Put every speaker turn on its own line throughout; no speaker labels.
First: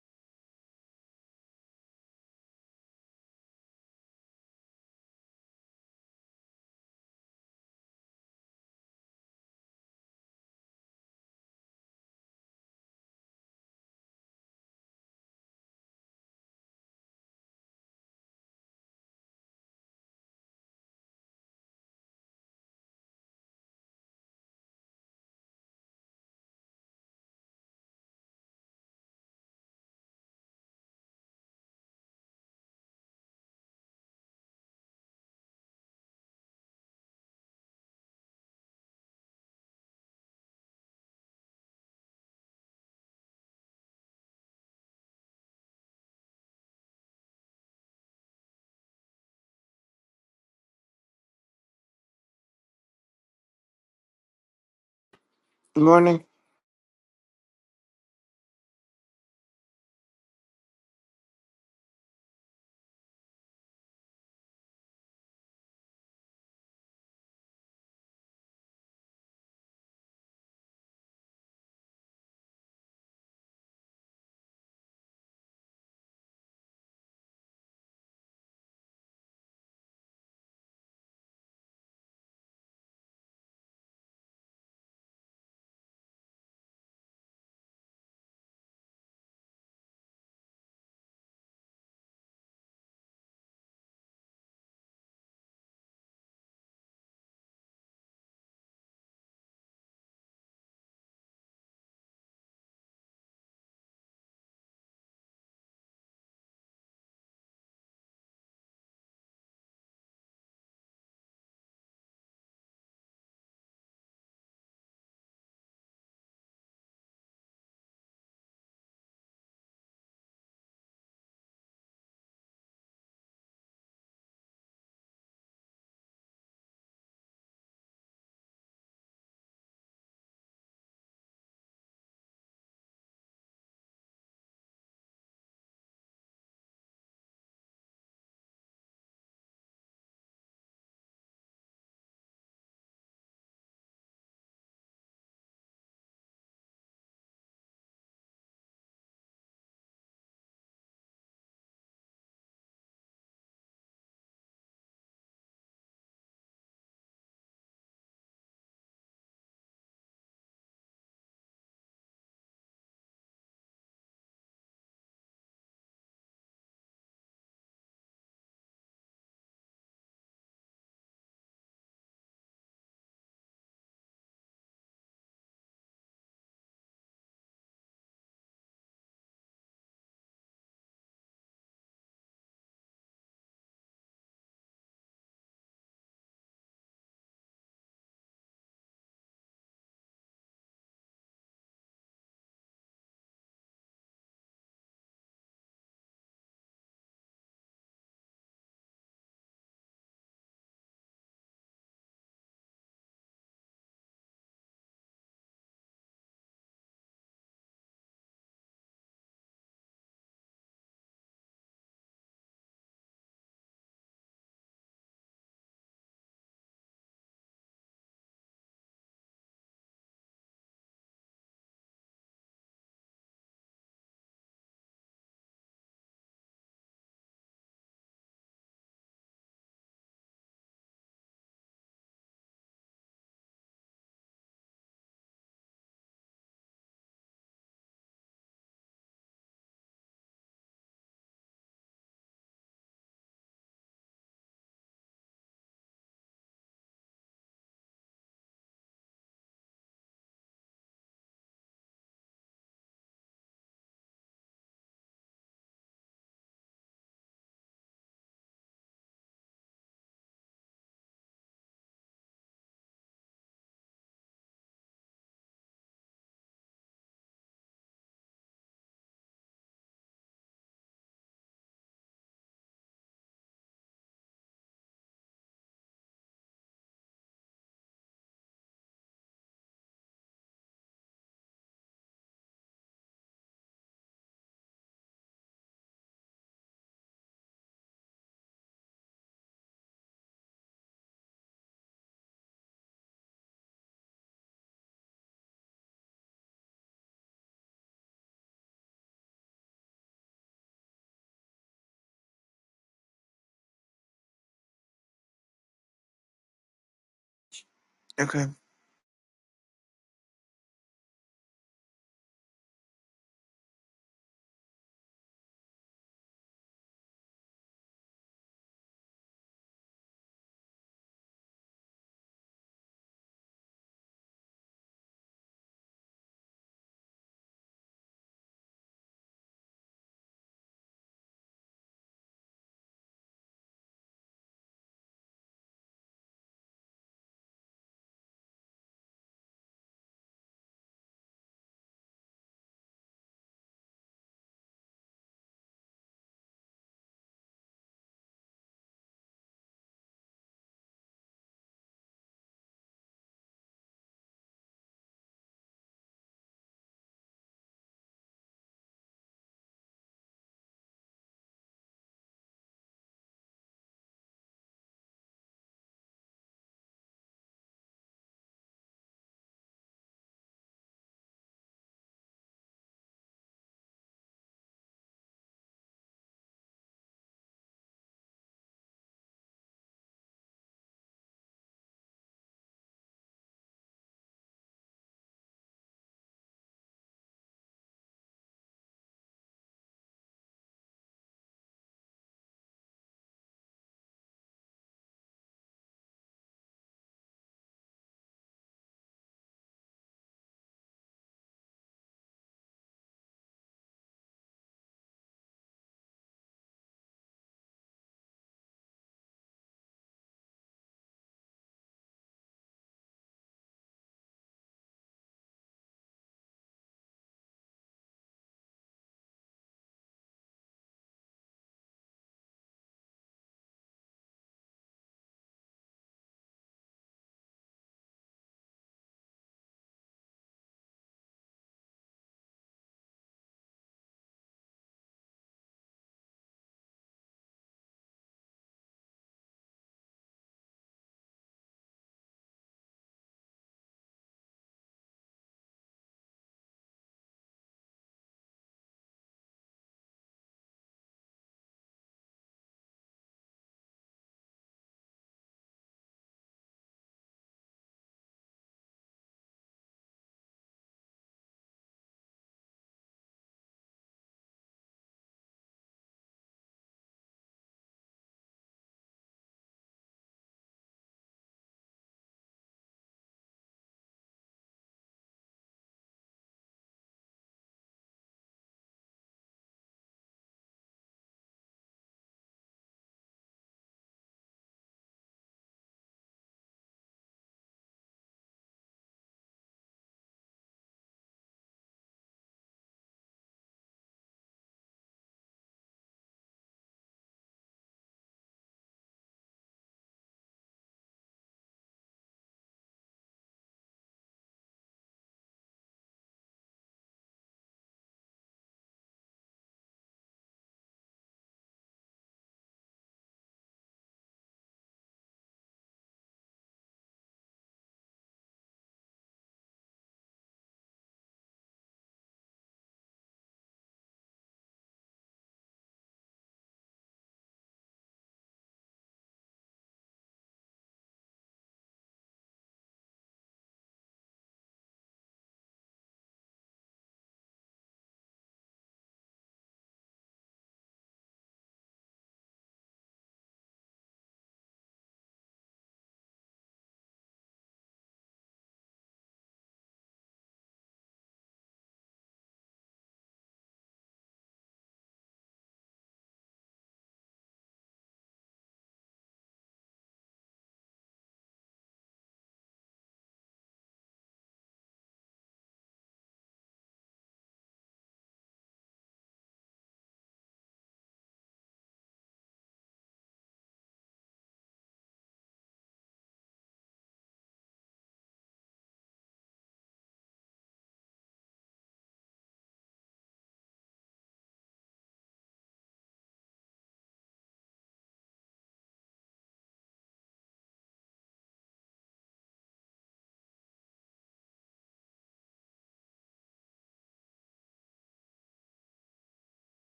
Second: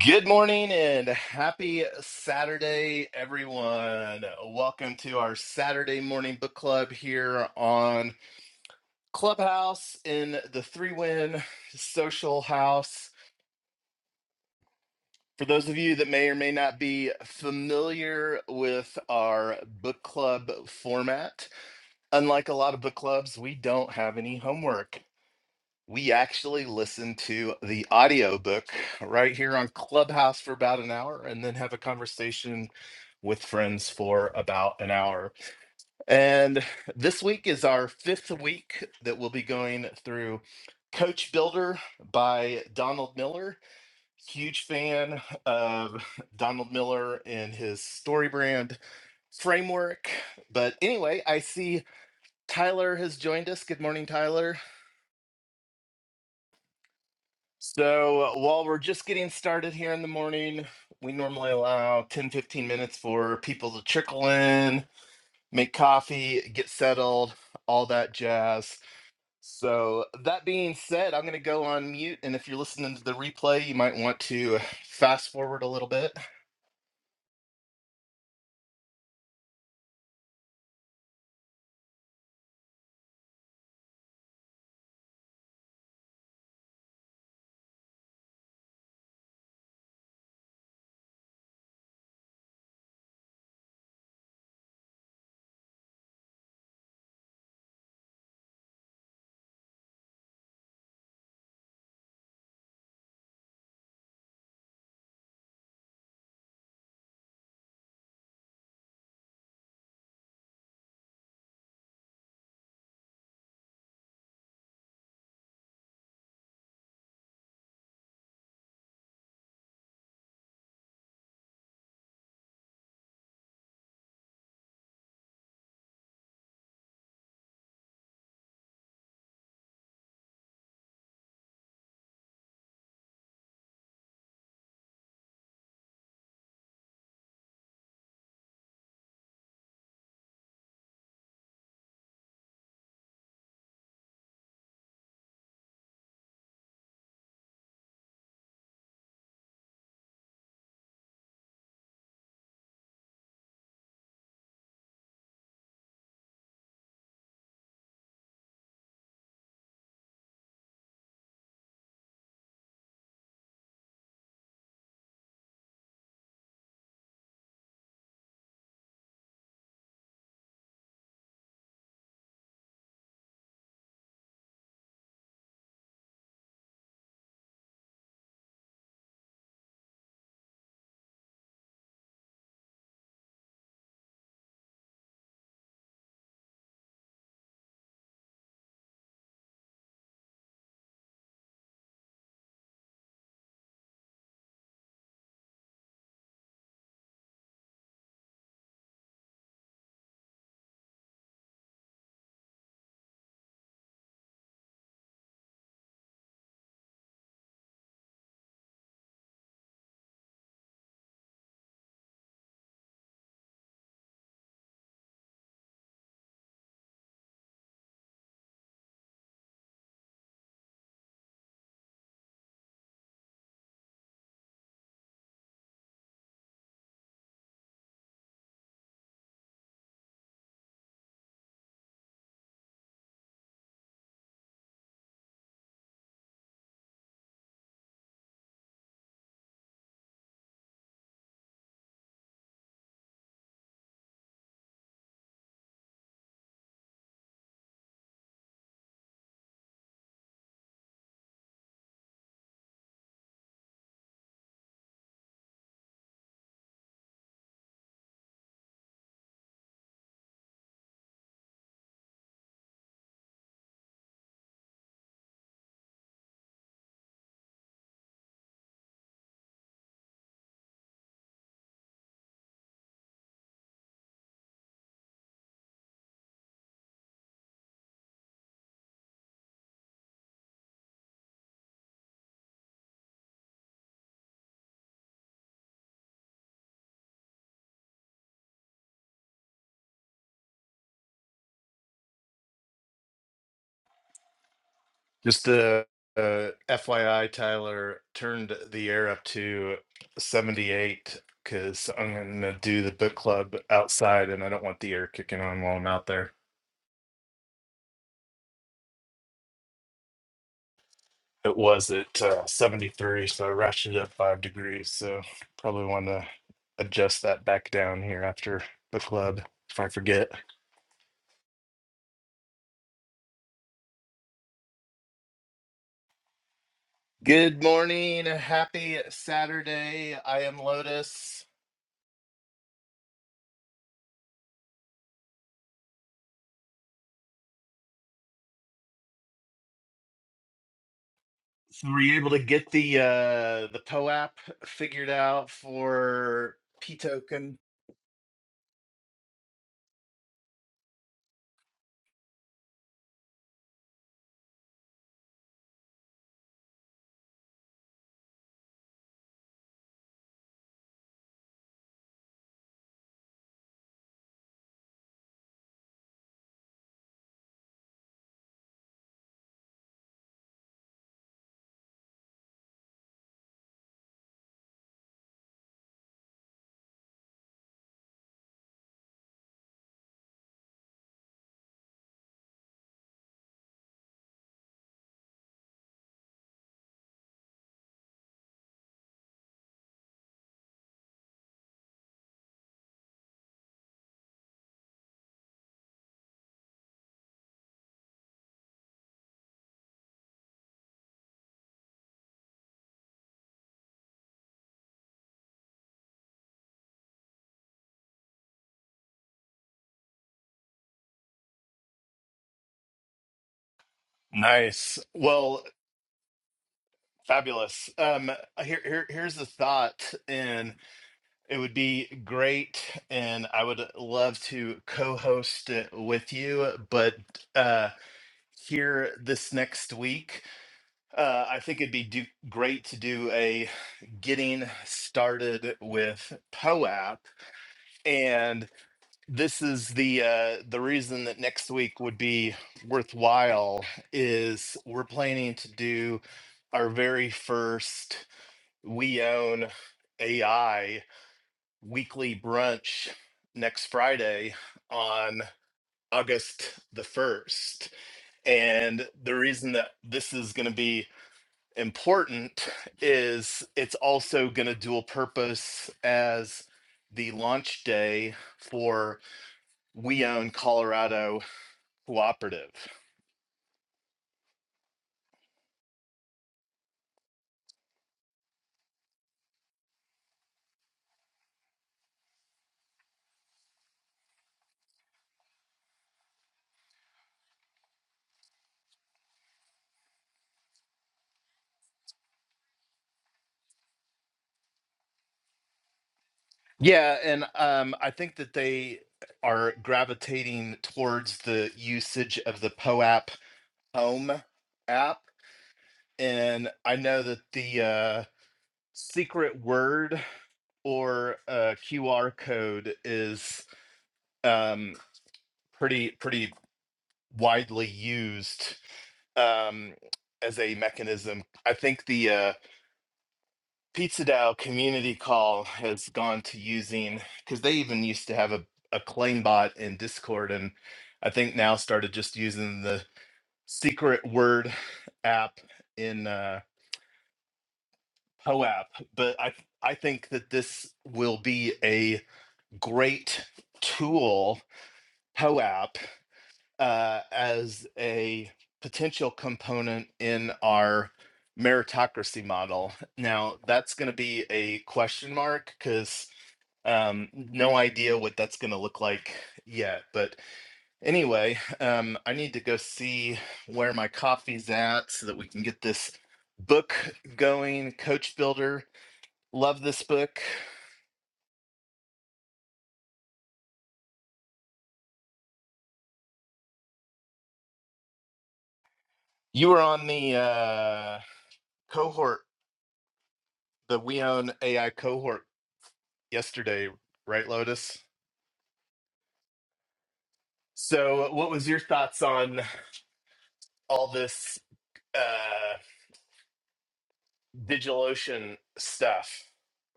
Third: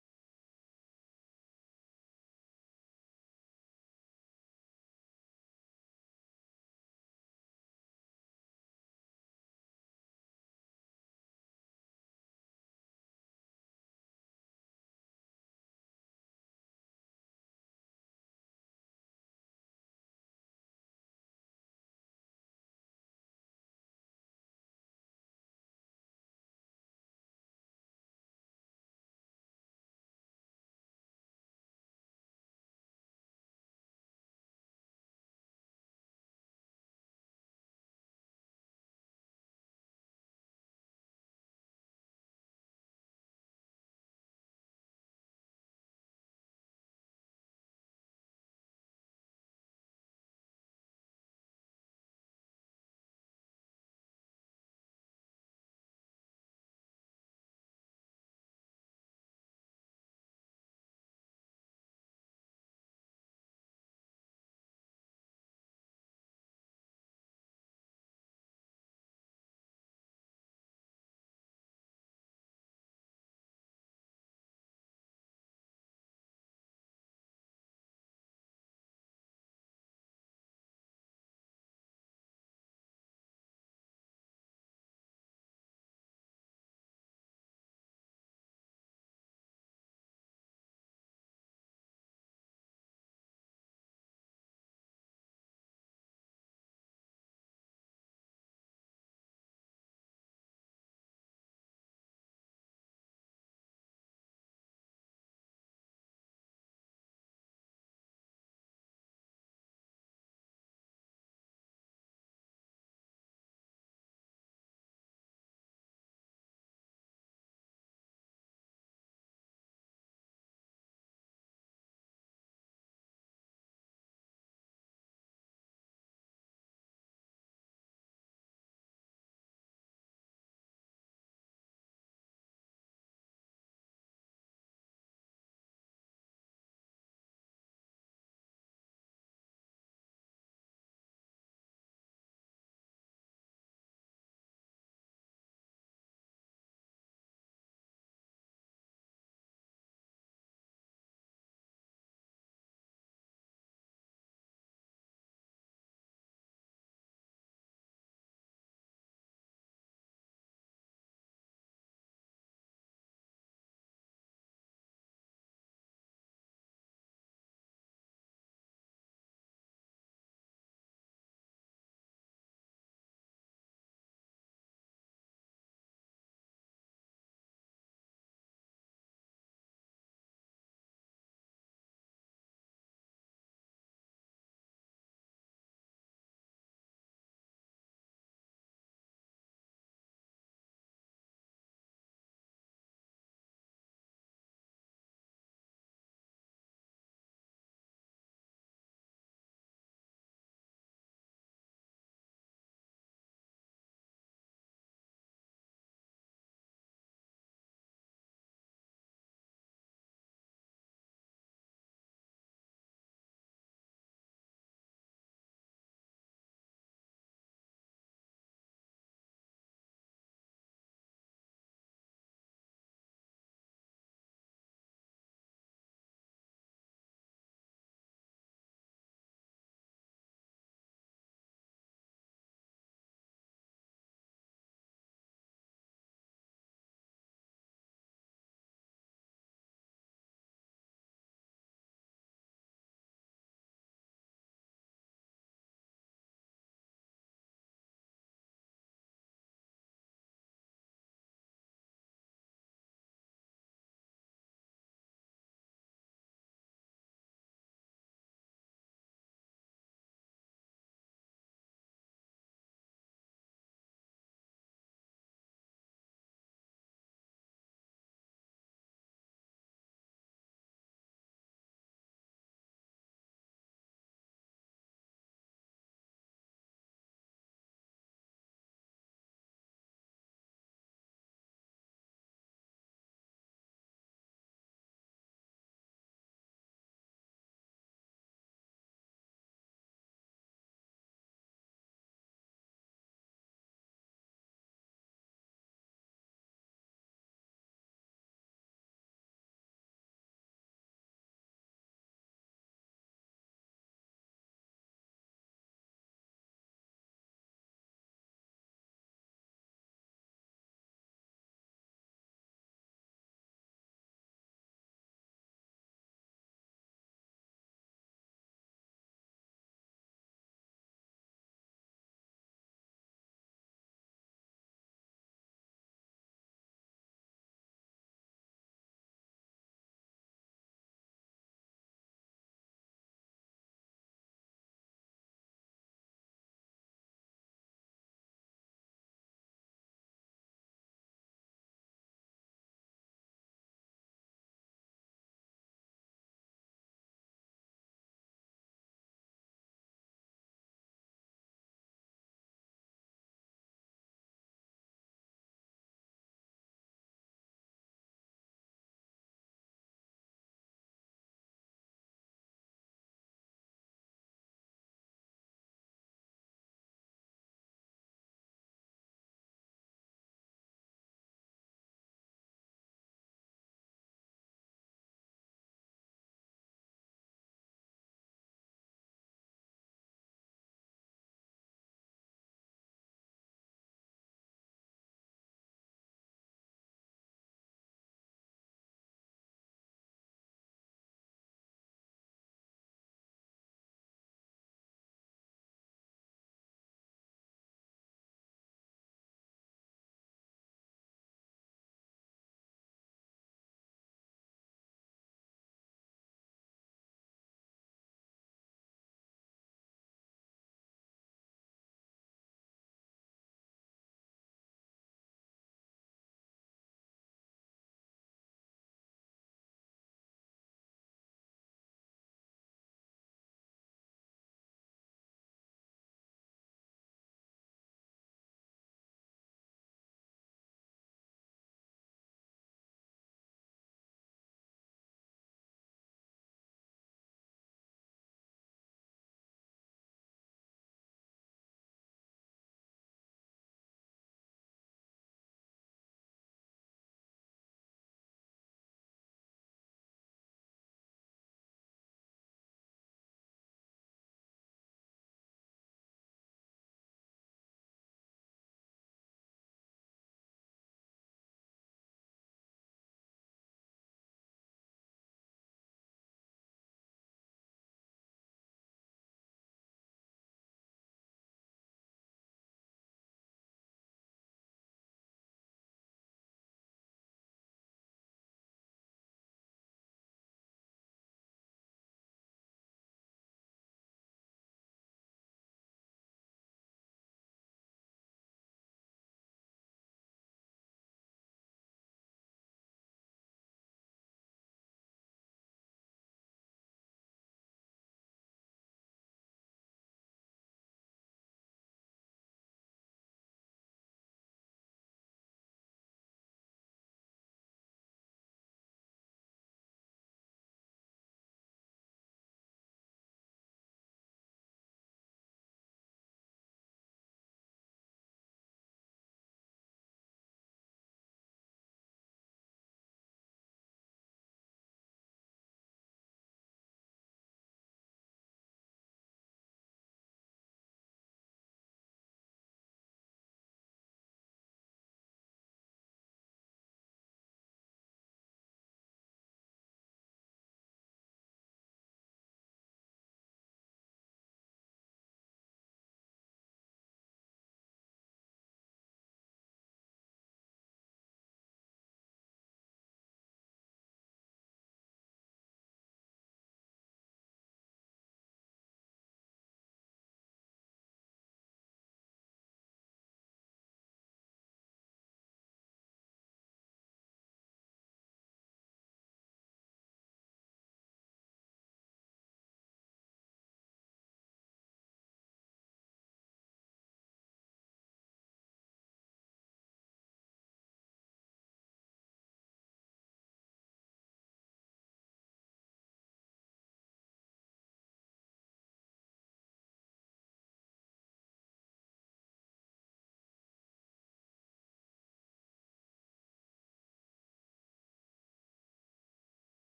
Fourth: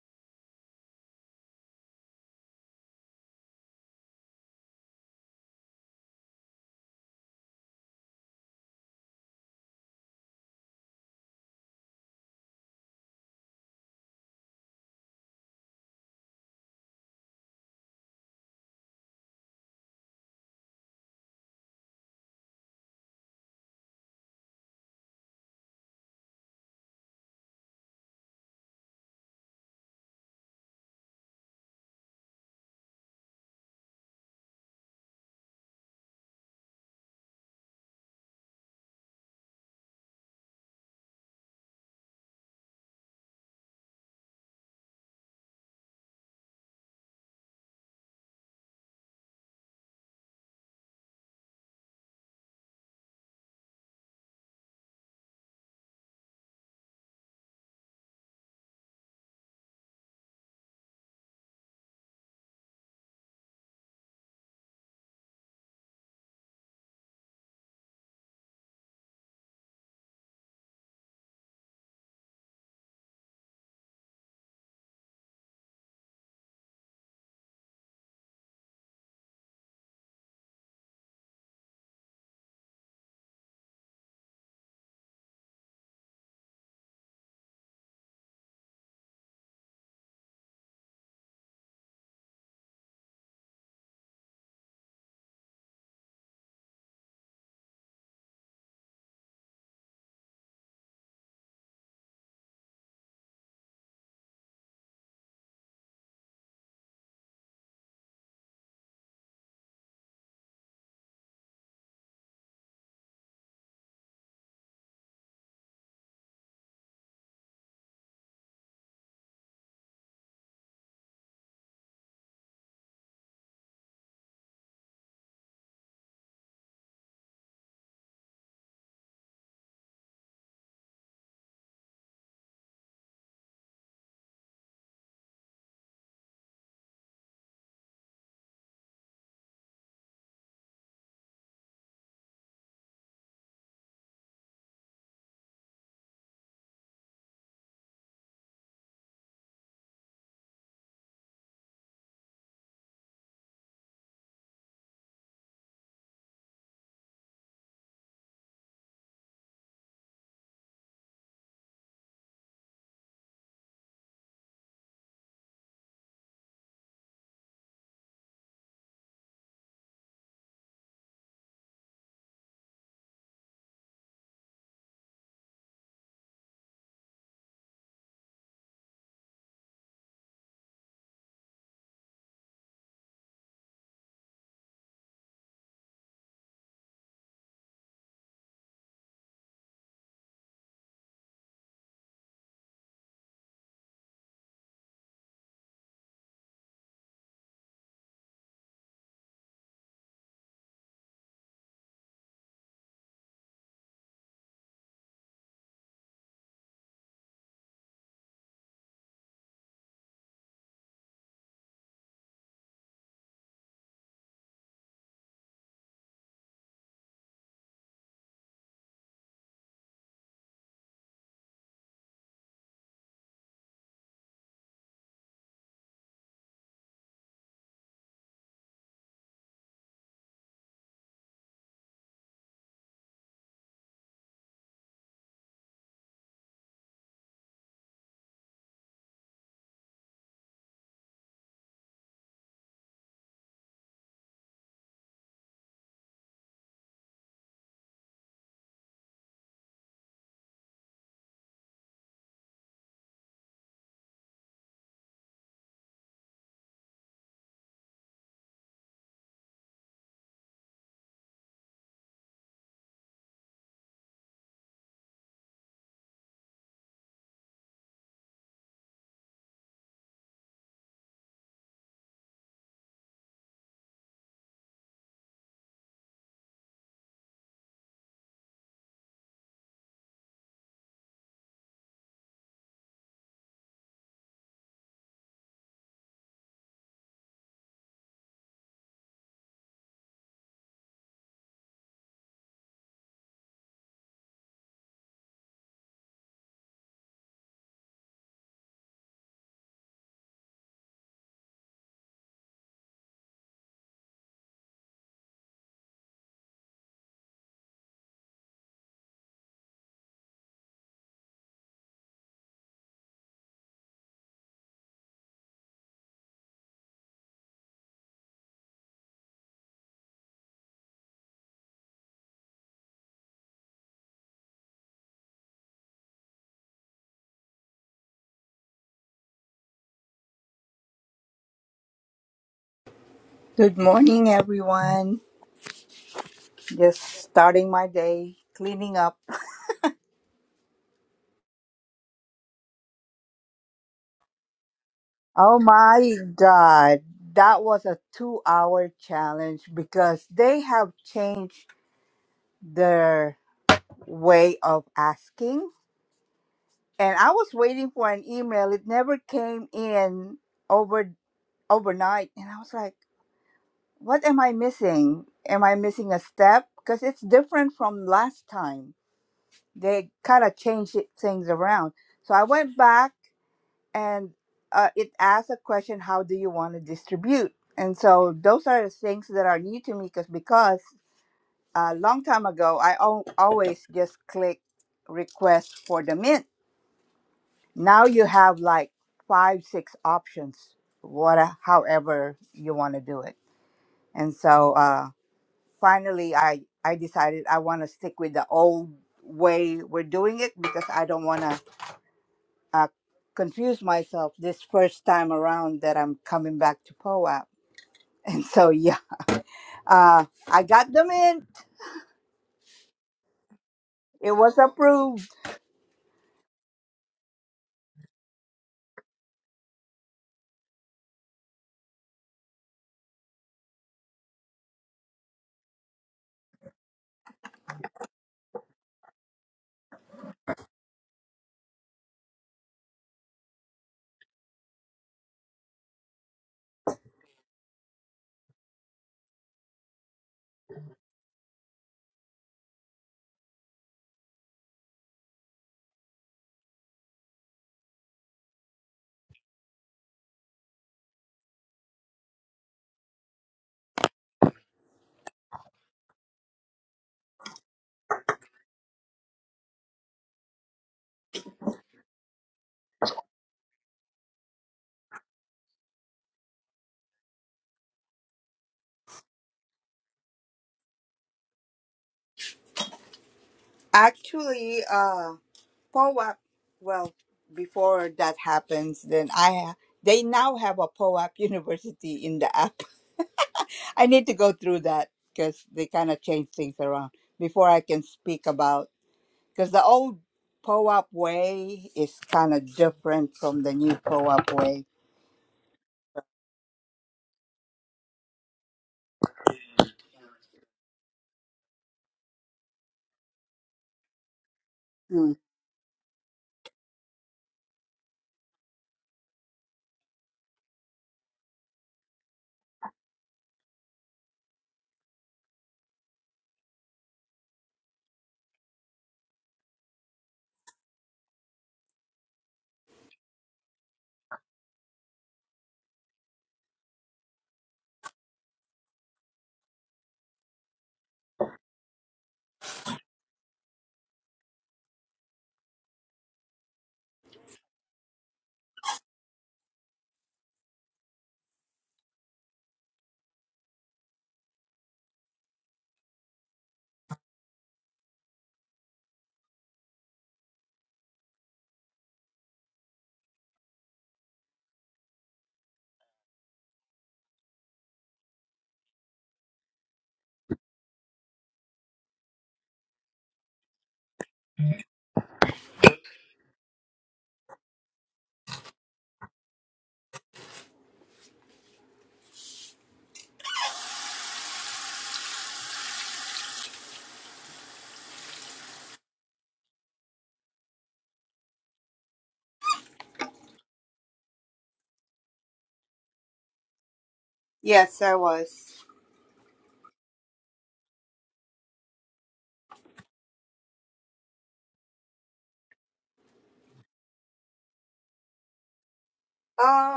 Good morning and happy Saturday, everyone. Welcome to our Saturday morning book club here on Clubhouse in the Three Win Social House. For those of you that may or may not be familiar with our book club format, unlike a lot of book clubs, we don't have any homework. We actually listen to the audiobook right here on Clubhouse for about an hour and then have a conversation with friends for about an hour. And this week is our fifth week that we'll be going through Coach Builder by Donald Miller. Huge fan of Donald Miller and his story brand framework. But anyway, I see Tyler has joined us. Good morning, Tyler. So, uh, while we're just getting started here in the morning, we normally allow 10 15 minutes for people to trickle in, make coffee, get settled, all that jazz. So, that being said, I'm going to go on mute. And if you're listening to the replay, you might want to fast forward a little bit. Just a uh, uh, FYI, Tyler turned the air up to 78 because I'm going to do the book club outside and I don't want the air kicking on while I'm out there. it was at uh, 73, so I ratcheted up five degrees. So probably want to adjust that back down here after the club if I forget. Good morning, happy Saturday. I am Lotus.
Good morning, everyone. Just starting my day, cleaning up.
So were you able to get the uh, the P O app figured out
Oh my
for P
God,
token?
that was a two hour challenge because they have changed their way of asking. And I was waiting for an email, it never came in over overnight. And I was like, what am I missing? Am I missing a step? Because it's different from last time. They kind of changed it, things around. So I went back and uh, it asks a question how do you want to distribute and so those are the things that are new to me because because a long time ago i al- always just click request for the mint now you have like five six options what uh, however you want to do it and so uh finally i i decided i want to stick with the old way we're doing it because i don't want to uh, confused myself this first time around that I'm coming back to POAP. And so, yeah, uh, I got them in. It was
Nice.
approved.
Well, fabulous. Um, here, here, here's the thought, It would be great, and I would love to co-host it with you. But uh, here this next week, uh, I think it'd be do- great to do a getting started with POAP. And this is the uh, the reason that next week would be worthwhile is we're planning to do our very first We Own AI weekly brunch next Friday on August the 1st. And the reason that this is going to be important is it's also going to dual purpose as the launch day for We Own Colorado Cooperative.
Actually, uh, POAP, well, before that happens, then I ha- they now have a POAP university in the app. I need to go through that because they kind of change things around before I can speak about because the old POAP way is kind of different from the new POAP way.
Yeah, and um, I think that they are gravitating towards the usage of the POAP Home app and I know that the uh, secret word or uh, QR code is um, pretty pretty widely used um, as a mechanism. I think the uh, Pizza Dow community call has gone to using because they even used to have a, a claim bot in Discord, and I think now started just using the secret word app in. Uh, POAP, but I I think that this will be a great tool POAP uh, as a potential component in our meritocracy model. Now that's going to be a question mark because um no idea what that's going to look like yet but anyway um i need to go see where my coffee's at so that we can get this book going coach builder Love this book. You were on the uh, cohort, the We Own AI cohort yesterday, right, Lotus?
Yes, I was.
So, what was your thoughts on all this uh, DigitalOcean stuff?
Um,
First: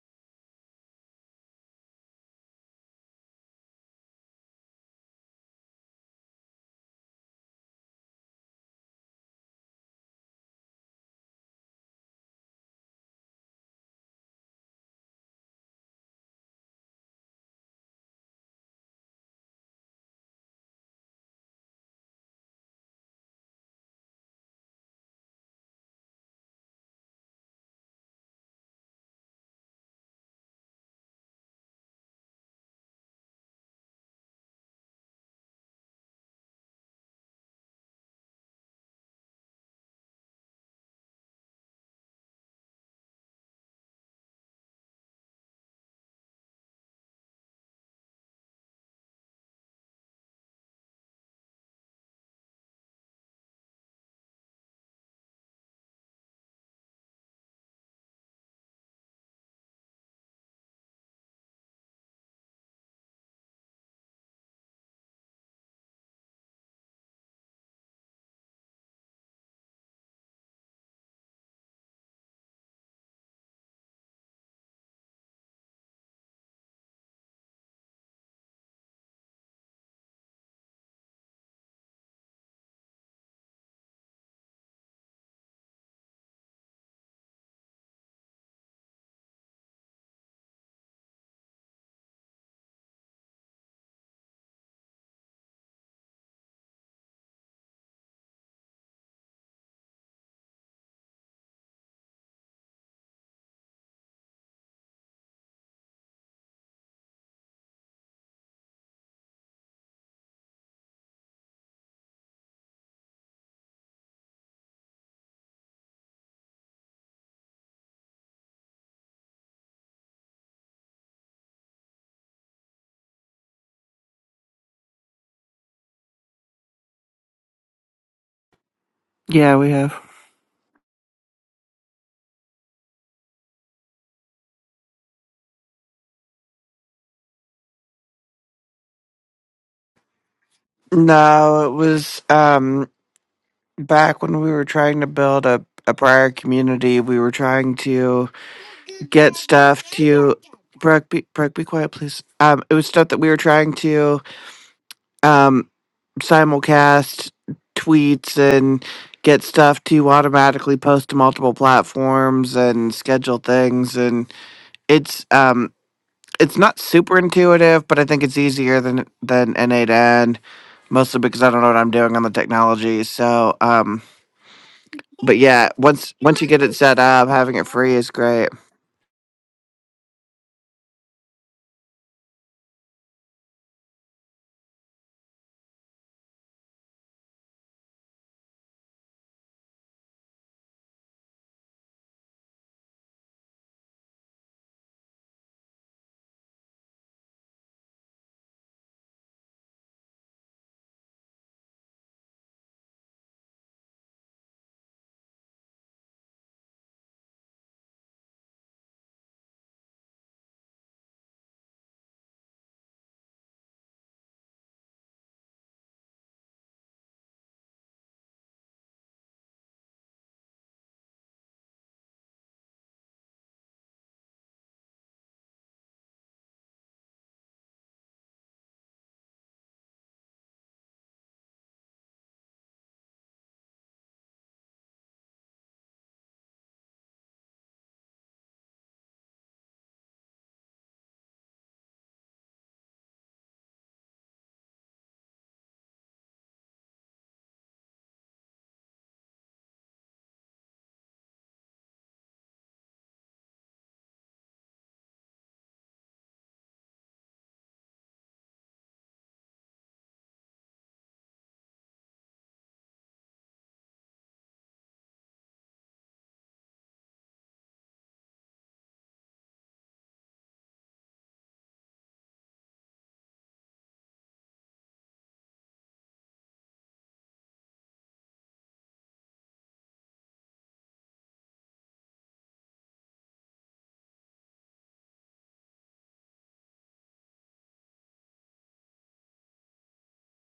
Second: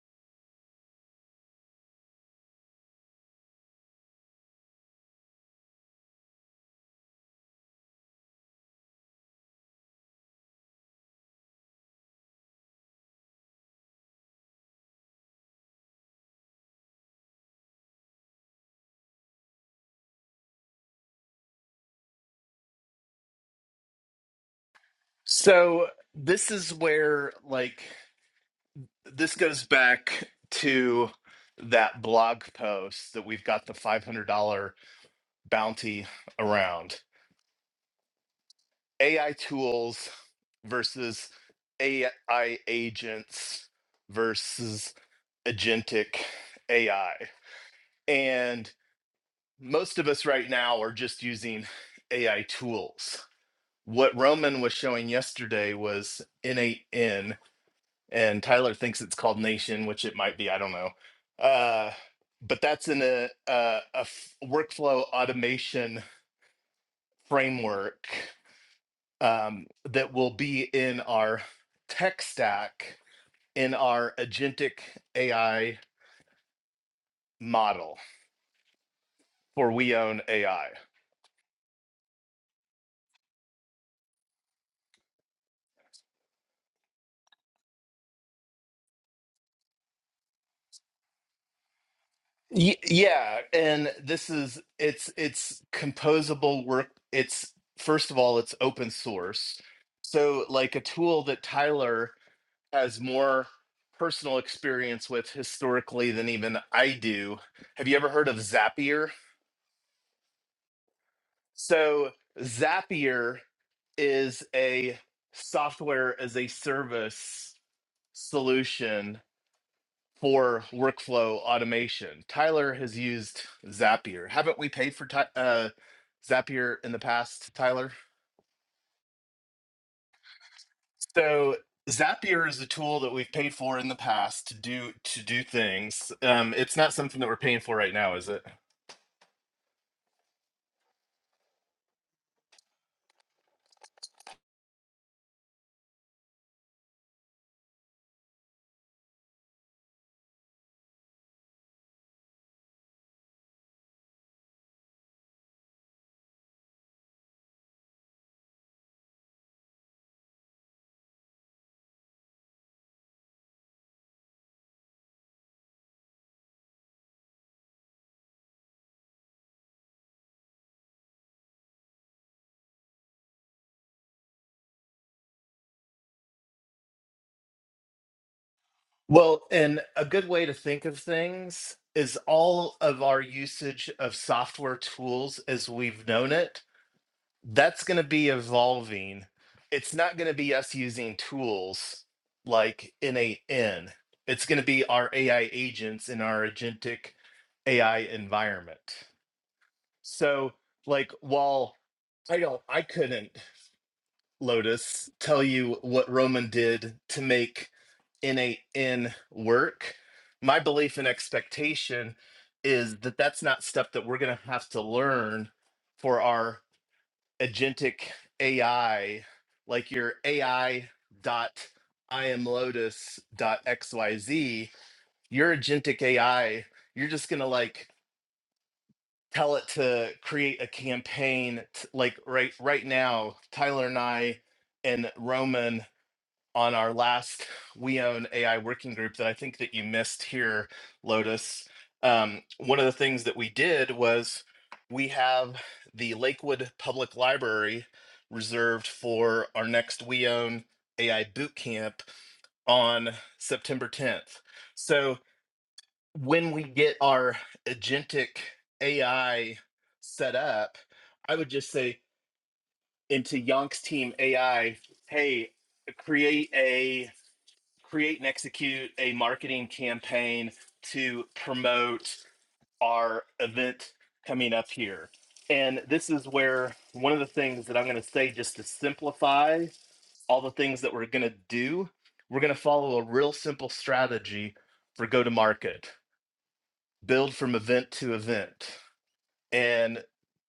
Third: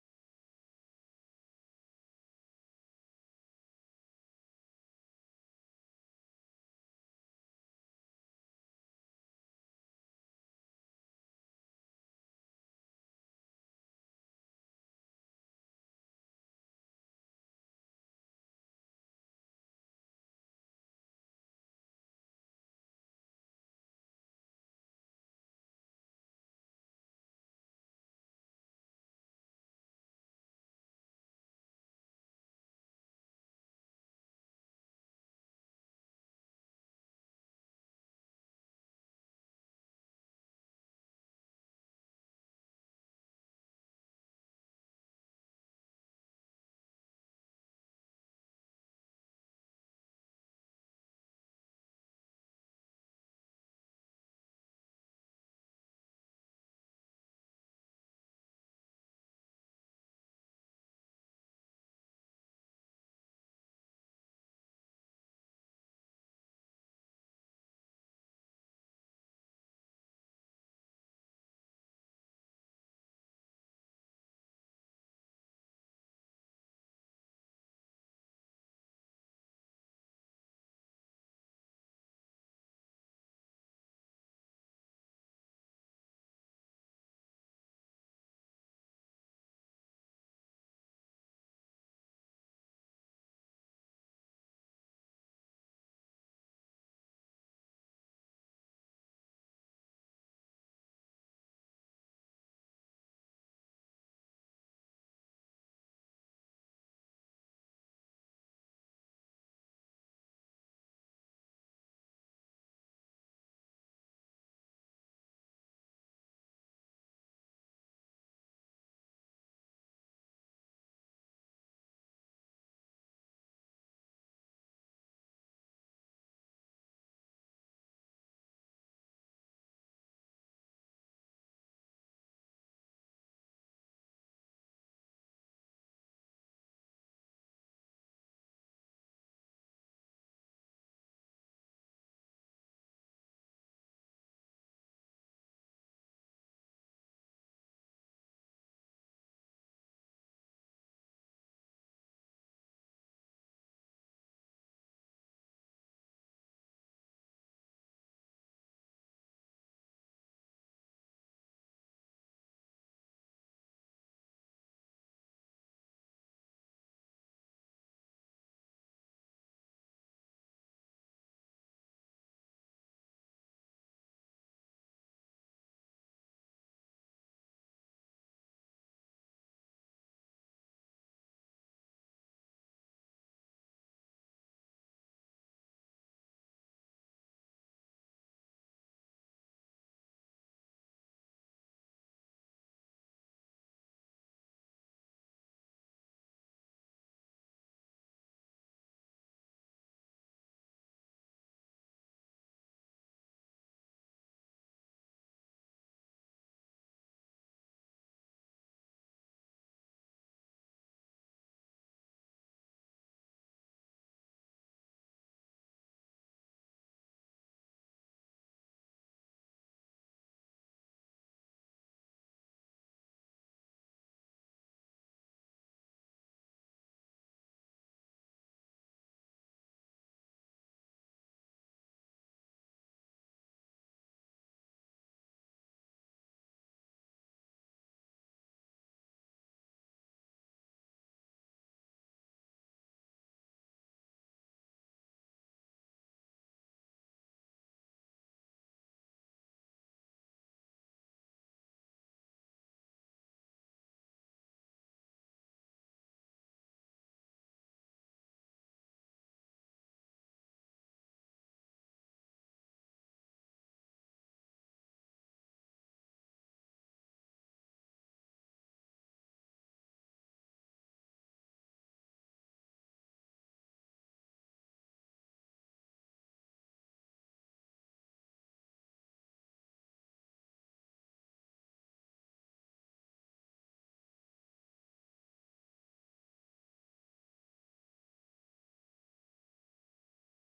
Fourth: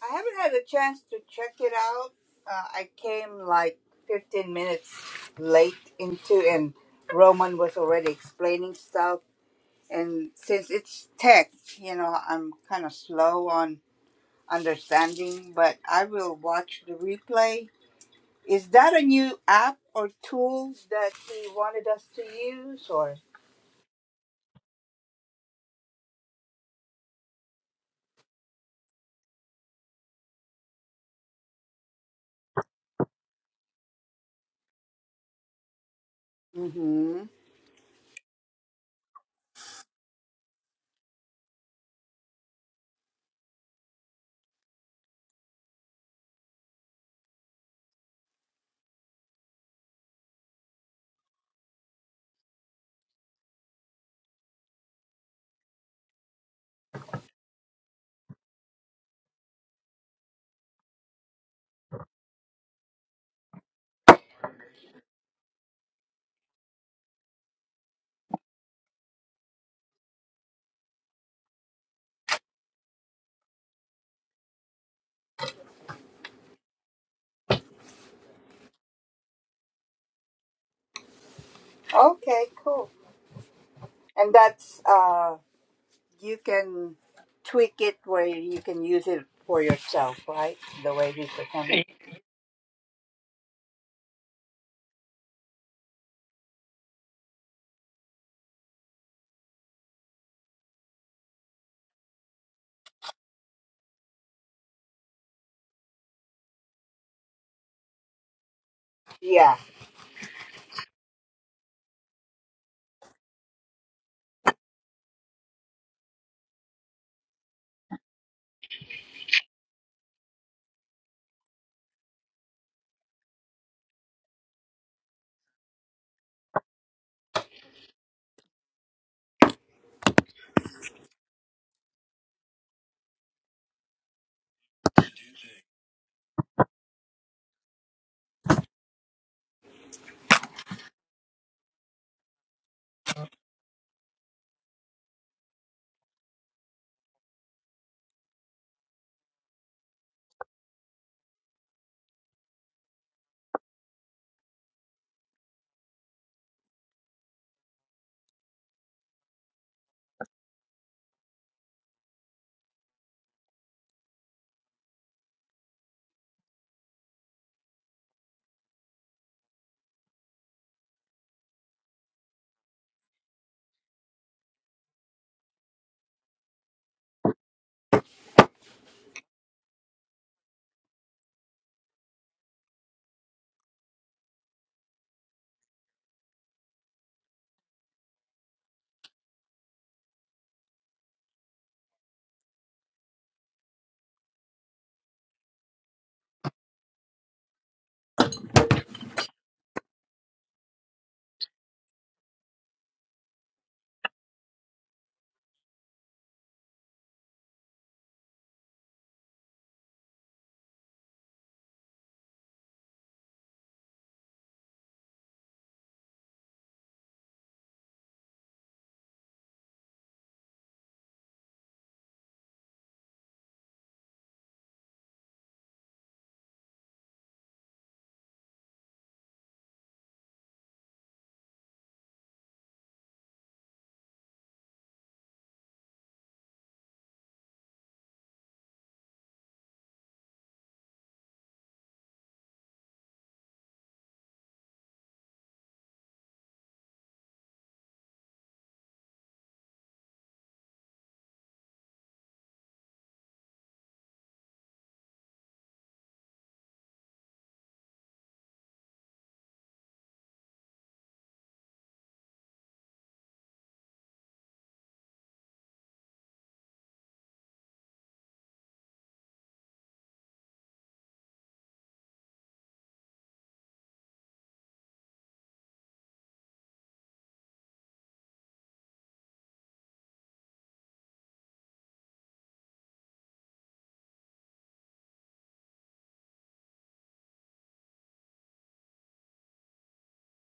I haven't had a chance to check it out. Uh, I came like 15 minutes late into, and Roman was already explaining stuff. And since it's tech, you know, I'm kind of slow on understanding, but I will watch the replay. Is that a new app or tool that he wanted us to use, or?
So, this is where, like, this goes back to that blog post that we've got the $500 bounty around.
Mm-hmm.
AI tools versus AI agents versus agentic AI. And most of us right now are just using AI tools. What Roman was showing yesterday was N8N, and Tyler thinks it's called Nation, which it might be, I don't know. Uh, but that's in a, a, a f- workflow automation framework um, that will be in our tech stack in our agentic AI model for We Own AI.
Okay, cool. And that's uh. You can tweak it where you can use it for yourself, right? The way you perform.
yeah, and this is it's it's composable work. It's first of all, it's open source, so like a tool that Tyler has more personal experience with historically than even I do. Have you ever heard of Zapier?
Yeah.
So Zapier is a software as a service solution for workflow automation. Tyler has used Zapier. Haven't we paid for Ty- uh, Zapier in the past, Tyler?
Yeah, we have.
So Zapier is a tool that we've paid for in the past to do to do things. Um, it's not something that we're paying for right now, is it?
No, it was um back when we were trying to build a, a prior community, we were trying to get stuff to Brooke be Brooke be quiet, please. Um it was stuff that we were trying to um simulcast tweets and get stuff to automatically post to multiple platforms and schedule things and it's um it's not super intuitive, but I think it's easier than than N8 N, mostly because I don't know what I'm doing on the technology. So, um, but yeah, once once you get it set up, having it free is great.
Well, and a good way to think of things is all of our usage of software tools as we've known it, that's going to be evolving. It's not going to be us using tools like NAN. It's going to be our AI agents in our agentic AI environment. So, like, while I don't, I couldn't. Lotus, tell you what Roman did to make NAN work. My belief and expectation is that that's not stuff that we're going to have to learn for our agentic AI, like your AI dot I am Lotus dot XYZ. Your agentic AI, you're just going to like tell it to create a campaign t- like right right now tyler and i and Roman on our last We Own AI working group that I think that you missed here, Lotus. Um, one of the things that we did was we have the Lakewood Public Library reserved for our next We Own AI boot camp on September 10th. So when we get our agentic AI set up, I would just say into Yonk's team AI, hey, create a create and execute a marketing campaign to promote our event coming up here. And this is where one of the things that I'm going to say, just to simplify all the things that we're going to do, we're going to follow a real simple strategy for go to market, build from event to event, and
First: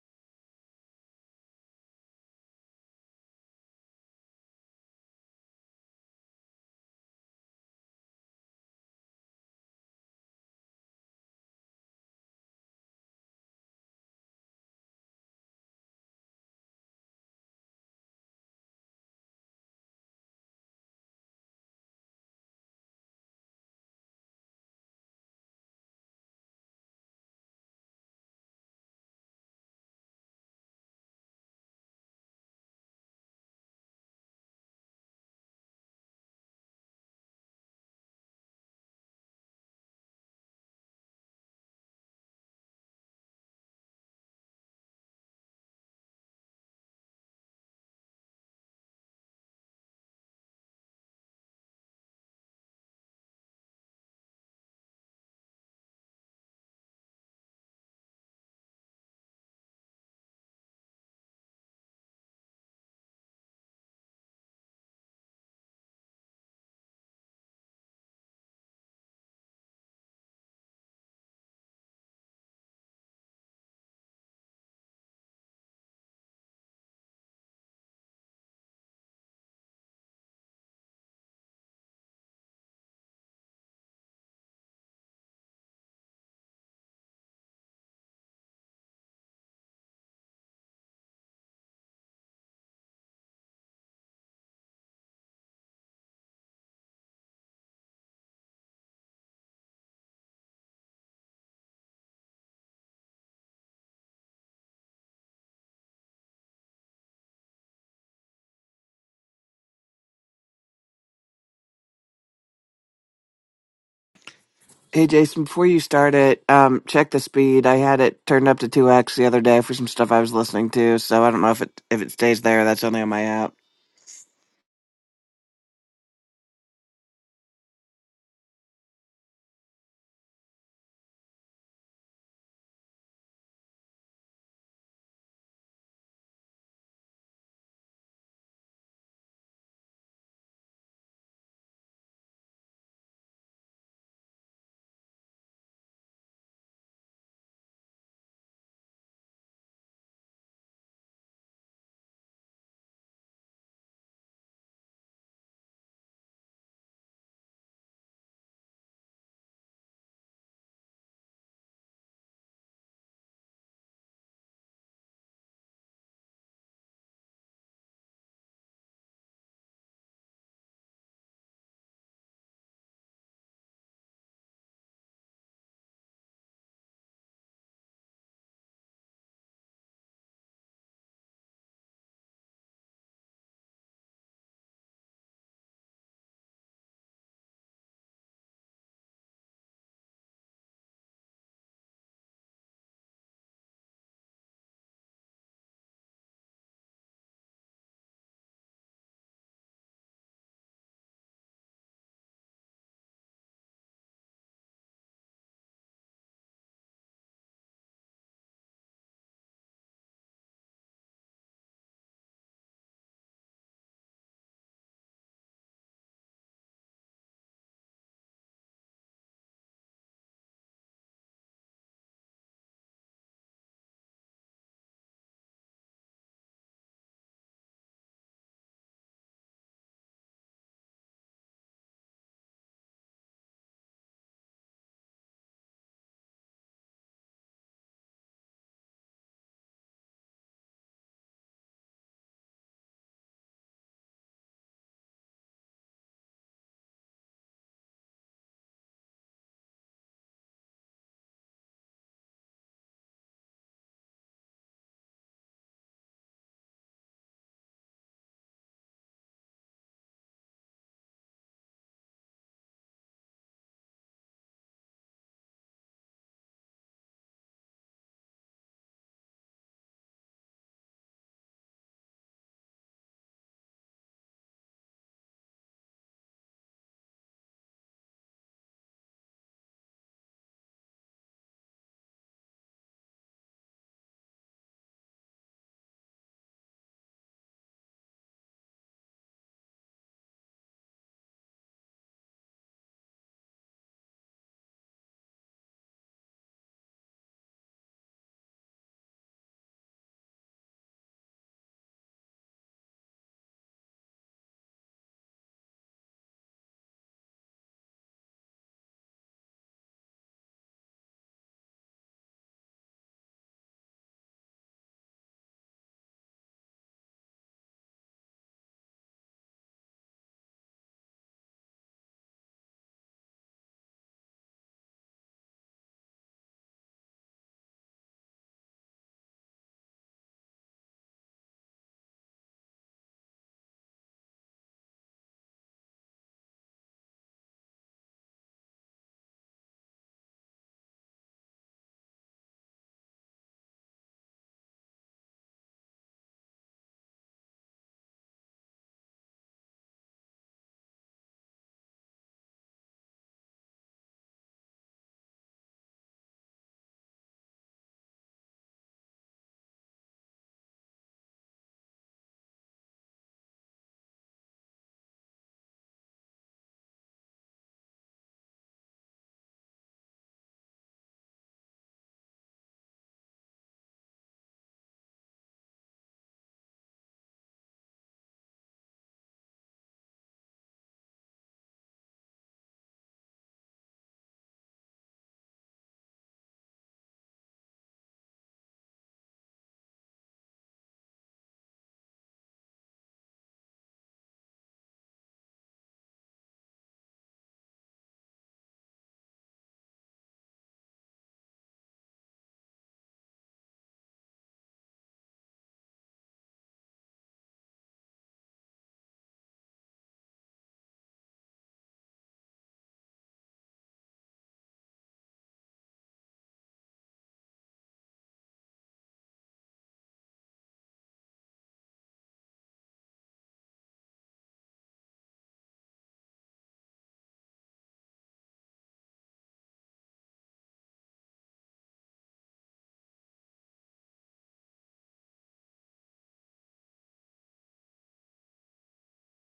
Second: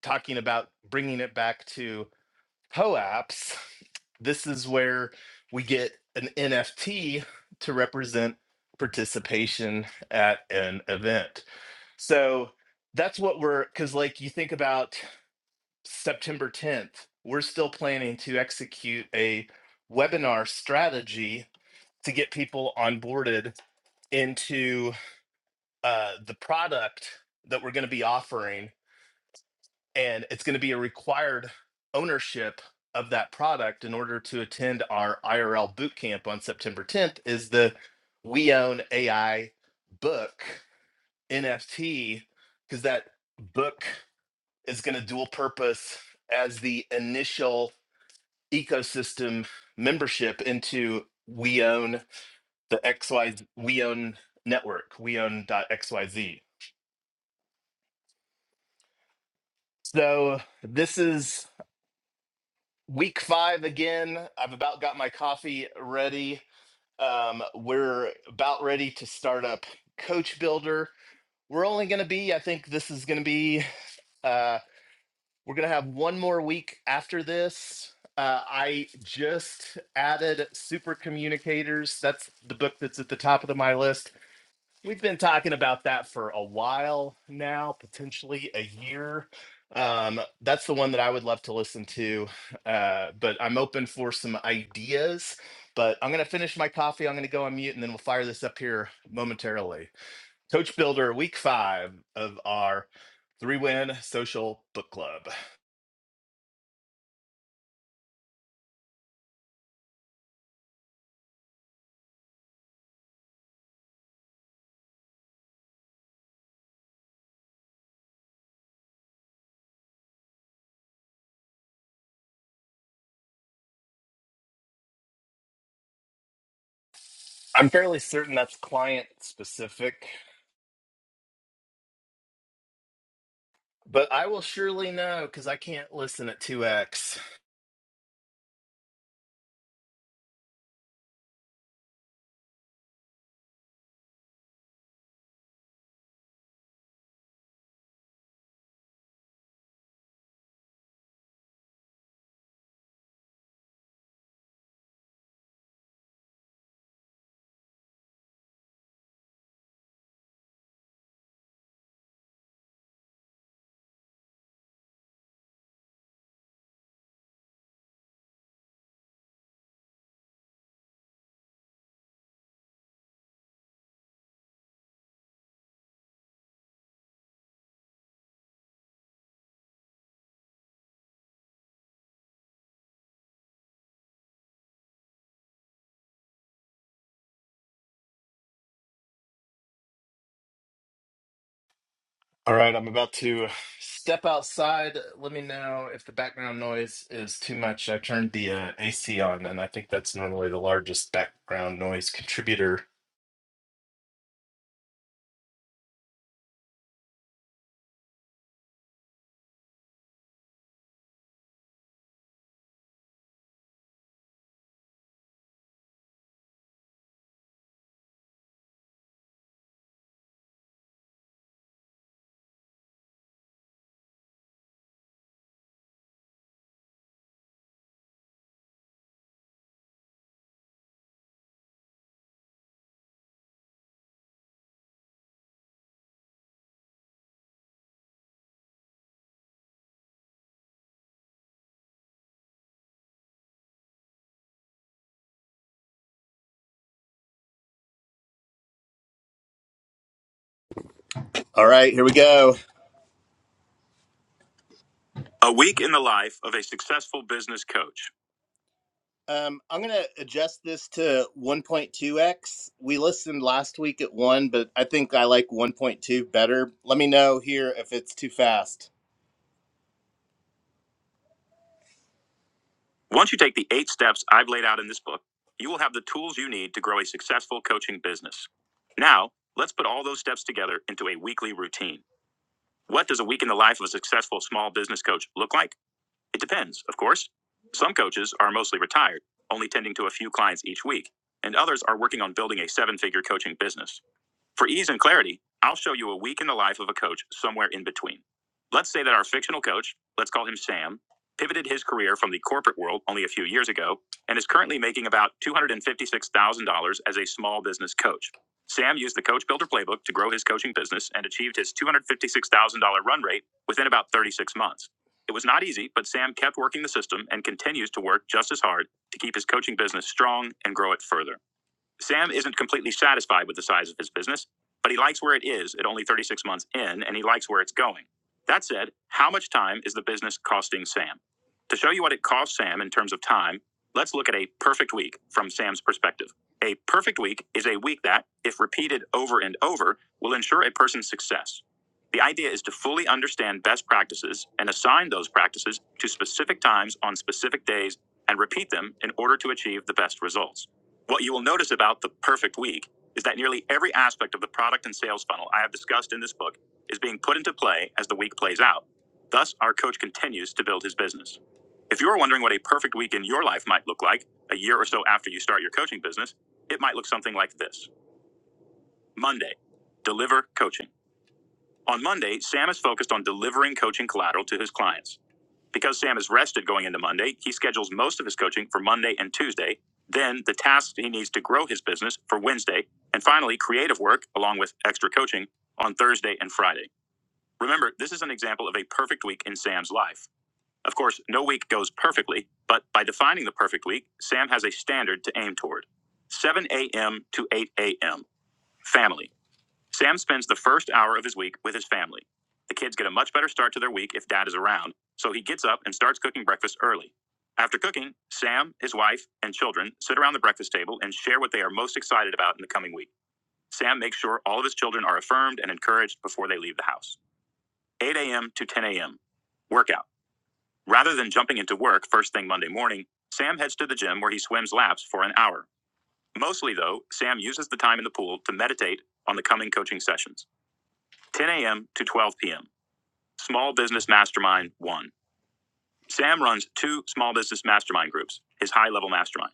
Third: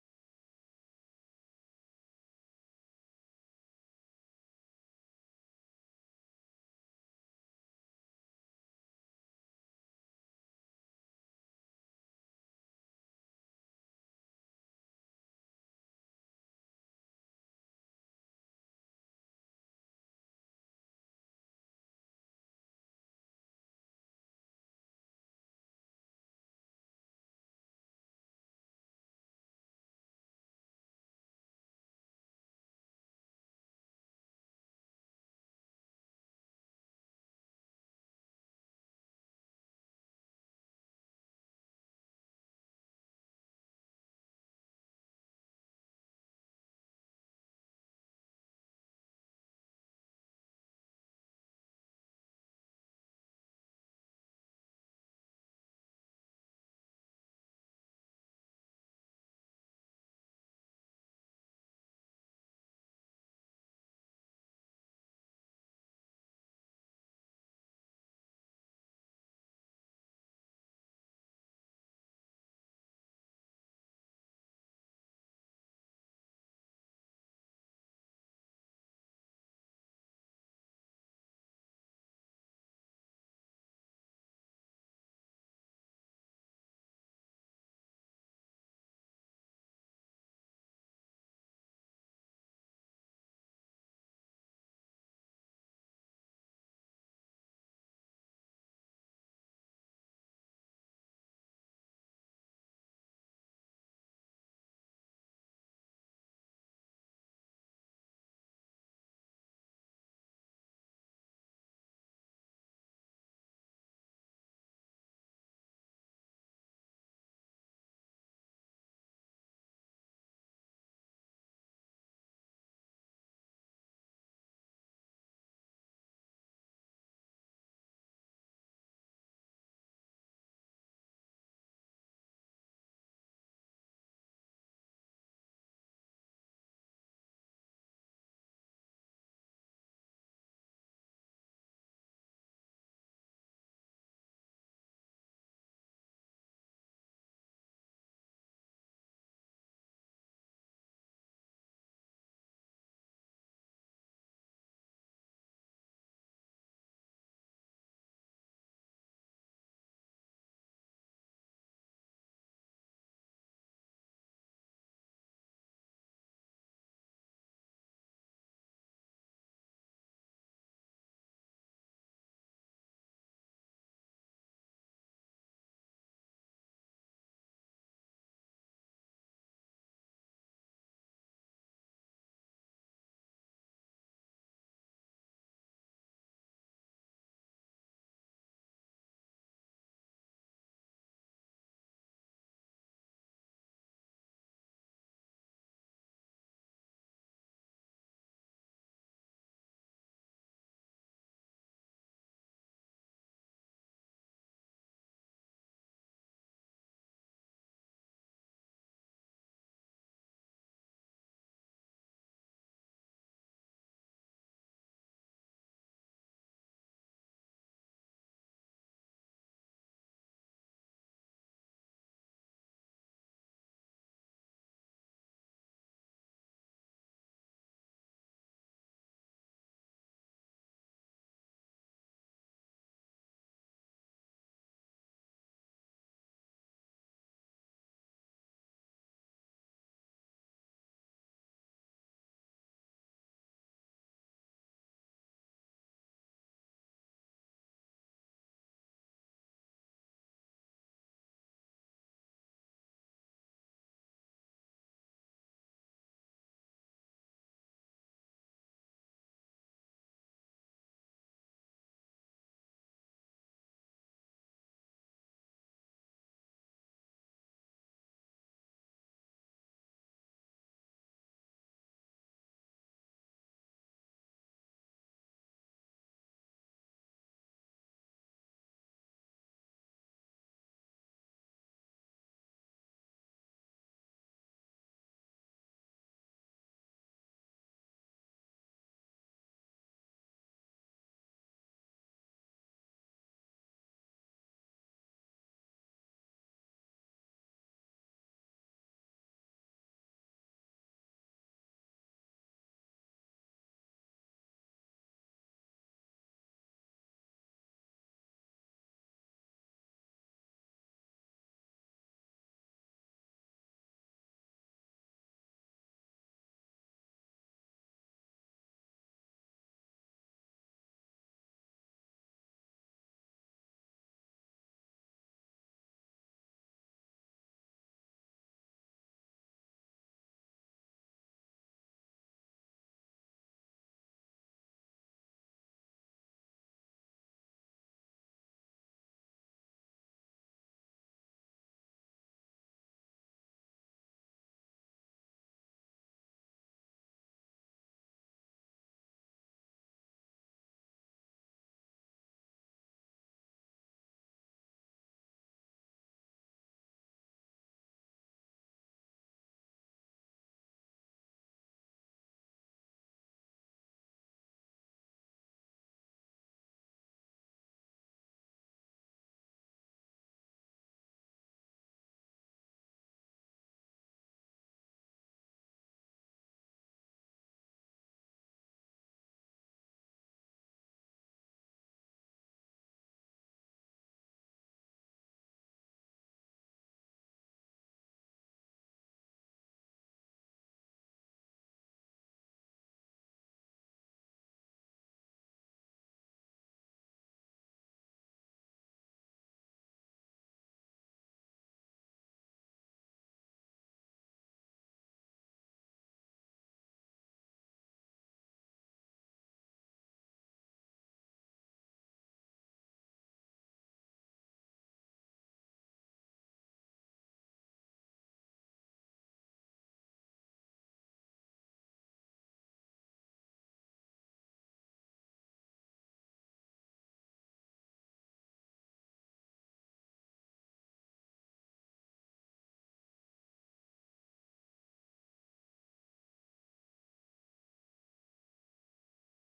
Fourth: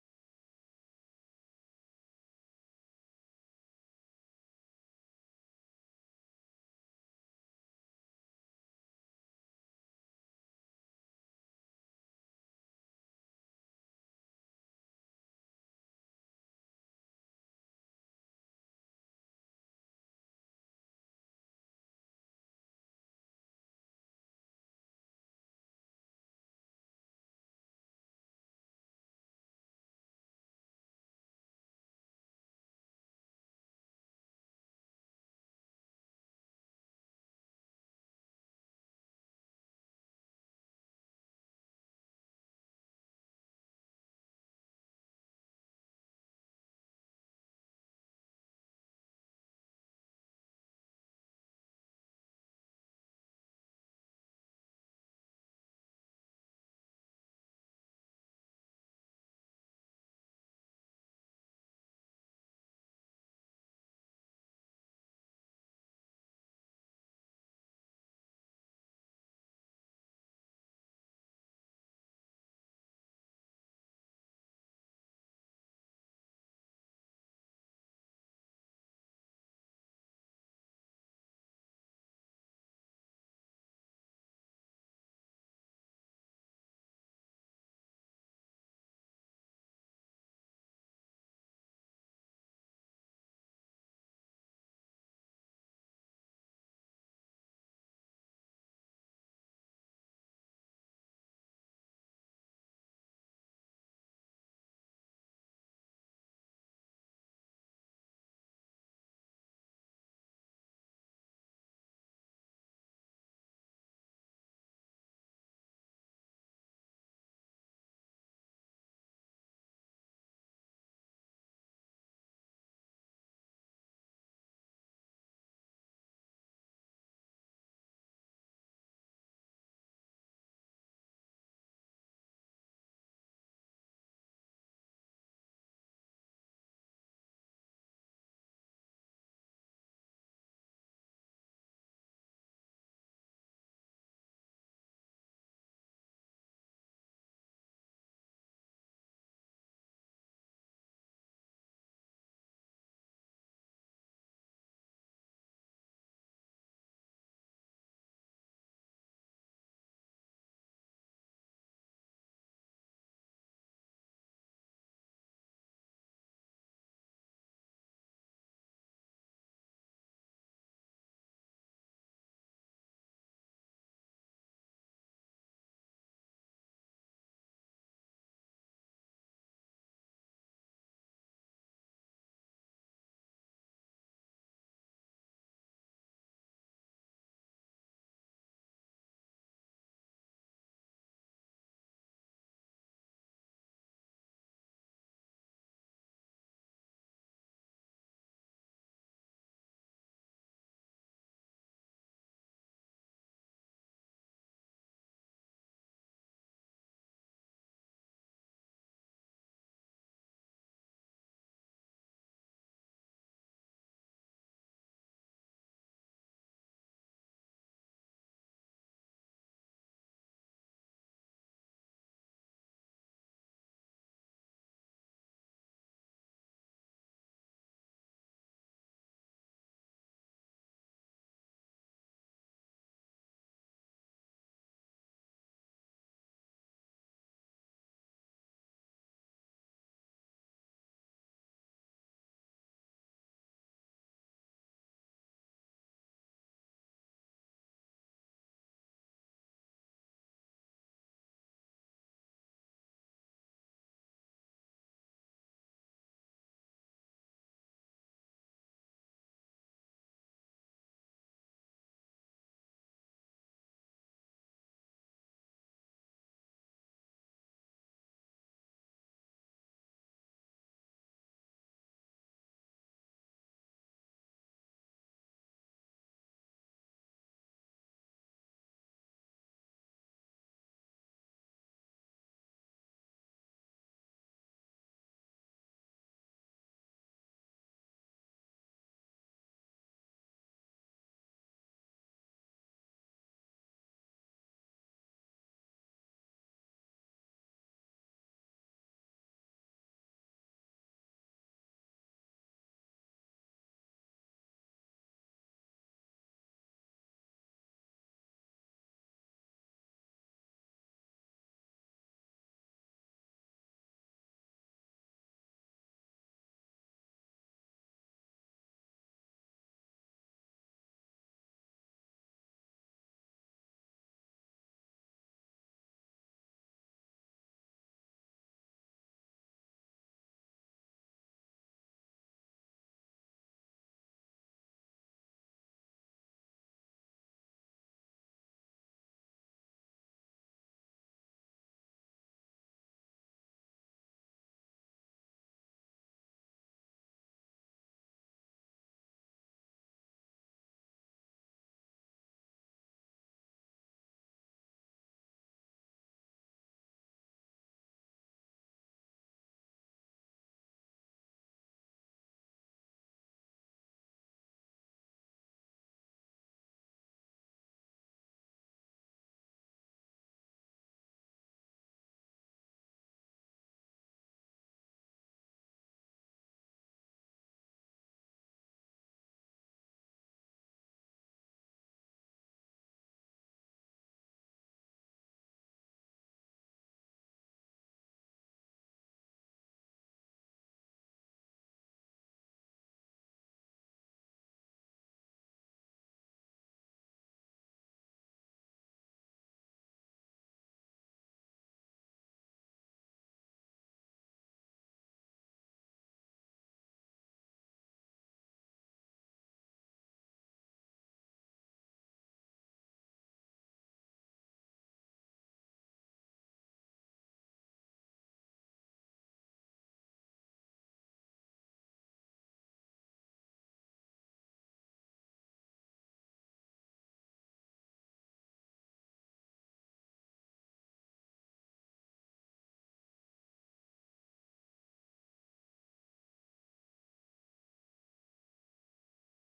talking about bringing it back to POAPs, this is where we get an NFT to represent participation at an event. So that's what we're, because like you think about September 10th, we're still planning to execute a webinar strategy to get people onboarded into uh, the product that we're going to be offering and it's going to be a required ownership of that product in order to attend our IRL boot camp on September 10th is the we own AI book NFT because that book is going to dual purpose as the initial ecosystem membership into we own the XY we own network we Own XYZ. so this is week five again. I've about got my coffee ready. Um, we're about ready to start up Coach Builder. We're only going to be, I think this is going to be, uh, we're going to have one more week after this. Uh, I just added Super Communicators. That's the book that's at the top of the, my list. We've been talking about that for a while now, potentially a year. Um, that's the one that I would love to listen to. Uh, but I'm open for some ideas. But I'm going to finish my coffee. I'm going to go on mute and then we'll fire this up here momentarily. Coach Builder, week five of our three win social book club.
Hey Jason, before you start it, um, check the speed. I had it turned up to two x the other day for some stuff I was listening to, so I don't know if it if it stays there. That's only on my app.
I'm fairly certain that's client specific, but I will surely know because I can't listen at 2x. All right, I'm about to step outside. Let me know if the background noise is too much. I turned the uh, AC on, and I think that's normally the largest background noise contributor. All right, here we go. A week in the life of a successful business coach. Um, I'm going to adjust this to 1.2x. We listened last week at 1, but I think I like 1.2 better. Let me know here if it's too fast. Once you take the eight steps I've laid out in this book, you will have the tools you need to grow a successful coaching business. Now, let's put all those steps together into a weekly routine. What does a week in the life of a successful small business coach look like? It depends, of course. Some coaches are mostly retired, only tending to a few clients each week, and others are working on building a seven figure coaching business. For ease and clarity, I'll show you a week in the life of a coach somewhere in between. Let's say that our fictional coach, let's call him Sam, pivoted his career from the corporate world only a few years ago and is currently making about $256,000 as a small business coach. Sam used the Coach Builder playbook to grow his coaching business and achieved his $256,000 run rate within about 36 months. It was not easy, but Sam kept working the system and continues to work just as hard to keep his coaching business strong and grow it further. Sam isn't completely satisfied with the size of his business, but he likes where it is at only 36 months in, and he likes where it's going. That said, how much time is the business costing Sam? To show you what it costs Sam in terms of time, let's look at a perfect week from Sam's perspective. A perfect week is a week that, if repeated over and over, will ensure a person's success. The idea is to fully understand best practices and assign those practices to specific times on specific days and repeat them in order to achieve the best results. What you will notice about the perfect week is that nearly every aspect of the product and sales funnel I have discussed in this book is being put into play as the week plays out. Thus, our coach continues to build his business. If you're wondering what a perfect week in your life might look like a year or so after you start your coaching business, it might look something like this Monday, deliver coaching. On Monday, Sam is focused on delivering coaching collateral to his clients. Because Sam is rested going into Monday, he schedules most of his coaching for Monday and Tuesday, then the tasks he needs to grow his business for Wednesday, and finally, creative work, along with extra coaching, on Thursday and Friday. Remember, this is an example of a perfect week in Sam's life. Of course, no week goes perfectly, but by defining the perfect week, Sam has a standard to aim toward 7 a.m. to 8 a.m. Family. Sam spends the first hour of his week with his family. The kids get a much better start to their week if dad is around, so he gets up and starts cooking breakfast early. After cooking, Sam, his wife, and children sit around the breakfast table and share what they are most excited about in the coming week. Sam makes sure all of his children are affirmed and encouraged before they leave the house. 8 a.m. to 10 a.m. Workout. Rather than jumping into work first thing Monday morning, Sam heads to the gym where he swims laps for an hour. Mostly, though, Sam uses the time in the pool to meditate on the coming coaching sessions. 10 a.m. to 12 p.m. Small Business Mastermind 1. Sam runs two small business mastermind groups, his high level mastermind,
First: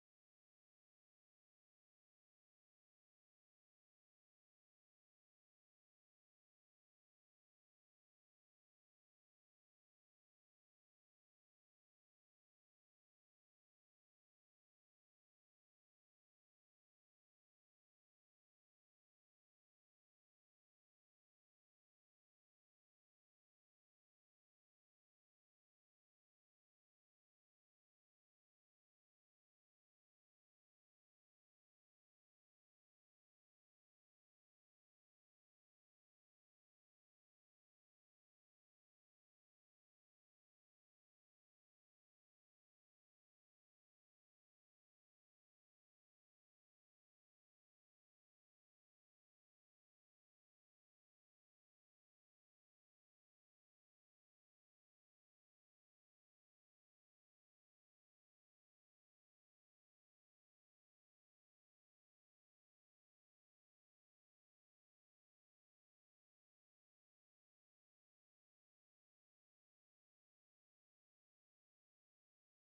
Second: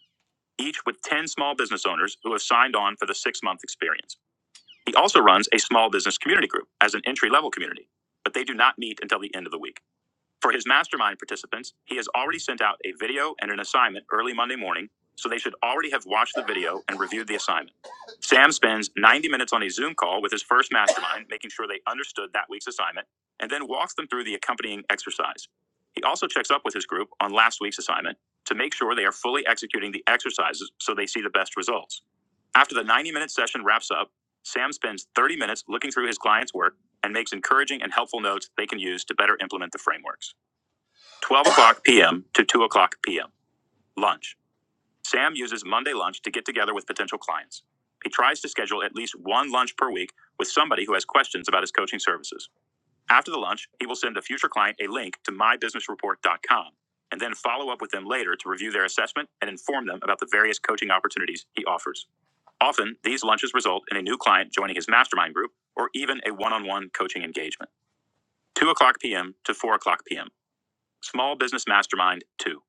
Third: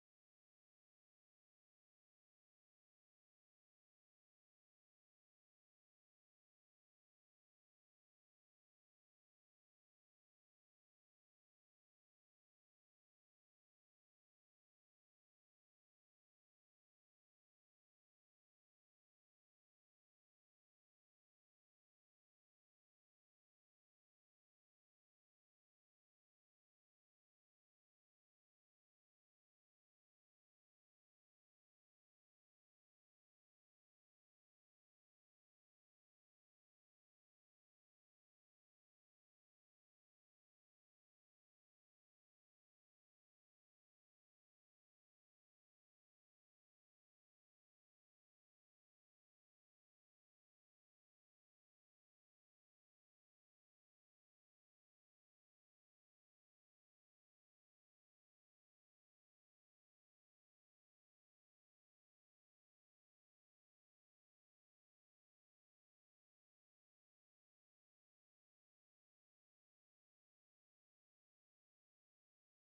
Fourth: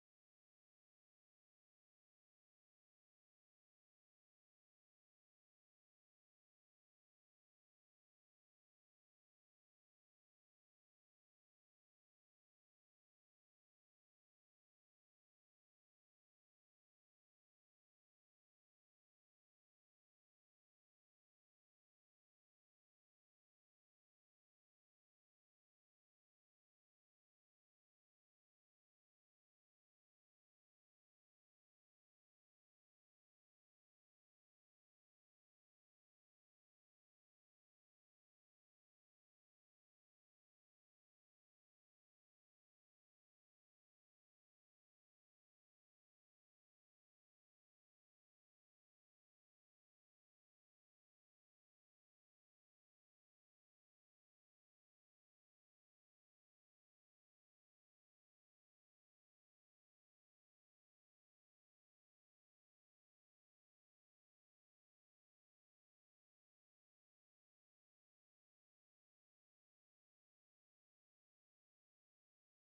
each with 10 small business owners who have signed on for the six month experience. He also runs a small business community group as an entry level community, but they do not meet until the end of the week. For his mastermind participants, he has already sent out a video and an assignment early Monday morning, so they should already have watched the video and reviewed the assignment. Sam spends 90 minutes on a Zoom call with his first mastermind, making sure they understood that week's assignment, and then walks them through the accompanying exercise. He also checks up with his group on last week's assignment to make sure they are fully executing the exercises so they see the best results. After the 90 minute session wraps up, Sam spends 30 minutes looking through his client's work and makes encouraging and helpful notes they can use to better implement the frameworks. 12 o'clock p.m. to 2 o'clock p.m. Lunch. Sam uses Monday lunch to get together with potential clients. He tries to schedule at least one lunch per week with somebody who has questions about his coaching services. After the lunch, he will send a future client a link to mybusinessreport.com and then follow up with them later to review their assessment and inform them about the various coaching opportunities he offers. Often, these lunches result in a new client joining his mastermind group or even a one on one coaching engagement. 2 o'clock p.m. to 4 o'clock p.m. Small Business Mastermind 2.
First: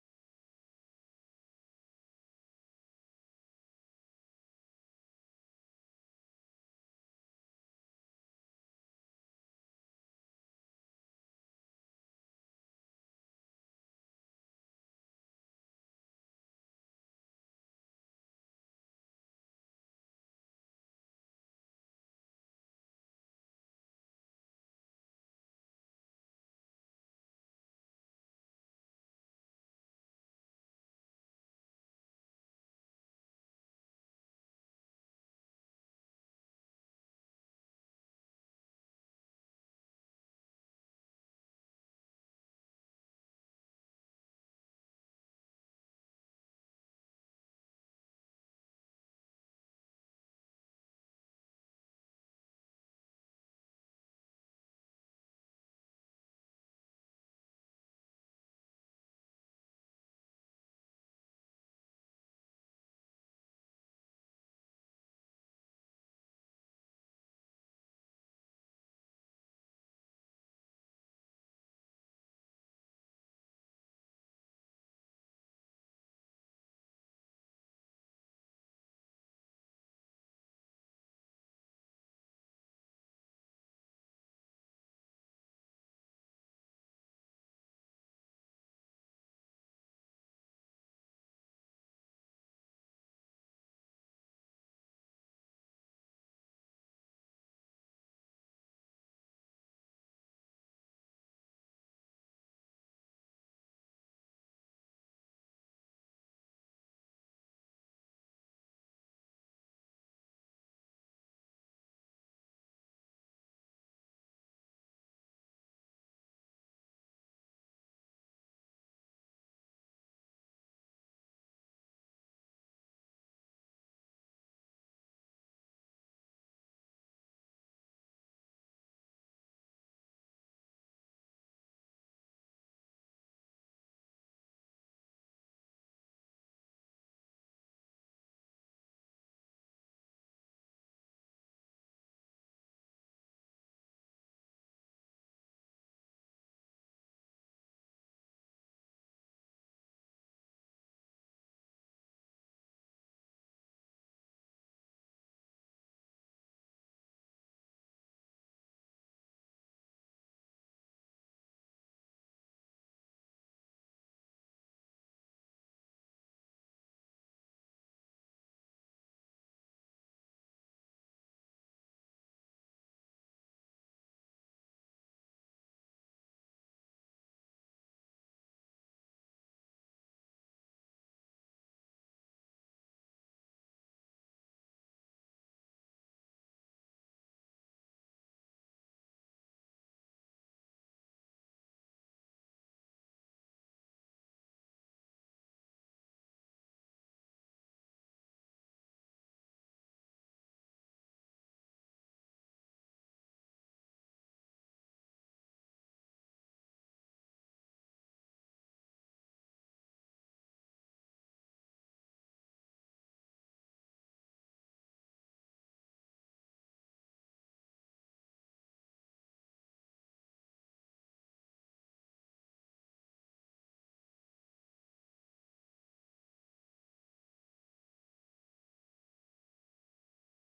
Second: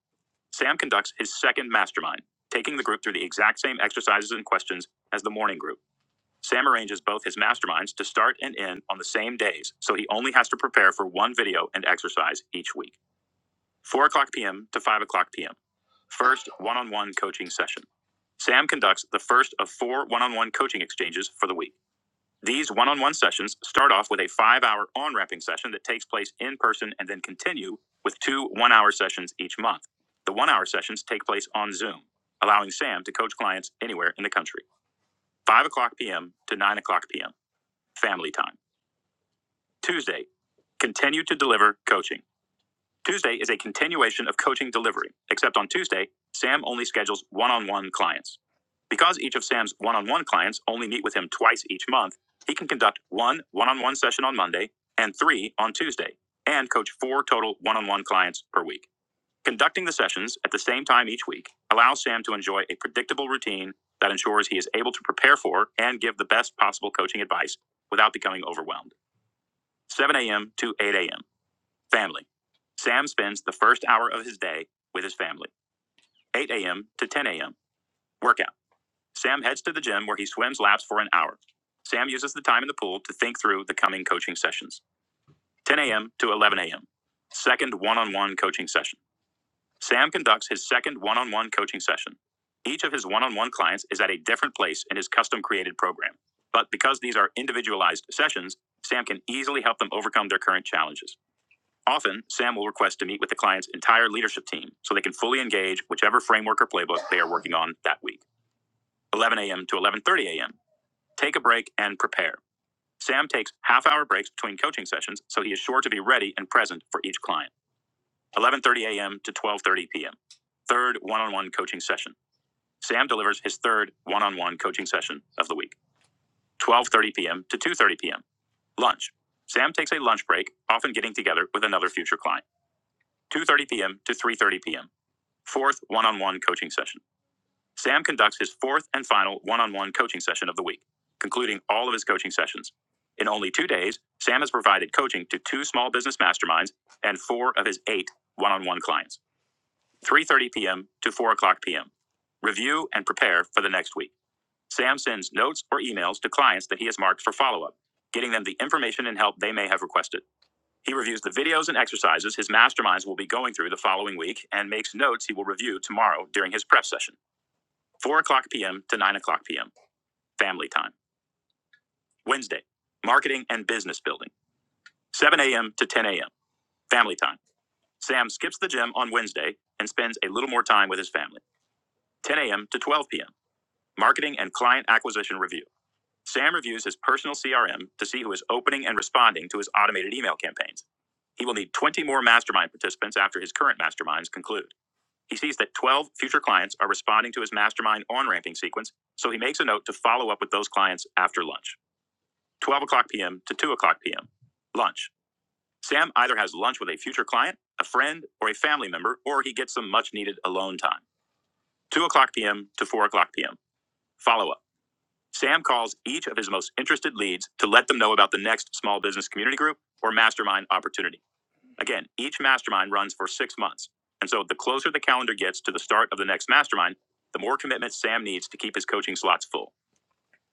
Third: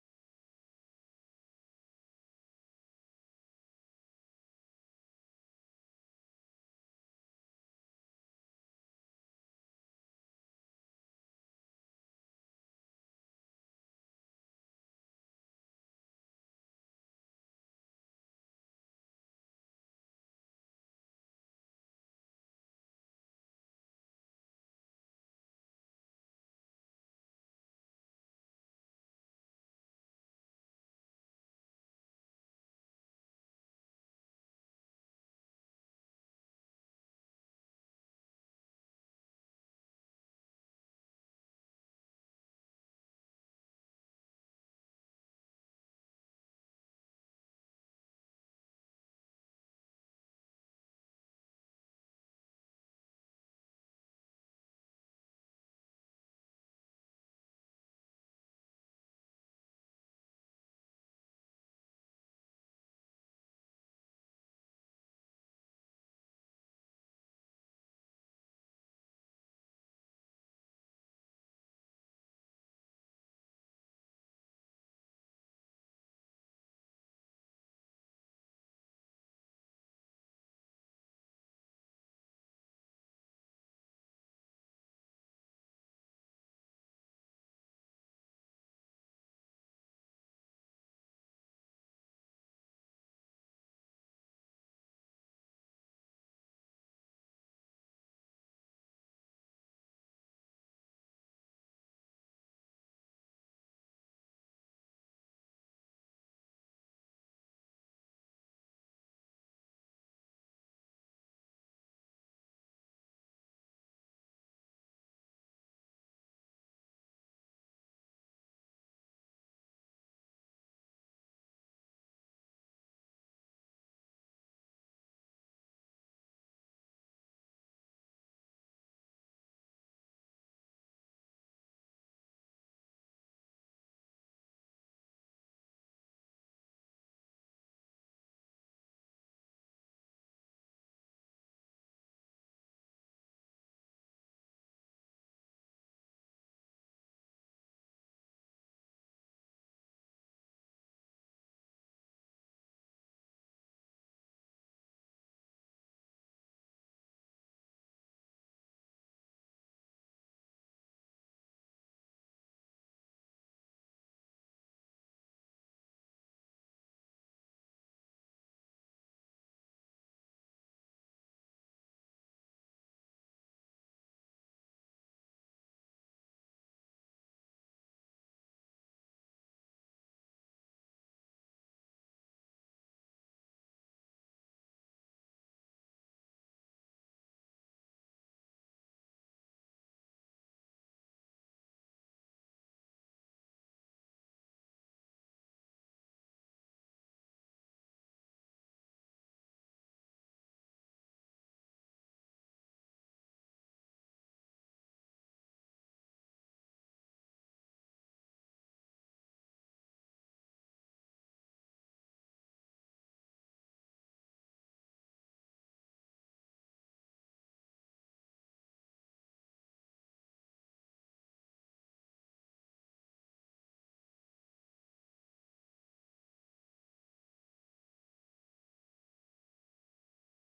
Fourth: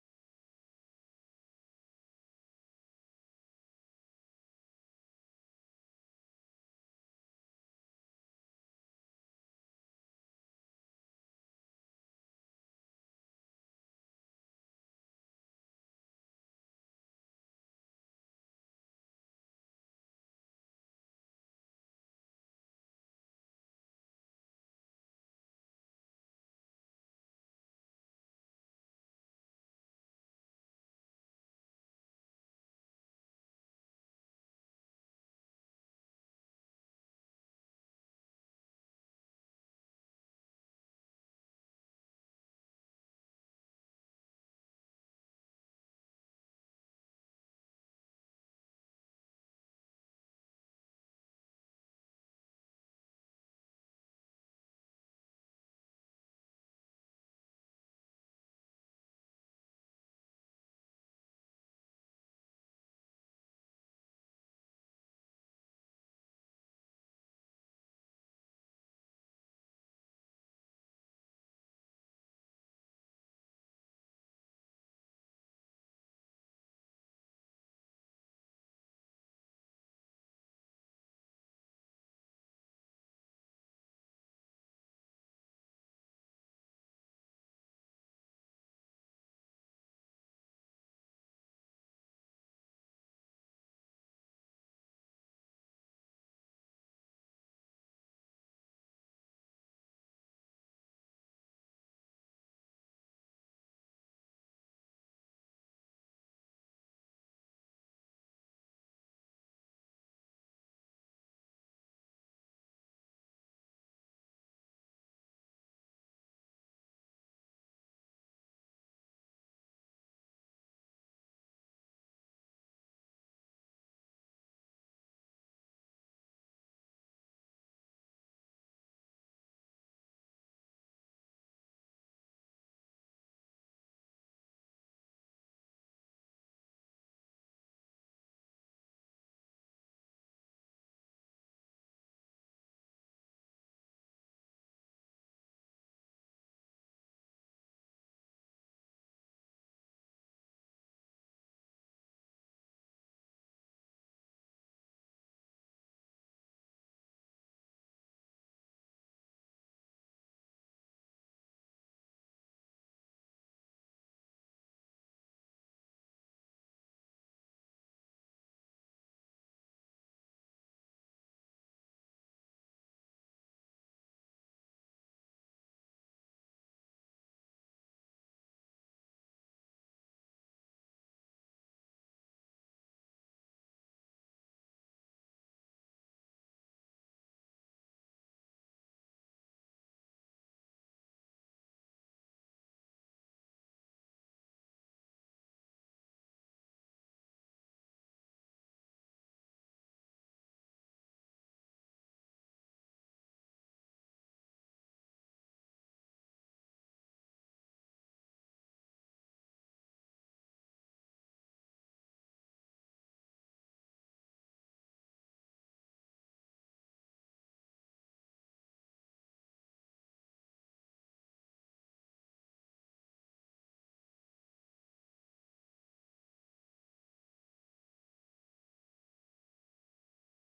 Sam conducts his second mastermind, taking the group through the exact same exercises and questions as the morning group. Sam arranges both his masterminds to start and end on the same days, so he only has to prepare for one video and exercise each week. 4 o'clock p.m. to 5 o'clock p.m. First one on one coaching session. Sam conducts the first of four one on one coaching exchanges for the week. These one on one sessions start off with a five hour on ramping session that takes place in person and then continue with two one hour sessions each month. The one hour sessions take place on Zoom, allowing Sam to coach clients anywhere in the country. 5 o'clock p.m. to 9 o'clock p.m., family time. Tuesday, continue to deliver coaching. Tuesday is a continuation of coaching delivery, except on Tuesday, Sam only schedules one on one clients. Because each of Sam's one on one clients only meet with him twice each month, he can conduct one one on one session on Monday and three on Tuesday, and coach four total one on one clients per week. Conducting the sessions at the same time each week allows Sam to enjoy a predictable routine that ensures he is able to prepare for and give the best possible coaching advice without becoming overwhelmed. 7 a.m. to 8 a.m. Family. Sam spends the first hour of his day with his family, 8 a.m. to 10 a.m. Workout. Sam heads to the gym where he swims laps for an hour. Sam uses the time in the pool to think through the coming coaching sessions, 10 a.m. to 11 a.m. Second one on one coaching session. Sam conducts his second one on one coaching session. Each of his one on one clients is at a different place in his custom created program. But because these are individualized sessions, Sam can easily help them overcome their current challenges. Often, Sam will request to meet with the client's entire leadership team so they can fully engage whichever framework or playbook they are working on that week. 11 a.m. to 11:30 a.m. Take a break and prepare. Sam takes half-hour breaks between coaching sessions, so he is sure to be ready and present for each client. 11:30 a.m. to 12:30 p.m. Third one-on-one coaching session. Sam delivers his third one-on-one coaching session of the week. 12:30 p.m. to 2:30 p.m. Lunch. Sam takes a lunch break, often getting together with another future client. 2:30 p.m. to 3:30 p.m. Fourth one on one coaching session. Sam conducts his fourth and final one on one coaching session of the week, concluding all of his coaching sessions. In only two days, Sam has provided coaching to two small business masterminds and four of his eight one on one clients, 3.30 p.m. to 4 o'clock p.m. Review and prepare for the next week. Sam sends notes or emails to clients that he has marked for follow up, getting them the information and help they may have requested. He reviews the videos and exercises his masterminds will be going through the following week and makes notes he will review tomorrow during his prep session, 4 o'clock p.m. to 9 o'clock p.m., family time. Wednesday, marketing and business building, 7 a.m. to 10 a.m., family time. Sam skips the gym on Wednesday and spends a little more time with his family, 10 a.m. to 12 p.m., marketing and client acquisition review. Sam reviews his personal CRM to see who is opening and responding to his automated email campaigns. He will need 20 more mastermind participants after his current masterminds conclude. He sees that 12 future clients are responding to his mastermind on ramping sequence, so he makes a note to follow up with those clients after lunch 12 o'clock p.m. to 2 o'clock p.m. Lunch. Sam either has lunch with a future client, a friend, or a family member, or he gets some much needed alone time. 2 o'clock p.m. to 4 o'clock p.m. Follow up. Sam calls each of his most interested leads to let them know about the next small business community group or mastermind opportunity. Again, each mastermind runs for six months. And so the closer the calendar gets to the start of the next mastermind, the more commitment Sam needs to keep his coaching slots full.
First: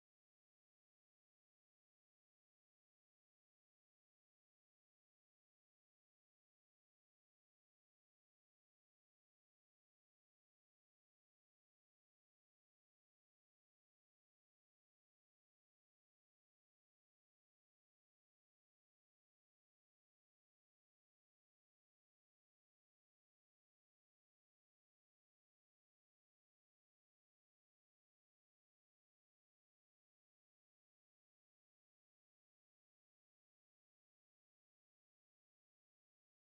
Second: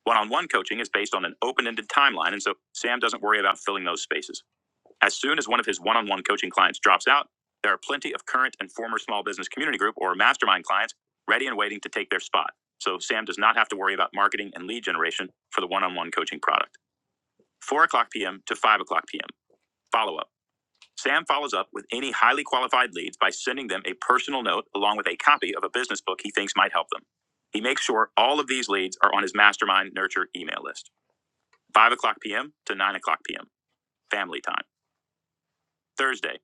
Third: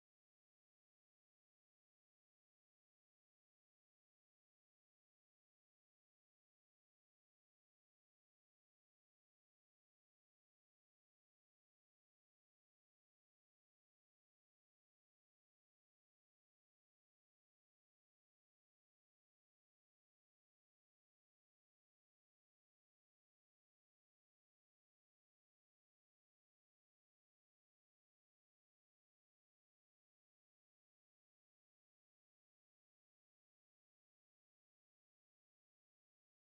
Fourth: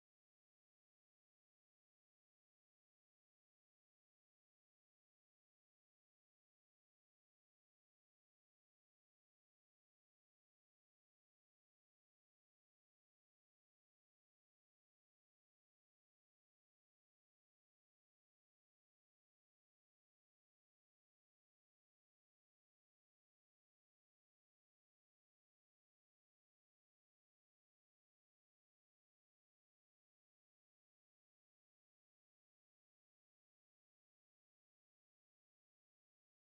One on one coaching is based on an open ended timeline, and so Sam doesn't worry about filling those spaces. As soon as one of his one on one coaching clients drops out, there are plenty of current and former small business community group or mastermind clients ready and waiting to take their spot. So Sam does not have to worry about marketing and lead generation for the one on one coaching product. 4 o'clock p.m. to 5 o'clock p.m. Follow up. Sam follows up with any highly qualified leads by sending them a personal note along with a copy of a business book he thinks might help them. He makes sure all of these leads are on his mastermind nurture email list. 5 o'clock p.m. to 9 o'clock p.m. Family time. Thursday,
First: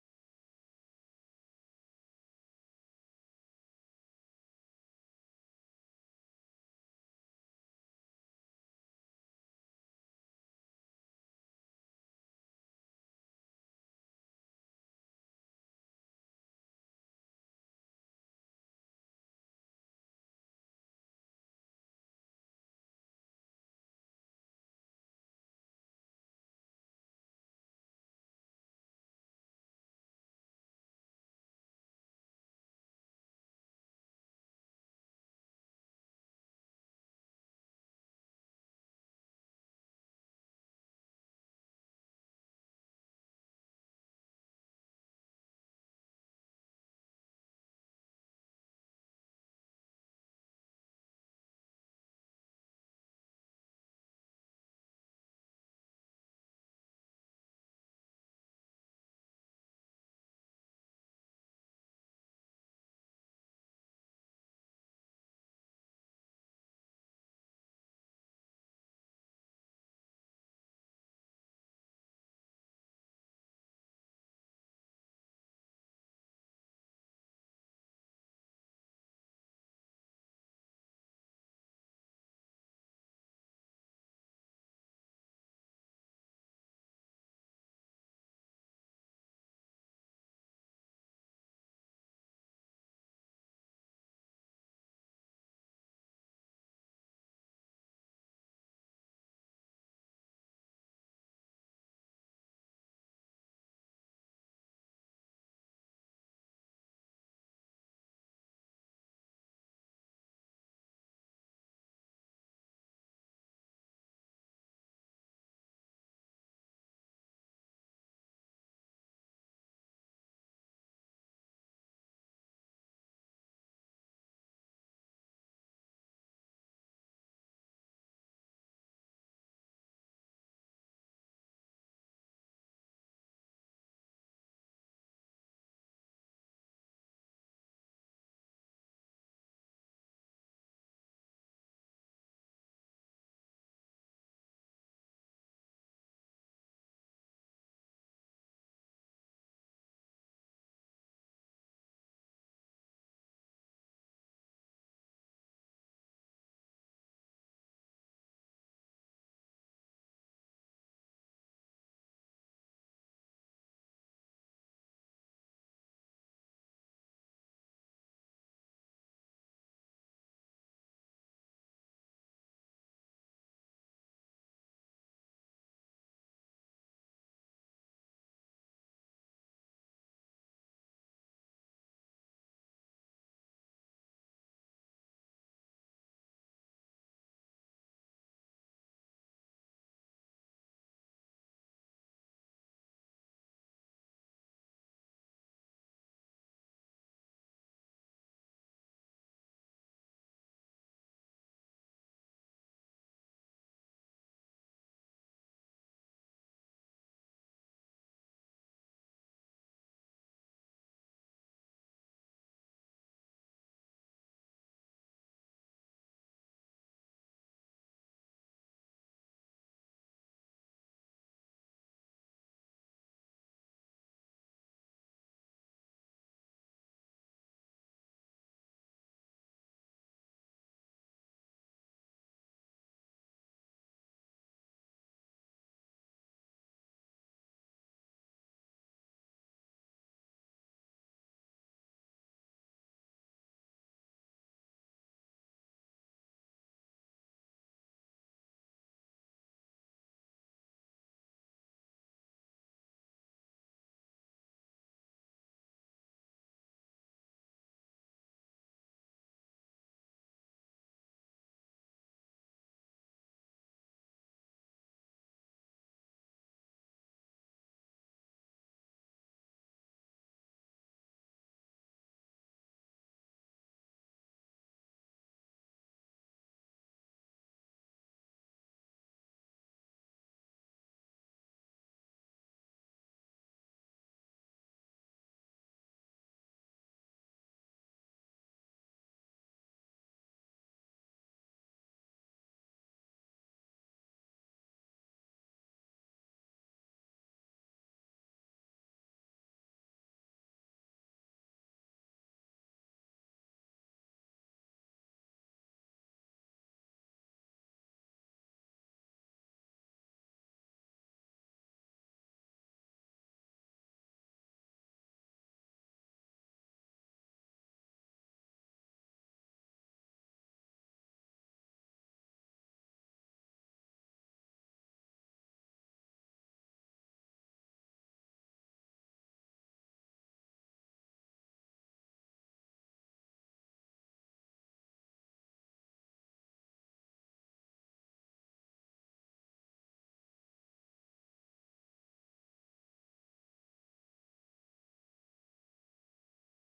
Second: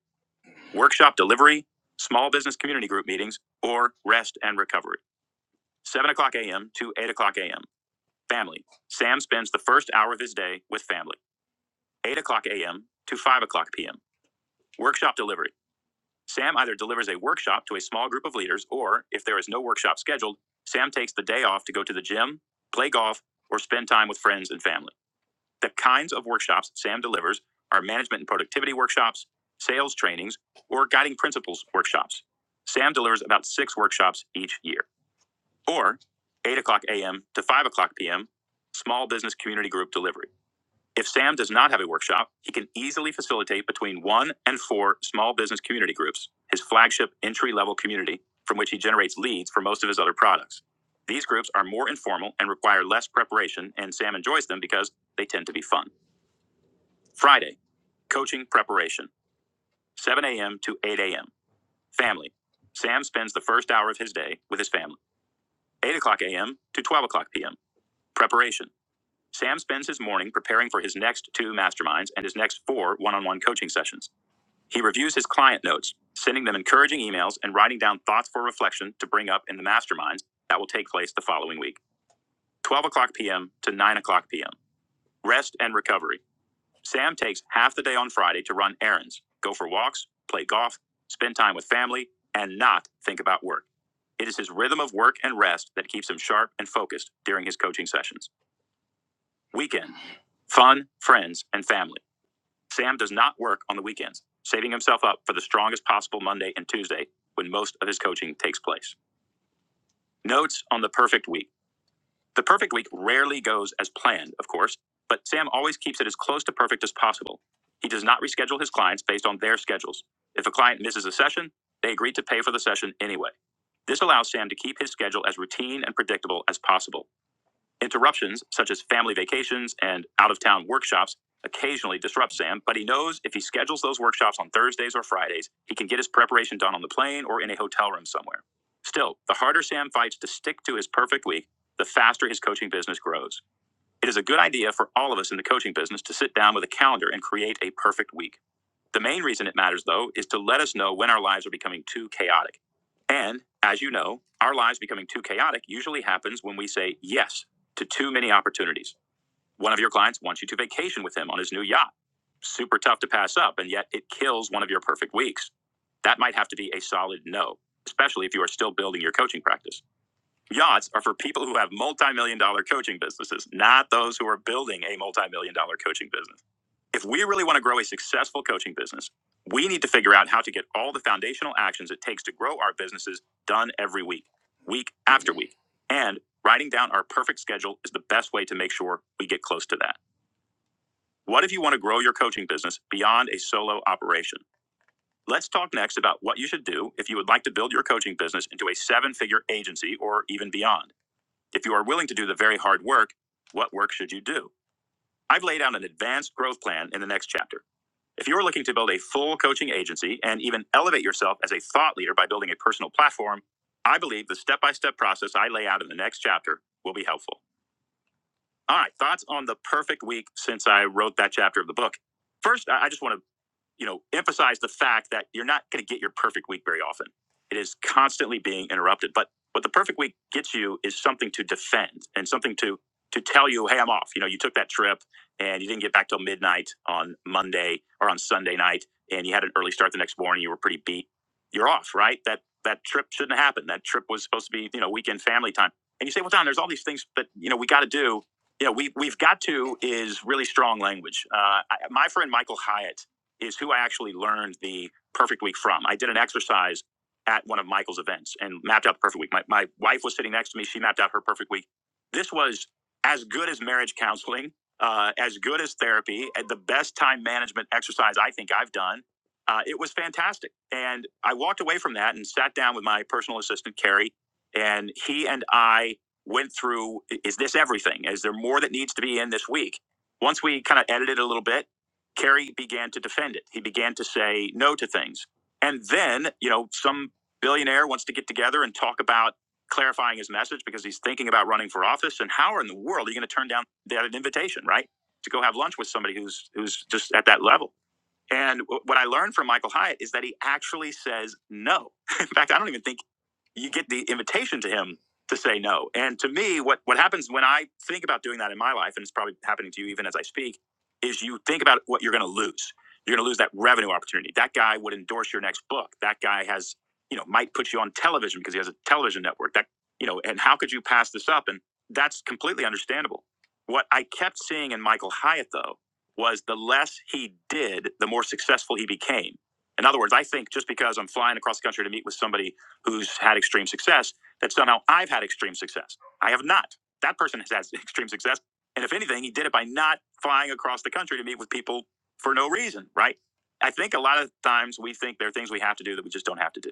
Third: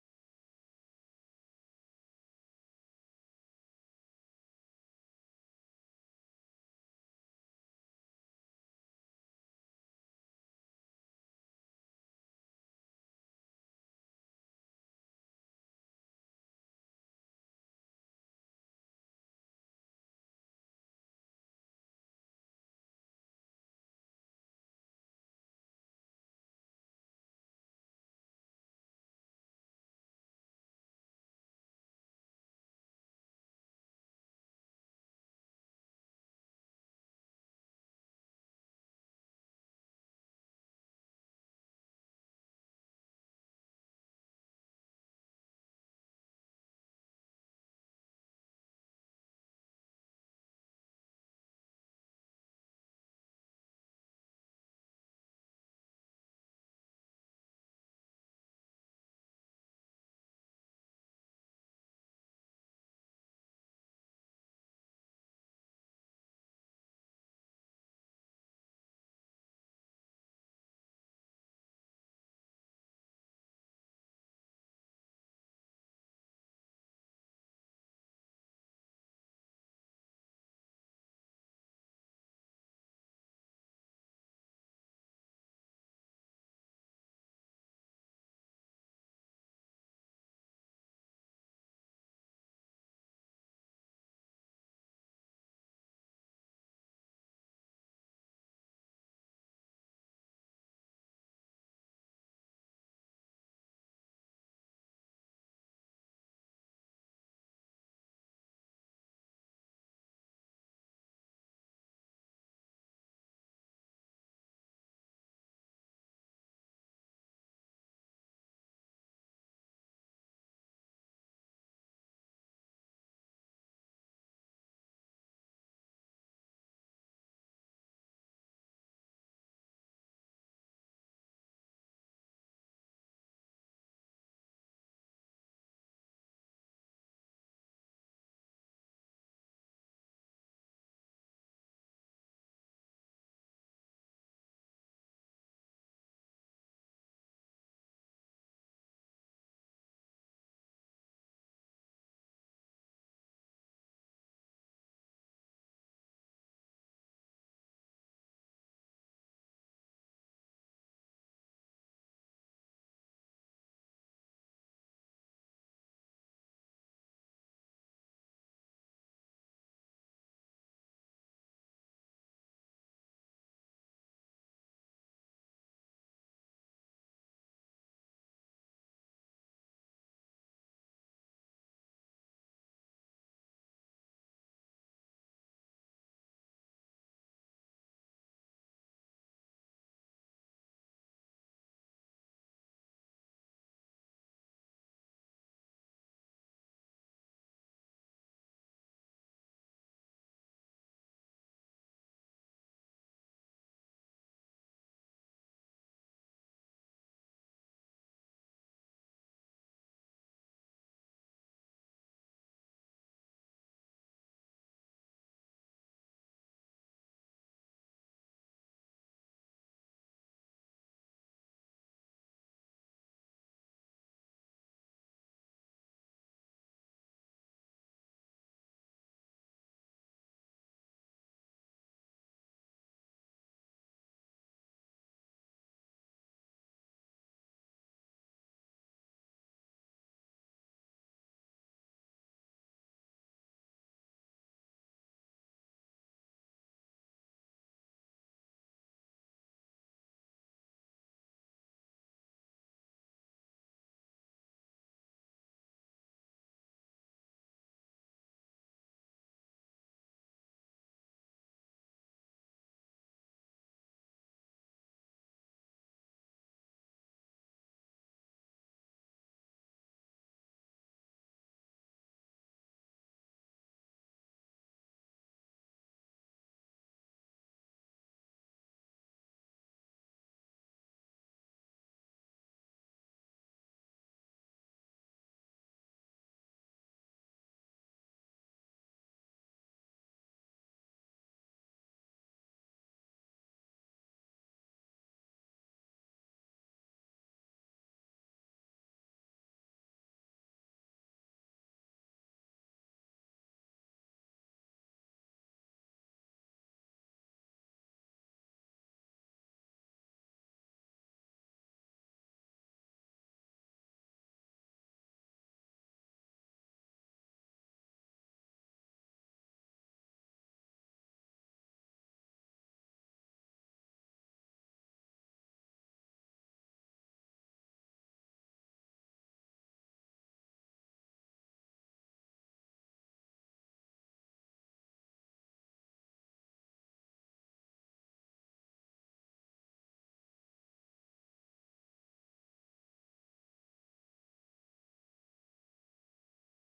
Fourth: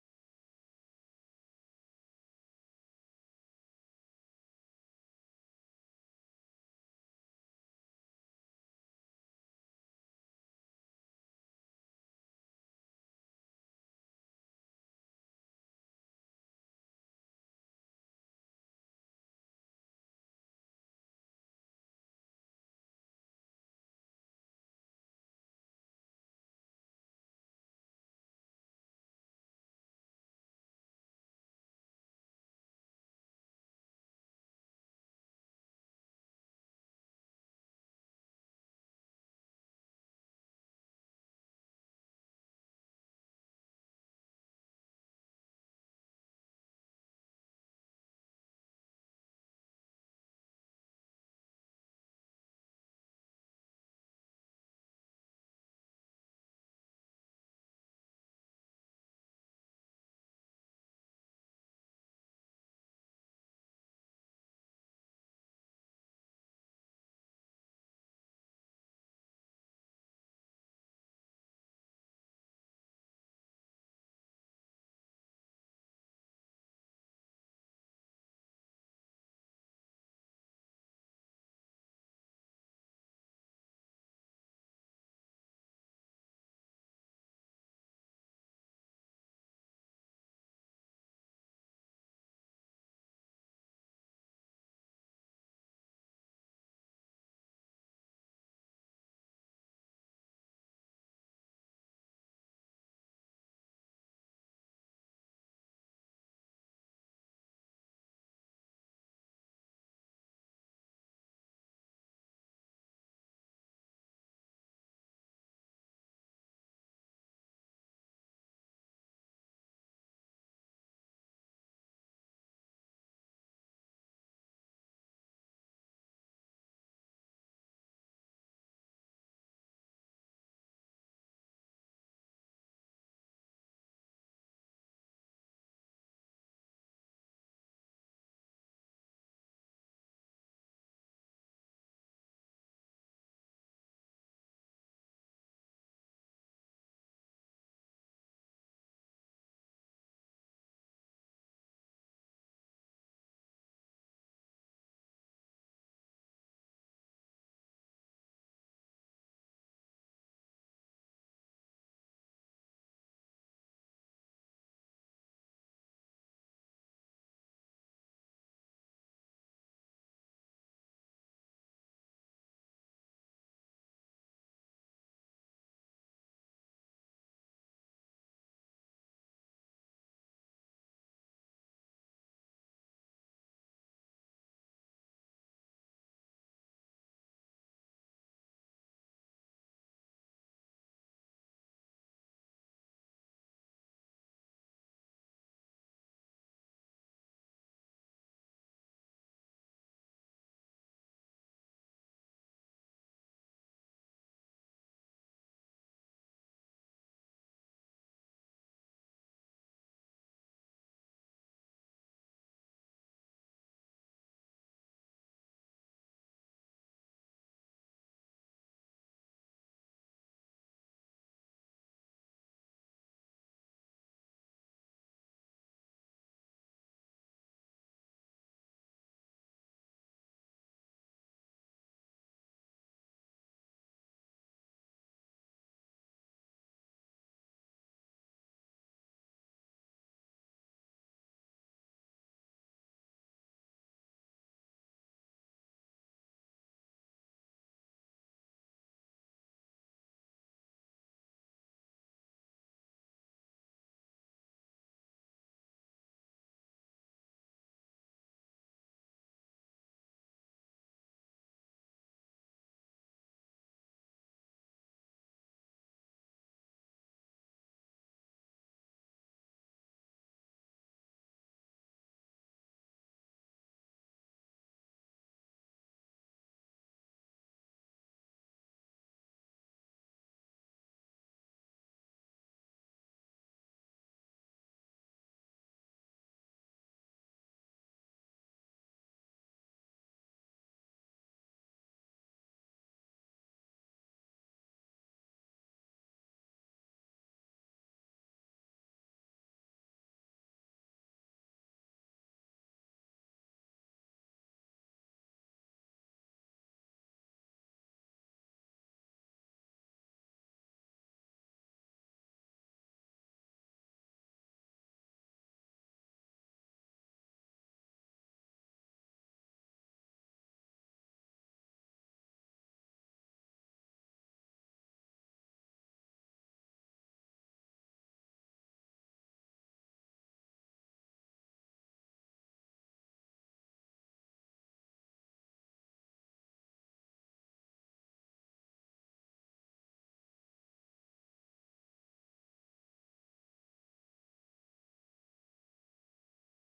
workshop delivery, small business community group meetings, or rest and recovery. 7 o'clock a.m. to 8 o'clock a.m. Family. Sam spends the first hour of his day with family. 8 o'clock a.m. to 5 o'clock p.m. Workshop delivery Sam either delivers a workshop to a small group of leaders, or if there is no workshop scheduled, Sam takes the day off to go to the gym, play golf, or spend time with friends and family. The kinds of workshops Sam delivers are management and productivity workshops, sales trainings, or guiding principles workshops. Sam delivers about six workshops each year, or 8 o'clock a.m. to 5 o'clock p.m. small business community group delivery. If Sam does not have a workshop, he can easily facilitate between one and four small business community groups, his flagship entry level community, from which he generates leads for most of his other products. These groups are more informal and require less preparation, and Sam enjoys them because they tend to be fun. Friday, coaching preparation, 7 a.m. to 8 a.m. Family. Sam spends the first hour of his day with his family, 8 o'clock a.m. to 12 o'clock p.m. Preparation. Sam spends his morning preparing for his next two masterminds and his next four one on one coaching sessions. He reviews his client notes, sending them encouraging emails and writing down thoughts for reflection to bring up in the masterminds that will take place the following week 12 o'clock p.m. to 9 o'clock p.m. Rest and recovery. Sam takes half the day on Friday to run errands, go for walks, play golf, spend time with family, and not think about work. It is his rhythm of work and rest that keeps him sharp and focused during his coaching sessions. Weekend. Fun, friends, and family. Sam does not work on the weekends, saving himself up for the strongest possible Monday and Tuesday when most of his coaching takes place. Notes on the perfect week. The perfect week rarely goes as planned, of course, but Sam always keeps it as close to perfect as possible. He does not reschedule his clients based on their schedules. If a client misses a session, they agree to pay for the session anyway. This allows Sam to keep his schedule as routine and predictable as possible. Interruptions, such as family vacations and out of town workshops, occasionally disrupt Sam, but he knows if he schedules those workshops on Thursdays or Fridays, he can get his preparation done on the plane or in a hotel room somewhere. Still, the harder Sam fights to stick to his perfect week, the faster his coaching business grows. It is a good idea for all of us in the coaching business to sit down with a calendar and create a perfect week. The main reason it matters, though, is to let us know when our lives are becoming too chaotic. And, as you know, our lives becoming too chaotic usually happens when we say yes to too many opportunities. One of your clients wants you to vacation with him on his new yacht. Super tough to pass up, and yet it kills one of your perfect weeks. That might have to be a solid no, especially if you are still building your coaching practice. Yachts are for people who have multi million dollar coaching businesses, not those who are building a multi million dollar coaching business. If we really want to grow a successful coaching business, we need to figure out how to get all the foundational actions it takes to grow our businesses done every week, week after week. And writing down our perfect schedule is the best way to make sure we get close to that. What if you want to grow your coaching business beyond a solo operation? Let's talk next about what you should do if you would like to build your coaching business into a seven figure agency or even beyond. If you are willing to do the very hard work, what work should you do? I've laid out an advanced growth plan in the next chapter. If you're looking to build a full coaching agency and even elevate yourself as a thought leader by building a personal platform, I believe the step by step process I lay out in the next chapter will be helpful. All right, thoughts on the perfect week since I wrote that chapter of the book. First, I just want to you know, emphasize the fact that you're not going to get your perfect week very often. It is constantly being interrupted. But what the perfect week gets you is something to defend and something to to tell you, hey, I'm off. You know, you took that trip and you didn't get back till midnight on Monday or on Sunday night, and you had an early start the next morning. You were pretty beat. You're off, right? That that trip shouldn't have happened. That trip was supposed to be, you know, weekend family time. And you say, well, Don, there's all these things that you know we got to do. You know, we we've got to is really strong language. Uh, I, my friend Michael Hyatt is who I actually learned the perfect week from. I did an exercise at one of Michael's events and mapped out the perfect week. My, my wife was sitting next to me. She mapped out her perfect week. This was as good as marriage counseling, uh, as good as therapy, and the best time management exercise I think I've done. Uh, it was fantastic. And I walked away from that and sat down with my personal assistant, Carrie, and he and I went through is this everything? Is there more that needs to be in this week? Once we kind of edited a little bit, Kerry began to defend it. He began to say no to things. And then, you know, some billionaire wants to get together and talk about clarifying his message because he's thinking about running for office. And how in the world are you going to turn down that invitation, right? To go have lunch with somebody who's who's just at that level. And what I learned from Michael Hyatt is that he actually says no. In fact, I don't even think you get the invitation to him to say no. And to me, what what happens when I think about doing that in my life, and it's probably happening to you even as I speak, is you think about what you're going to lose. You're going to lose that revenue opportunity. That guy would endorse your next book. That guy has, you know, might put you on television because he has a television network. That, you know, and how could you pass this up? And that's completely understandable. What I kept seeing in Michael Hyatt though was the less he did, the more successful he became. In other words, I think just because I'm flying across the country to meet with somebody who's had extreme success that somehow I've had extreme success. I have not. That person has had extreme success. And if anything, he did it by not flying across the country to meet with people for no reason, right? I think a lot of times we think there are things we have to do that we just don't have to do.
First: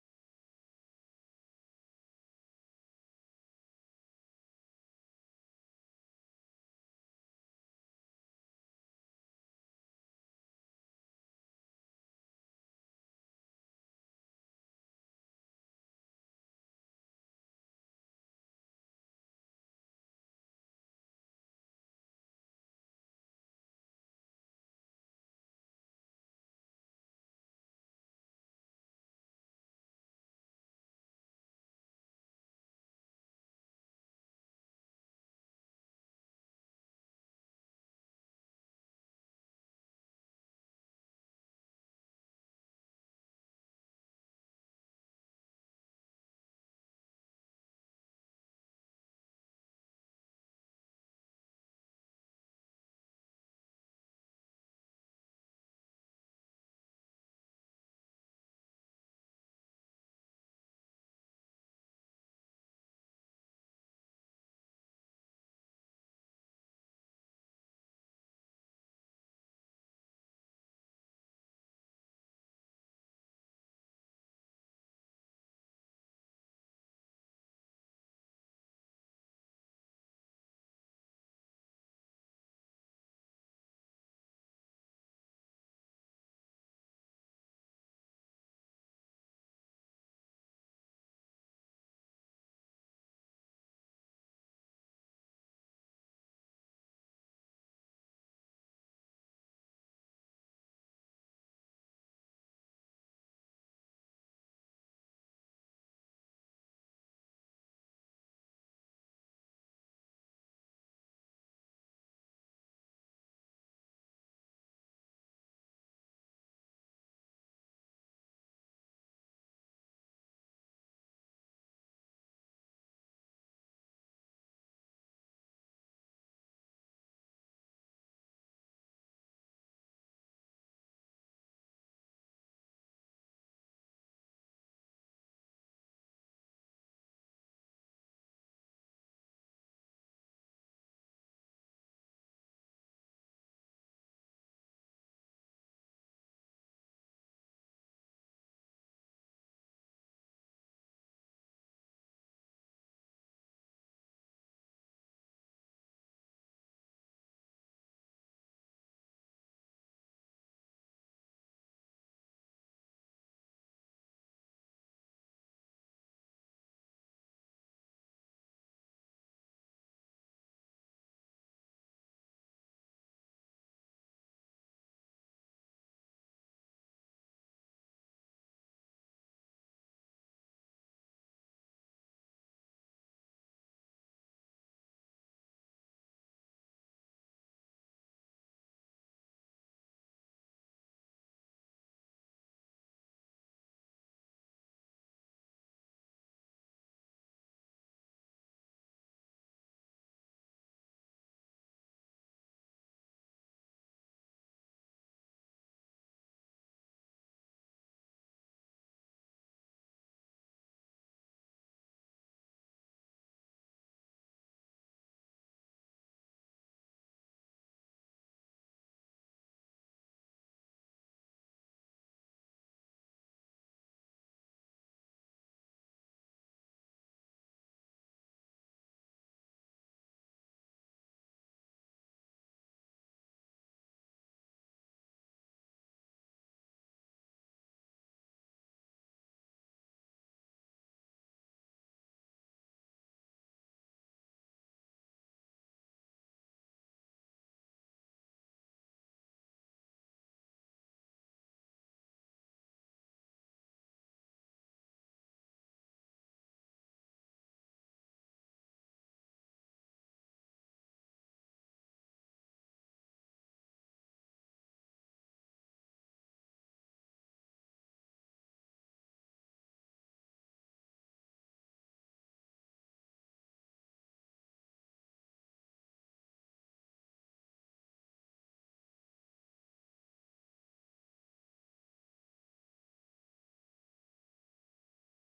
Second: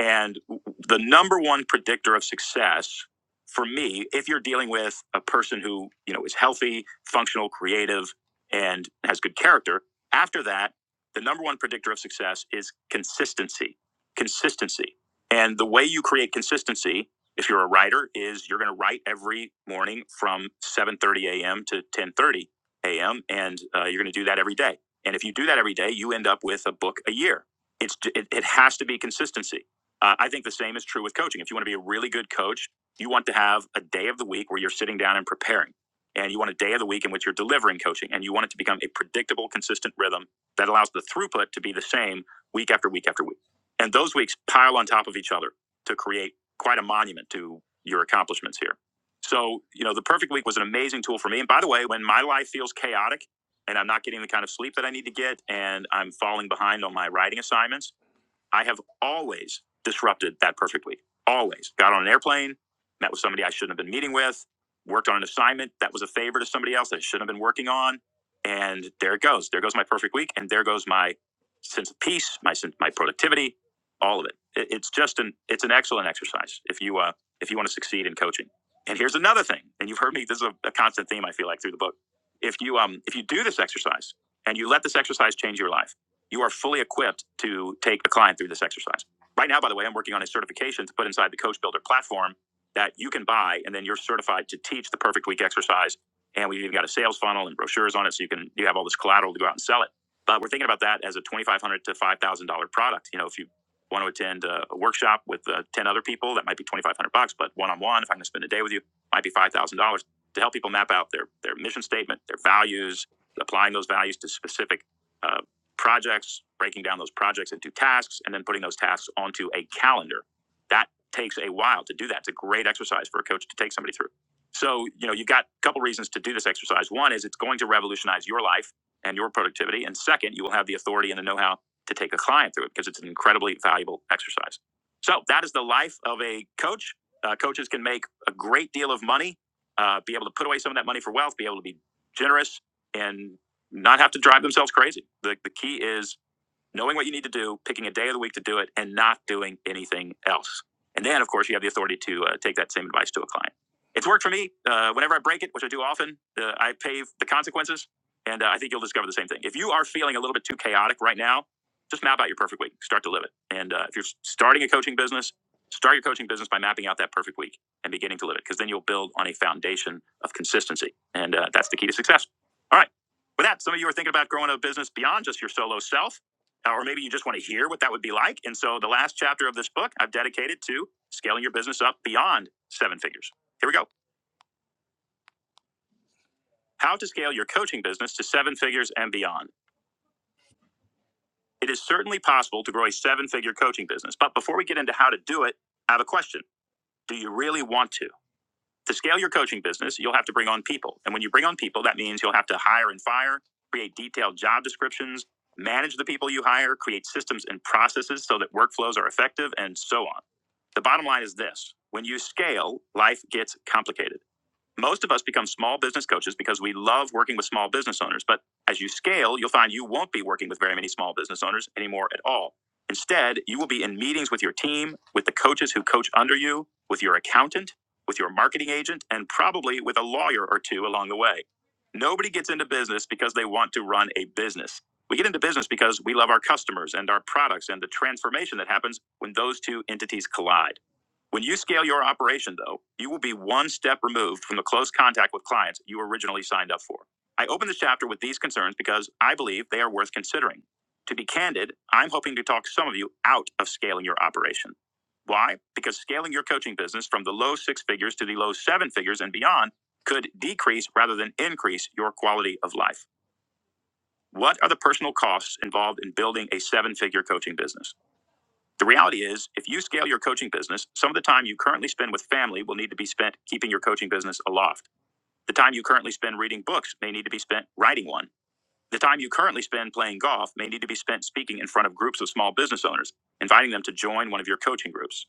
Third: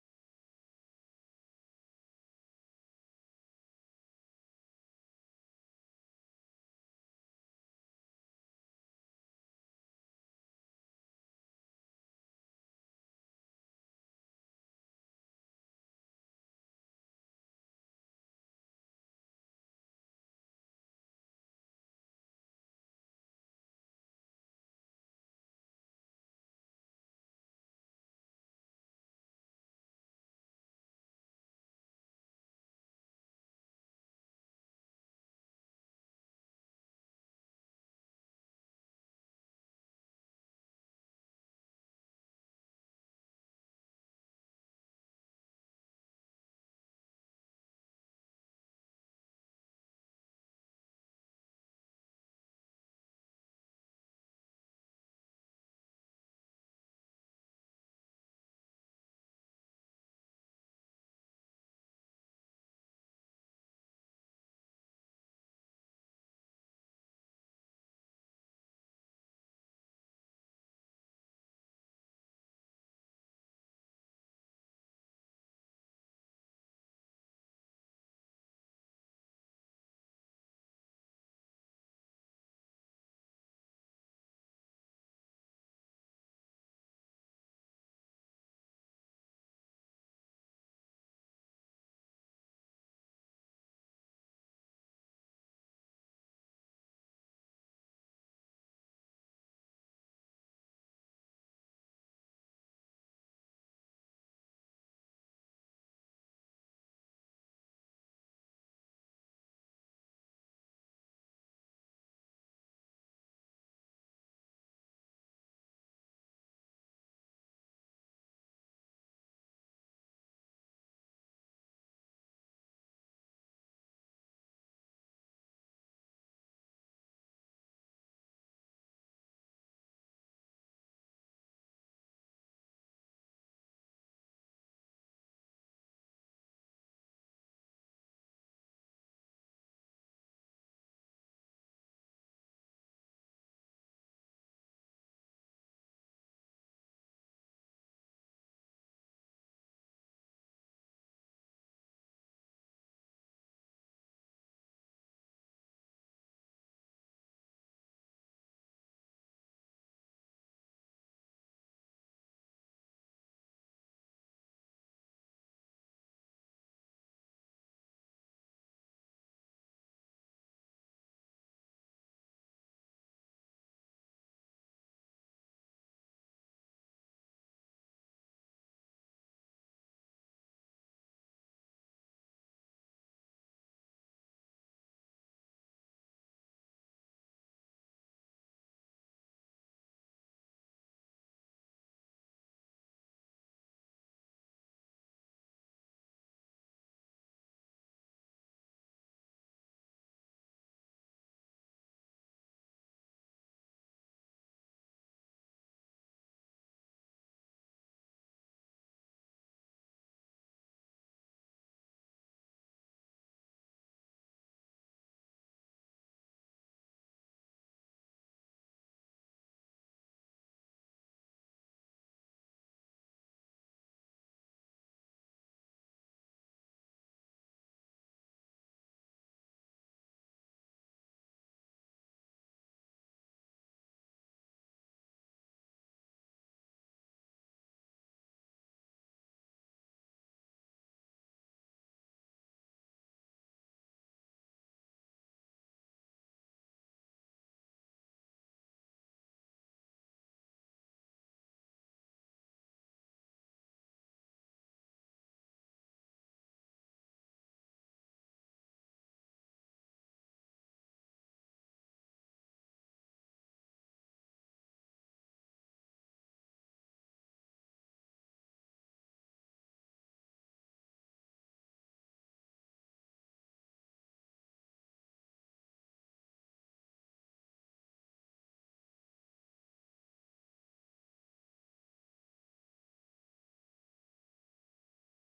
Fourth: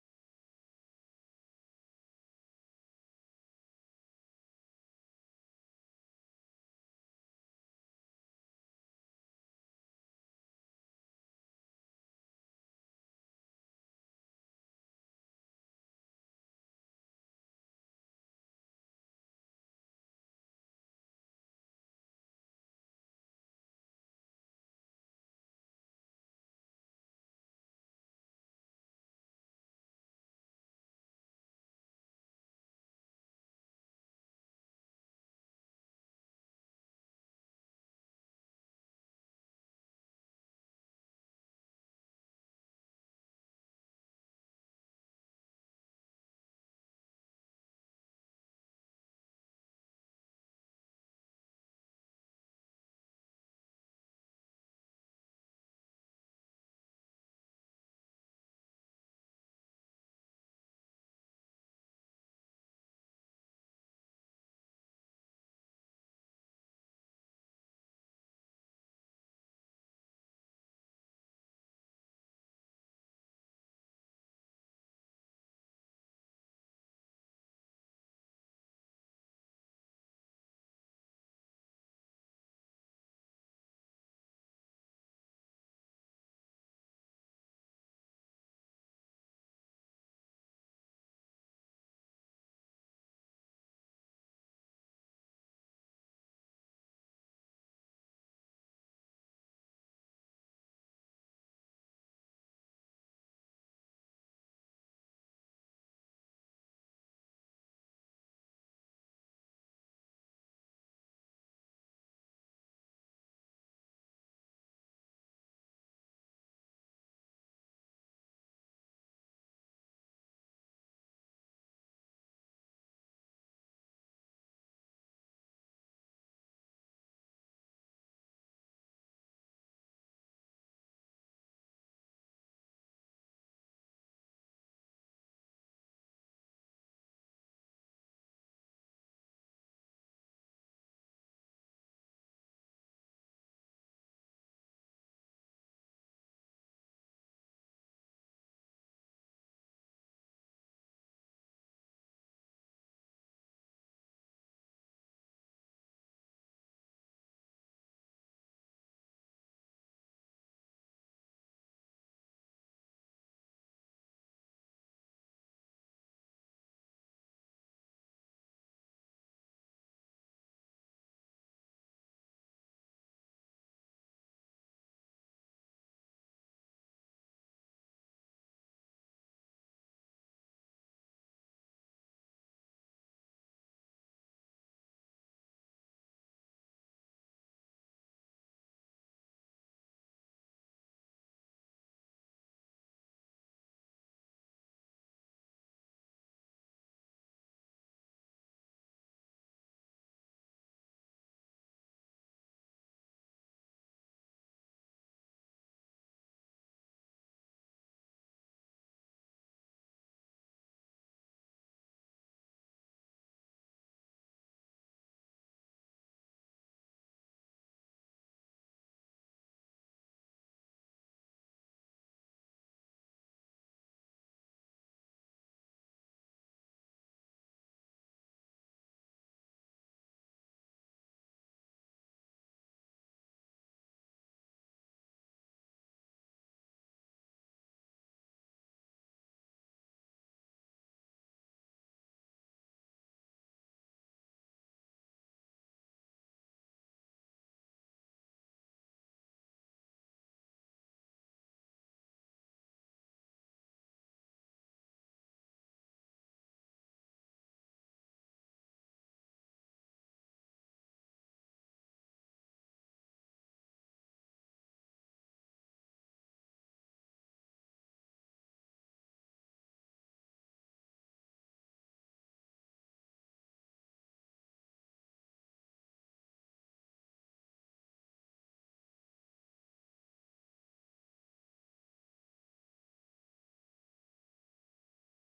And the number one predictor of success for me, if you're dealing with a person who, you know, is healthy, functional, creative, and has good character, after that, the number one predictor of success is consistency. Consistency and the way you create consistency, if you're a writer, is you're going to write every morning from 7:30 a.m. to 10:30 a.m. and uh, you're going to do that every day. And if you do that every day, you end up with a book a year. It's it, it has to be consistency. Uh, I think the same is true with coaching. If you want to be a really good coach, you want to have a day of the week where you're sitting down and preparing. And you want a day of the week in which you're delivering coaching, and you want it to become a predictable, consistent rhythm that allows the throughput to be the same week after week after week. And those weeks pile on top of each other to create quite a monument to your accomplishments here. So, you know, the perfect week was an amazing tool for me. And by the way, when my life feels chaotic and I'm not getting the kind of sleep that I need to get and I'm falling behind on my writing assignments, I have always disrupted that perfectly. Always got on an airplane, met with somebody I shouldn't have been meeting with, worked on an assignment that was a favor to somebody else that I shouldn't have been working on, and there it goes. There goes my perfect week, and there goes my sense of peace, my sense, my productivity, all of it. it. It's just an it's an excellent exercise if you uh, if you want to succeed in coaching. And here's another thing, and you've heard me. This is a, a constant theme I feel like through the book. If you um if you do this exercise and you let this exercise change your life you are fully equipped to take a client through this exercise. Right now, by the way, I'm working on a certification to put inside the Coach Builder platform that you can buy, and then you're certified to teach the perfect week exercise. And we've even got a sales funnel and brochures on it, so you can you have all this collateral to go out and sell it. But we're thinking about that as a twenty five hundred dollars to five thousand dollar product. You know, if you want to attend a, a workshop with uh, ten other people, that might be twenty five hundred bucks. But one on one, if I'm going to spend a day with you, might be five thousand dollars to help people map out their their mission statement, their values, applying those values to specific uh, projects, breaking down those projects into tasks, and then putting those tasks onto a calendar. That takes a while to do that. It's a great exercise for a coach to take somebody through. So, you know, you've got a couple reasons to do this exercise. One is it's going to revolutionize your life and your productivity. And second, you will have the authority and the know how to take a client through it because it's an incredibly valuable exercise. So, that is the life of a coach. Uh, coaches can make a great deal of money, uh, be able to put away some of that money for wealth, be able to be generous, and not have to drive themselves crazy. The, the key is knowing what you need to do, picking a day of the week to do it, and not doing anything else. And then, of course, you have the authority to uh, take that same advice to a client. It's worked for me. Uh, whenever I break it, which I do often, uh, I pay the consequences. And uh, I think you'll discover the same thing. If you are feeling a little bit too chaotic right now, just map out your perfect week. Start to live it. And uh, if you're starting a coaching business, start your coaching business by mapping out that perfect week and beginning to live it, because then you'll build on a foundation of consistency. And uh, that's the key to success. All right. With that, some of you are thinking about growing a business beyond just your solo self. Uh, or maybe you just want to hear what that would be like. And so the last chapter of this book I've dedicated to scaling your business up beyond seven figures. Here we go. How to scale your coaching business to seven figures and beyond. It is certainly possible to grow a seven figure coaching business. But before we get into how to do it, I have a question. Do you really want to? To scale your coaching business, you'll have to bring on people. And when you bring on people, that means you'll have to hire and fire, create detailed job descriptions, manage the people you hire, create systems and processes so that workflows are effective, and so on. The bottom line is this when you scale, life gets complicated. Most of us become small business coaches because we love working with small business owners. But as you scale, you'll find you won't be working with very many small business owners anymore at all. Instead, you will be in meetings with your team, with the coaches who coach under you, with your accountant, with your marketing agent, and probably with a lawyer or two along the way. Nobody gets into business because they want to run a business. We get into business because we love our customers and our products and the transformation that happens when those two entities collide. When you scale your operation, though, you will be one step removed from the close contact with clients you originally signed up for. I open this chapter with these concerns because I believe they are worth considering. To be candid, I'm hoping to talk some of you out of scaling your operation. Why? Because scaling your coaching business from the low six figures to the low seven figures and beyond could decrease rather than increase your quality of life. What are the personal costs involved in building a seven figure coaching business? The reality is, if you scale your coaching business, some of the time you currently spend with family will need to be spent keeping your coaching business aloft. The time you currently spend reading books may need to be spent writing one. The time you currently spend playing golf may need to be spent speaking in front of groups of small business owners, inviting them to join one of your coaching groups.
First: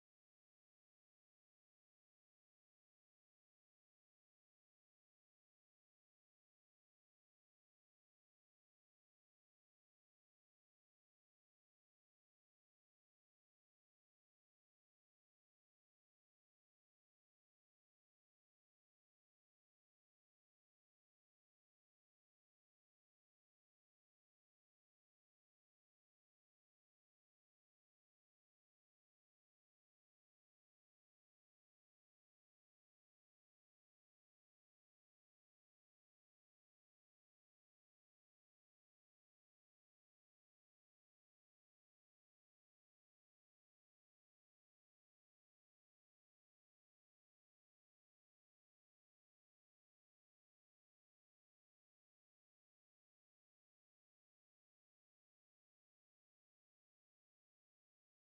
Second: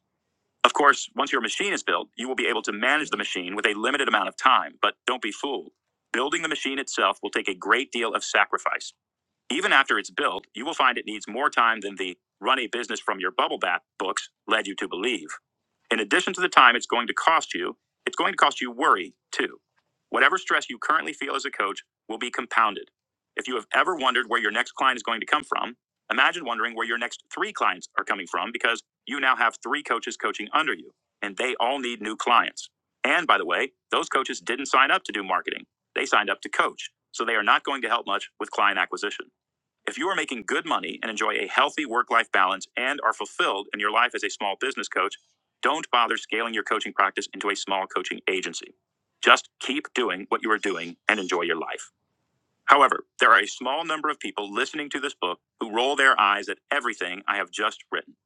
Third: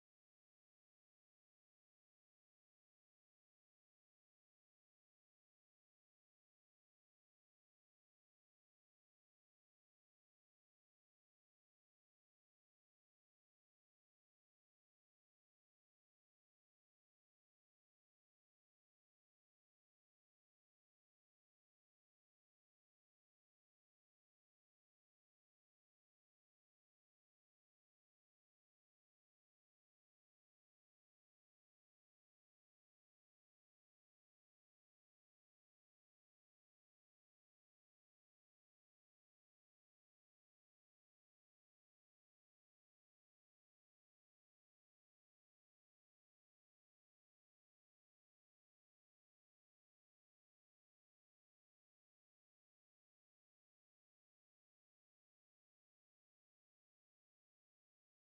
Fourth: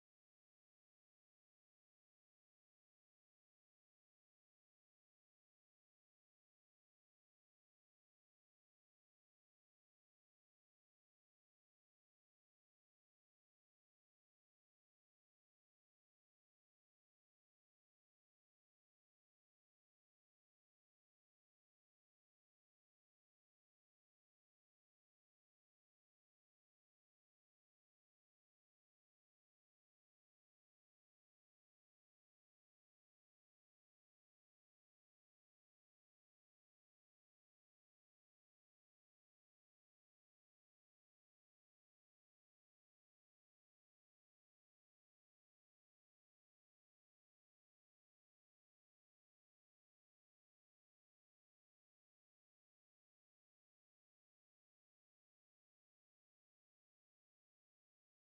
Of course, once your machine is built, you will be able to manage the machine with a limited amount of time, but don't be fooled. Building the machine itself will take a great deal of sacrifice. Even after it's built, you will find it needs more time than the run a business from your bubble bath books led you to believe. In addition to the time it's going to cost you, it's going to cost you worry too. Whatever stress you currently feel as a coach will be compounded. If you have ever wondered where your next client is going to come from, imagine wondering where your next three clients are coming from because you now have three coaches coaching under you and they all need new clients. And by the way, those coaches didn't sign up to do marketing. They signed up to coach. So they are not going to help much with client acquisition. If you are making good money and enjoy a healthy work life balance and are fulfilled in your life as a small business coach, don't bother scaling your coaching practice into a small coaching agency. Just keep doing what you are doing and enjoy your life. However, there are a small number of people listening to this book who roll their eyes at everything I have just written.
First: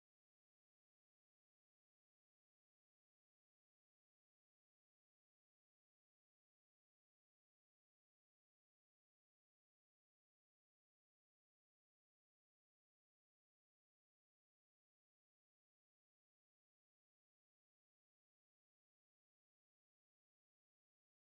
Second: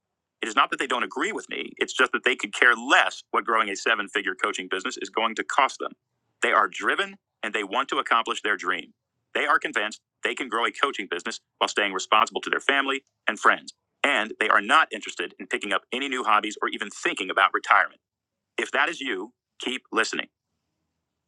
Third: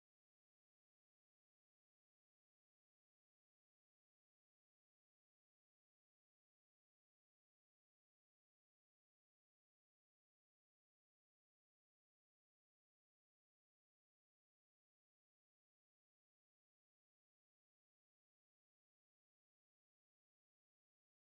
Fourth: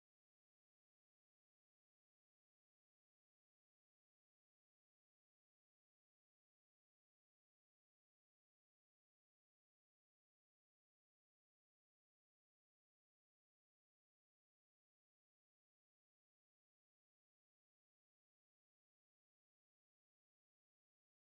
It is not that they don't agree with me, it's just that they could care less what growing a seven figure coaching business is going to cost them. They are driven and they want to accomplish their dream. They are convinced they can grow a coaching business while staying responsible to their family and friends. And they are not interested in picking up any new hobbies or even thinking about retirement. If that is you, keep listening.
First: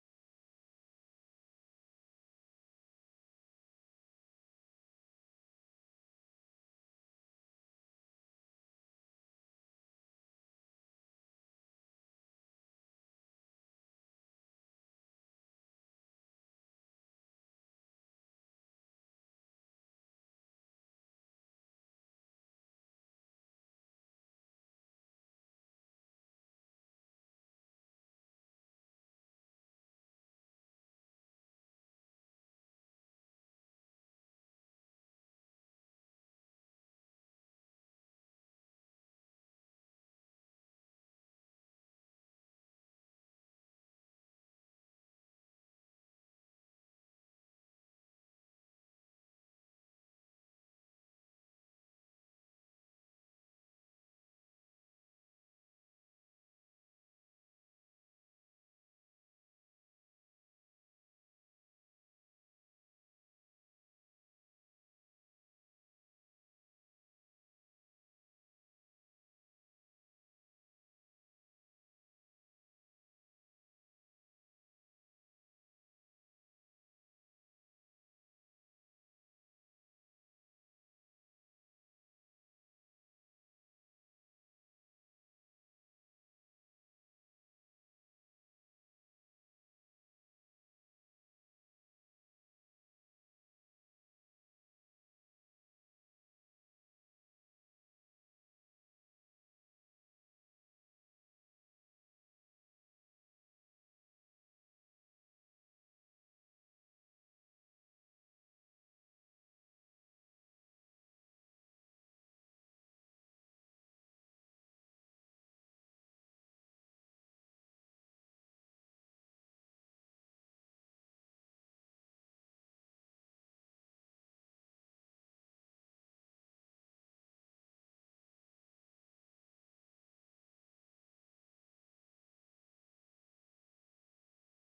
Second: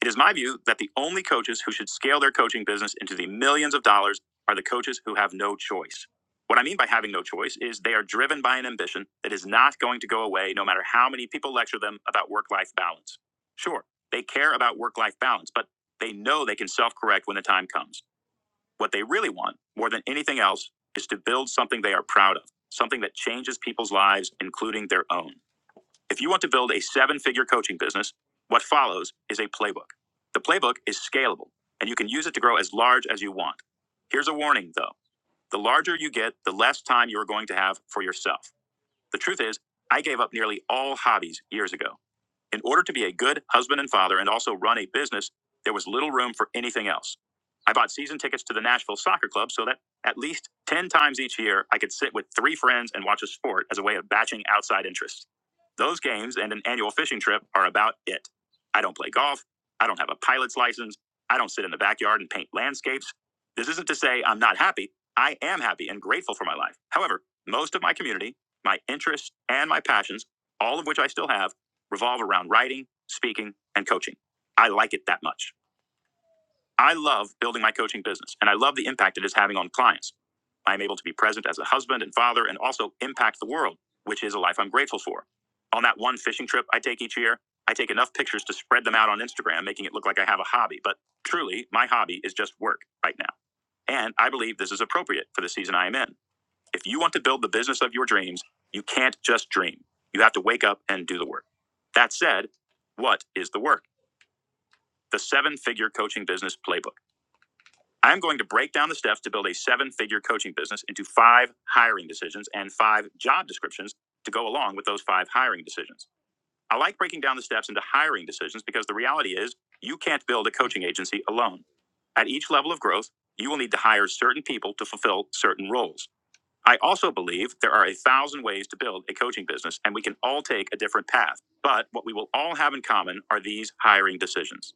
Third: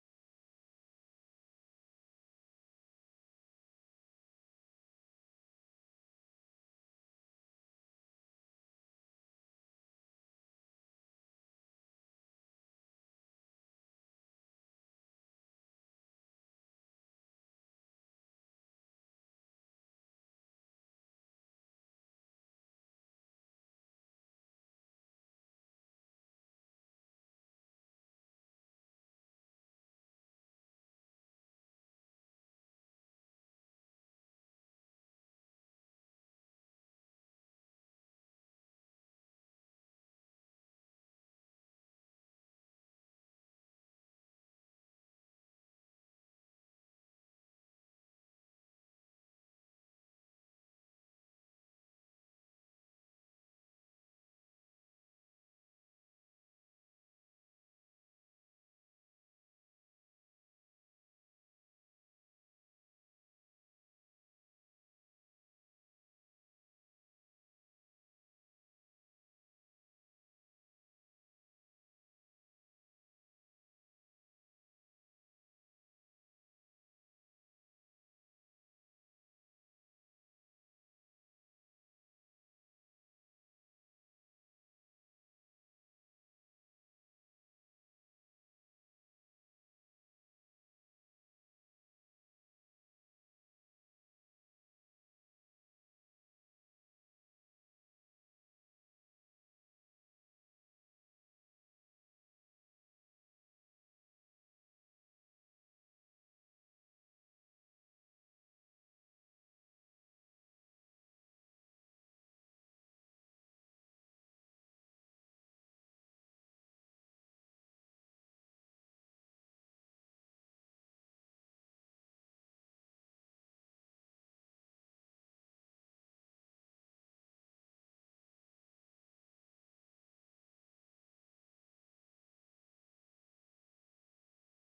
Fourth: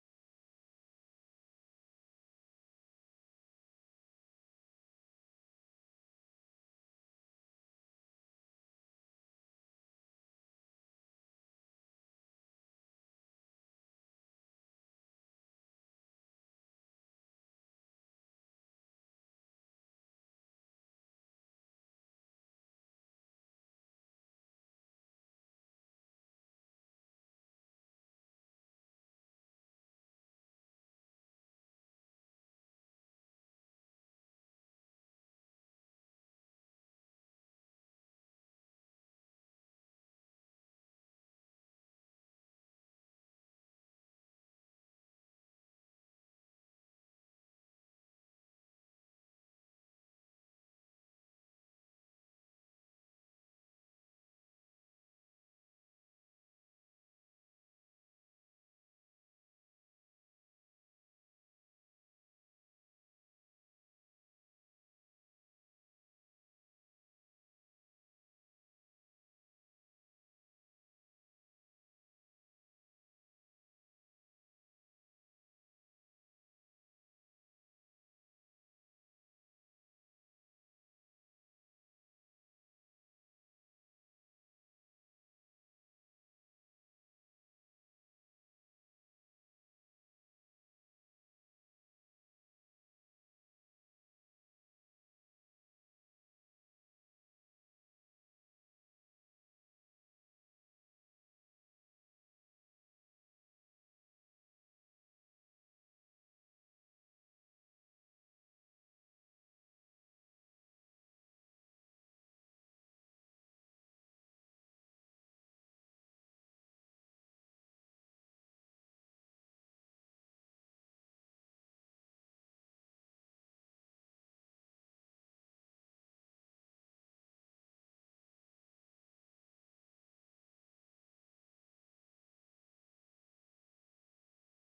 It is my view that the only coaches who should scale their coaching business into the millions of dollars are the coaches who have no choice. What I mean by having no choice is they are driven by an ambition that is not going to go away no matter how many people lecture them about work life balance. Sure, they care about work life balance, but they know they can self correct when the time comes. What they really want, more than anything else, is to build something they are proud of, something that changes people's lives, including their own. If you want to build a seven figure coaching business, what follows is a playbook. The playbook is scalable, and you can use it to grow as large as you want. Here's a warning, though the larger you get, the less time you are going to have for yourself. The truth is, I gave up nearly all hobbies years ago. In order to be a good husband and father and also run a business, there was little room for anything else. I bought season tickets to the Nashville Soccer Club so that at least 10 times each year I could sit with three friends and watch a sport as a way of batching outside interests. Those games and an annual fishing trip are about it. I don't play golf. I don't have a pilot's license. I don't sit in the backyard and paint landscapes. This isn't to say I'm not happy. I am happy and grateful for my life. However, most of my community, my interests, and my passions, all of which I still have, revolve around writing, speaking, and coaching. I like it that much. I love building my coaching business and I love the impact it is having on clients. I am able to be present as a husband and father and also impact the world, which is a life I'm grateful for. On that one fishing trip I take each year, I take enough pictures to spread them out on Instagram, making it look like I have a hobby. But truly, my hobby is just work right now. And I believe this is appropriate for the season I am in. If you want to build the business of your dreams, you can't just dream. You have to wake up and do the work. That said, what is the work? The seven figure coaching business playbook. I'm going to break down the steps to build a seven figure coaching business into five hiring decisions and five job descriptions to go along with those five hiring decisions. I like breaking down the steps into hiring decisions because the reality is you can't build a coaching agency alone. At each level of growth, you will need to hire certain people to fulfill certain roles. I also believe there are a thousand ways to build a coaching business, and we can all take a different path. But what we will all have in common are these hiring decisions.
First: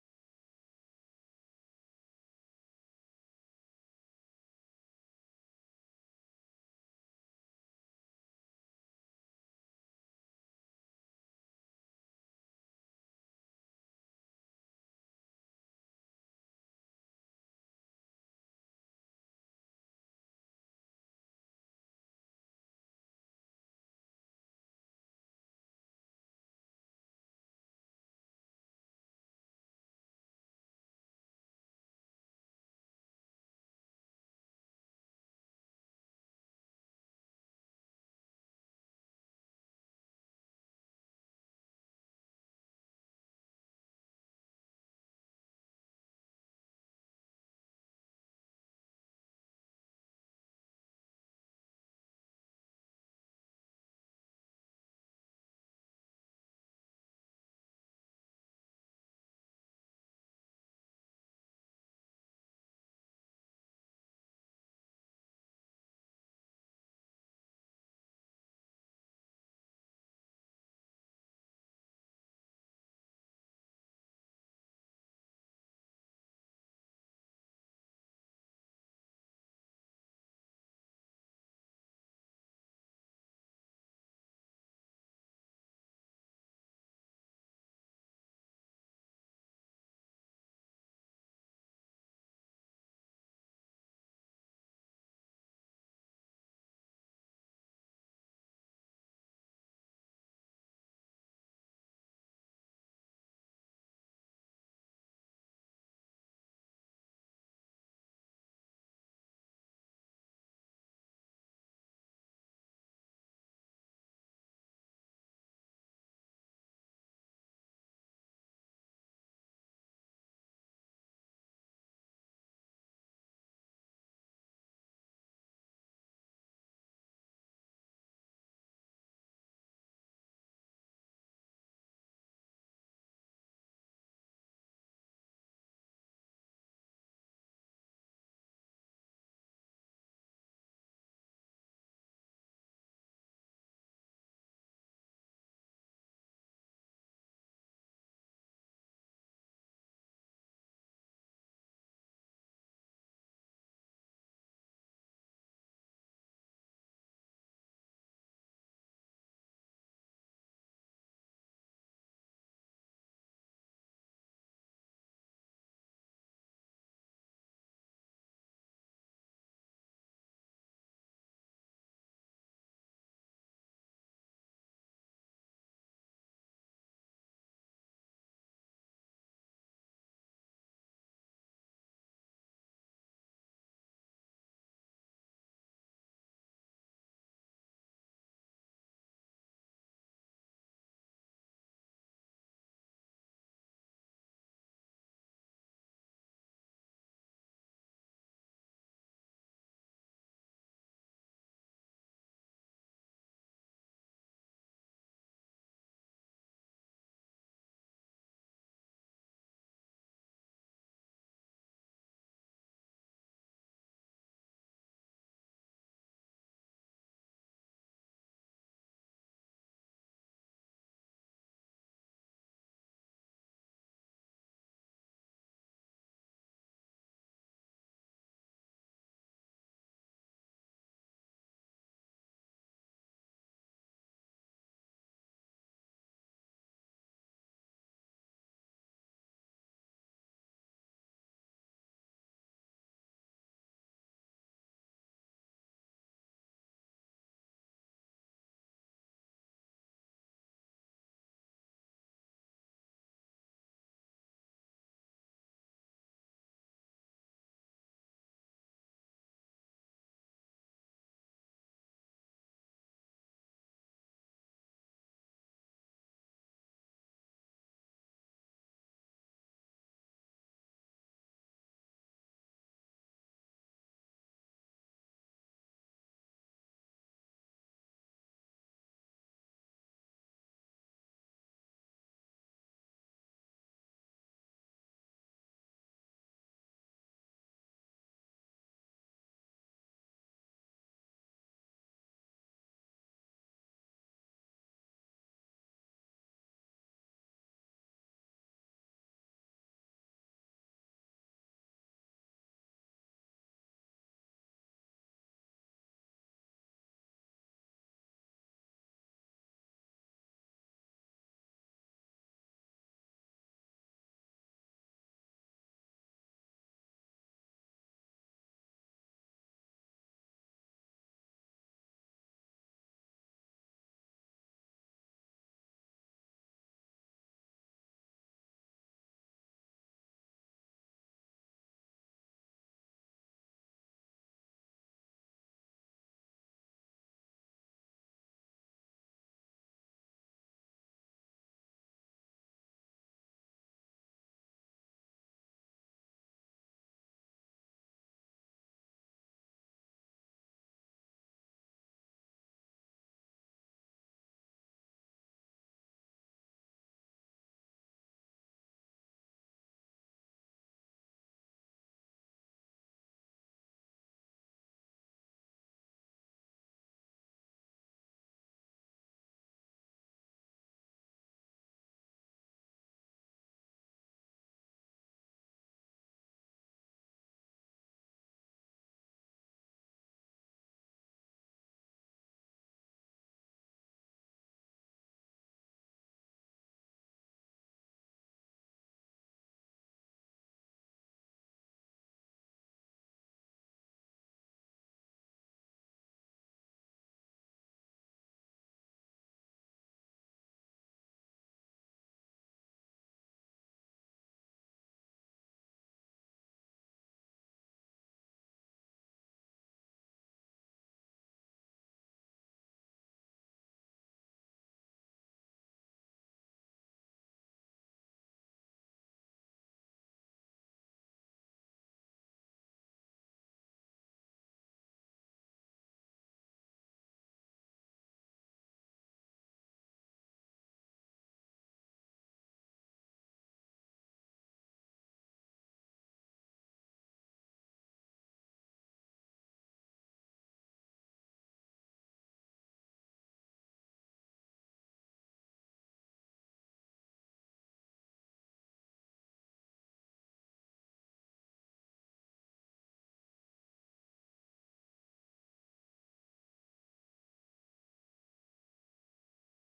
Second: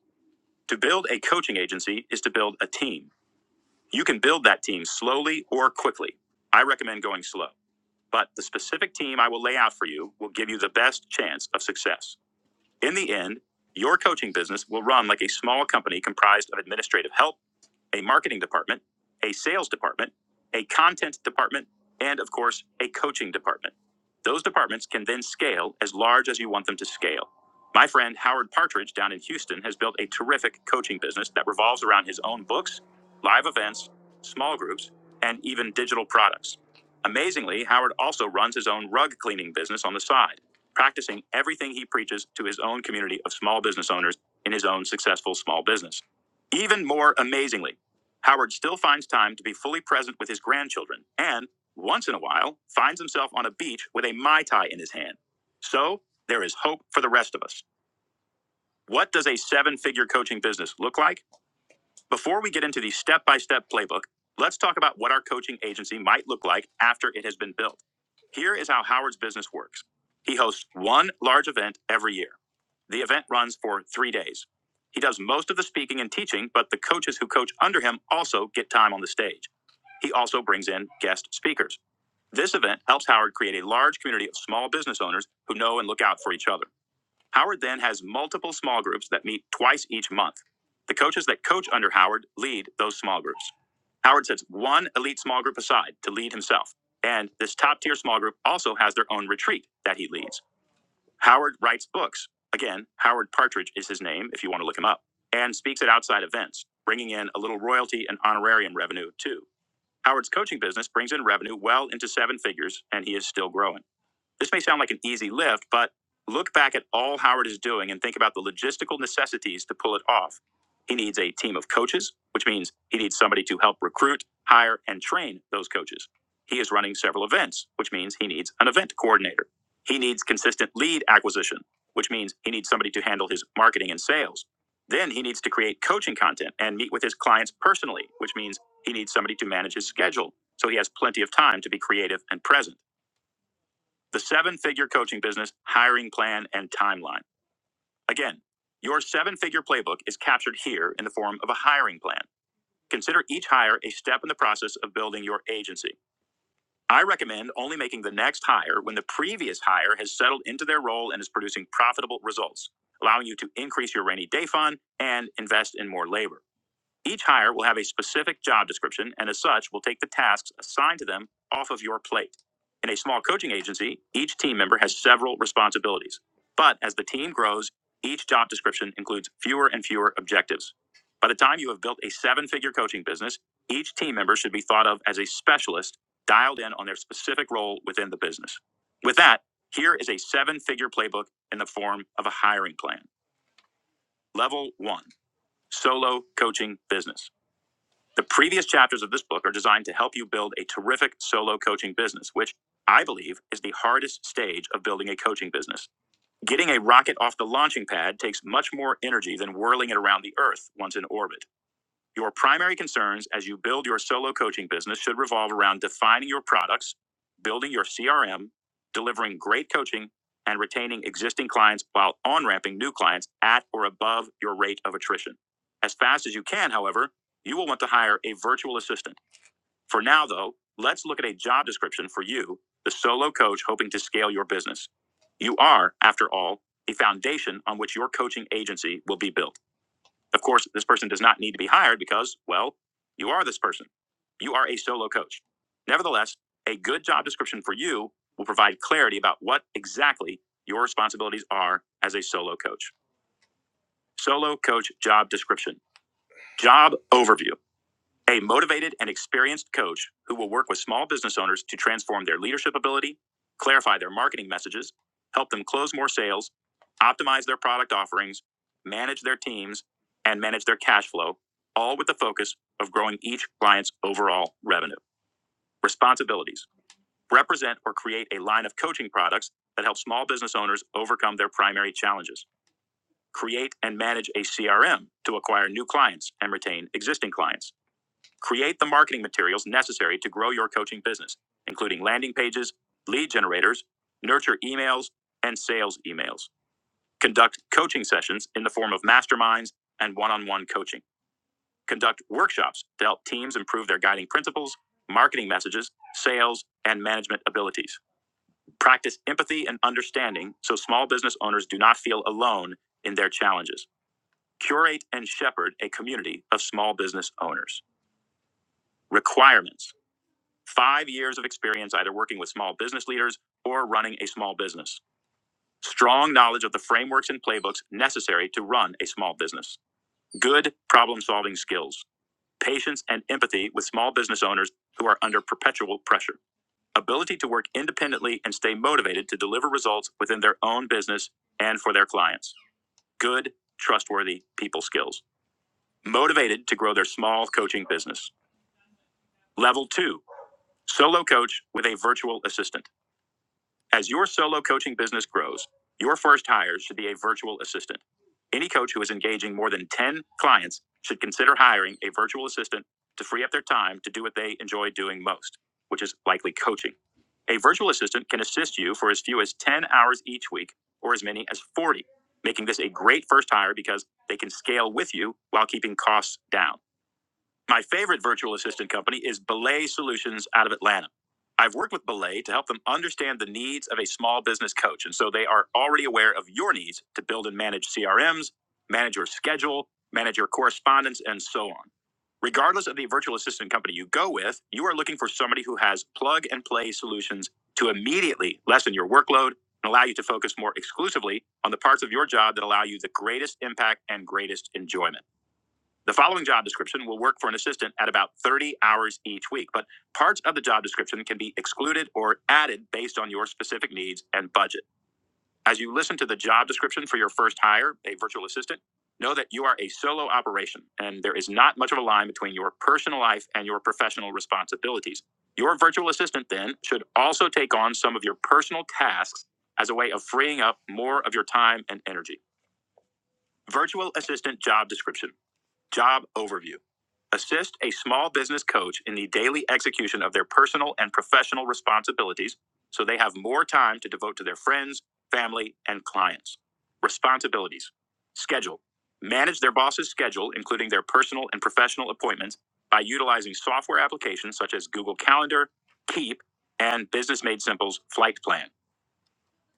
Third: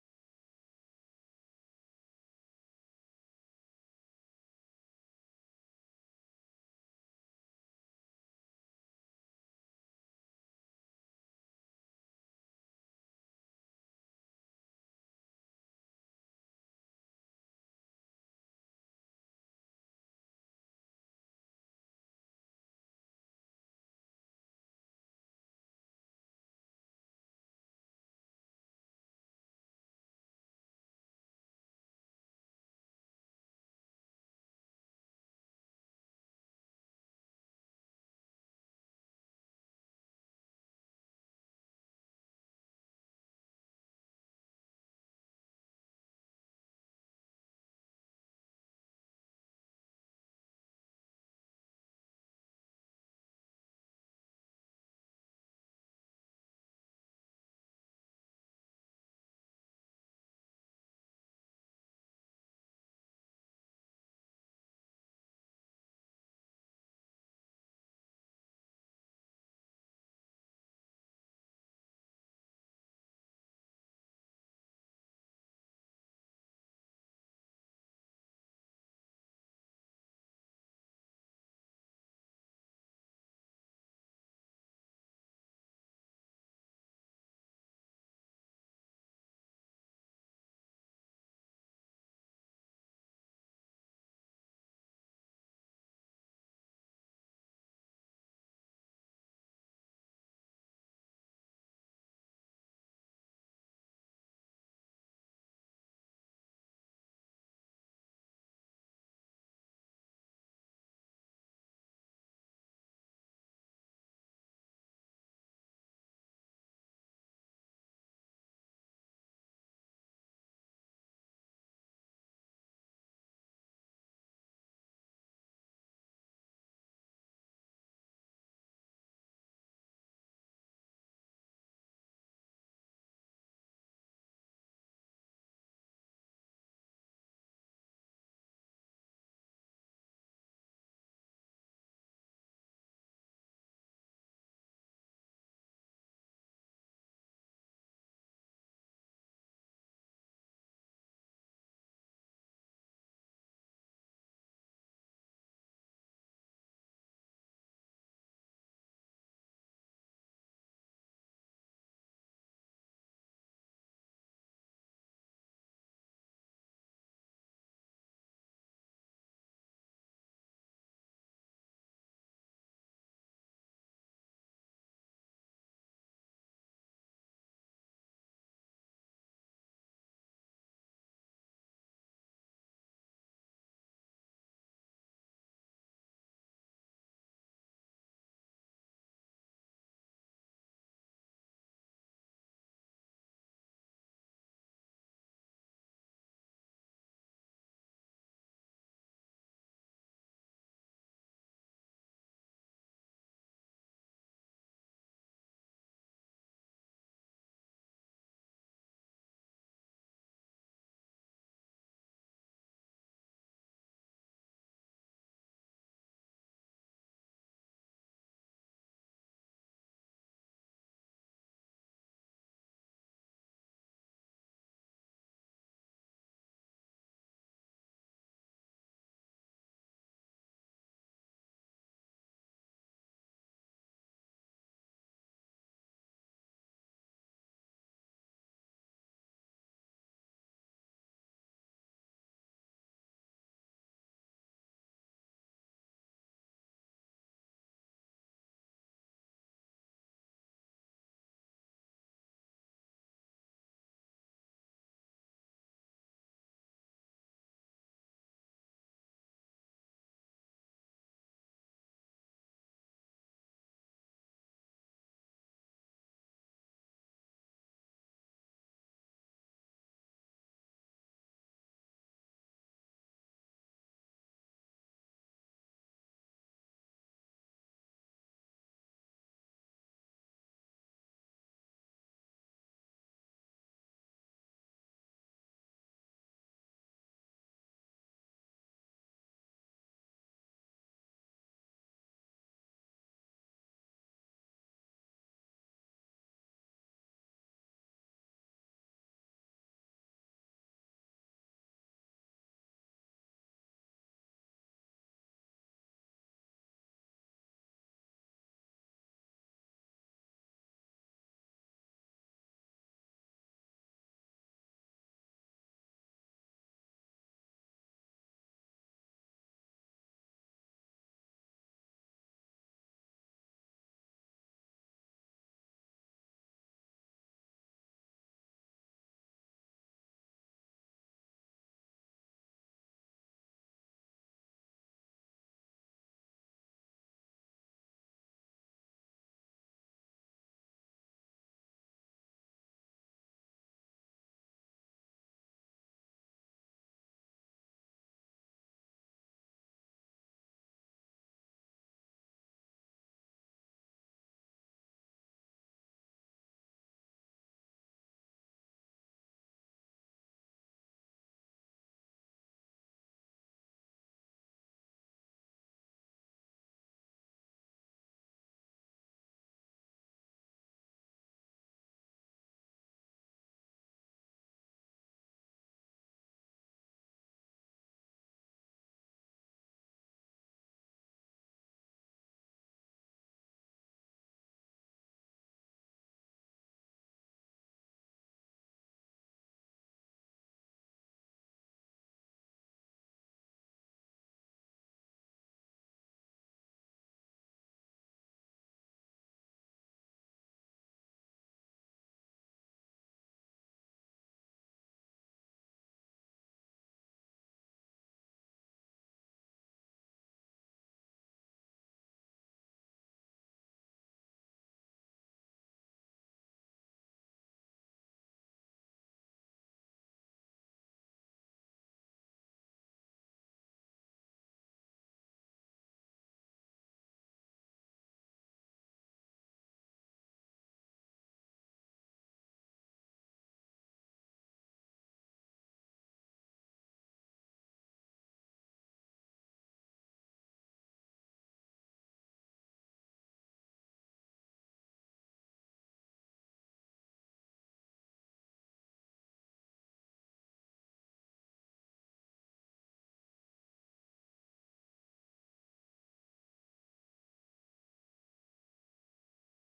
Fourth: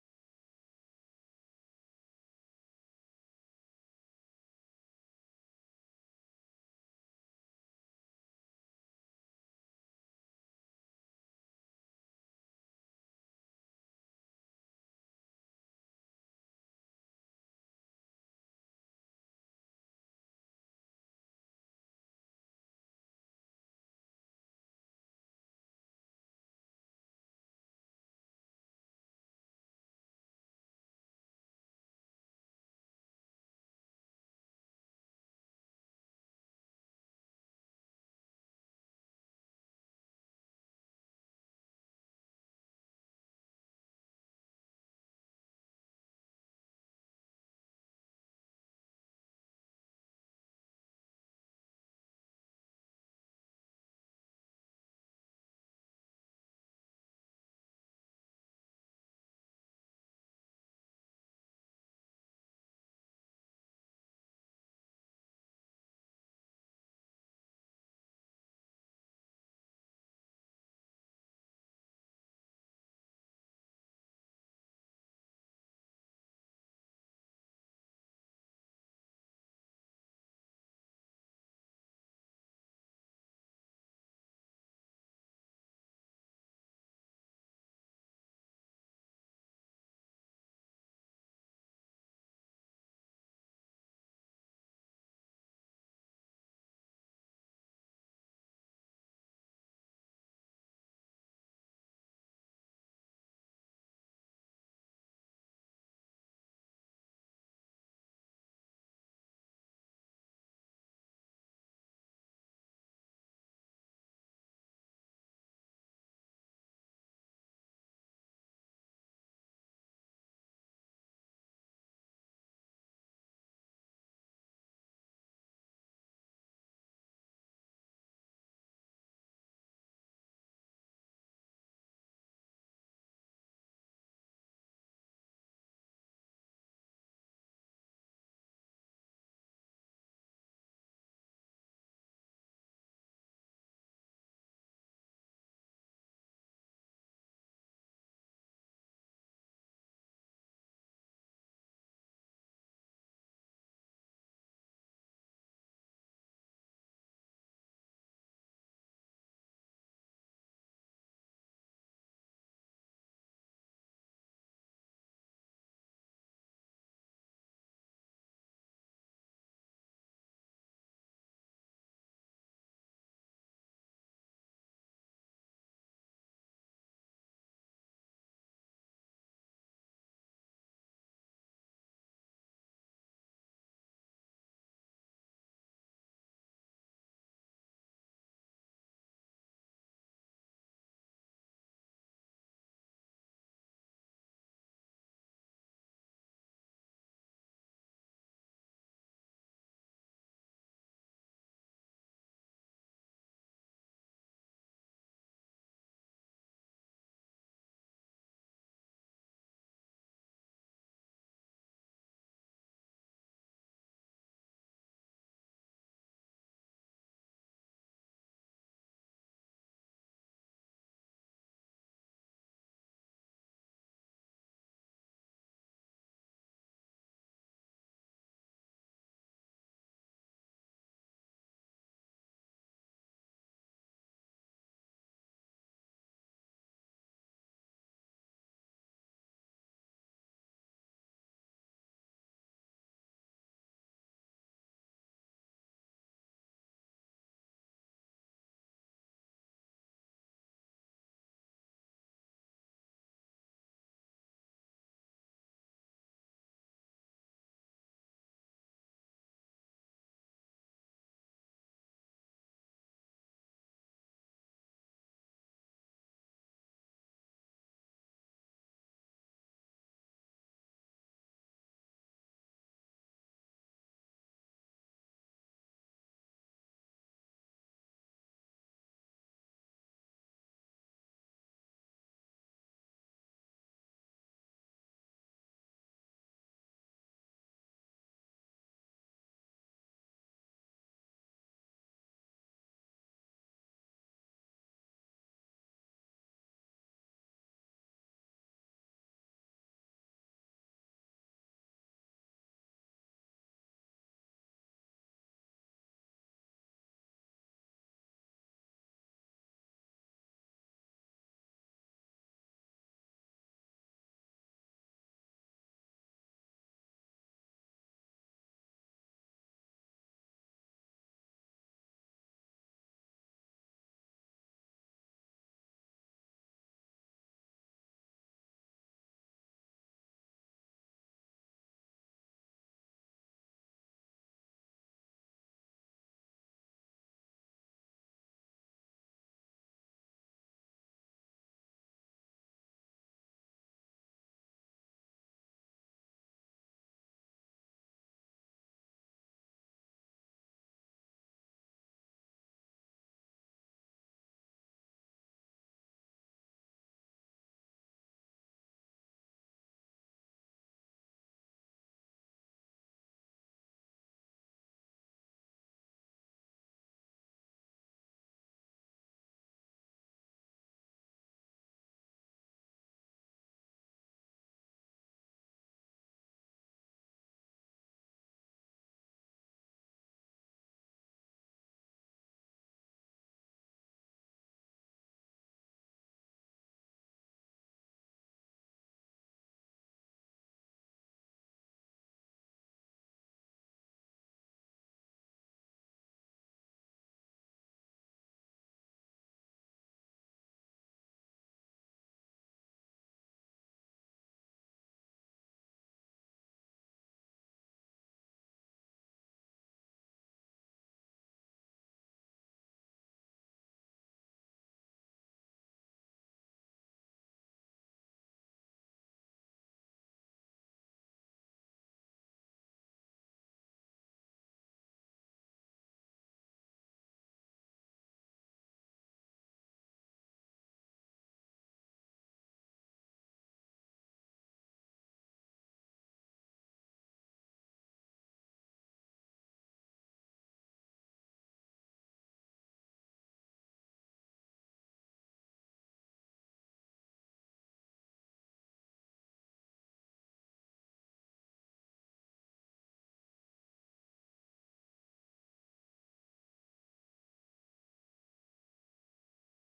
To build a coaching agency is to build a team. You can build that team slowly or quickly. I recommend going slow, but the specific team I will lay out for you will give you the best chance of success. In the end, your coaching business will run like a small company comprised of administrative help a marketing department, a sales department, a content department, and of course, a coaching department. Those departments can then scale as large as you want them to scale. My friend Howard Partridge down in Houston has built a terrific coaching business that revolves around his own books, live events, small groups, and even digital products. Amazingly, Howard also runs his own rug cleaning business on the side, practicing everything he preaches to his own community of small business owners in his own successful small business. Even more amazingly, Howard still finds time to be fully present with his grandchildren and, once in a while, finds himself on a beach with a Mai Tai in his hand. So, there is hope for the rest of us. What does a seven figure coaching business look like? Before we get into the step by step playbook, let's talk about what our coaching agency might look like after it has been built. Here is how Howard's business works he hosts one large event every year. The event runs for three days. He does most of the speaking and teaching, but the coaches who coach under him also get time on the stage. He also brings in guest speakers. This event helps Howard create a large community of small business owners who know and look out for each other. Howard then has multiple small groups that meet twice each month. The coaches that coach under Howard lead those small groups. Howard sets one elite small group aside to lead himself. And this top tier small group also has their own retreat that he leads. Howard writes books. Again, Howard Partridge is his name if you want to look him up, and speaks at outside events, bringing in a little royalty and honorarium revenue too. Howard's coaching business brings in revenue well into seven figures, and he is still growing. This may sound like an easy lift, but look back at all Howard is doing and think about the logistical necessities to pull it off. He needs a team of coaches, which means he needs somebody to help recruit, hire, and train those coaches. He is running several events, which means he needs an event coordinator. He needs consistent lead acquisition, which means he needs somebody to handle his marketing and sales. Then he needs to create coaching content and meet with his clients personally, which means he needs somebody to manage his schedule so he has plenty of time to be creative and present. The seven figure coaching business, hiring plan, and timeline. Again, your seven figure playbook is captured here in the form of a hiring plan. Consider each hire a step in the process of building your agency. I recommend only making the next hire when the previous hire has settled into their role and is producing profitable results, allowing you to increase your rainy day fund and invest in more labor. Each hire will have a specific job description and, as such, will take the tasks assigned to them off of your plate. In a small coaching agency, each team member has several responsibilities. But as the team grows, each job description includes fewer and fewer objectives. By the time you have built a seven figure coaching business, each team member should be thought of as a specialist dialed in on their specific role within the business. With that, here is a seven figure playbook in the form of a hiring plan. Level one solo coaching business. The previous chapters of this book are designed to help you build a terrific solo coaching business, which I believe is the hardest stage of building a coaching business. Getting a rocket off the launching pad takes much more energy than whirling it around the earth once in orbit. Your primary concerns as you build your solo coaching business should revolve around defining your products, building your CRM, delivering great coaching, and retaining existing clients while on ramping new clients at or above your rate of attrition. As fast as you can, however, you will want to hire a virtual assistant. For now, though, let's look at a job description for you, the solo coach hoping to scale your business. You are, after all, a foundation on which your coaching agency will be built. Of course, this person does not need to be hired because, well, you are this person. You are a solo coach. Nevertheless, a good job description for you will provide clarity about what exactly your responsibilities are as a solo coach. Solo coach job description, job overview. A motivated and experienced coach who will work with small business owners to transform their leadership ability, clarify their marketing messages, help them close more sales, optimize their product offerings, manage their teams, and manage their cash flow, all with the focus of growing each client's overall revenue. Responsibilities represent or create a line of coaching products that help small business owners overcome their primary challenges. Create and manage a CRM to acquire new clients and retain existing clients Create the marketing materials necessary to grow your coaching business, including landing pages, lead generators, nurture emails, and sales emails. Conduct coaching sessions in the form of masterminds and one on one coaching. Conduct workshops to help teams improve their guiding principles, marketing messages, sales, and management abilities. Practice empathy and understanding so small business owners do not feel alone in their challenges. Curate and shepherd a community of small business owners. Requirements. five years of experience either working with small business leaders or running a small business. Strong knowledge of the frameworks and playbooks necessary to run a small business. Good problem solving skills. Patience and empathy with small business owners who are under perpetual pressure. Ability to work independently and stay motivated to deliver results within their own business and for their clients. Good, trustworthy people skills. Motivated to grow their small coaching business. Level two, solo coach with a virtual assistant As your solo coaching business grows, your first hire should be a virtual assistant. Any coach who is engaging more than 10 clients should consider hiring a virtual assistant to free up their time to do what they enjoy doing most, which is likely coaching. A virtual assistant can assist you for as few as 10 hours each week or as many as 40, making this a great first hire because they can scale with you while keeping costs down. My favorite virtual assistant company is Belay Solutions out of Atlanta. I've worked with Belay to help them understand the needs of a small business coach. And so they are already aware of your needs to build and manage CRMs, manage your schedule, manage your correspondence, and so on. Regardless of the virtual assistant company you go with, you are looking for somebody who has plug and play solutions to immediately lessen your workload and allow you to focus more exclusively on the parts of your job that allow you the greatest impact and greatest enjoyment. The following job description will work for an assistant at about 30 hours each week, but parts of the job description can be excluded or added based on your specific needs and budget. As you listen to the job description for your first hire, a virtual assistant, know that you are a solo operation and there is not much of a line between your personal life and your professional responsibilities. Your virtual assistant then should also take on some of your personal tasks as a way of freeing up more of your time and energy. Virtual assistant job description, job overview. Assist a small business coach in the daily execution of their personal and professional responsibilities so they have more time to devote to their friends, family, and clients. Responsibilities Schedule. Manage their boss's schedule, including their personal and professional appointments, by utilizing software applications such as Google Calendar, Keep, and Business Made Simple's Flight Plan.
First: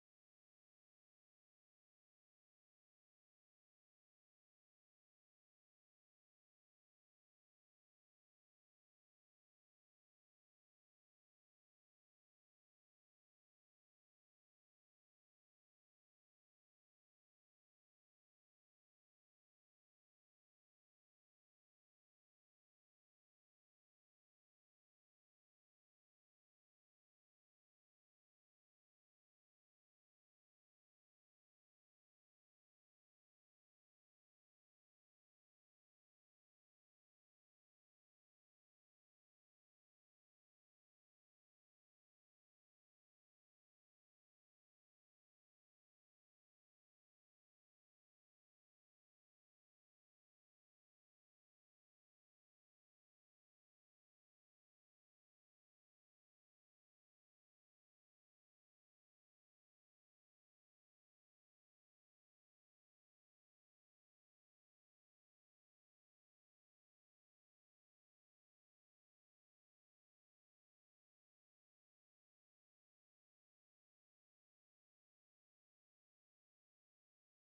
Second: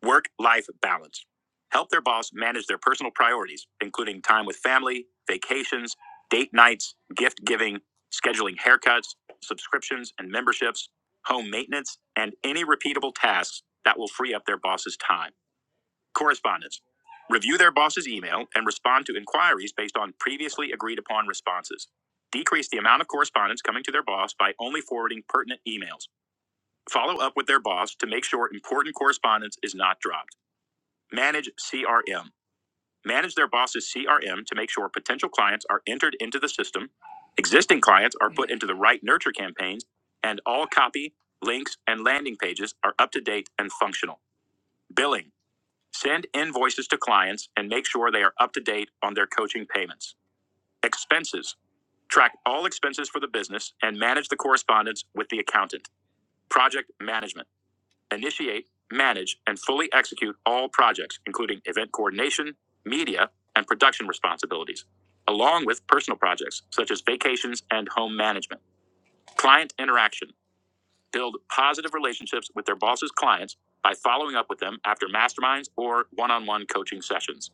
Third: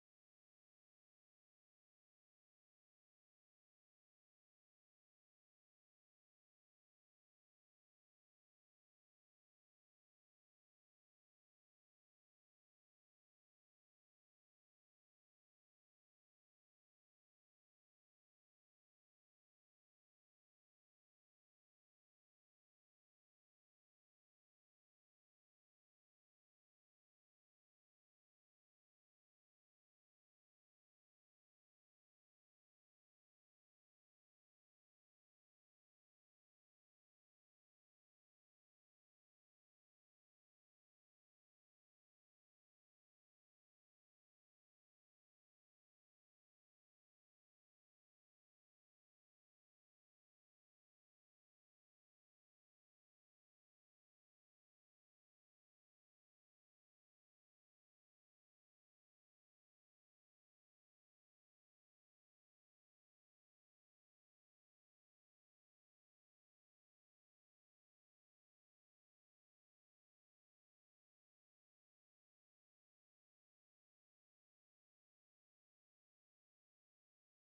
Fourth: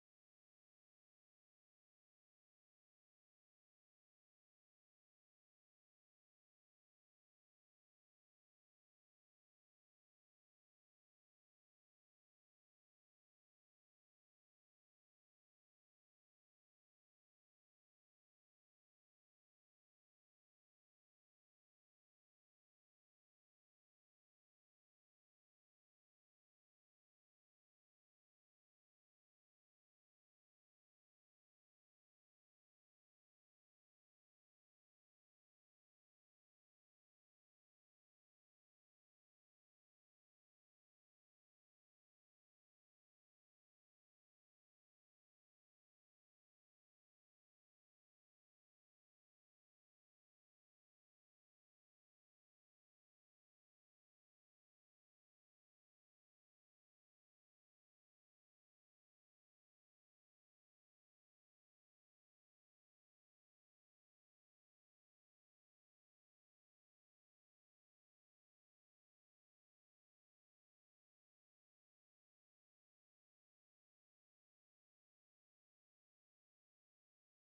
Work life balance. Help their boss manage their personal priorities, including time with family, vacations, date nights, gift giving, scheduling haircuts, subscriptions and memberships, home maintenance, and any repeatable tasks that will free up their boss's time. Correspondence. Review their boss's email and respond to inquiries based on previously agreed upon responses. Decrease the amount of correspondence coming to their boss by only forwarding pertinent emails. Follow up with their boss to make sure important correspondence is not dropped. Manage CRM. Manage their boss's CRM to make sure potential clients are entered into the system, existing clients are put into the right nurture campaigns, and all copy, links, and landing pages are up to date and functional. Billing. Send invoices to clients and make sure they are up to date on their coaching payments. Expenses. Track all expenses for the business and manage the correspondence with the accountant. Project management initiate, manage, and fully execute all projects, including event coordination, media, and production responsibilities, along with personal projects such as vacations and home management. Client interaction build positive relationships with their boss's clients by following up with them after masterminds or one on one coaching sessions.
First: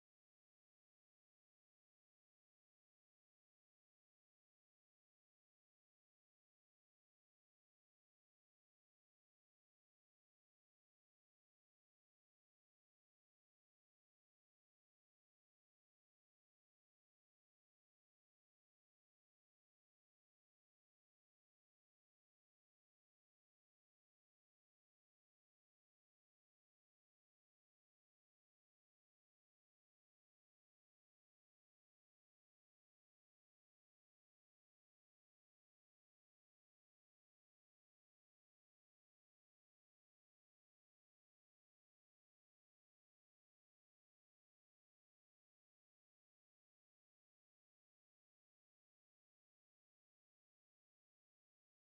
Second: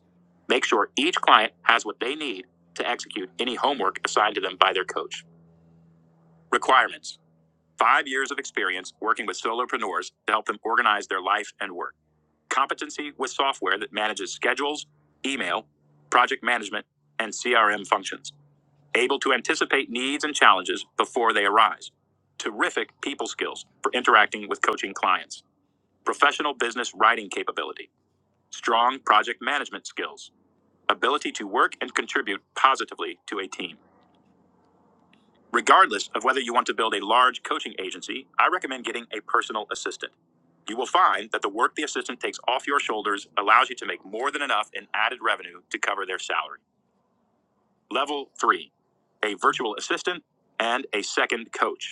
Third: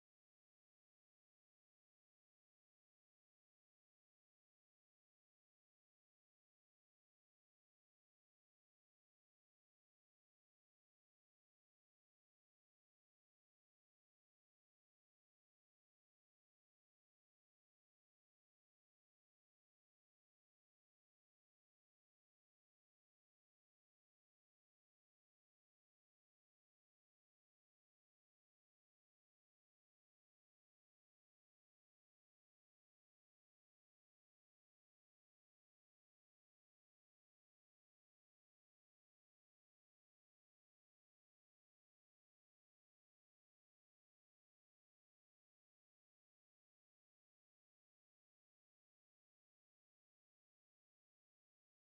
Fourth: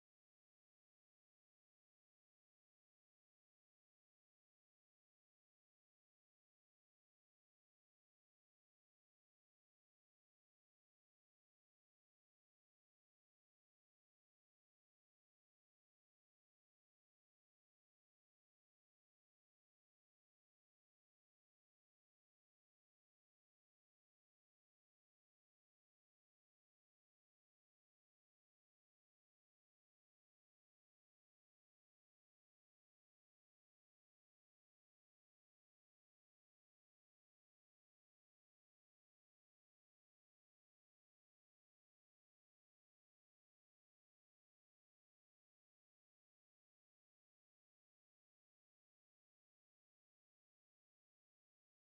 Make sure each client has what they need to execute any homework assigned to them by their coach. Requirements five years of experience working with solopreneurs to help them organize their life and work competency with software that manages schedules, email, project management, and CRM functions, able to anticipate needs and challenges before they arise. Terrific people skills for interacting with coaching clients, professional business writing capability, strong project management skills, ability to work and contribute positively to a team. Regardless of whether you want to build a large coaching agency, I recommend getting a personal assistant. You will find that the work the assistant takes off your shoulders allows you to make more than enough in added revenue to cover their salary. Level three, a virtual assistant and a second coach.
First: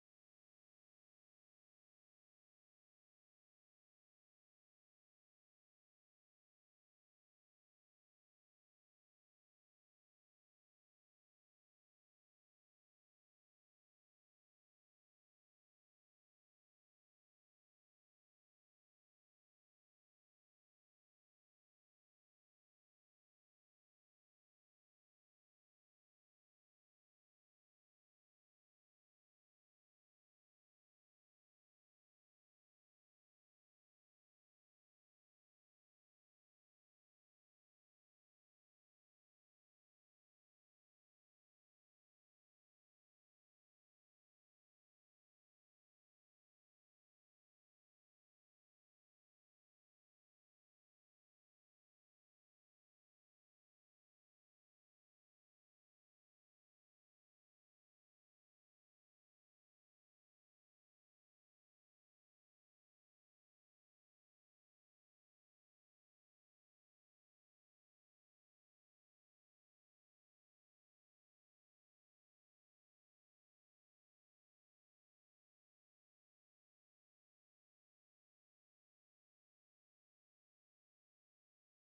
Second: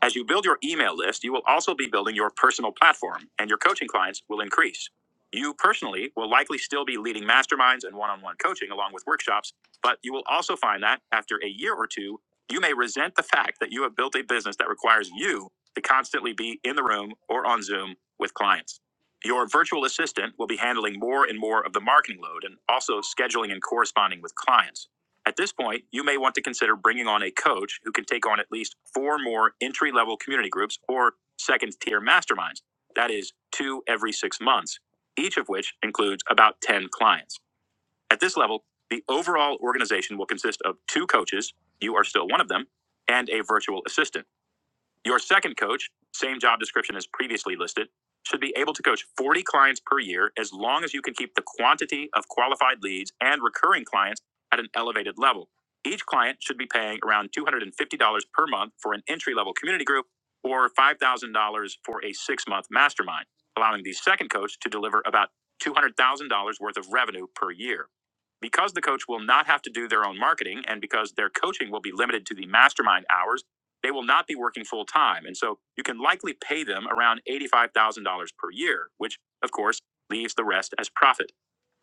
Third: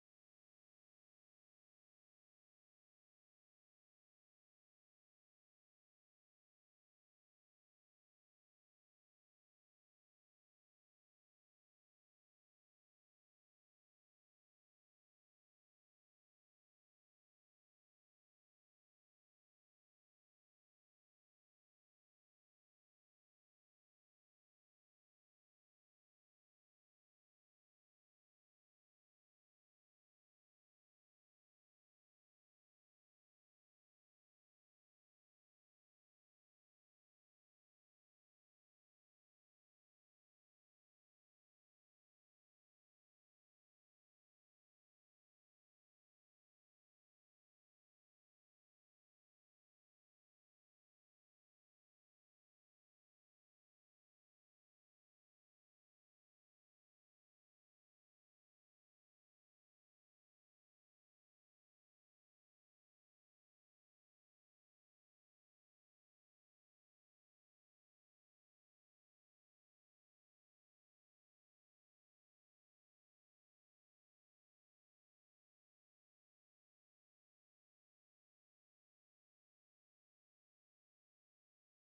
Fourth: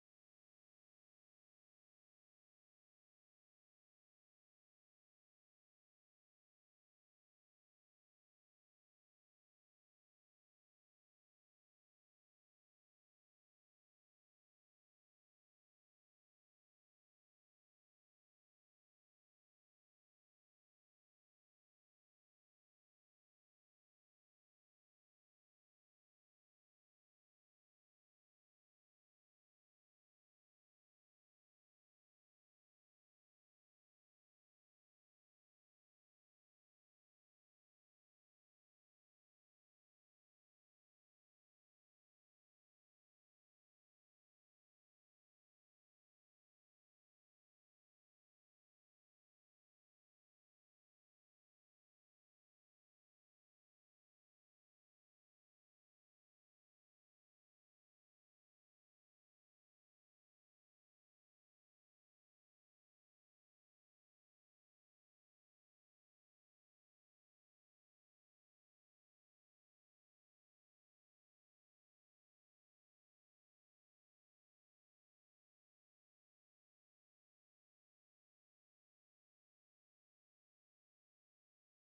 As you build your email list, you will also be building your personal platform, and your coaching clients will increase. You personally will likely still be leading masterminds and one on one coaching along with workshops, but you will also find that after a year or two, you may resent the fact that you have built a business that requires you to constantly be in the room or on Zoom with clients. Your virtual assistant will be handling more and more of the marketing load and also scheduling and corresponding with clients. At this point, you may want to consider bringing on a coach who can take on at least four more entry level community groups or second tier masterminds. That is, two every six months, each of which includes about 10 clients. At this level, the overall organization will consist of two coaches, you are still one of them, and a virtual assistant. Your second coach, same job description as previously listed, should be able to coach 40 clients per year as long as you can keep the quantity of qualified leads and recurring clients at an elevated level. Each client should be paying around $250 per month for an entry level community group or $5,000 for a six month mastermind, allowing the second coach to deliver about $200,000 worth of revenue per year. Because the coach will not have to do their own marketing and because their coaching will be limited to the mastermind hours they will not be working full time. And so you can likely pay them around $85,000 per year, which of course leaves the rest as profit.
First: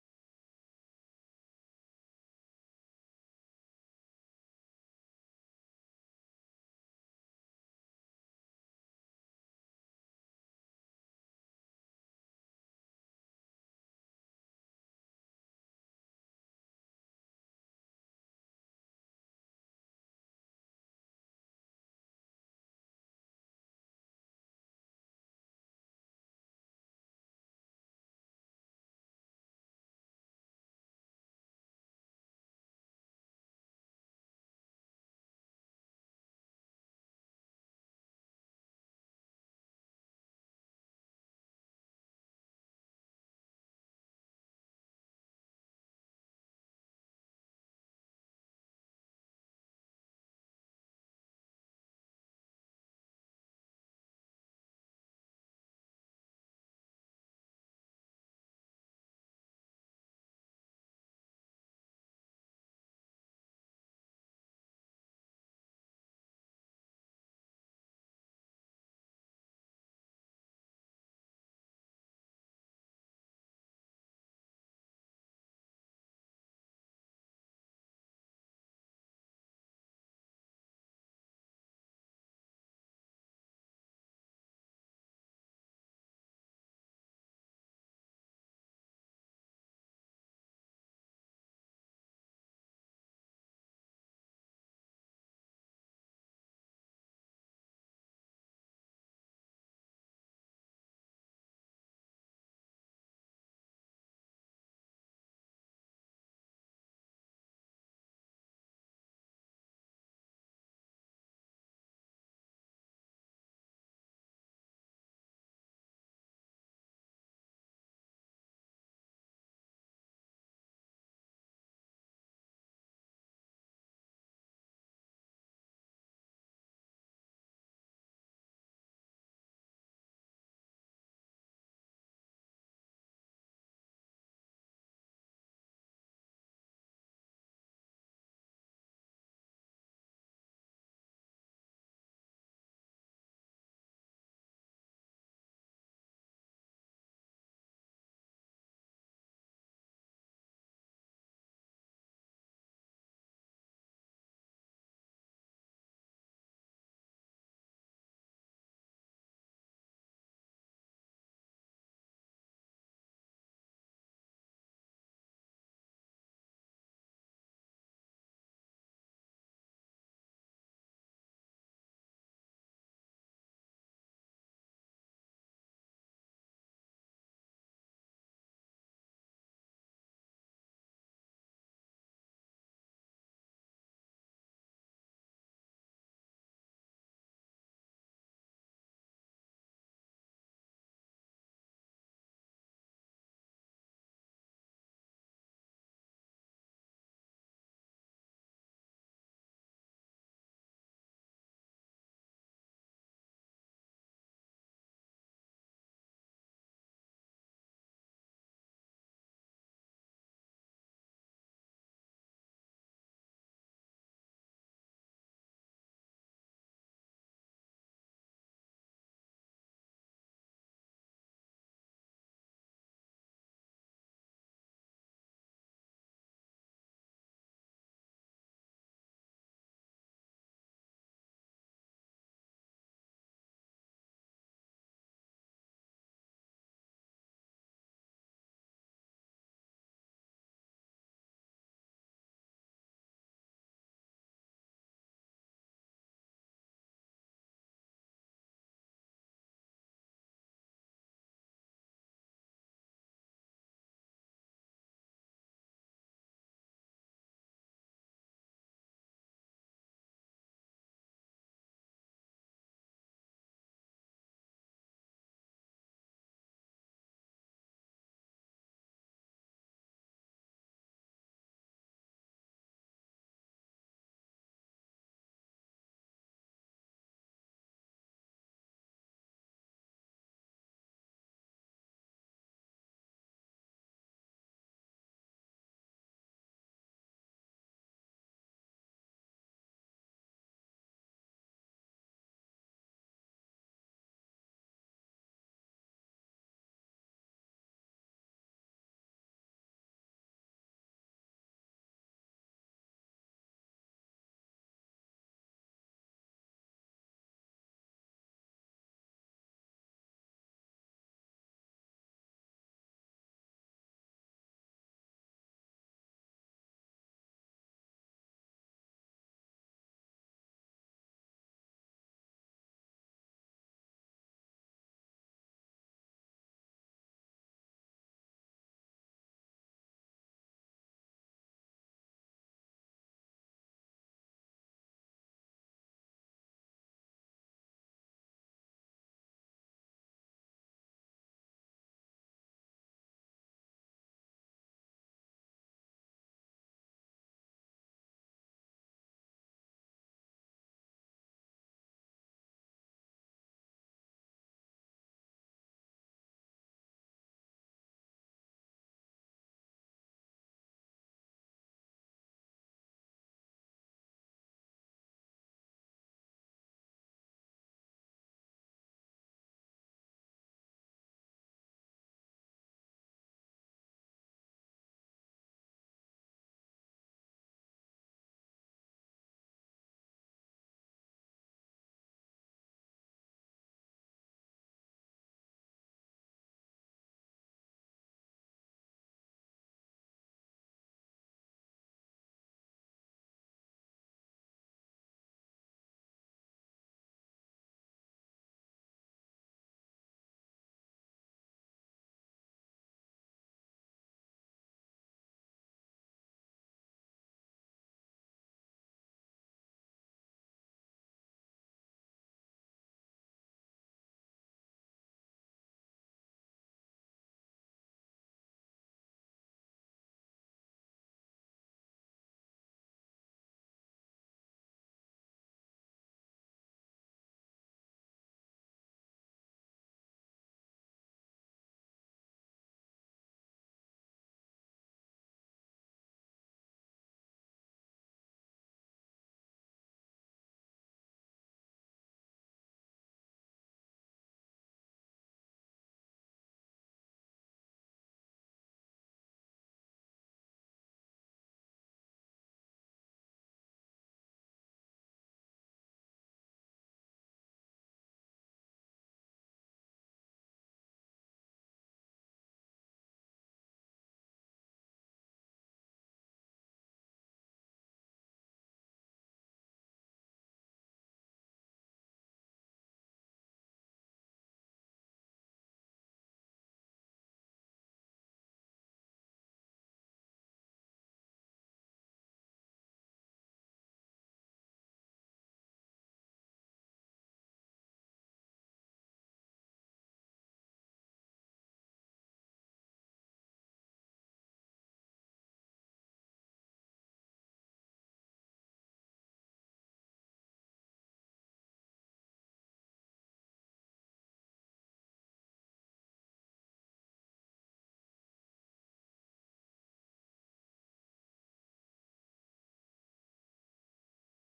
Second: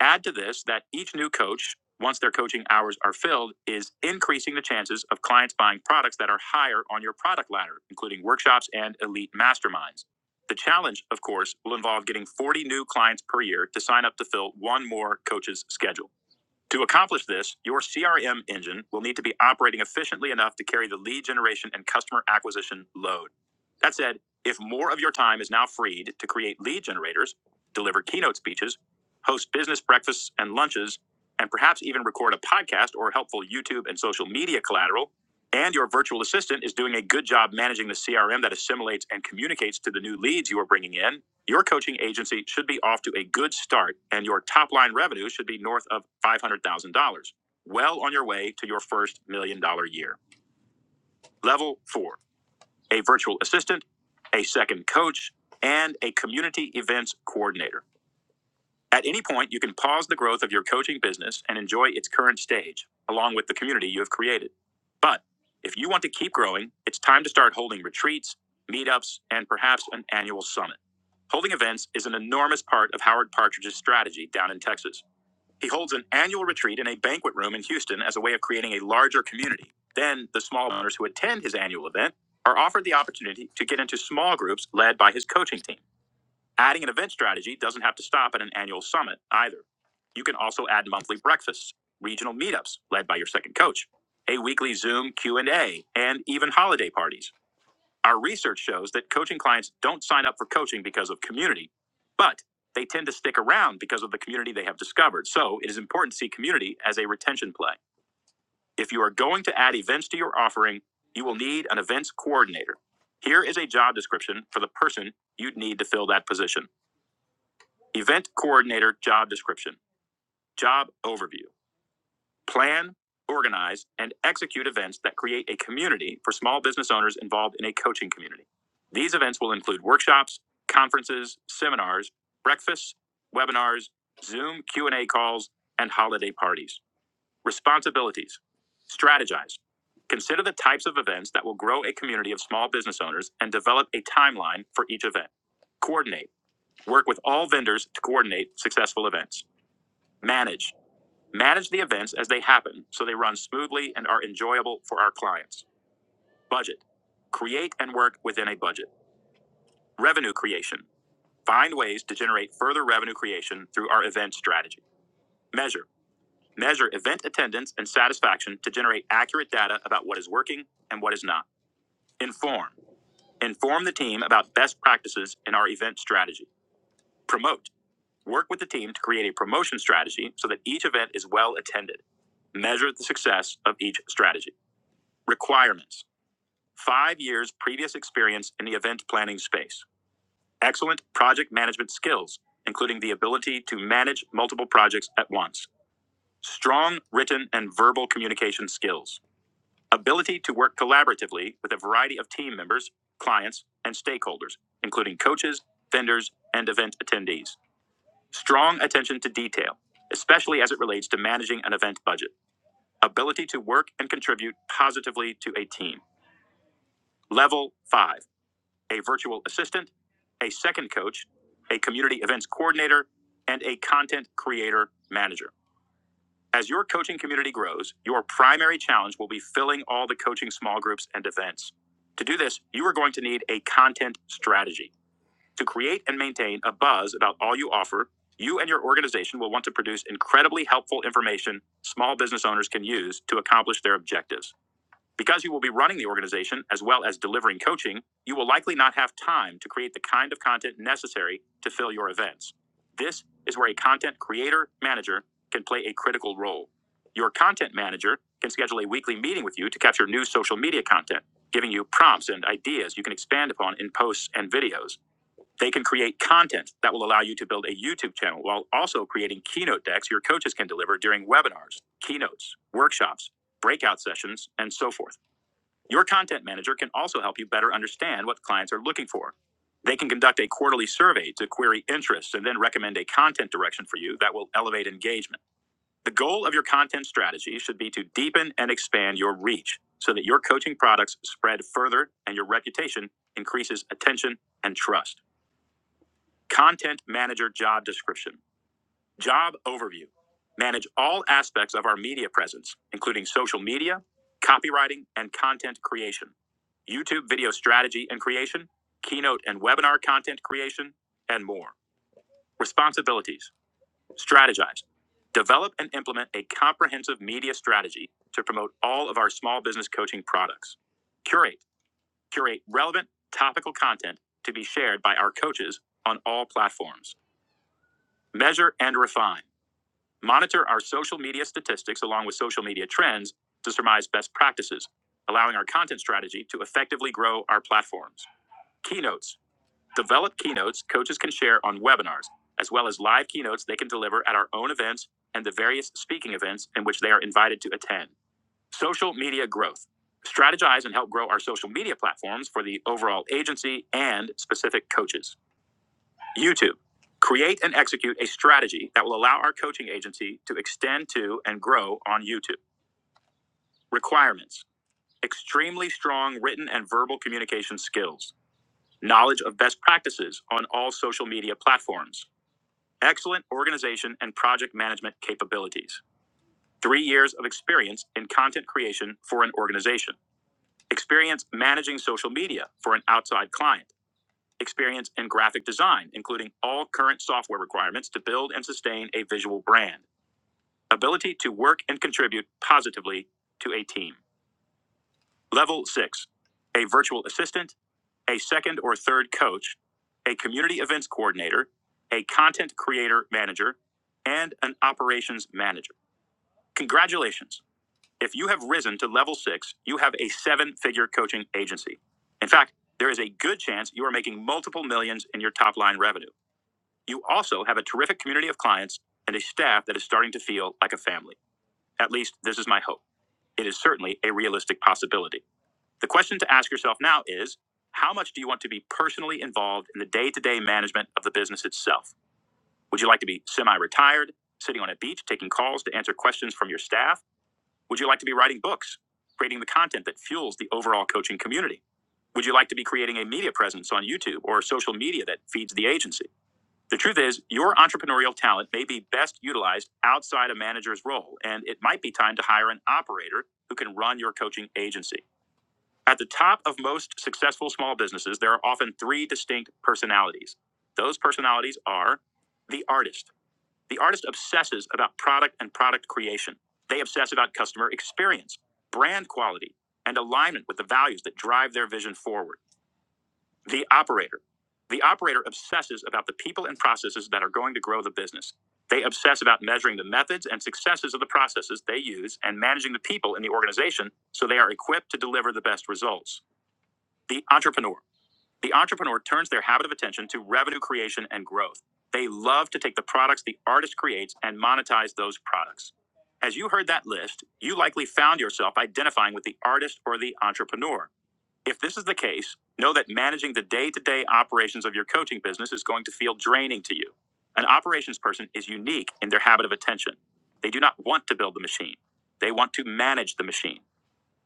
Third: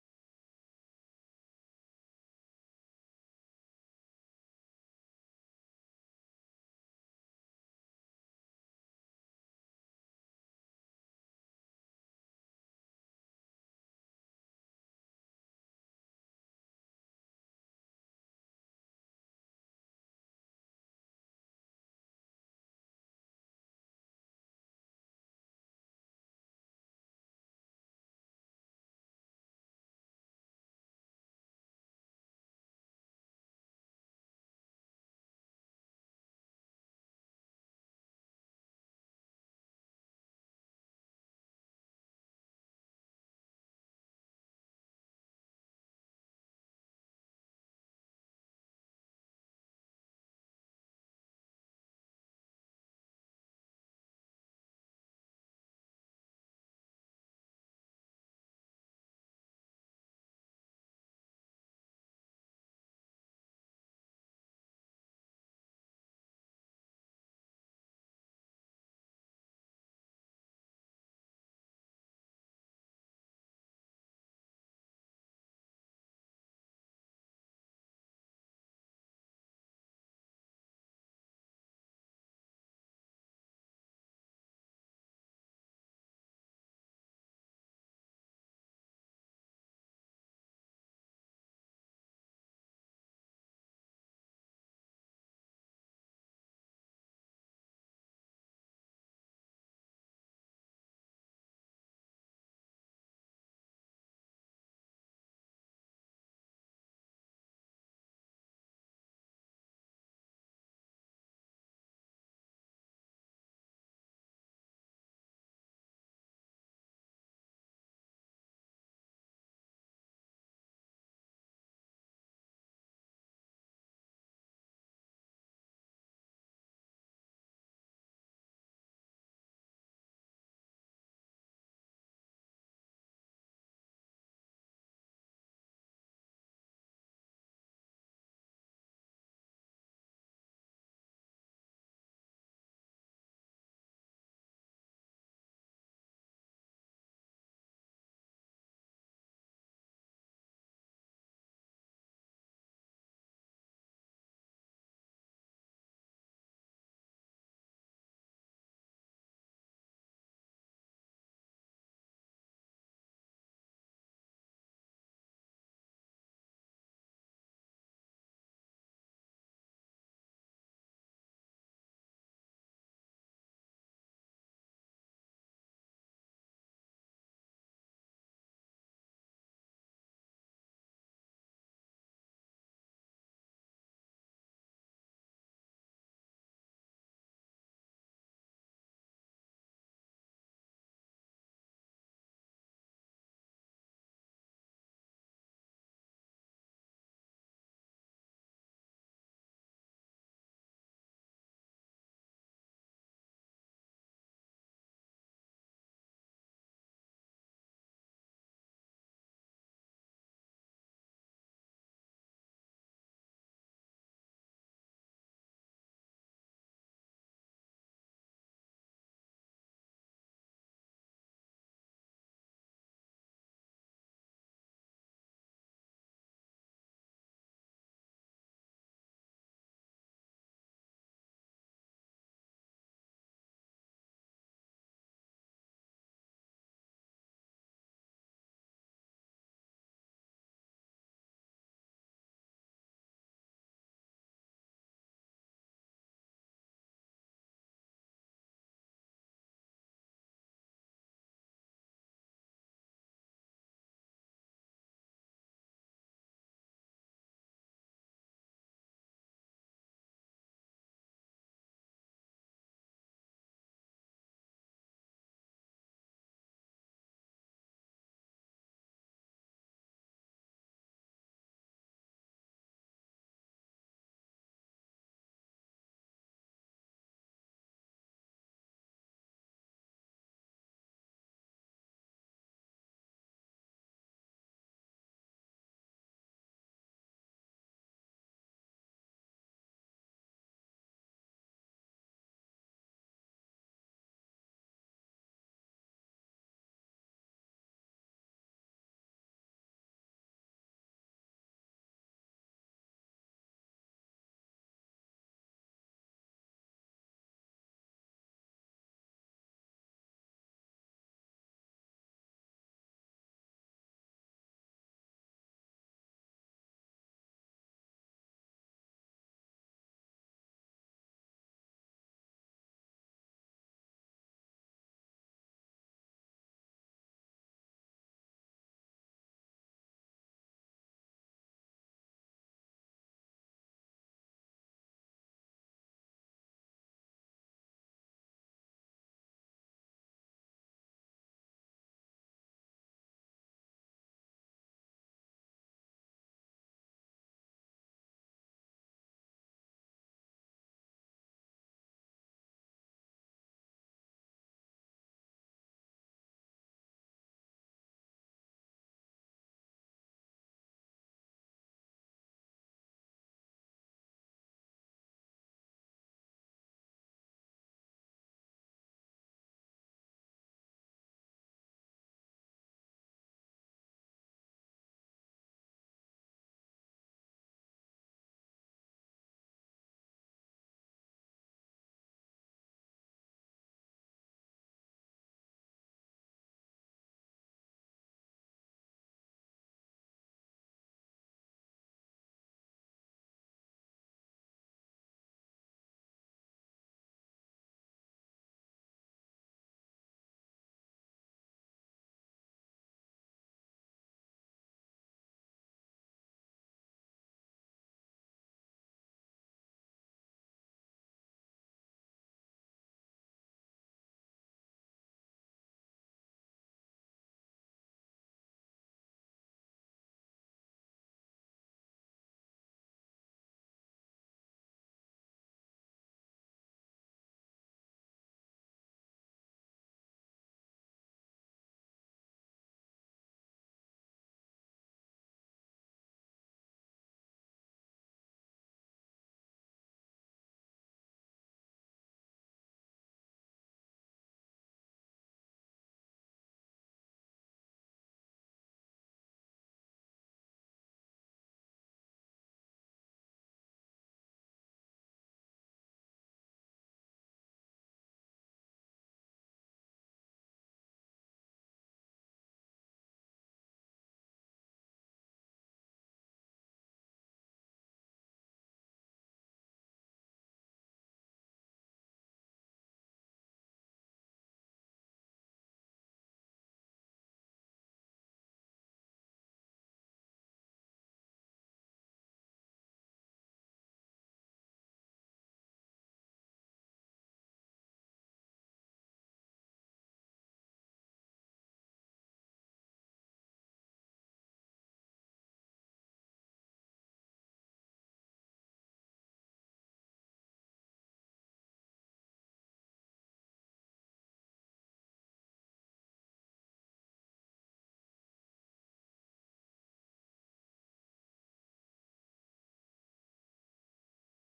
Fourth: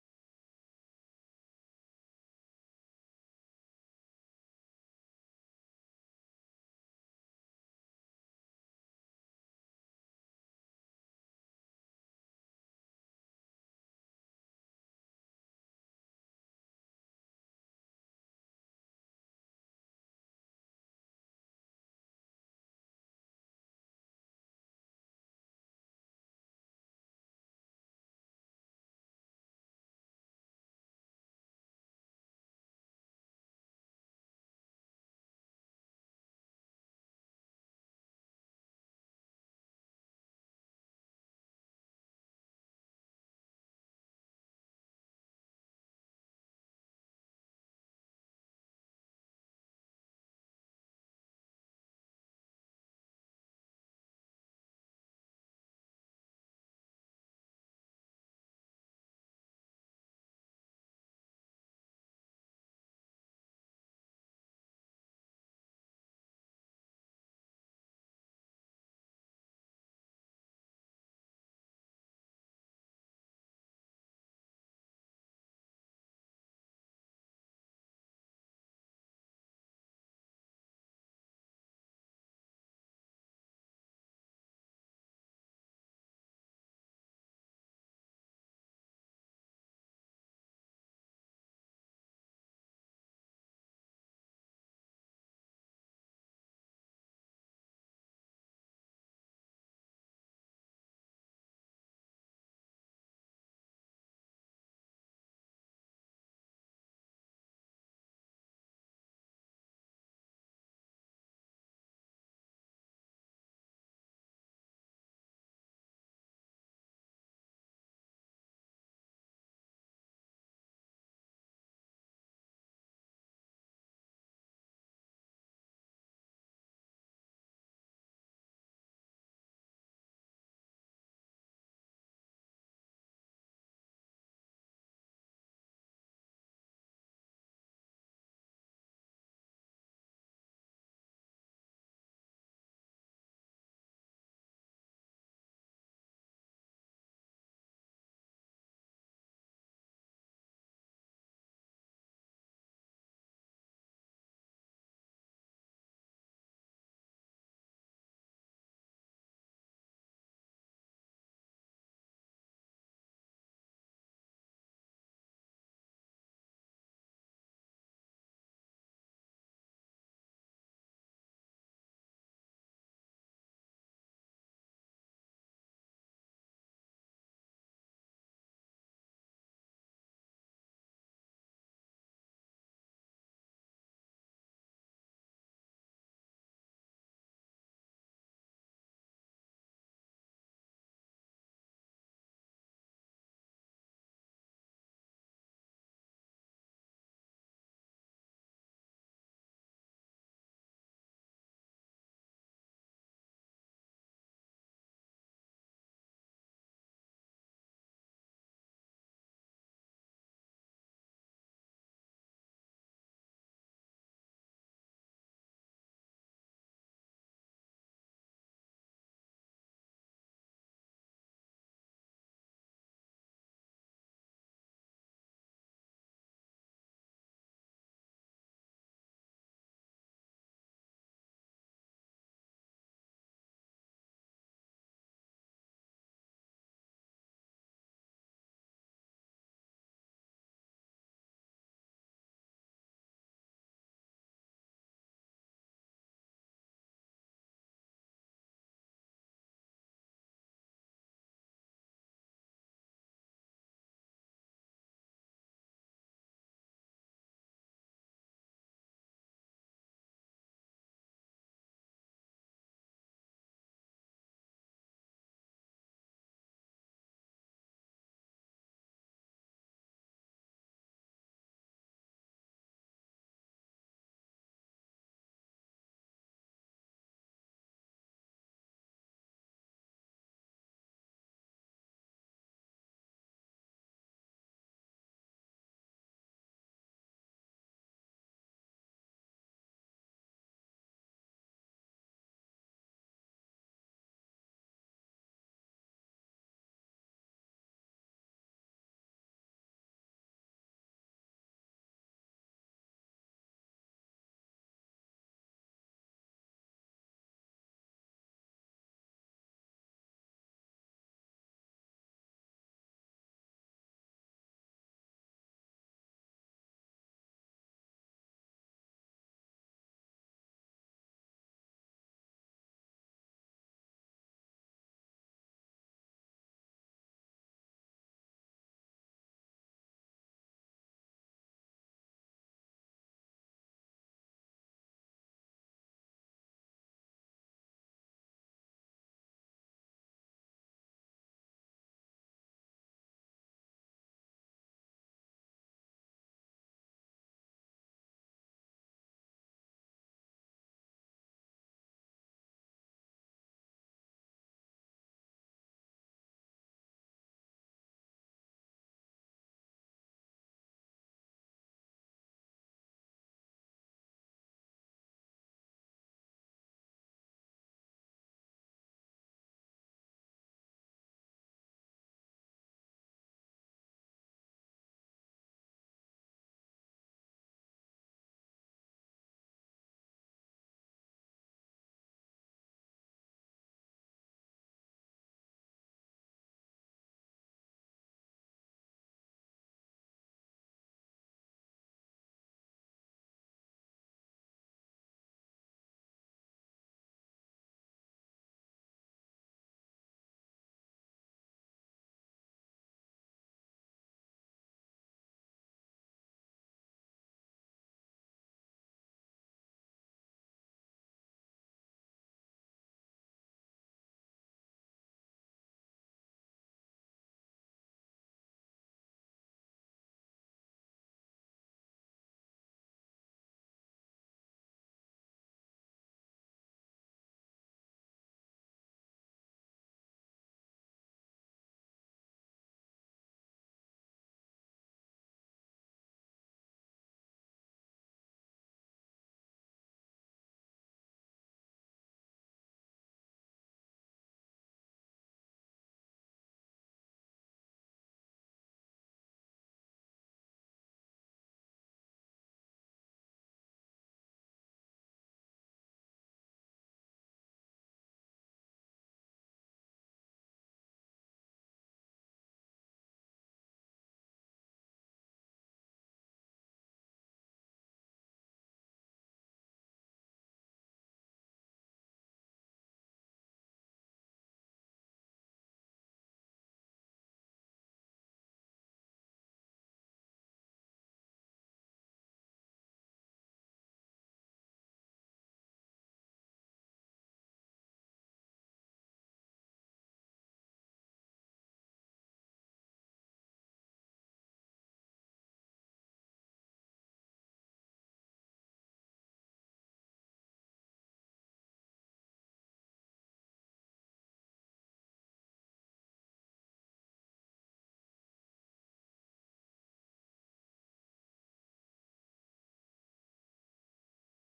Add to this that each new coach, once their coaching hours are filled, is increasing the chances of clients buying products that are higher on your product ladder, including workshops and elite masterminds. The challenge, of course, will involve getting 40 new clients per year to sign up to fill one more coach's schedule. To accomplish this, your CRM engine will need to be operating efficiently enough to carry the lead generation and customer acquisition load. That said, if more of your time is now freed to create lead generators, deliver keynote speeches, host business breakfasts and lunches, and perhaps even record a podcast or helpful YouTube and social media collateral, and your virtual assistant is doing a good job managing the CRM that assimilates and communicates to the new leads you are bringing in, your coaching agency should be off to a good start, and your top line revenue should be north of $500,000, well on your way to your first million dollar year. Level four a virtual assistant, a second coach, and a community events coordinator. At any point, you can pause the growth of your coaching business and enjoy its current stage, along with the community you have created. But if you want to keep growing, it's time to start holding retreats, meetups, and perhaps an annual summit. Holding events is an enormous part of Howard Partridge's strategy down in Texas. He holds an annual retreat in a banquet room in Houston as a way of creating a larger community. Then, the small owners who attend his annual event are offered the opportunity to get into small groups led by his coaching team. Adding an event strategy doesn't have to stop at an annual summit either. You can also add monthly breakfasts, regional meetups led by your second coach, a weekly Zoom Q&A, and A, and even holiday parties. Our research shows that coaching clients don't sign up for coaching because of community, but they tend to stick around because of the community they have discovered. So, it is important to see community as a retention play. If you are going to add events to your offering, you will need an events coordinator. Here is a job description for the person you'd need to fill that position. Event coordinator job description, job overview, plan, organize, and execute events that create a community for small business owners involved in a coaching community. These events will include workshops, conferences, seminars, breakfasts, webinars, Zoom Q&A calls, and holiday parties. Responsibilities. Strategize. Consider the types of events that will grow a community of small business owners and develop a timeline for each event. Coordinate. Work with all vendors to coordinate successful events. Manage. Manage the events as they happen so they run smoothly and are enjoyable for our clients. Budget. Create and work within a budget. Revenue creation. Find ways to generate further revenue creation through our event strategy. Measure. Measure event attendance and satisfaction to generate accurate data about what is working and what is not. Inform. Inform the team about best practices in our event strategy. Promote. Work with the team to create a promotion strategy so that each event is well attended. Measure the success of each strategy. Requirements five years previous experience in the event planning space, excellent project management skills, including the ability to manage multiple projects at once, strong written and verbal communication skills, ability to work collaboratively with a variety of team members, clients, and stakeholders, including coaches, vendors, and event attendees Strong attention to detail, especially as it relates to managing an event budget. Ability to work and contribute positively to a team. Level five, a virtual assistant, a second coach, a community events coordinator, and a content creator manager. As your coaching community grows, your primary challenge will be filling all the coaching small groups and events. To do this, you are going to need a content strategy. To create and maintain a buzz about all you offer, you and your organization will want to produce incredibly helpful information small business owners can use to accomplish their objectives. Because you will be running the organization as well as delivering coaching, you will likely not have time to create the kind of content necessary to fill your events. This is where a content creator manager can play a critical role. Your content manager can schedule a weekly meeting with you to capture new social media content, giving you prompts and ideas you can expand upon in posts and videos. They can create content that will allow you to build a YouTube channel while also creating keynote decks your coaches can deliver during webinars, keynotes, workshops, breakout sessions, and so forth. Your content manager can also help you better understand what clients are looking for. They can conduct a quarterly survey to query interests and then recommend a content direction for you that will elevate engagement. The goal of your content strategy should be to deepen and expand your reach so that your coaching products spread further and your reputation increases attention and trust. Content manager job description. Job overview. Manage all aspects of our media presence, including social media, copywriting, and content creation. YouTube video strategy and creation, keynote and webinar content creation, and more. Responsibilities. Strategize. Develop and implement a comprehensive media strategy to promote all of our small business coaching products. Curate. Curate relevant, topical content to be shared by our coaches on all platforms. Measure and refine. Monitor our social media statistics along with social media trends to surmise best practices, allowing our content strategy to effectively grow our platforms. Keynotes. Develop keynotes coaches can share on webinars, as well as live keynotes they can deliver at our own events and the various speaking events in which they are invited to attend. Social media growth. Strategize and help grow our social media platforms for the overall agency and specific coaches. YouTube. Create and execute a strategy that will allow our coaching agency to extend to and grow on YouTube. Requirements extremely strong written and verbal communication skills, knowledge of best practices on all social media platforms, excellent organization and project management capabilities, three years of experience in content creation for an organization, experience managing social media for an outside client experience in graphic design, including all current software requirements to build and sustain a visual brand, ability to work and contribute positively to a team. Level six, a virtual assistant, a second or third coach, a community events coordinator, a content creator manager, and an operations manager. Congratulations. If you have risen to level six, you have a seven figure coaching agency. In fact, there is a good chance you are making multiple millions in your top line revenue. You also have a terrific community of clients and a staff that is starting to feel like a family. At least, this is my hope. It is certainly a realistic possibility. The question to ask yourself now is how much do you want to be personally involved in the day to day management of the business itself? Would you like to be semi retired, sitting on a beach taking calls to answer questions from your staff? Would you like to be writing books, creating the content that fuels the overall coaching community? Would you like to be creating a media presence on YouTube or social media that feeds the agency? The truth is, your entrepreneurial talent may be best utilized outside a manager's role, and it might be time to hire an operator who can run your coaching agency. At the top of most successful small businesses, there are often three distinct personalities. Those personalities are the artist. The artist obsesses about product and product creation. They obsess about customer experience, brand quality, and alignment with the values that drive their vision forward. The operator. The operator obsesses about the people and processes that are going to grow the business. They obsess about measuring the methods and successes of the processes they use and managing the people in the organization so they are equipped to deliver the best results. The entrepreneur. The entrepreneur turns their habit of attention to revenue creation and growth. They love to take the products the artist creates and monetize those products. As you heard that list, you likely found yourself identifying with the artist or the entrepreneur. If this is the case, know that managing the day to day operations of your coaching business is going to feel draining to you. An operations person is unique in their habit of attention. They do not want to build the machine, they want to manage the machine.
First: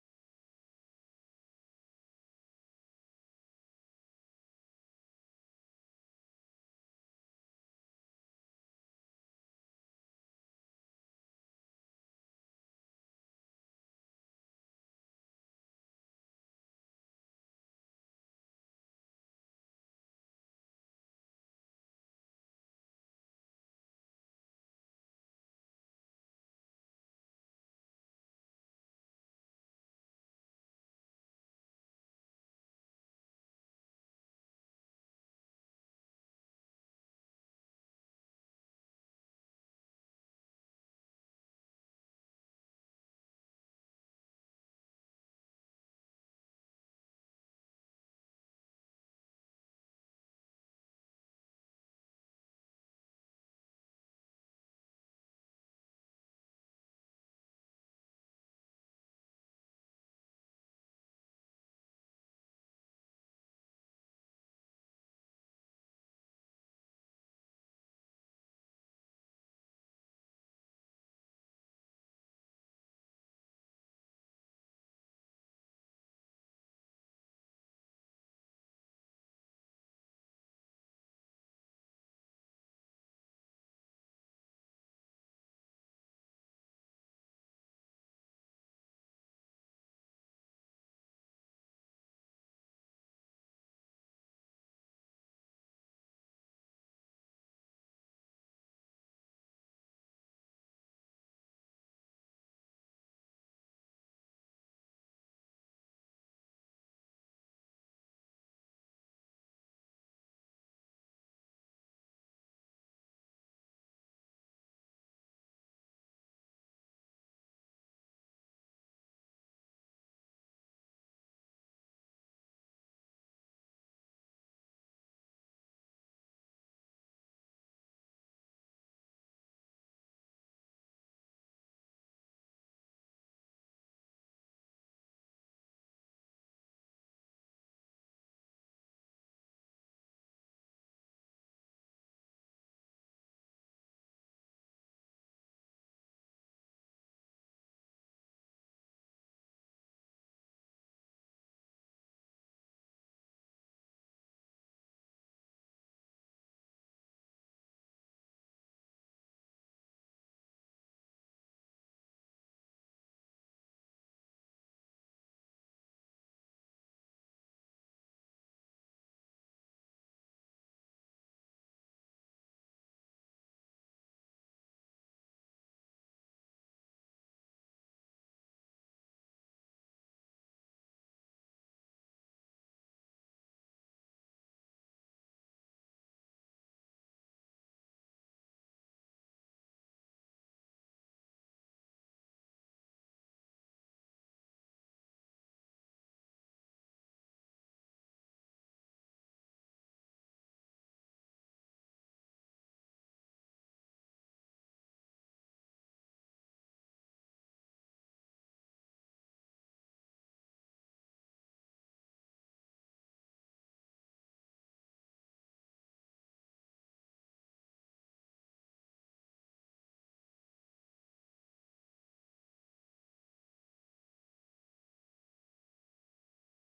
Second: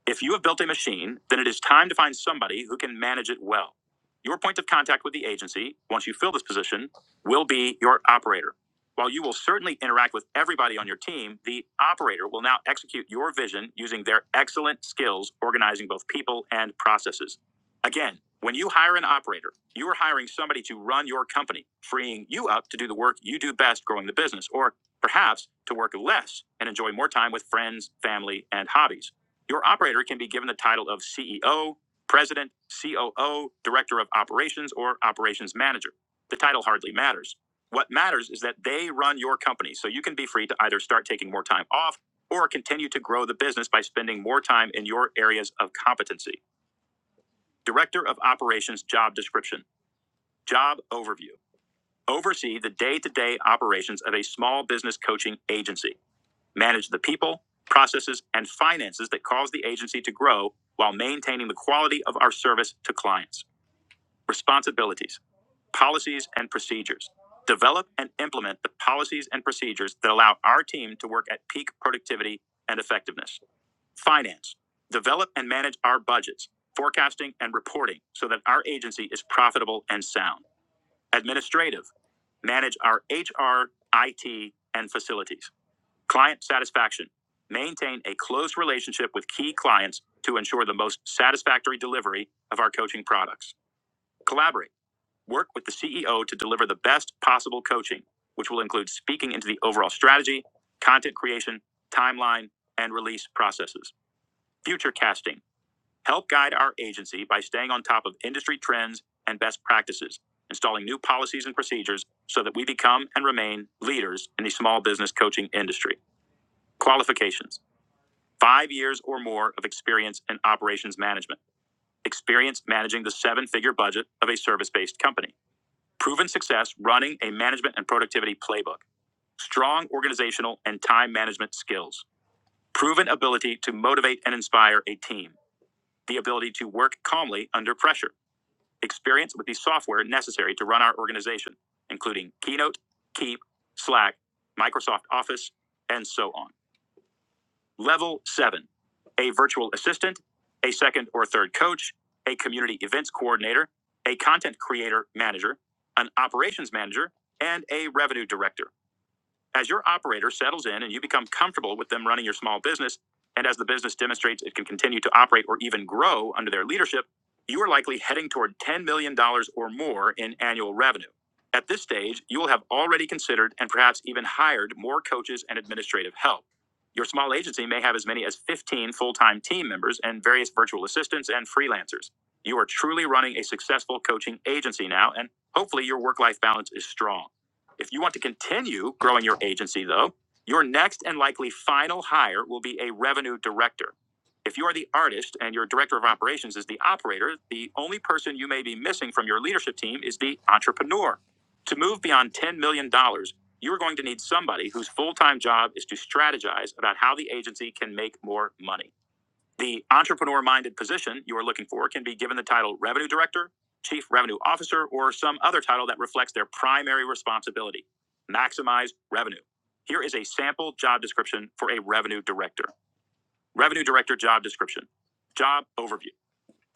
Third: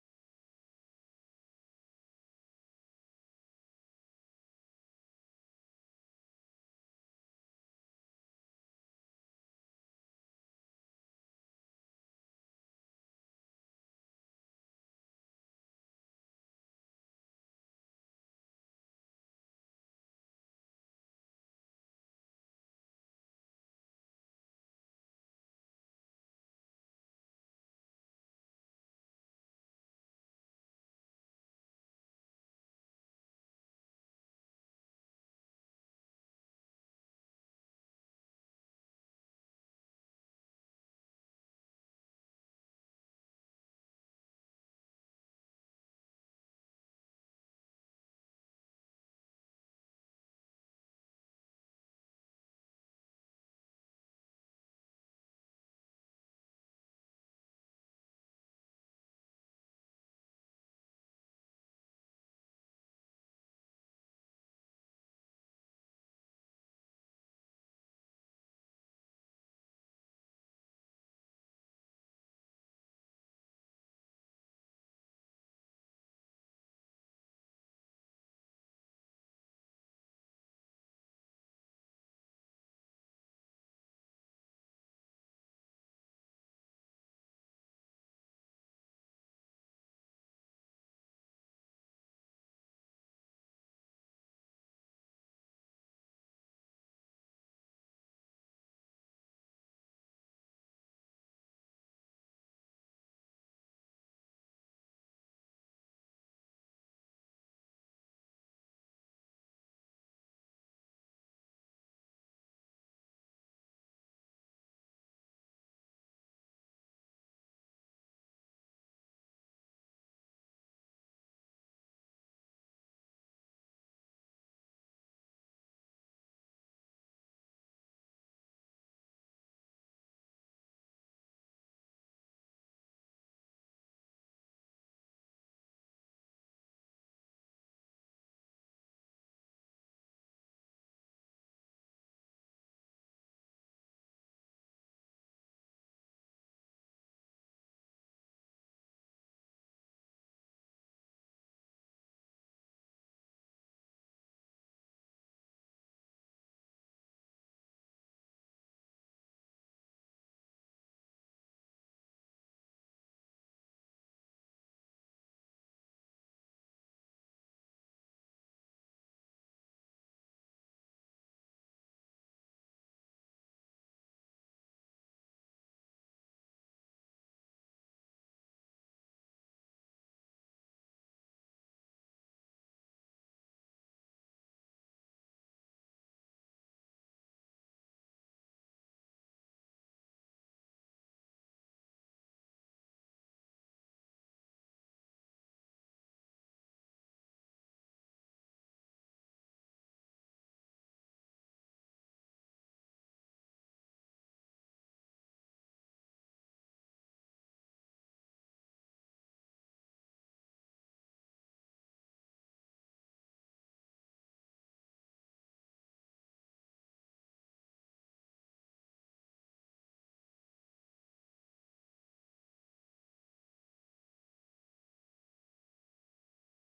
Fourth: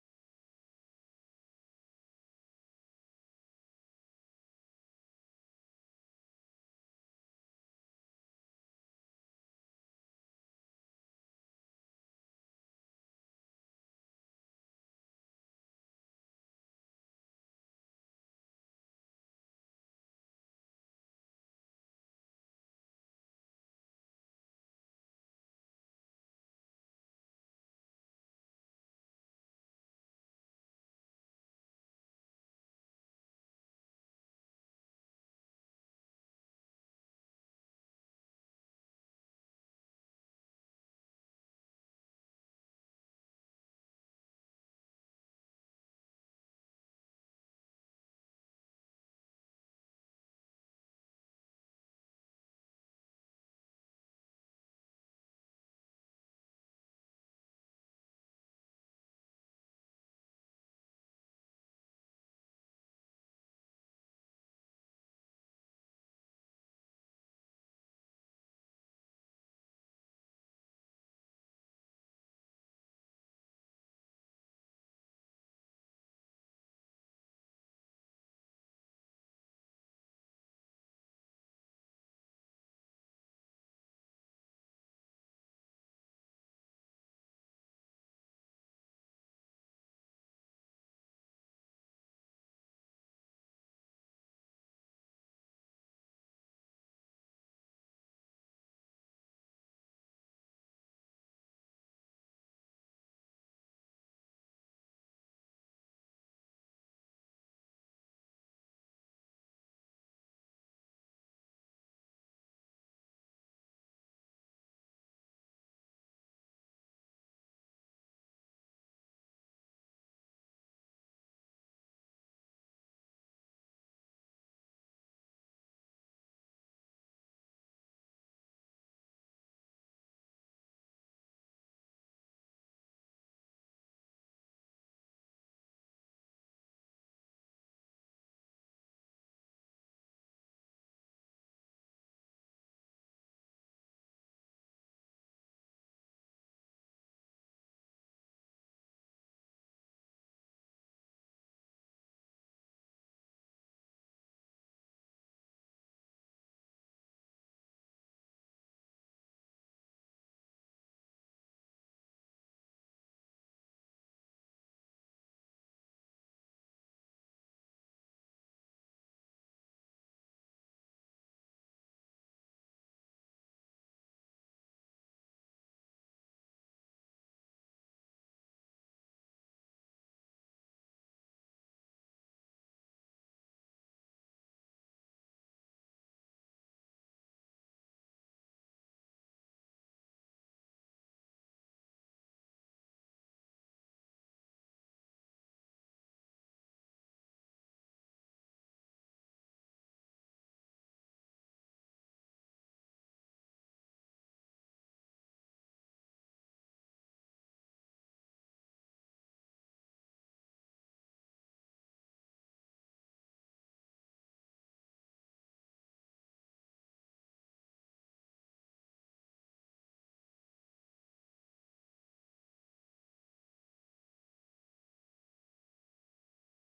If you have built a machine, then it is time to find somebody who can manage it well. Your point of contact with the agency, once you fill this position, will be your operator. While you will certainly interact with everybody on your team, the operator will now execute your vision using their excellent skills organizing both people and processes. Again, when you hire an operator, you are hiring somebody to run your company, freeing you up to do the work you do best growing the business, or perhaps to work less and enjoy more time with friends, family, and hobbies. Your operator can be given the title of CEO, President, COO, Director of Operations, or Operations Manager. The title hardly matters. What matters is that they run your company, so you can be free to either start taking more time off or continue to grow the business by spending more time in your areas of competency. Director of Operations Job Description Job Overview Oversee the day to day operations of a small business coaching agency manage the people, processes, and finances that cause the agency to grow while maintaining the quality of our service to clients. Responsibilities, policies, and procedures. Develop and implement the policies and procedures that allow our team to work at peak productivity and effectiveness. Finance, develop and manage our budgets, forecasting, and reporting so that our agency is profitable and sound. Administrative, manage our HR, IT, and facilities. Client satisfaction. Maintain a close relationship with key clients to ensure the most satisfactory delivery of our coaching products. Collaborate. Work with the CEO to deliver the best possible coaching, which will include speaking into the overall strategy, content creation, timeline, and release processes. Future casting. Help guide our agency by staying on top of industry trends and best practices, installing new policies and procedures so that we become and remain leaders in the small business coaching industry. Qualifications. Five years or more of experience in operations management. Experience managing the seven figure budget of a service based company. Proven success running a management and productivity playbook. Strong organizational and time management skills. Proven ability to motivate and inspire a team. The ability to work calmly under pressure. Experience with the software necessary to run our organization, including Keynote, Keep, Slack, Microsoft Office, and so on. Level 7. A virtual assistant, a second or third coach, a community events coordinator, a content creator manager, an operations manager, and a revenue director. As your operator settles in and you become comfortable with them running your small business, and as the business demonstrates it can continue to operate or even grow under their leadership, you are likely heading toward $10 million dollars or more in annual revenue. At this stage, you will have already considered and perhaps even hired more coaches and administrative help. Your small agency may have as many as 15 full time team members and various virtual assistants and freelancers. You are truly running a successful coaching agency now, and hopefully your work life balance is strong. If you want to continue growing your agency, though, your next and likely final hire will be a revenue director. If you are the artist and your director of operations is the operator, the only person you may be missing from your leadership team is the entrepreneur. To move beyond $10 million, dollars, you are going to need somebody whose full time job is to strategize about how the agency can make more money. The entrepreneur minded position you are looking for can be given the title Revenue Director, Chief Revenue Officer, or some other title that reflects their primary responsibility maximize revenue. Here is a sample job description for a Revenue Director. Revenue Director job description. Job overview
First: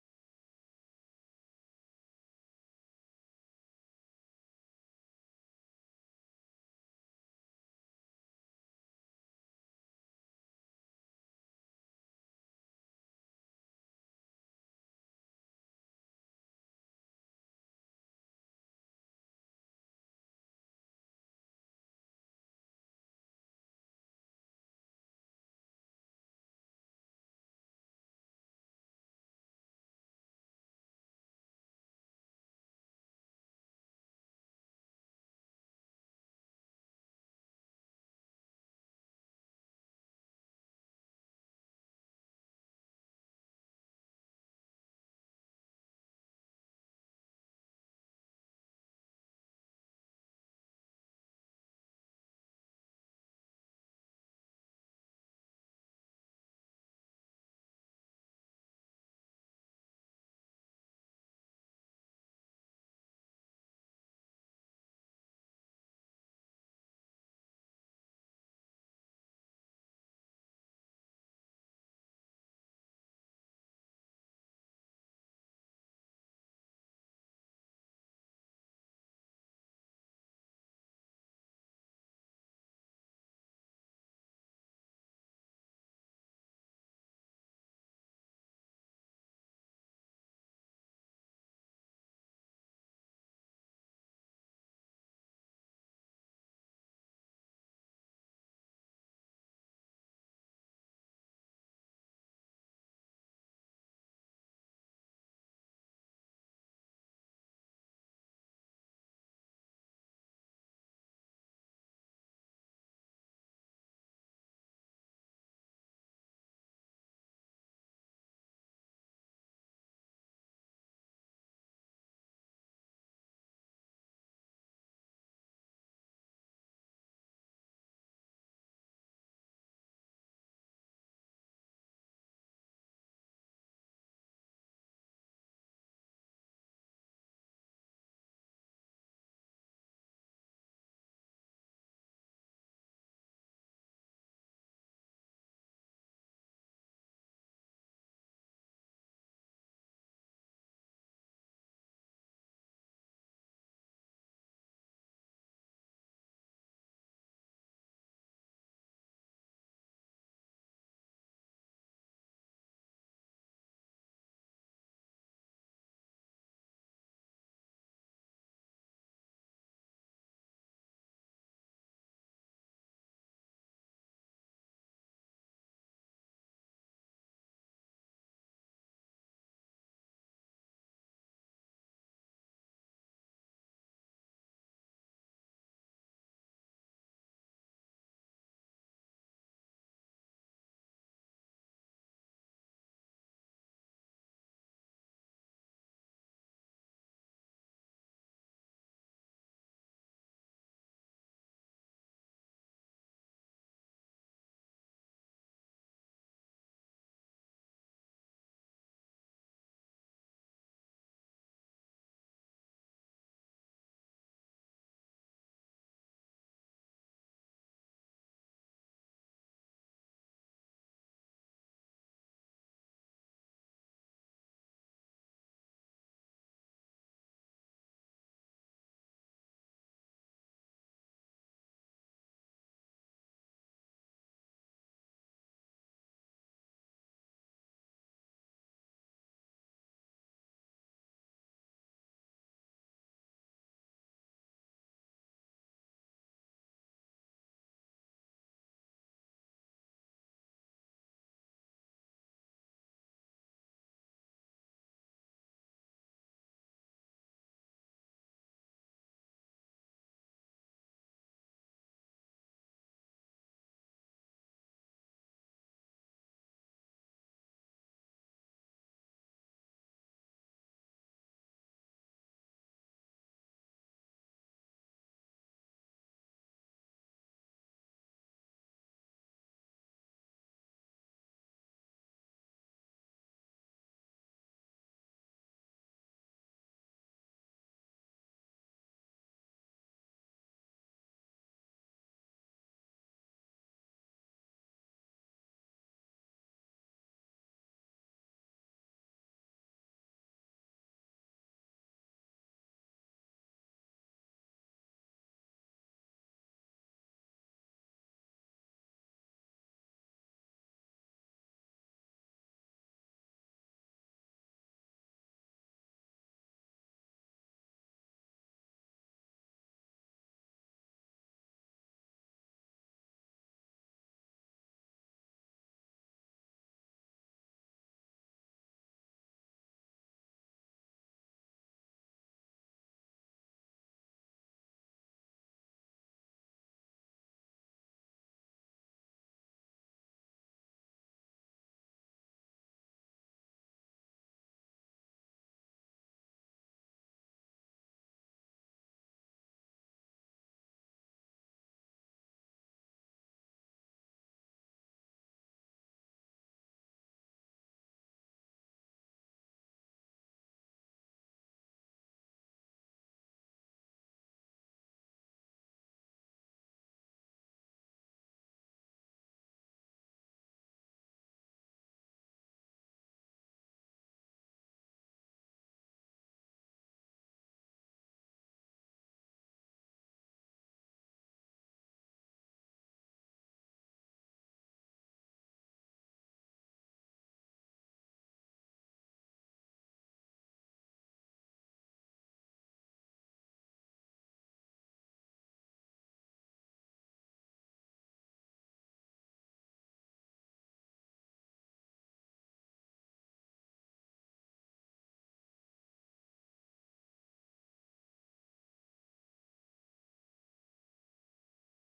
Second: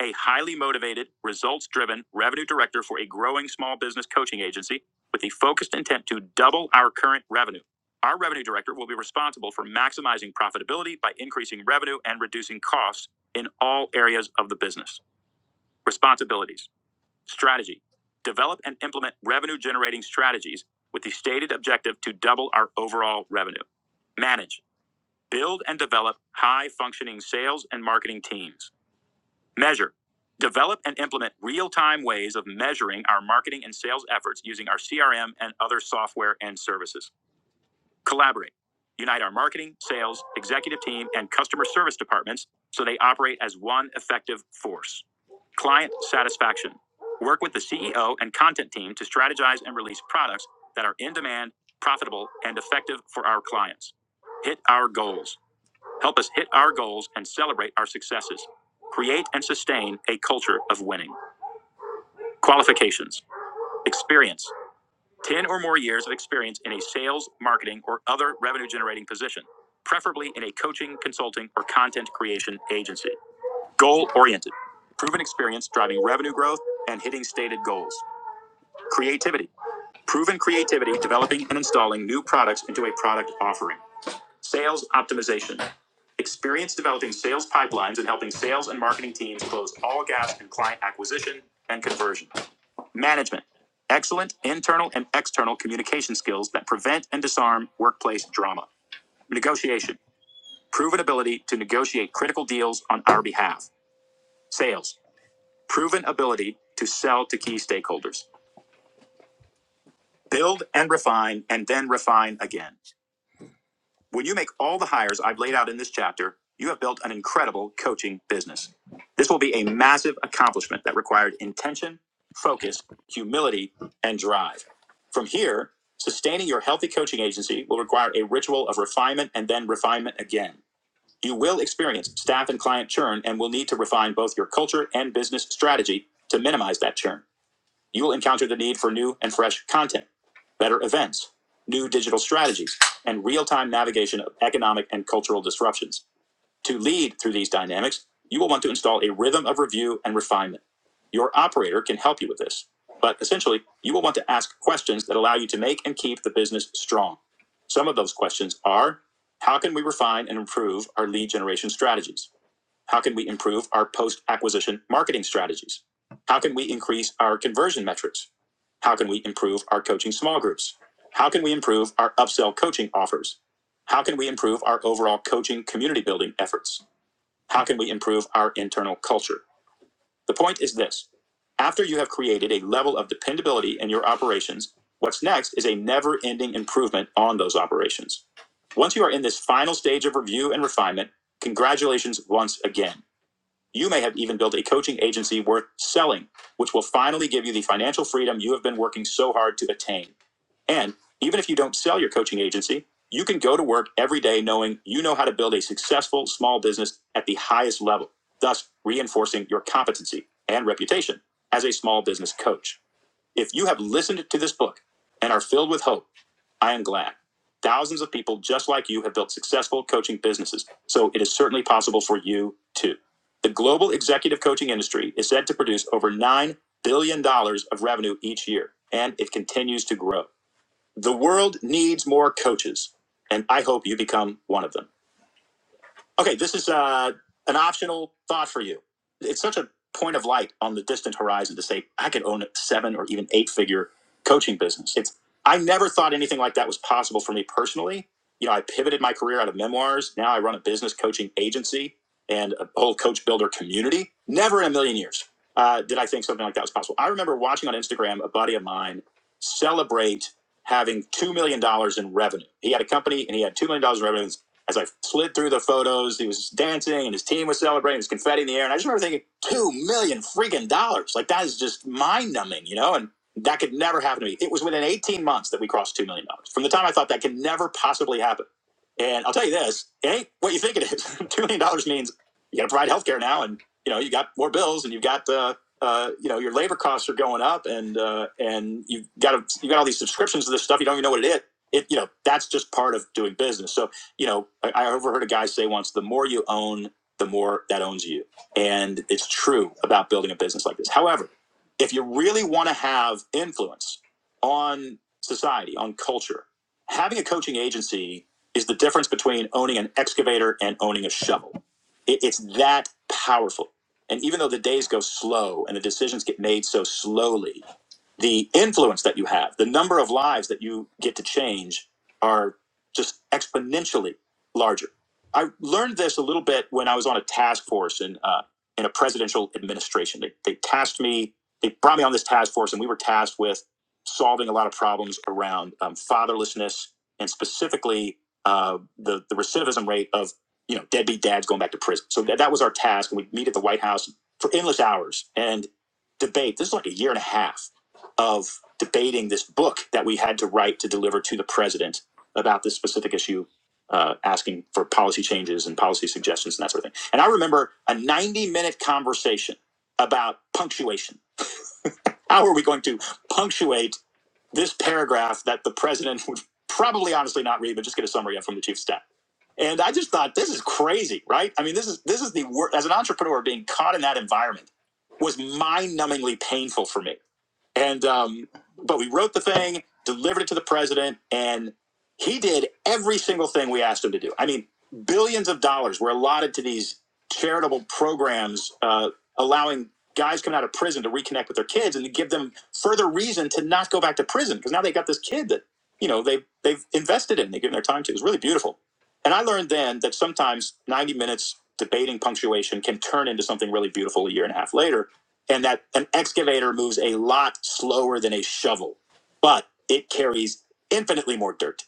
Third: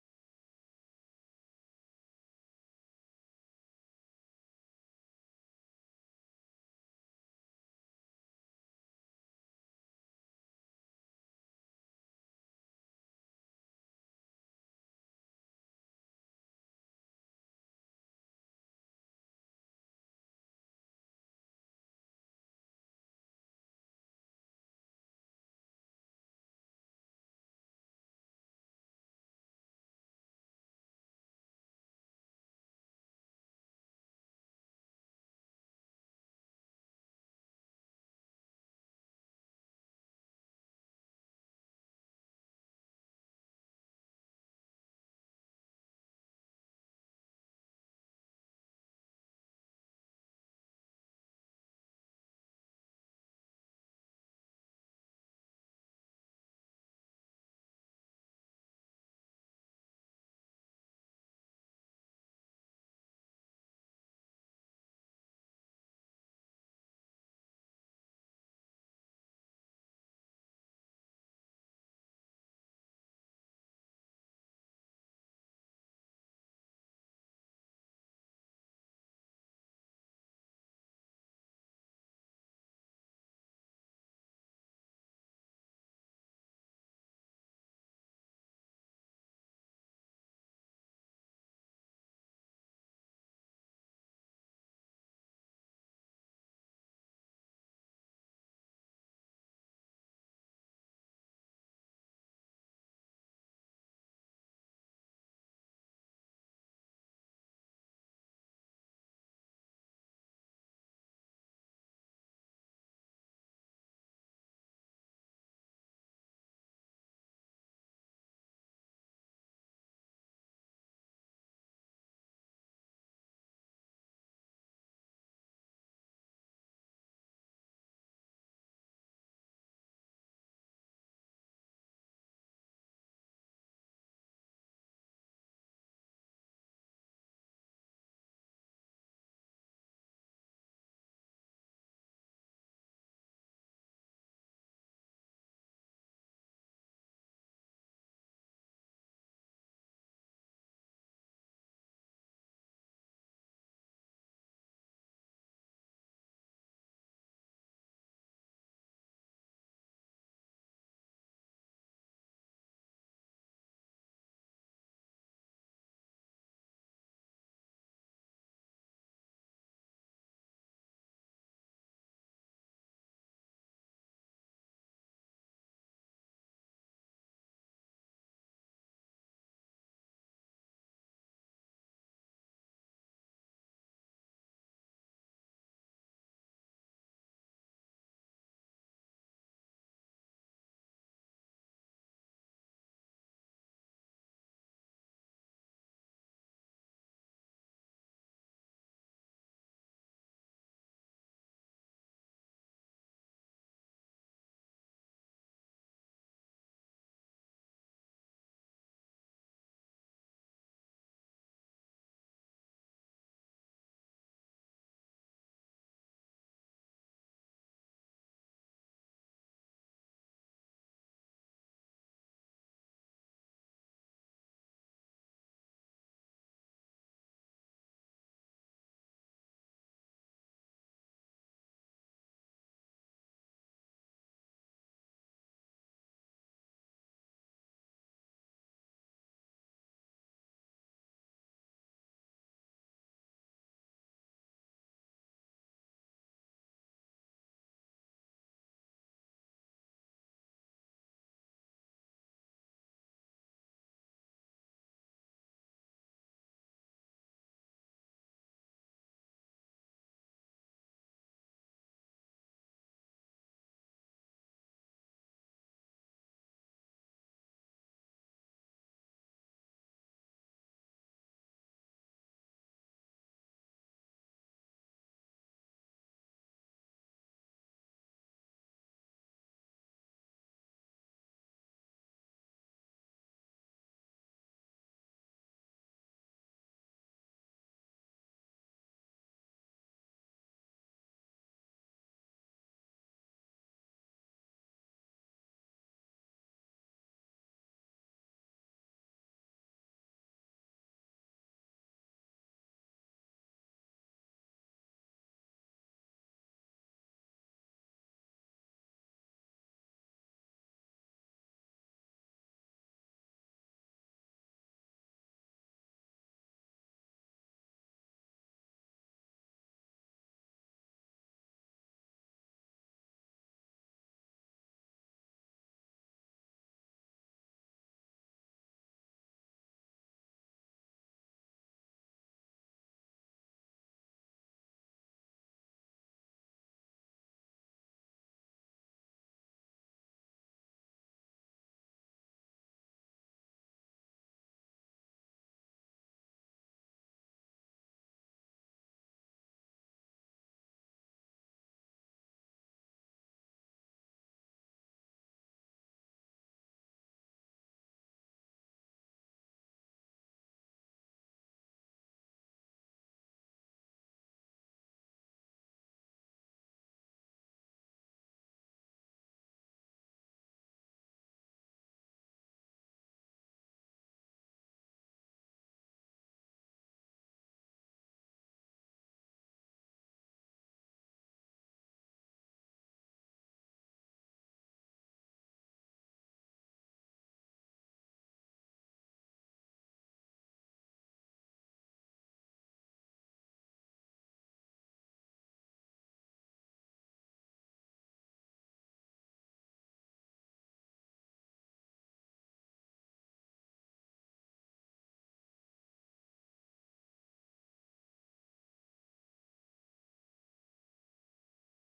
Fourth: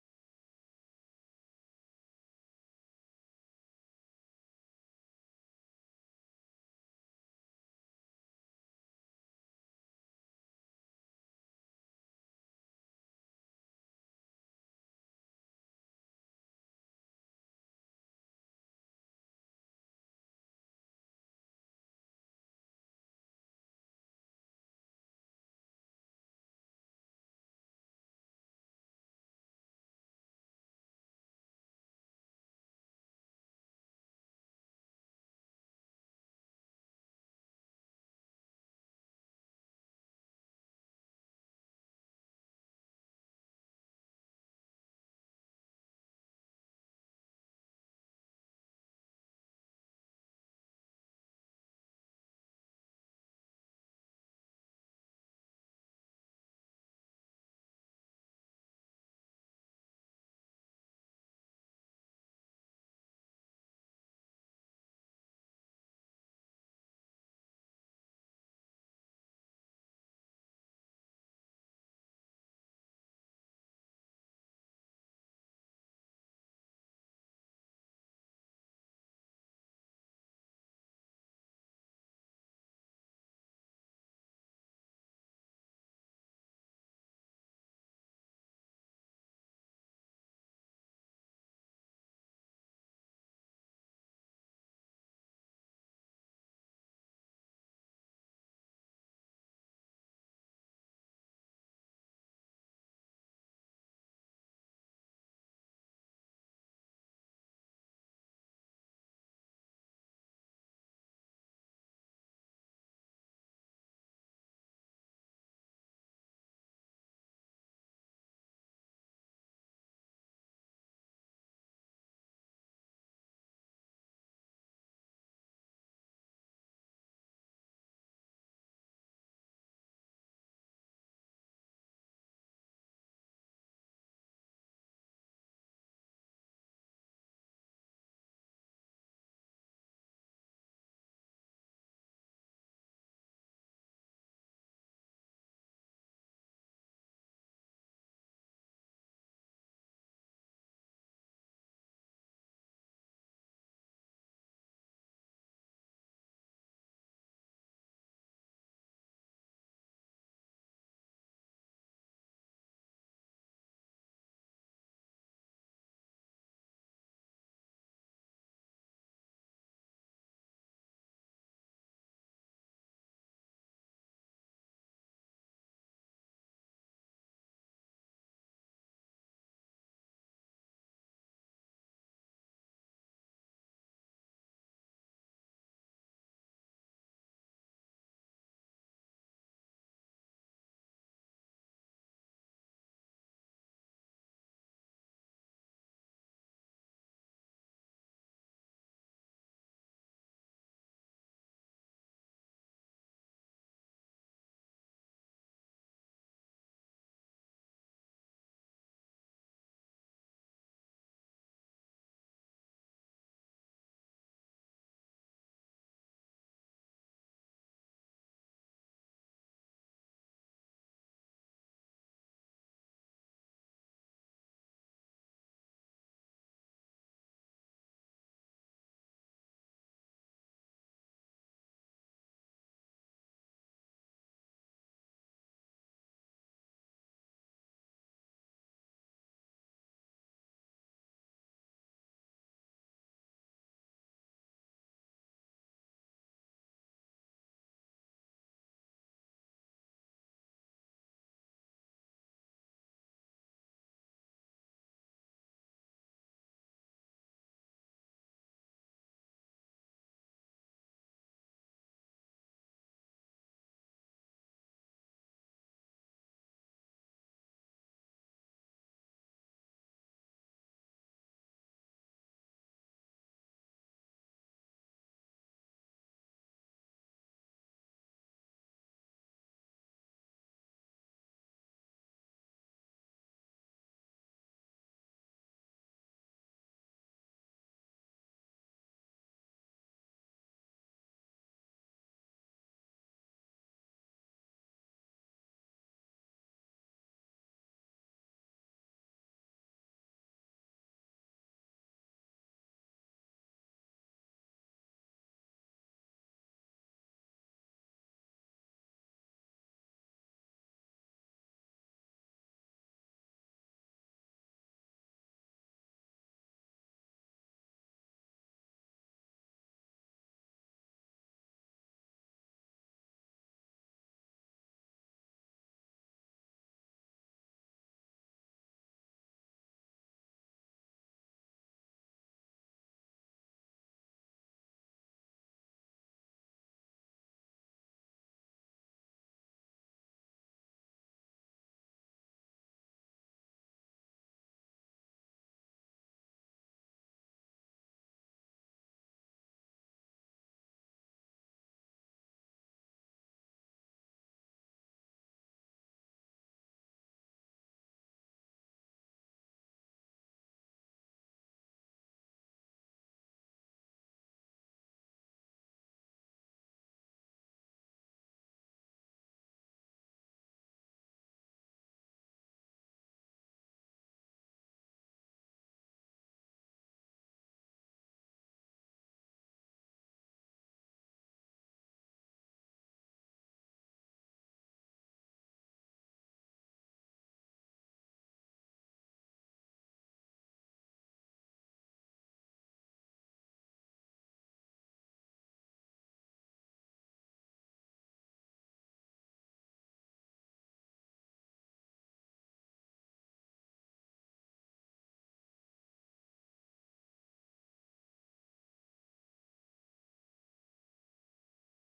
a highly motivated, results driven revenue director for a growing small business coaching agency with the focused intent to double our current revenue. Our revenue director will be responsible for maximizing profitability by increasing revenue and reducing costs in all areas of the business. Responsibilities Strategy Develop and implement revenue generating strategies with the stated objective to double our overall revenue. Manage Build and develop high functioning sales and marketing teams Measure. Develop and implement real time ways of measuring our marketing and sales efforts using our CRM and other software and services. Collaborate. Unite our marketing, sales, executive team, and customer service departments so they operate as one effective force. Client satisfaction. Work with the CEO and content team to strategize and release products that are in demand, profitable, and effective for our clients. Hit our goals. Help us hit our goals and celebrate our successes. Create and sustain a culture of winning. Qualifications Experience 10 or more years of experience in a sales, marketing, or other revenue generating position, preferably in a coaching, consulting, or content creation agency. Goal oriented Proven experience driving revenue growth and hitting stated goals. Creativity Proven creativity developing and installing new products into a product offering. Sales optimization Experience developing sales pipelines and helping sales and marketing teams close all gaps in client acquisition and conversion. Management. Excellent internal and external communication skills that prevent and disarm workplace drama. Negotiation. Proven ability to negotiate critical deals on our behalf. Sales. Proven ability to sell to key stakeholders. Build and refine and then refine again. When you make all the hires I've laid out in this chapter, you have built an incredible coaching business. This will be a massive accomplishment that required intention, focus, humility, and drive. From here, sustaining your healthy coaching agency will require a ritual of refinement and then refinement again. You will experience staff and client churn and will need to refine both your culture and business strategy to minimize that churn you will encounter the need for new and fresh content, better events, new digital strategies, and real time navigation of economic and cultural disruptions. To lead through these dynamics, you will want to install a rhythm of review and refinement. Your operator can help you with this, but essentially, you will want to ask questions that allow you to make and keep the business strong. Some of those questions are How can we refine and improve our lead generation strategies? How can we improve our post acquisition marketing strategies? How can we increase our conversion metrics? How can we improve our coaching small groups? How can we improve our upsell coaching offers? How can we improve our overall coaching community building efforts? How can we improve our internal culture? The point is this after you have created a level of dependability in your operations, what's next is a never ending improvement on those operations. Once you are in this final stage of review and refinement, congratulations once again. You may have even built a coaching agency worth selling, which will finally give you the financial freedom you have been working so hard to attain. And even if you don't sell your coaching agency, you can go to work every day knowing you know how to build a successful small business at the highest level, thus reinforcing your competency and reputation as a small business coach. If you have listened to this book and are filled with hope, I am glad. Thousands of people just like you have built successful coaching businesses, so it is certainly possible for you too. The global executive coaching industry is said to produce over $9 billion dollars of revenue each year, and it continues to grow. The world needs more coaches, and I hope you become one of them. Okay, this is uh, an optional thought for you. It's such a point of light on the distant horizon to say I could own a seven or even eight figure coaching business. It's I never thought anything like that was possible for me personally. You know, I pivoted my career out of memoirs. Now I run a business coaching agency and a whole coach builder community. Never in a million years uh, did I think something like that was possible. I remember watching on Instagram a buddy of mine celebrate having $2 million dollars in revenue. He had a company and he had $2 million dollars in revenue. As I slid through the photos, he was dancing and his team was celebrating. There was confetti in the air, and I just remember thinking, two million freaking dollars! Like that is just mind numbing, you know. And that could never happen to me. It was within 18 months that we crossed two million dollars. From the time I thought that could never possibly happen. And I'll tell you this, it ain't what you think it is. Two million dollars means you got to provide healthcare now, and you know you got more bills, and you've got uh, uh, you know your labor costs are going up, and uh, and you've got a, you got all these subscriptions to this stuff. You don't even know what it is. It you know that's just part of doing business. So you know, I, I overheard a guy say once, the more you own, the more that owns you. And it's true about building a business like this. However, if you really want to have influence on society, on culture, having a coaching agency is the difference between owning an excavator and owning a shovel. It, it's that powerful. And even though the days go slow and the decisions get made so slowly, the influence that you have, the number of lives that you get to change are just exponentially larger. I learned this a little bit when I was on a task force in uh, in a presidential administration. They, they tasked me, they brought me on this task force, and we were tasked with solving a lot of problems around um, fatherlessness and specifically uh, the the recidivism rate of you know deadbeat dads going back to prison. So that, that was our task, and we'd meet at the White House for endless hours and debate. This is like a year and a half of debating this book that we had to write to deliver to the president about this specific issue, uh, asking for policy changes and policy suggestions and that sort of thing. And I remember a 90 minute conversation about punctuation. How are we going to punctuate this paragraph that the president would probably honestly not read, but just get a summary of from the chief of staff? And I just thought this is crazy, right? I mean, this is this is the worst. As an entrepreneur, being caught in that environment was mind-numbingly painful for me and um, but we wrote the thing, delivered it to the president, and he did every single thing we asked him to do. I mean, billions of dollars were allotted to these charitable programs, uh, allowing guys coming out of prison to reconnect with their kids and to give them further reason to not go back to prison because now they got this kid that you know they they've invested in, they've given their time to. It was really beautiful. And I learned then that sometimes 90 minutes debating punctuation can turn into something really beautiful a year and a half later and that an excavator moves a lot slower than a shovel, but it carries infinitely more dirt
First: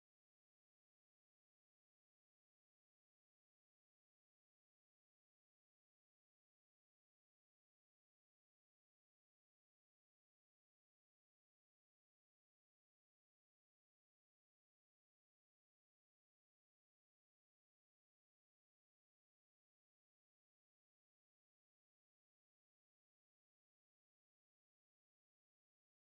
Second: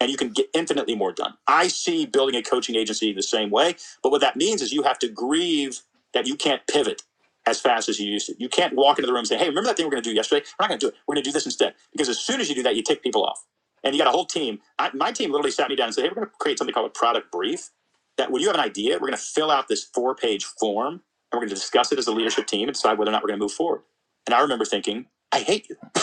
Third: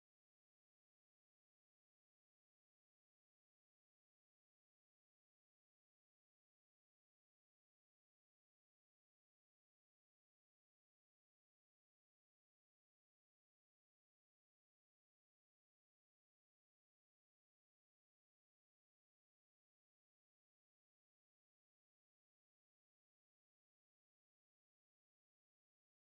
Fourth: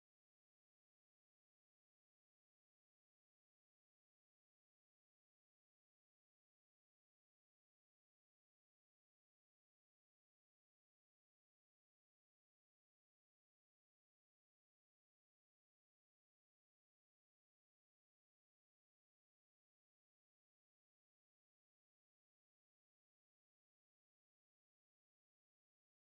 and you can get infinitely more done. I see building a coaching agency the same way, but what that means is you have to grieve that you can't pivot as fast as you used to. You can't walk into the room and say, "Hey, remember that thing we are going to do yesterday? We're not going to do it. We're going to do this instead." Because as soon as you do that, you take people off. And you got a whole team. I, my team literally sat me down and said, "Hey, we're going to create something called a product brief. That when you have an idea, we're going to fill out this four-page form and we're going to discuss it as a leadership team and decide whether or not we're going to move forward. And I remember thinking, I hate you.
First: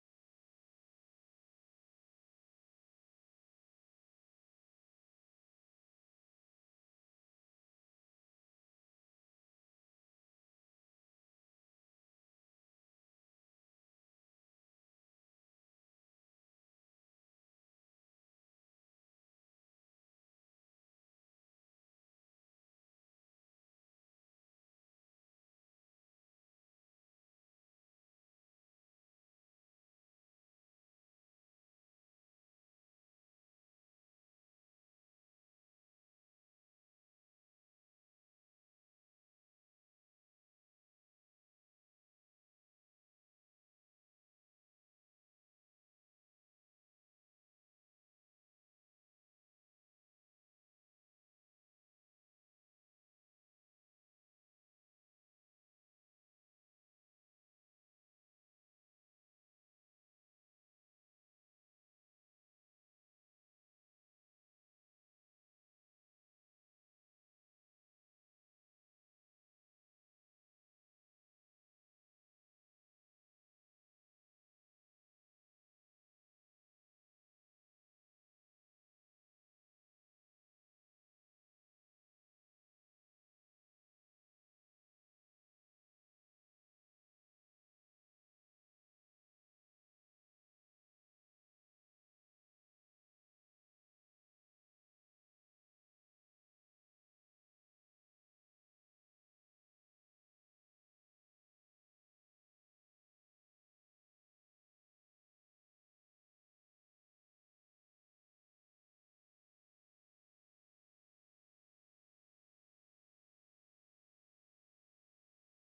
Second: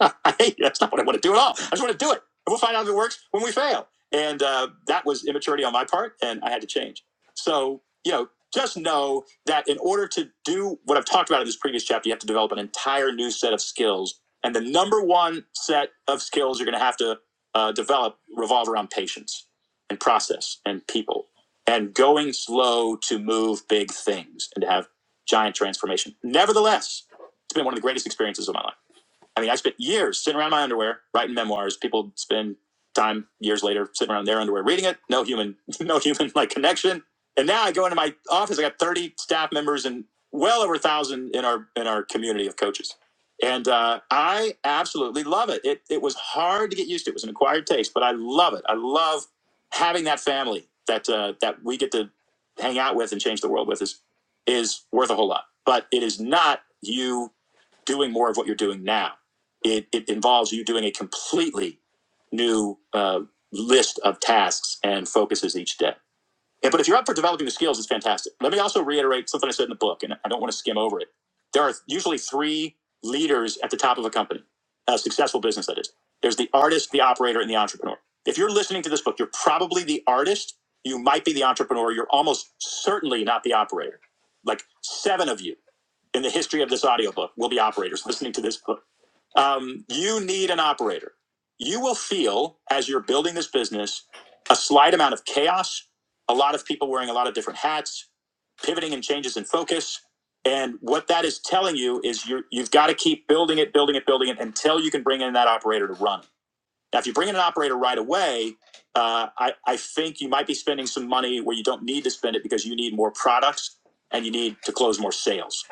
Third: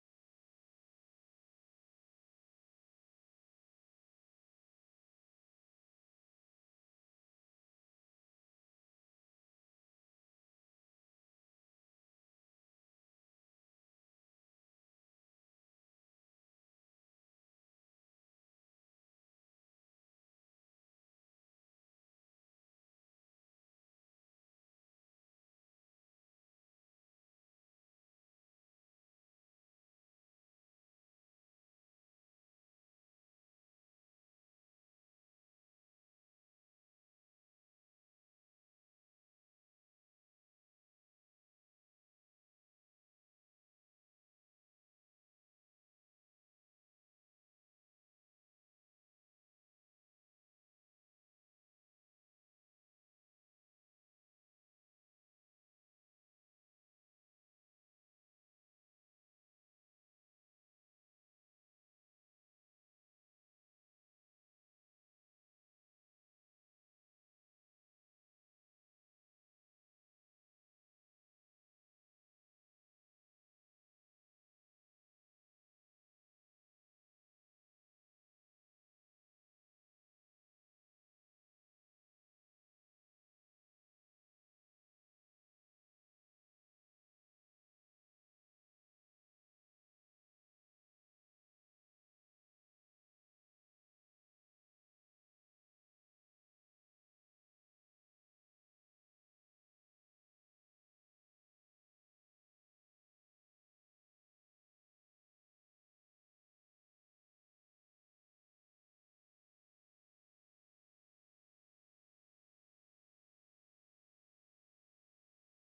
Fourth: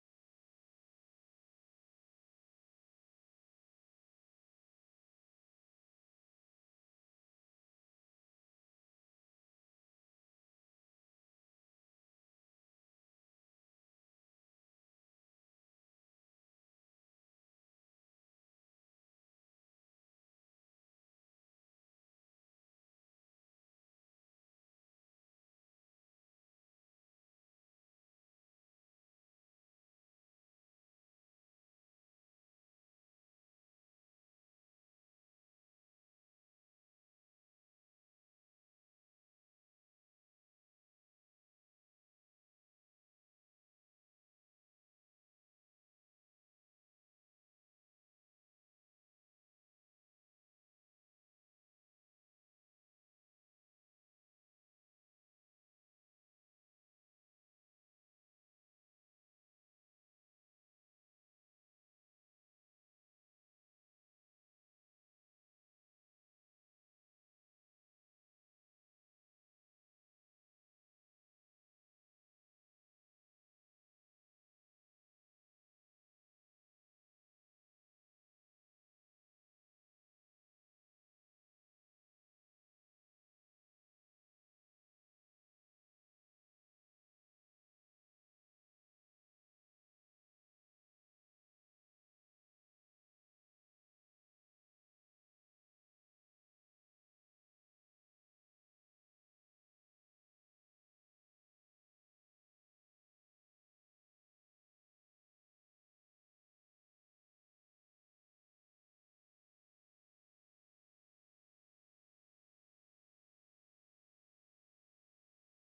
I hate you. That's not what I want to do at all. I just want to do it. And we'll find out if it works when we fail. And uh, that was immaturity on my part, and I had to change. So, you know, just know that in order to do what I've talked about in this previous chapter, you have to develop an entire new set of skills. And the number one set of skills you're going to have to uh, develop revolve around patience and process and people and going slow to move big things and to have giant transformation. Nevertheless, it's been one of the greatest experiences of my life. I mean, I spent years sitting around my underwear writing memoirs. People spend time years later sitting around their underwear reading it. No human, no human like connection. And now I go into my office. I got thirty staff members and well over a thousand in our in our community of coaches. And uh, I absolutely love it. it. It was hard to get used to. It was an acquired taste, but I love it. I love having that family that uh, that we get to hang out with and change the world with is is worth a whole lot. But it is not you doing more of what you're doing now. It, it involves you doing a completely new uh, list of tasks and focuses each day. Yeah, but if you're up for developing the skills, it's fantastic. Let me also reiterate something I said in the book, and I don't want to skim over it. There are usually three leaders at the top of a company, a successful business that is. There's the artist, the operator, and the entrepreneur. If you're listening to this book, you're probably the artist. You might be the entrepreneur. You're almost certainly not the operator. Like seven of you in the history of this audiobook will be operators listening to this book. Um, you need an operator. You will feel, as you're building this business, a slight amount of chaos, a lot of people wearing a lot of different hats, pivoting and changes in focus. And what that is telling you is you're, you've got to keep building it, building it, building it until you can bring in that operator to run. it. Now, if you bring in an operator right away, uh, I, I think you might be spending some money where you don't need to spend it because you need more products and you need to close more sales.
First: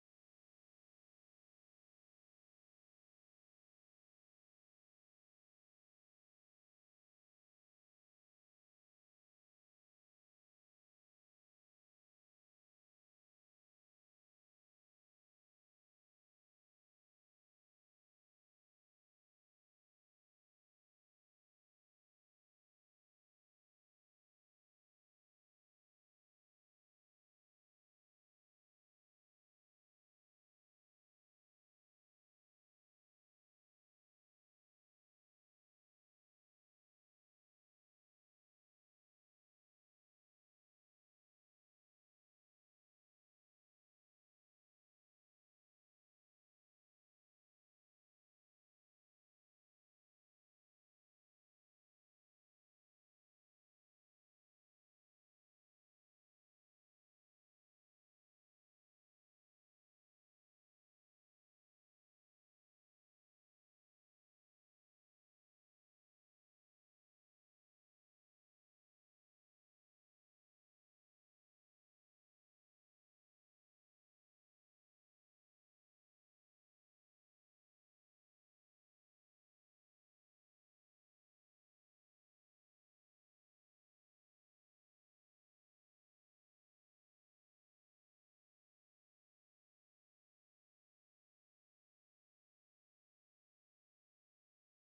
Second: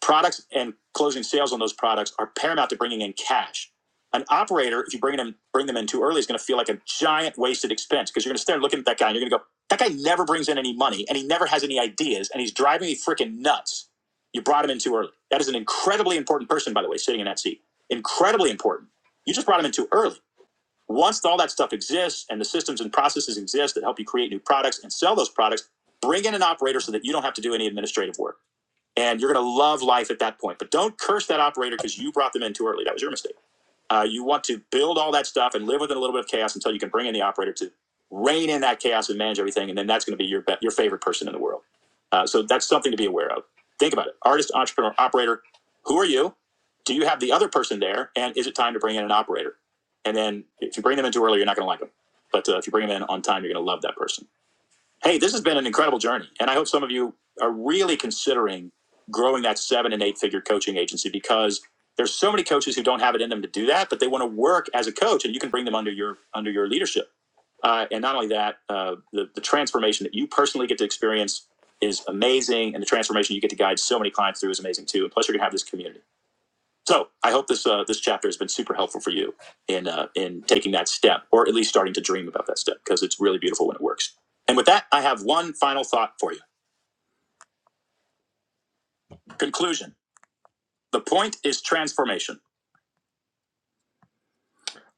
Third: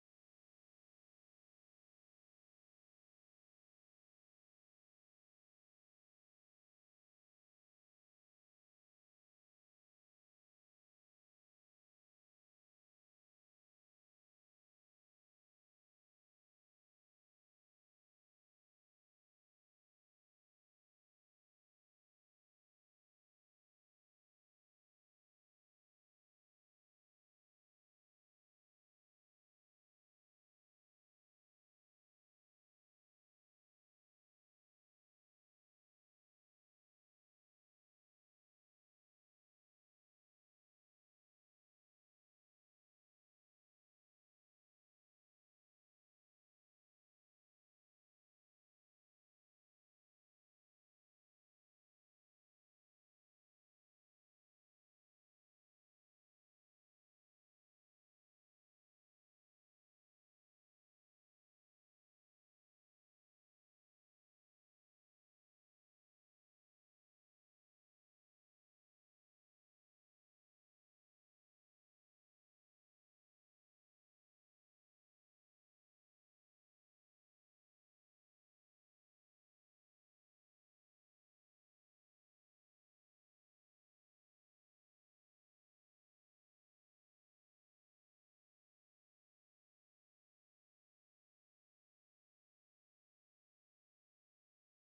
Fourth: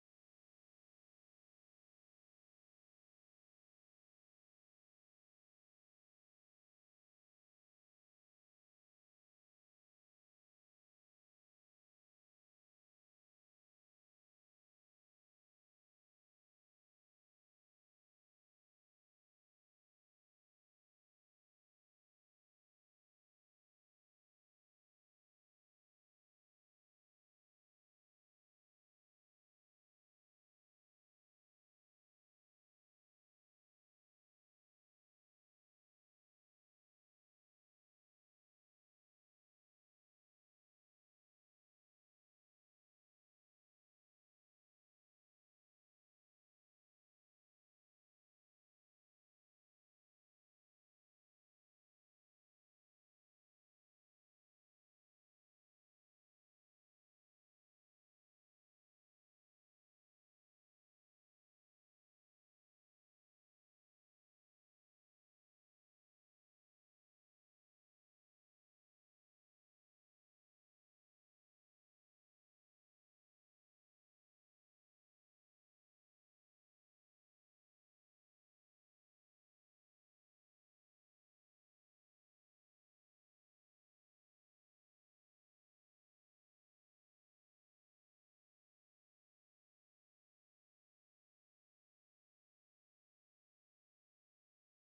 Products and closing sales on those products are paramount to bringing in cash. An operator, if you bring them bring them in too early, is going to feel like a giant wasted expense because you're going to start looking at that guy and you're going to go, that guy never brings in any money and he never has any ideas and he's driving me freaking nuts. You brought him in too early. That is an incredibly important person, by the way, sitting in that seat. Incredibly important. You just brought him in too early. Once all that stuff exists and the systems and processes exist that help you create new products and sell those products, bring in an operator so that you don't have to do any administrative work and you're going to love life at that point. But don't curse that operator because you brought them in too early. That was your mistake. Uh, you want to build all that stuff and live within a little bit of chaos until you can bring in the operator to rein in that chaos and manage everything, and then that's going to be your be- your favorite person in the world. Uh, so that's something to be aware of. Think about it: artist, entrepreneur, operator. Who are you? Do you have the other person there? And is it time to bring in an operator? And then if you bring them in too early, you're not going to like them. But uh, if you bring them in on time, you're going to love that person. Hey, this has been an incredible journey. And I hope some of you are really considering growing that seven and eight figure coaching agency because there's so many coaches who don't have it in them to do that, but they want to work as a coach and you can bring them under your under your leadership. Uh, and not only that, uh, the, the transformation that you personally get to experience is amazing. And the transformation you get to guide so many clients through is amazing too. And plus you're gonna have this community. So I hope this uh, this chapter has been super helpful for you in uh, in taking that step, or at least starting to dream about that step, because it's really beautiful when it works. And with that, I have one final thought for you. Conclusion: The point is transformation.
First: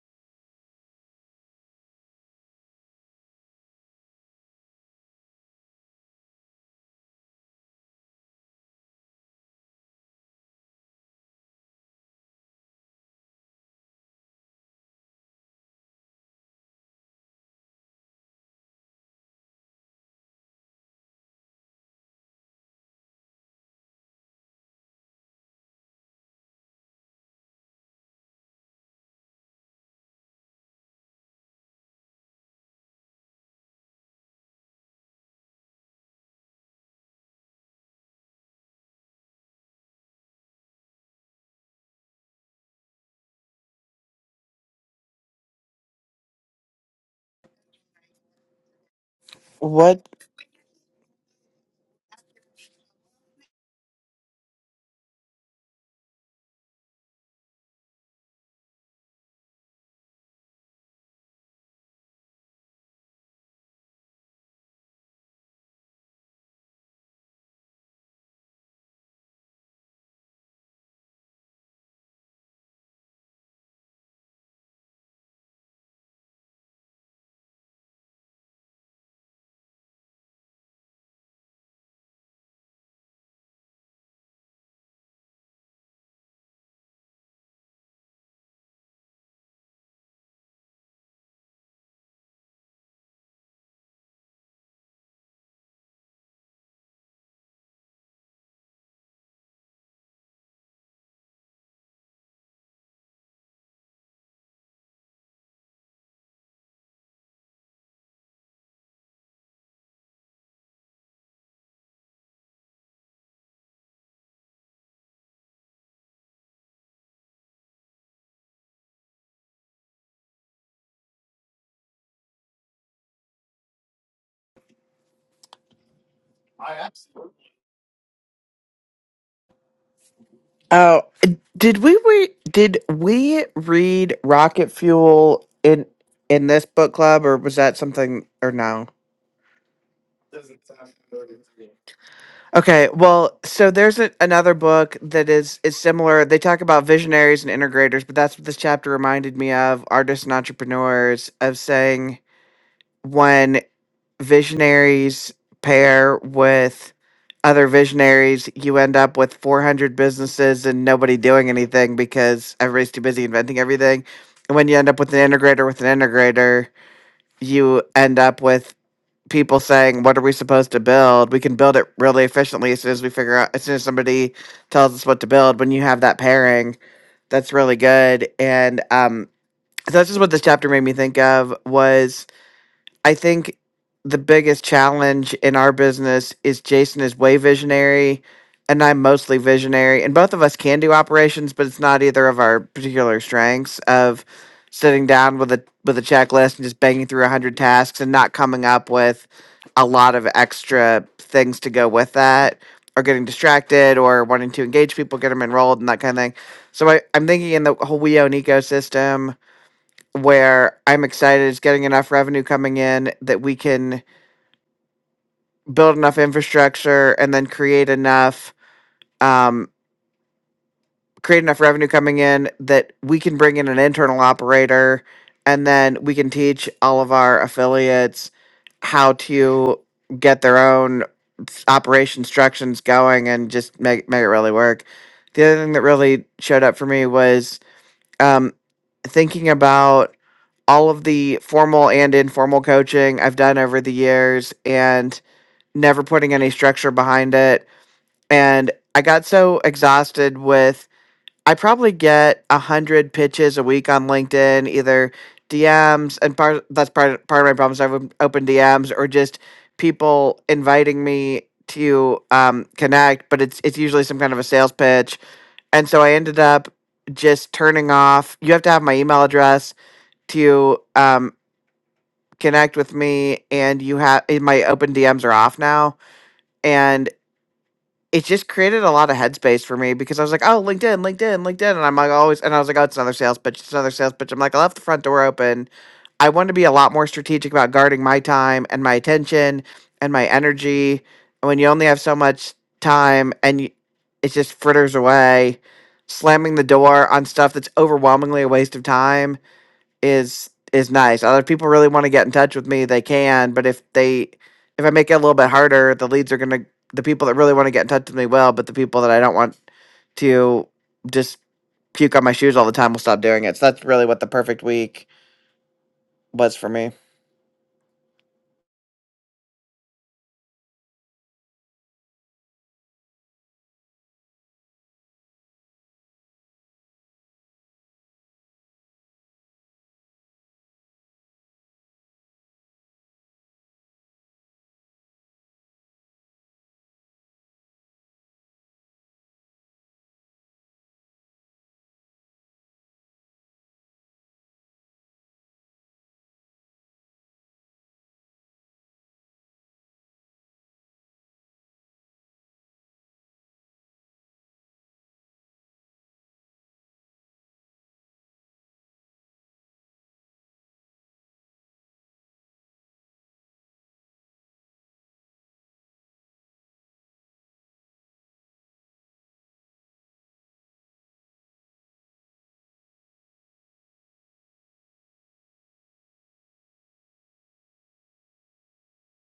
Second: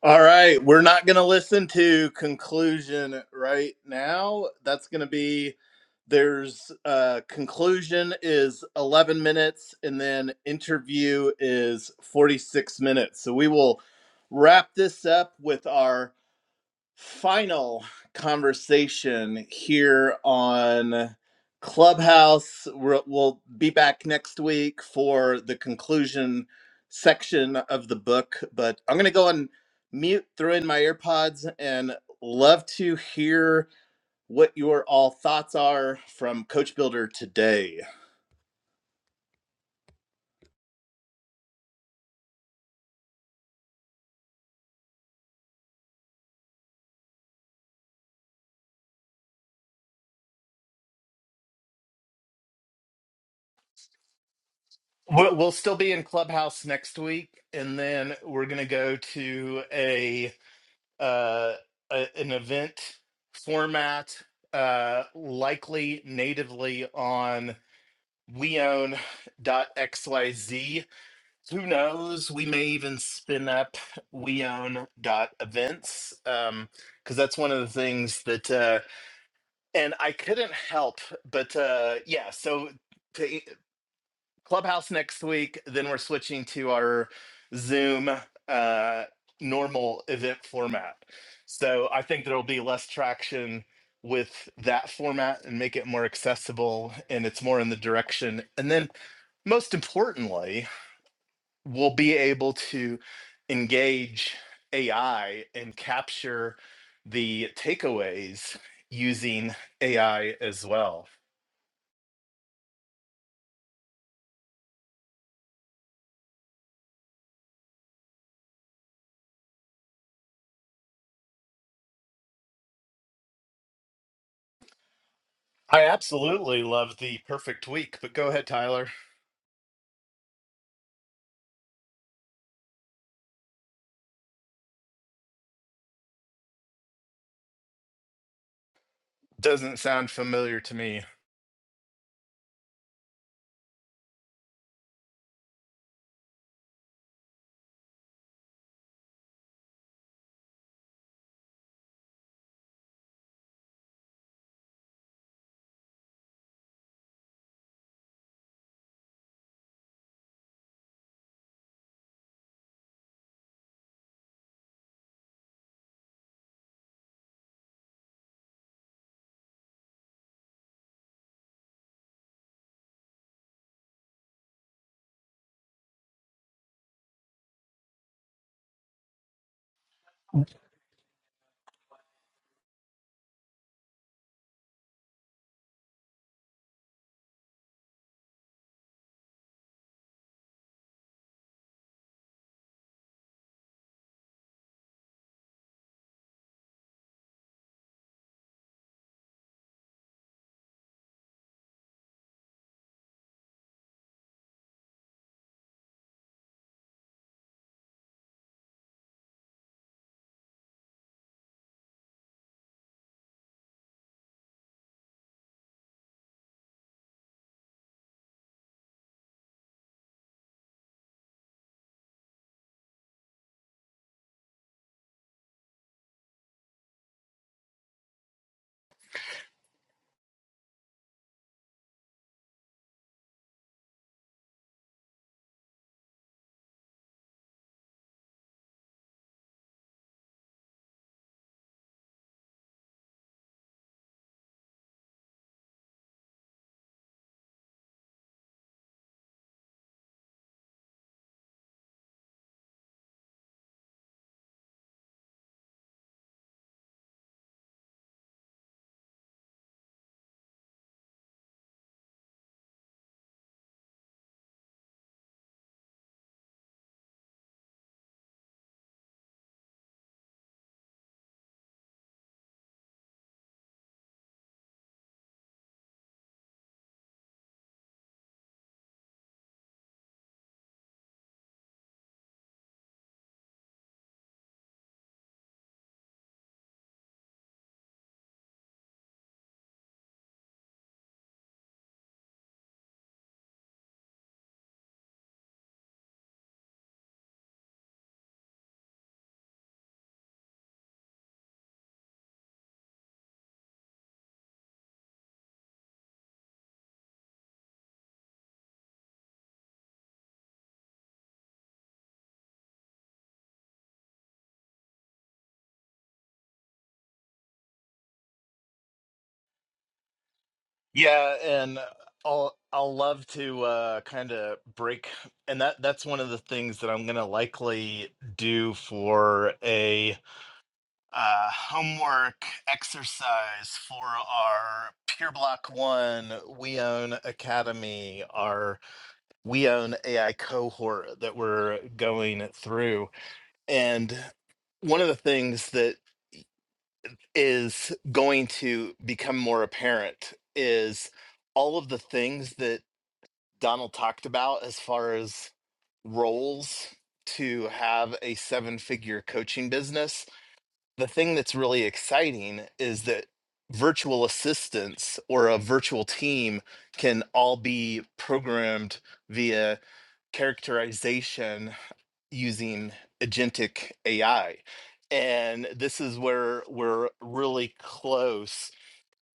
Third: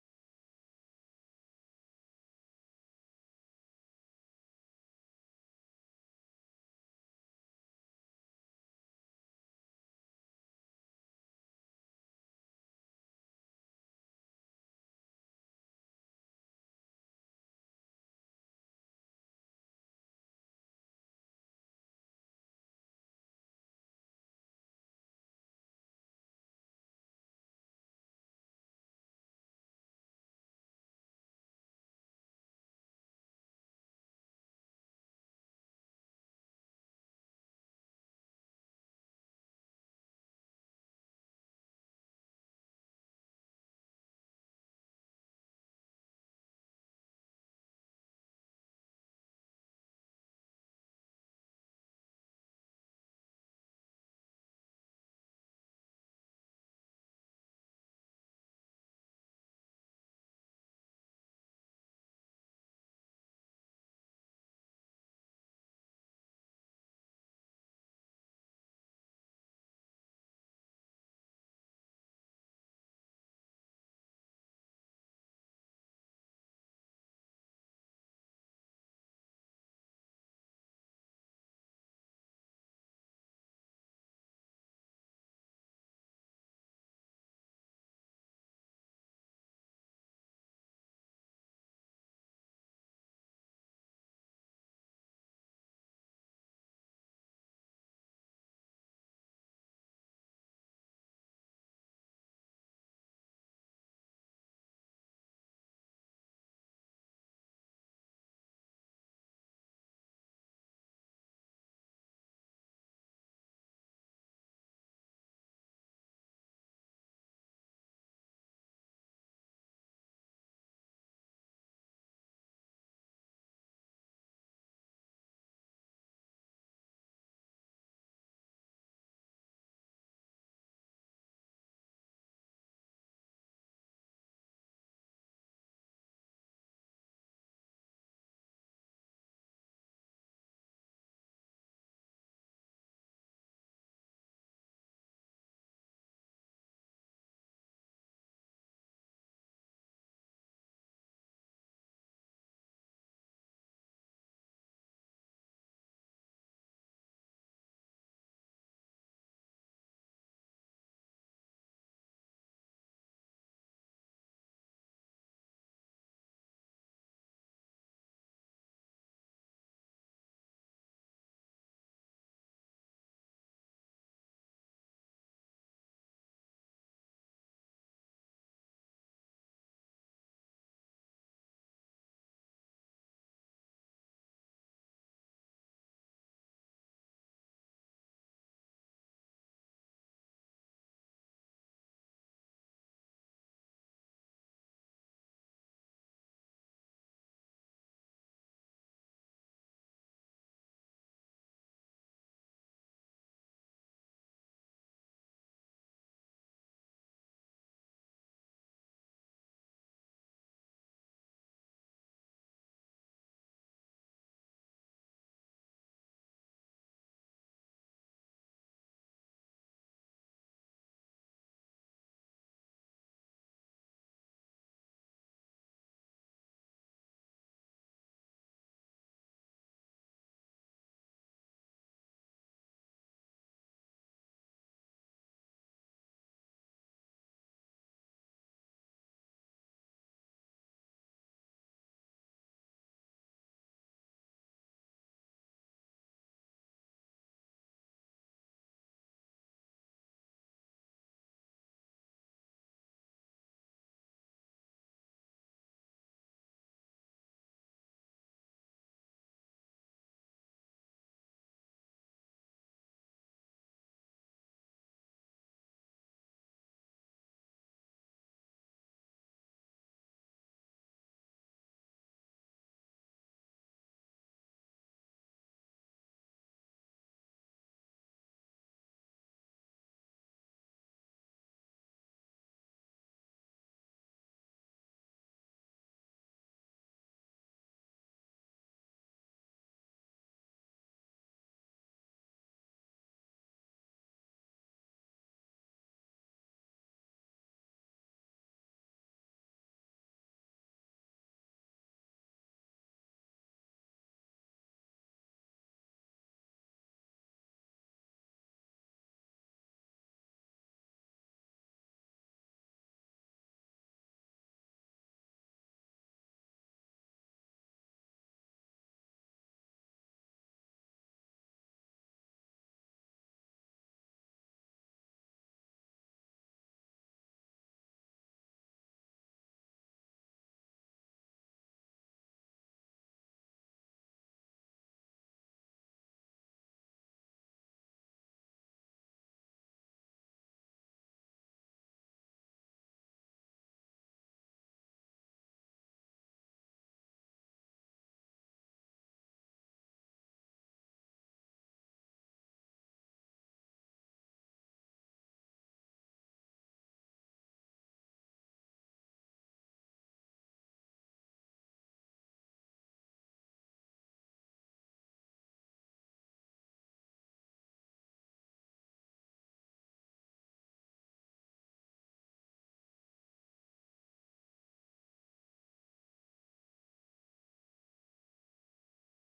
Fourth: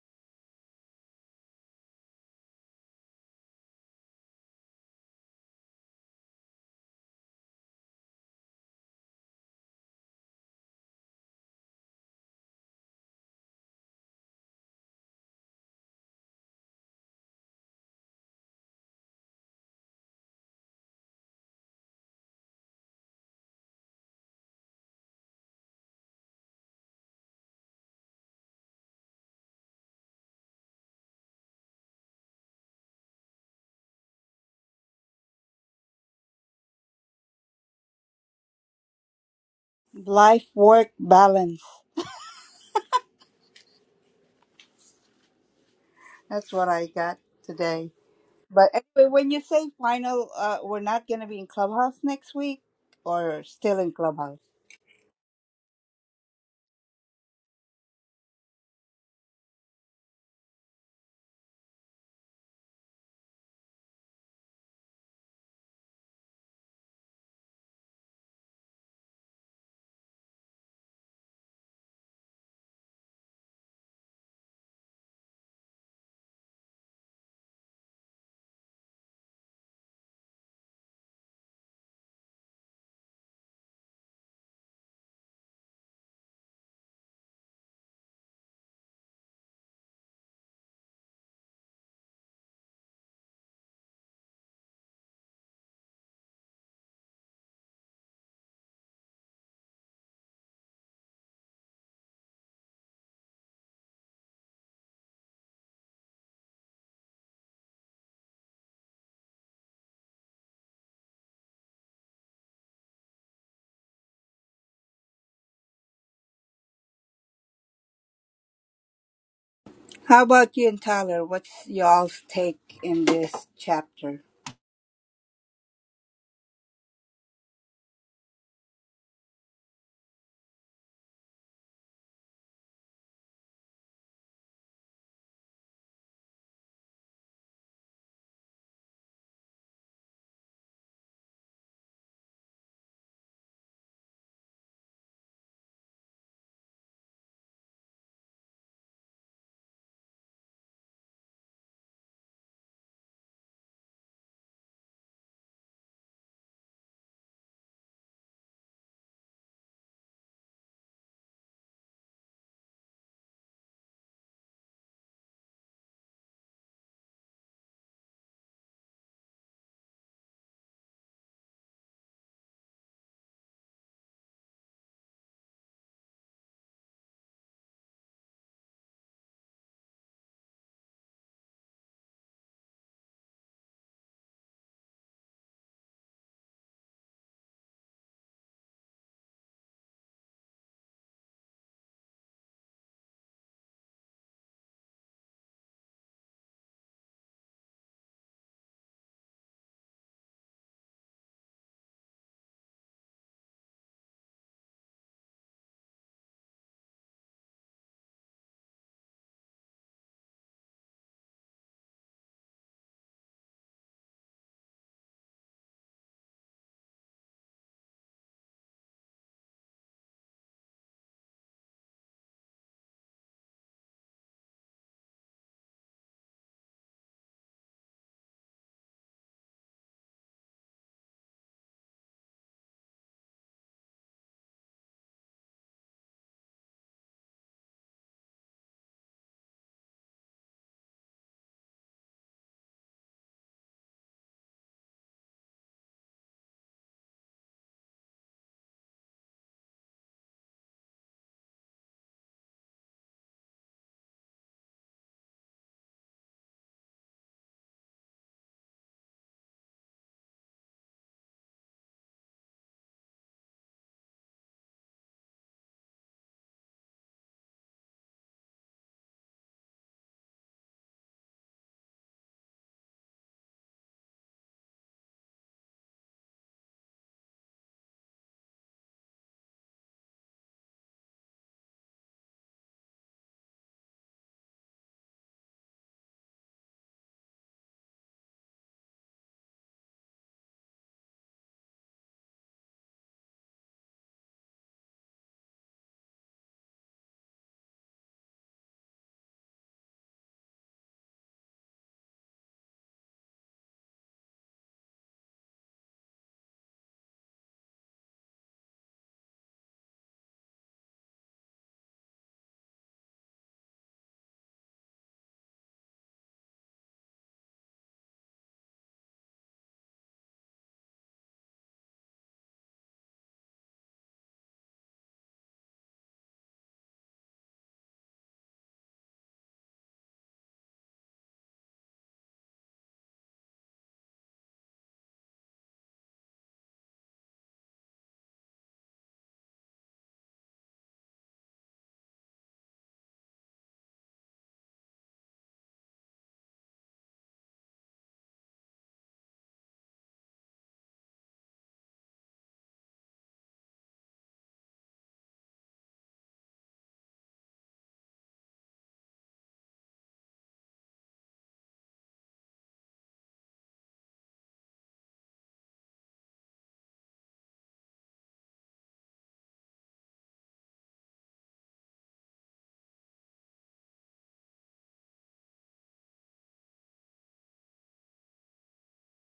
All right, we're not going to listen to conclusion right now. That's going to be there's uh, conclusion is 11 minutes, and then interview is 46 minutes. So we will wrap this up with our final conversation here on Clubhouse. We're, we'll be back next week for the conclusion section of the book, but I'm going to go on mute, throw in my earpods, and love to hear what your all thoughts are from Coach Builder today.
Life work balance. That's what I got today. But anyway, when you say
What?
final, uh, we're not going to be in Clubhouse next week or still in Clubhouse.
We'll we'll still be in Clubhouse next week, and then we're going to go to a uh, a, an event format, uh, likely natively on weown.xyz. Who knows? We may even spin up weown.events um, because that's one of the things that, uh, and I couldn't help but, uh, yeah, so. Clubhouse next week. Then we're switching to our Zoom uh, normal event format. So I think there'll be less traction with that format and make it more accessible and it's more in the direction. And then most importantly, we'll be able to engage AI and capture the takeaways using AI as well.
How about you and Tyler? What's y'all's take in this chapter?
I absolutely love the perfect week, but go ahead, Tyler.
Oh, did we re- did we read Rocket Fuel in in this book club, or was that something or no?
Doesn't sound familiar to me.
Okay, well, so there's a, another book that is is similar. They talk about visionaries and integrators, but that's what this chapter reminded me of, artists and entrepreneurs, of saying when visionaries pair with other visionaries, you end up with 400 businesses and nobody doing anything because everybody's too busy inventing everything. And when you end up with an integrator with an integrator, you end up with people saying, "What are we supposed to build?" We can build it really efficiently as soon as we figure out, as soon as somebody tells us what to build. When you have that pairing, that's really good. And um, so that's just what this chapter made me think of was I think the biggest challenge in our business is Jason is way visionary and I'm mostly visionary. And both of us can do operations, but it's not either of our particular strengths of sitting down with a with a checklist and just banging through a hundred tasks and not coming up with a lot of extra things to go with that or getting distracted or wanting to engage people, get them enrolled and that kind of thing. So I, I'm thinking in the whole WeOwn ecosystem, where I'm excited it's getting enough revenue coming in that we can build enough infrastructure and then create enough um, create enough revenue coming in that we can bring in an internal operator and then we can teach all of our affiliates how to get their own s- operation instructions going and just make make it really work. The other thing that really showed up for me was um, thinking about all of the formal and informal coaching I've done over the years and never putting any structure behind it. And I got so exhausted with, I probably get a hundred pitches a week on LinkedIn, either DMs, and part that's part part of my problems. I've open DMs or just people inviting me to um, connect, but it's it's usually some kind of a sales pitch and so I ended up just turning off. You have to have my email address to um, connect with me, and you have my open DMs are off now. And it just created a lot of headspace for me because I was like, oh, LinkedIn, LinkedIn, LinkedIn. And I'm like, always, and I was like, oh, it's another sales pitch, it's another sales pitch. I'm like, I left the front door open. I want to be a lot more strategic about guarding my time and my attention and my energy. And when you only have so much time and you, it just fritters away, slamming the door on stuff that's overwhelmingly a waste of time is is nice. Other people really want to get in touch with me, they can, but if they if I make it a little bit harder, the leads are going to the people that really want to get in touch with me will, but the people that I don't want to just puke on my shoes all the time will stop doing it. So that's really what the perfect week was for me.
Yeah, and I'll I'll love to uh, kind of break, and that that's one of the things that I'm gonna likely do for a uh, homework exercise for our Pure Block One We Own Academy, our We Own AI cohort that we're going through, and one of the things that is going to become more apparent is all of the things that Donald talked about as far as roles to have a seven figure coaching business. The thing that's really exciting is that virtual assistants or a virtual team can all be programmed via characterization using agentic AI. And this is where we're really close.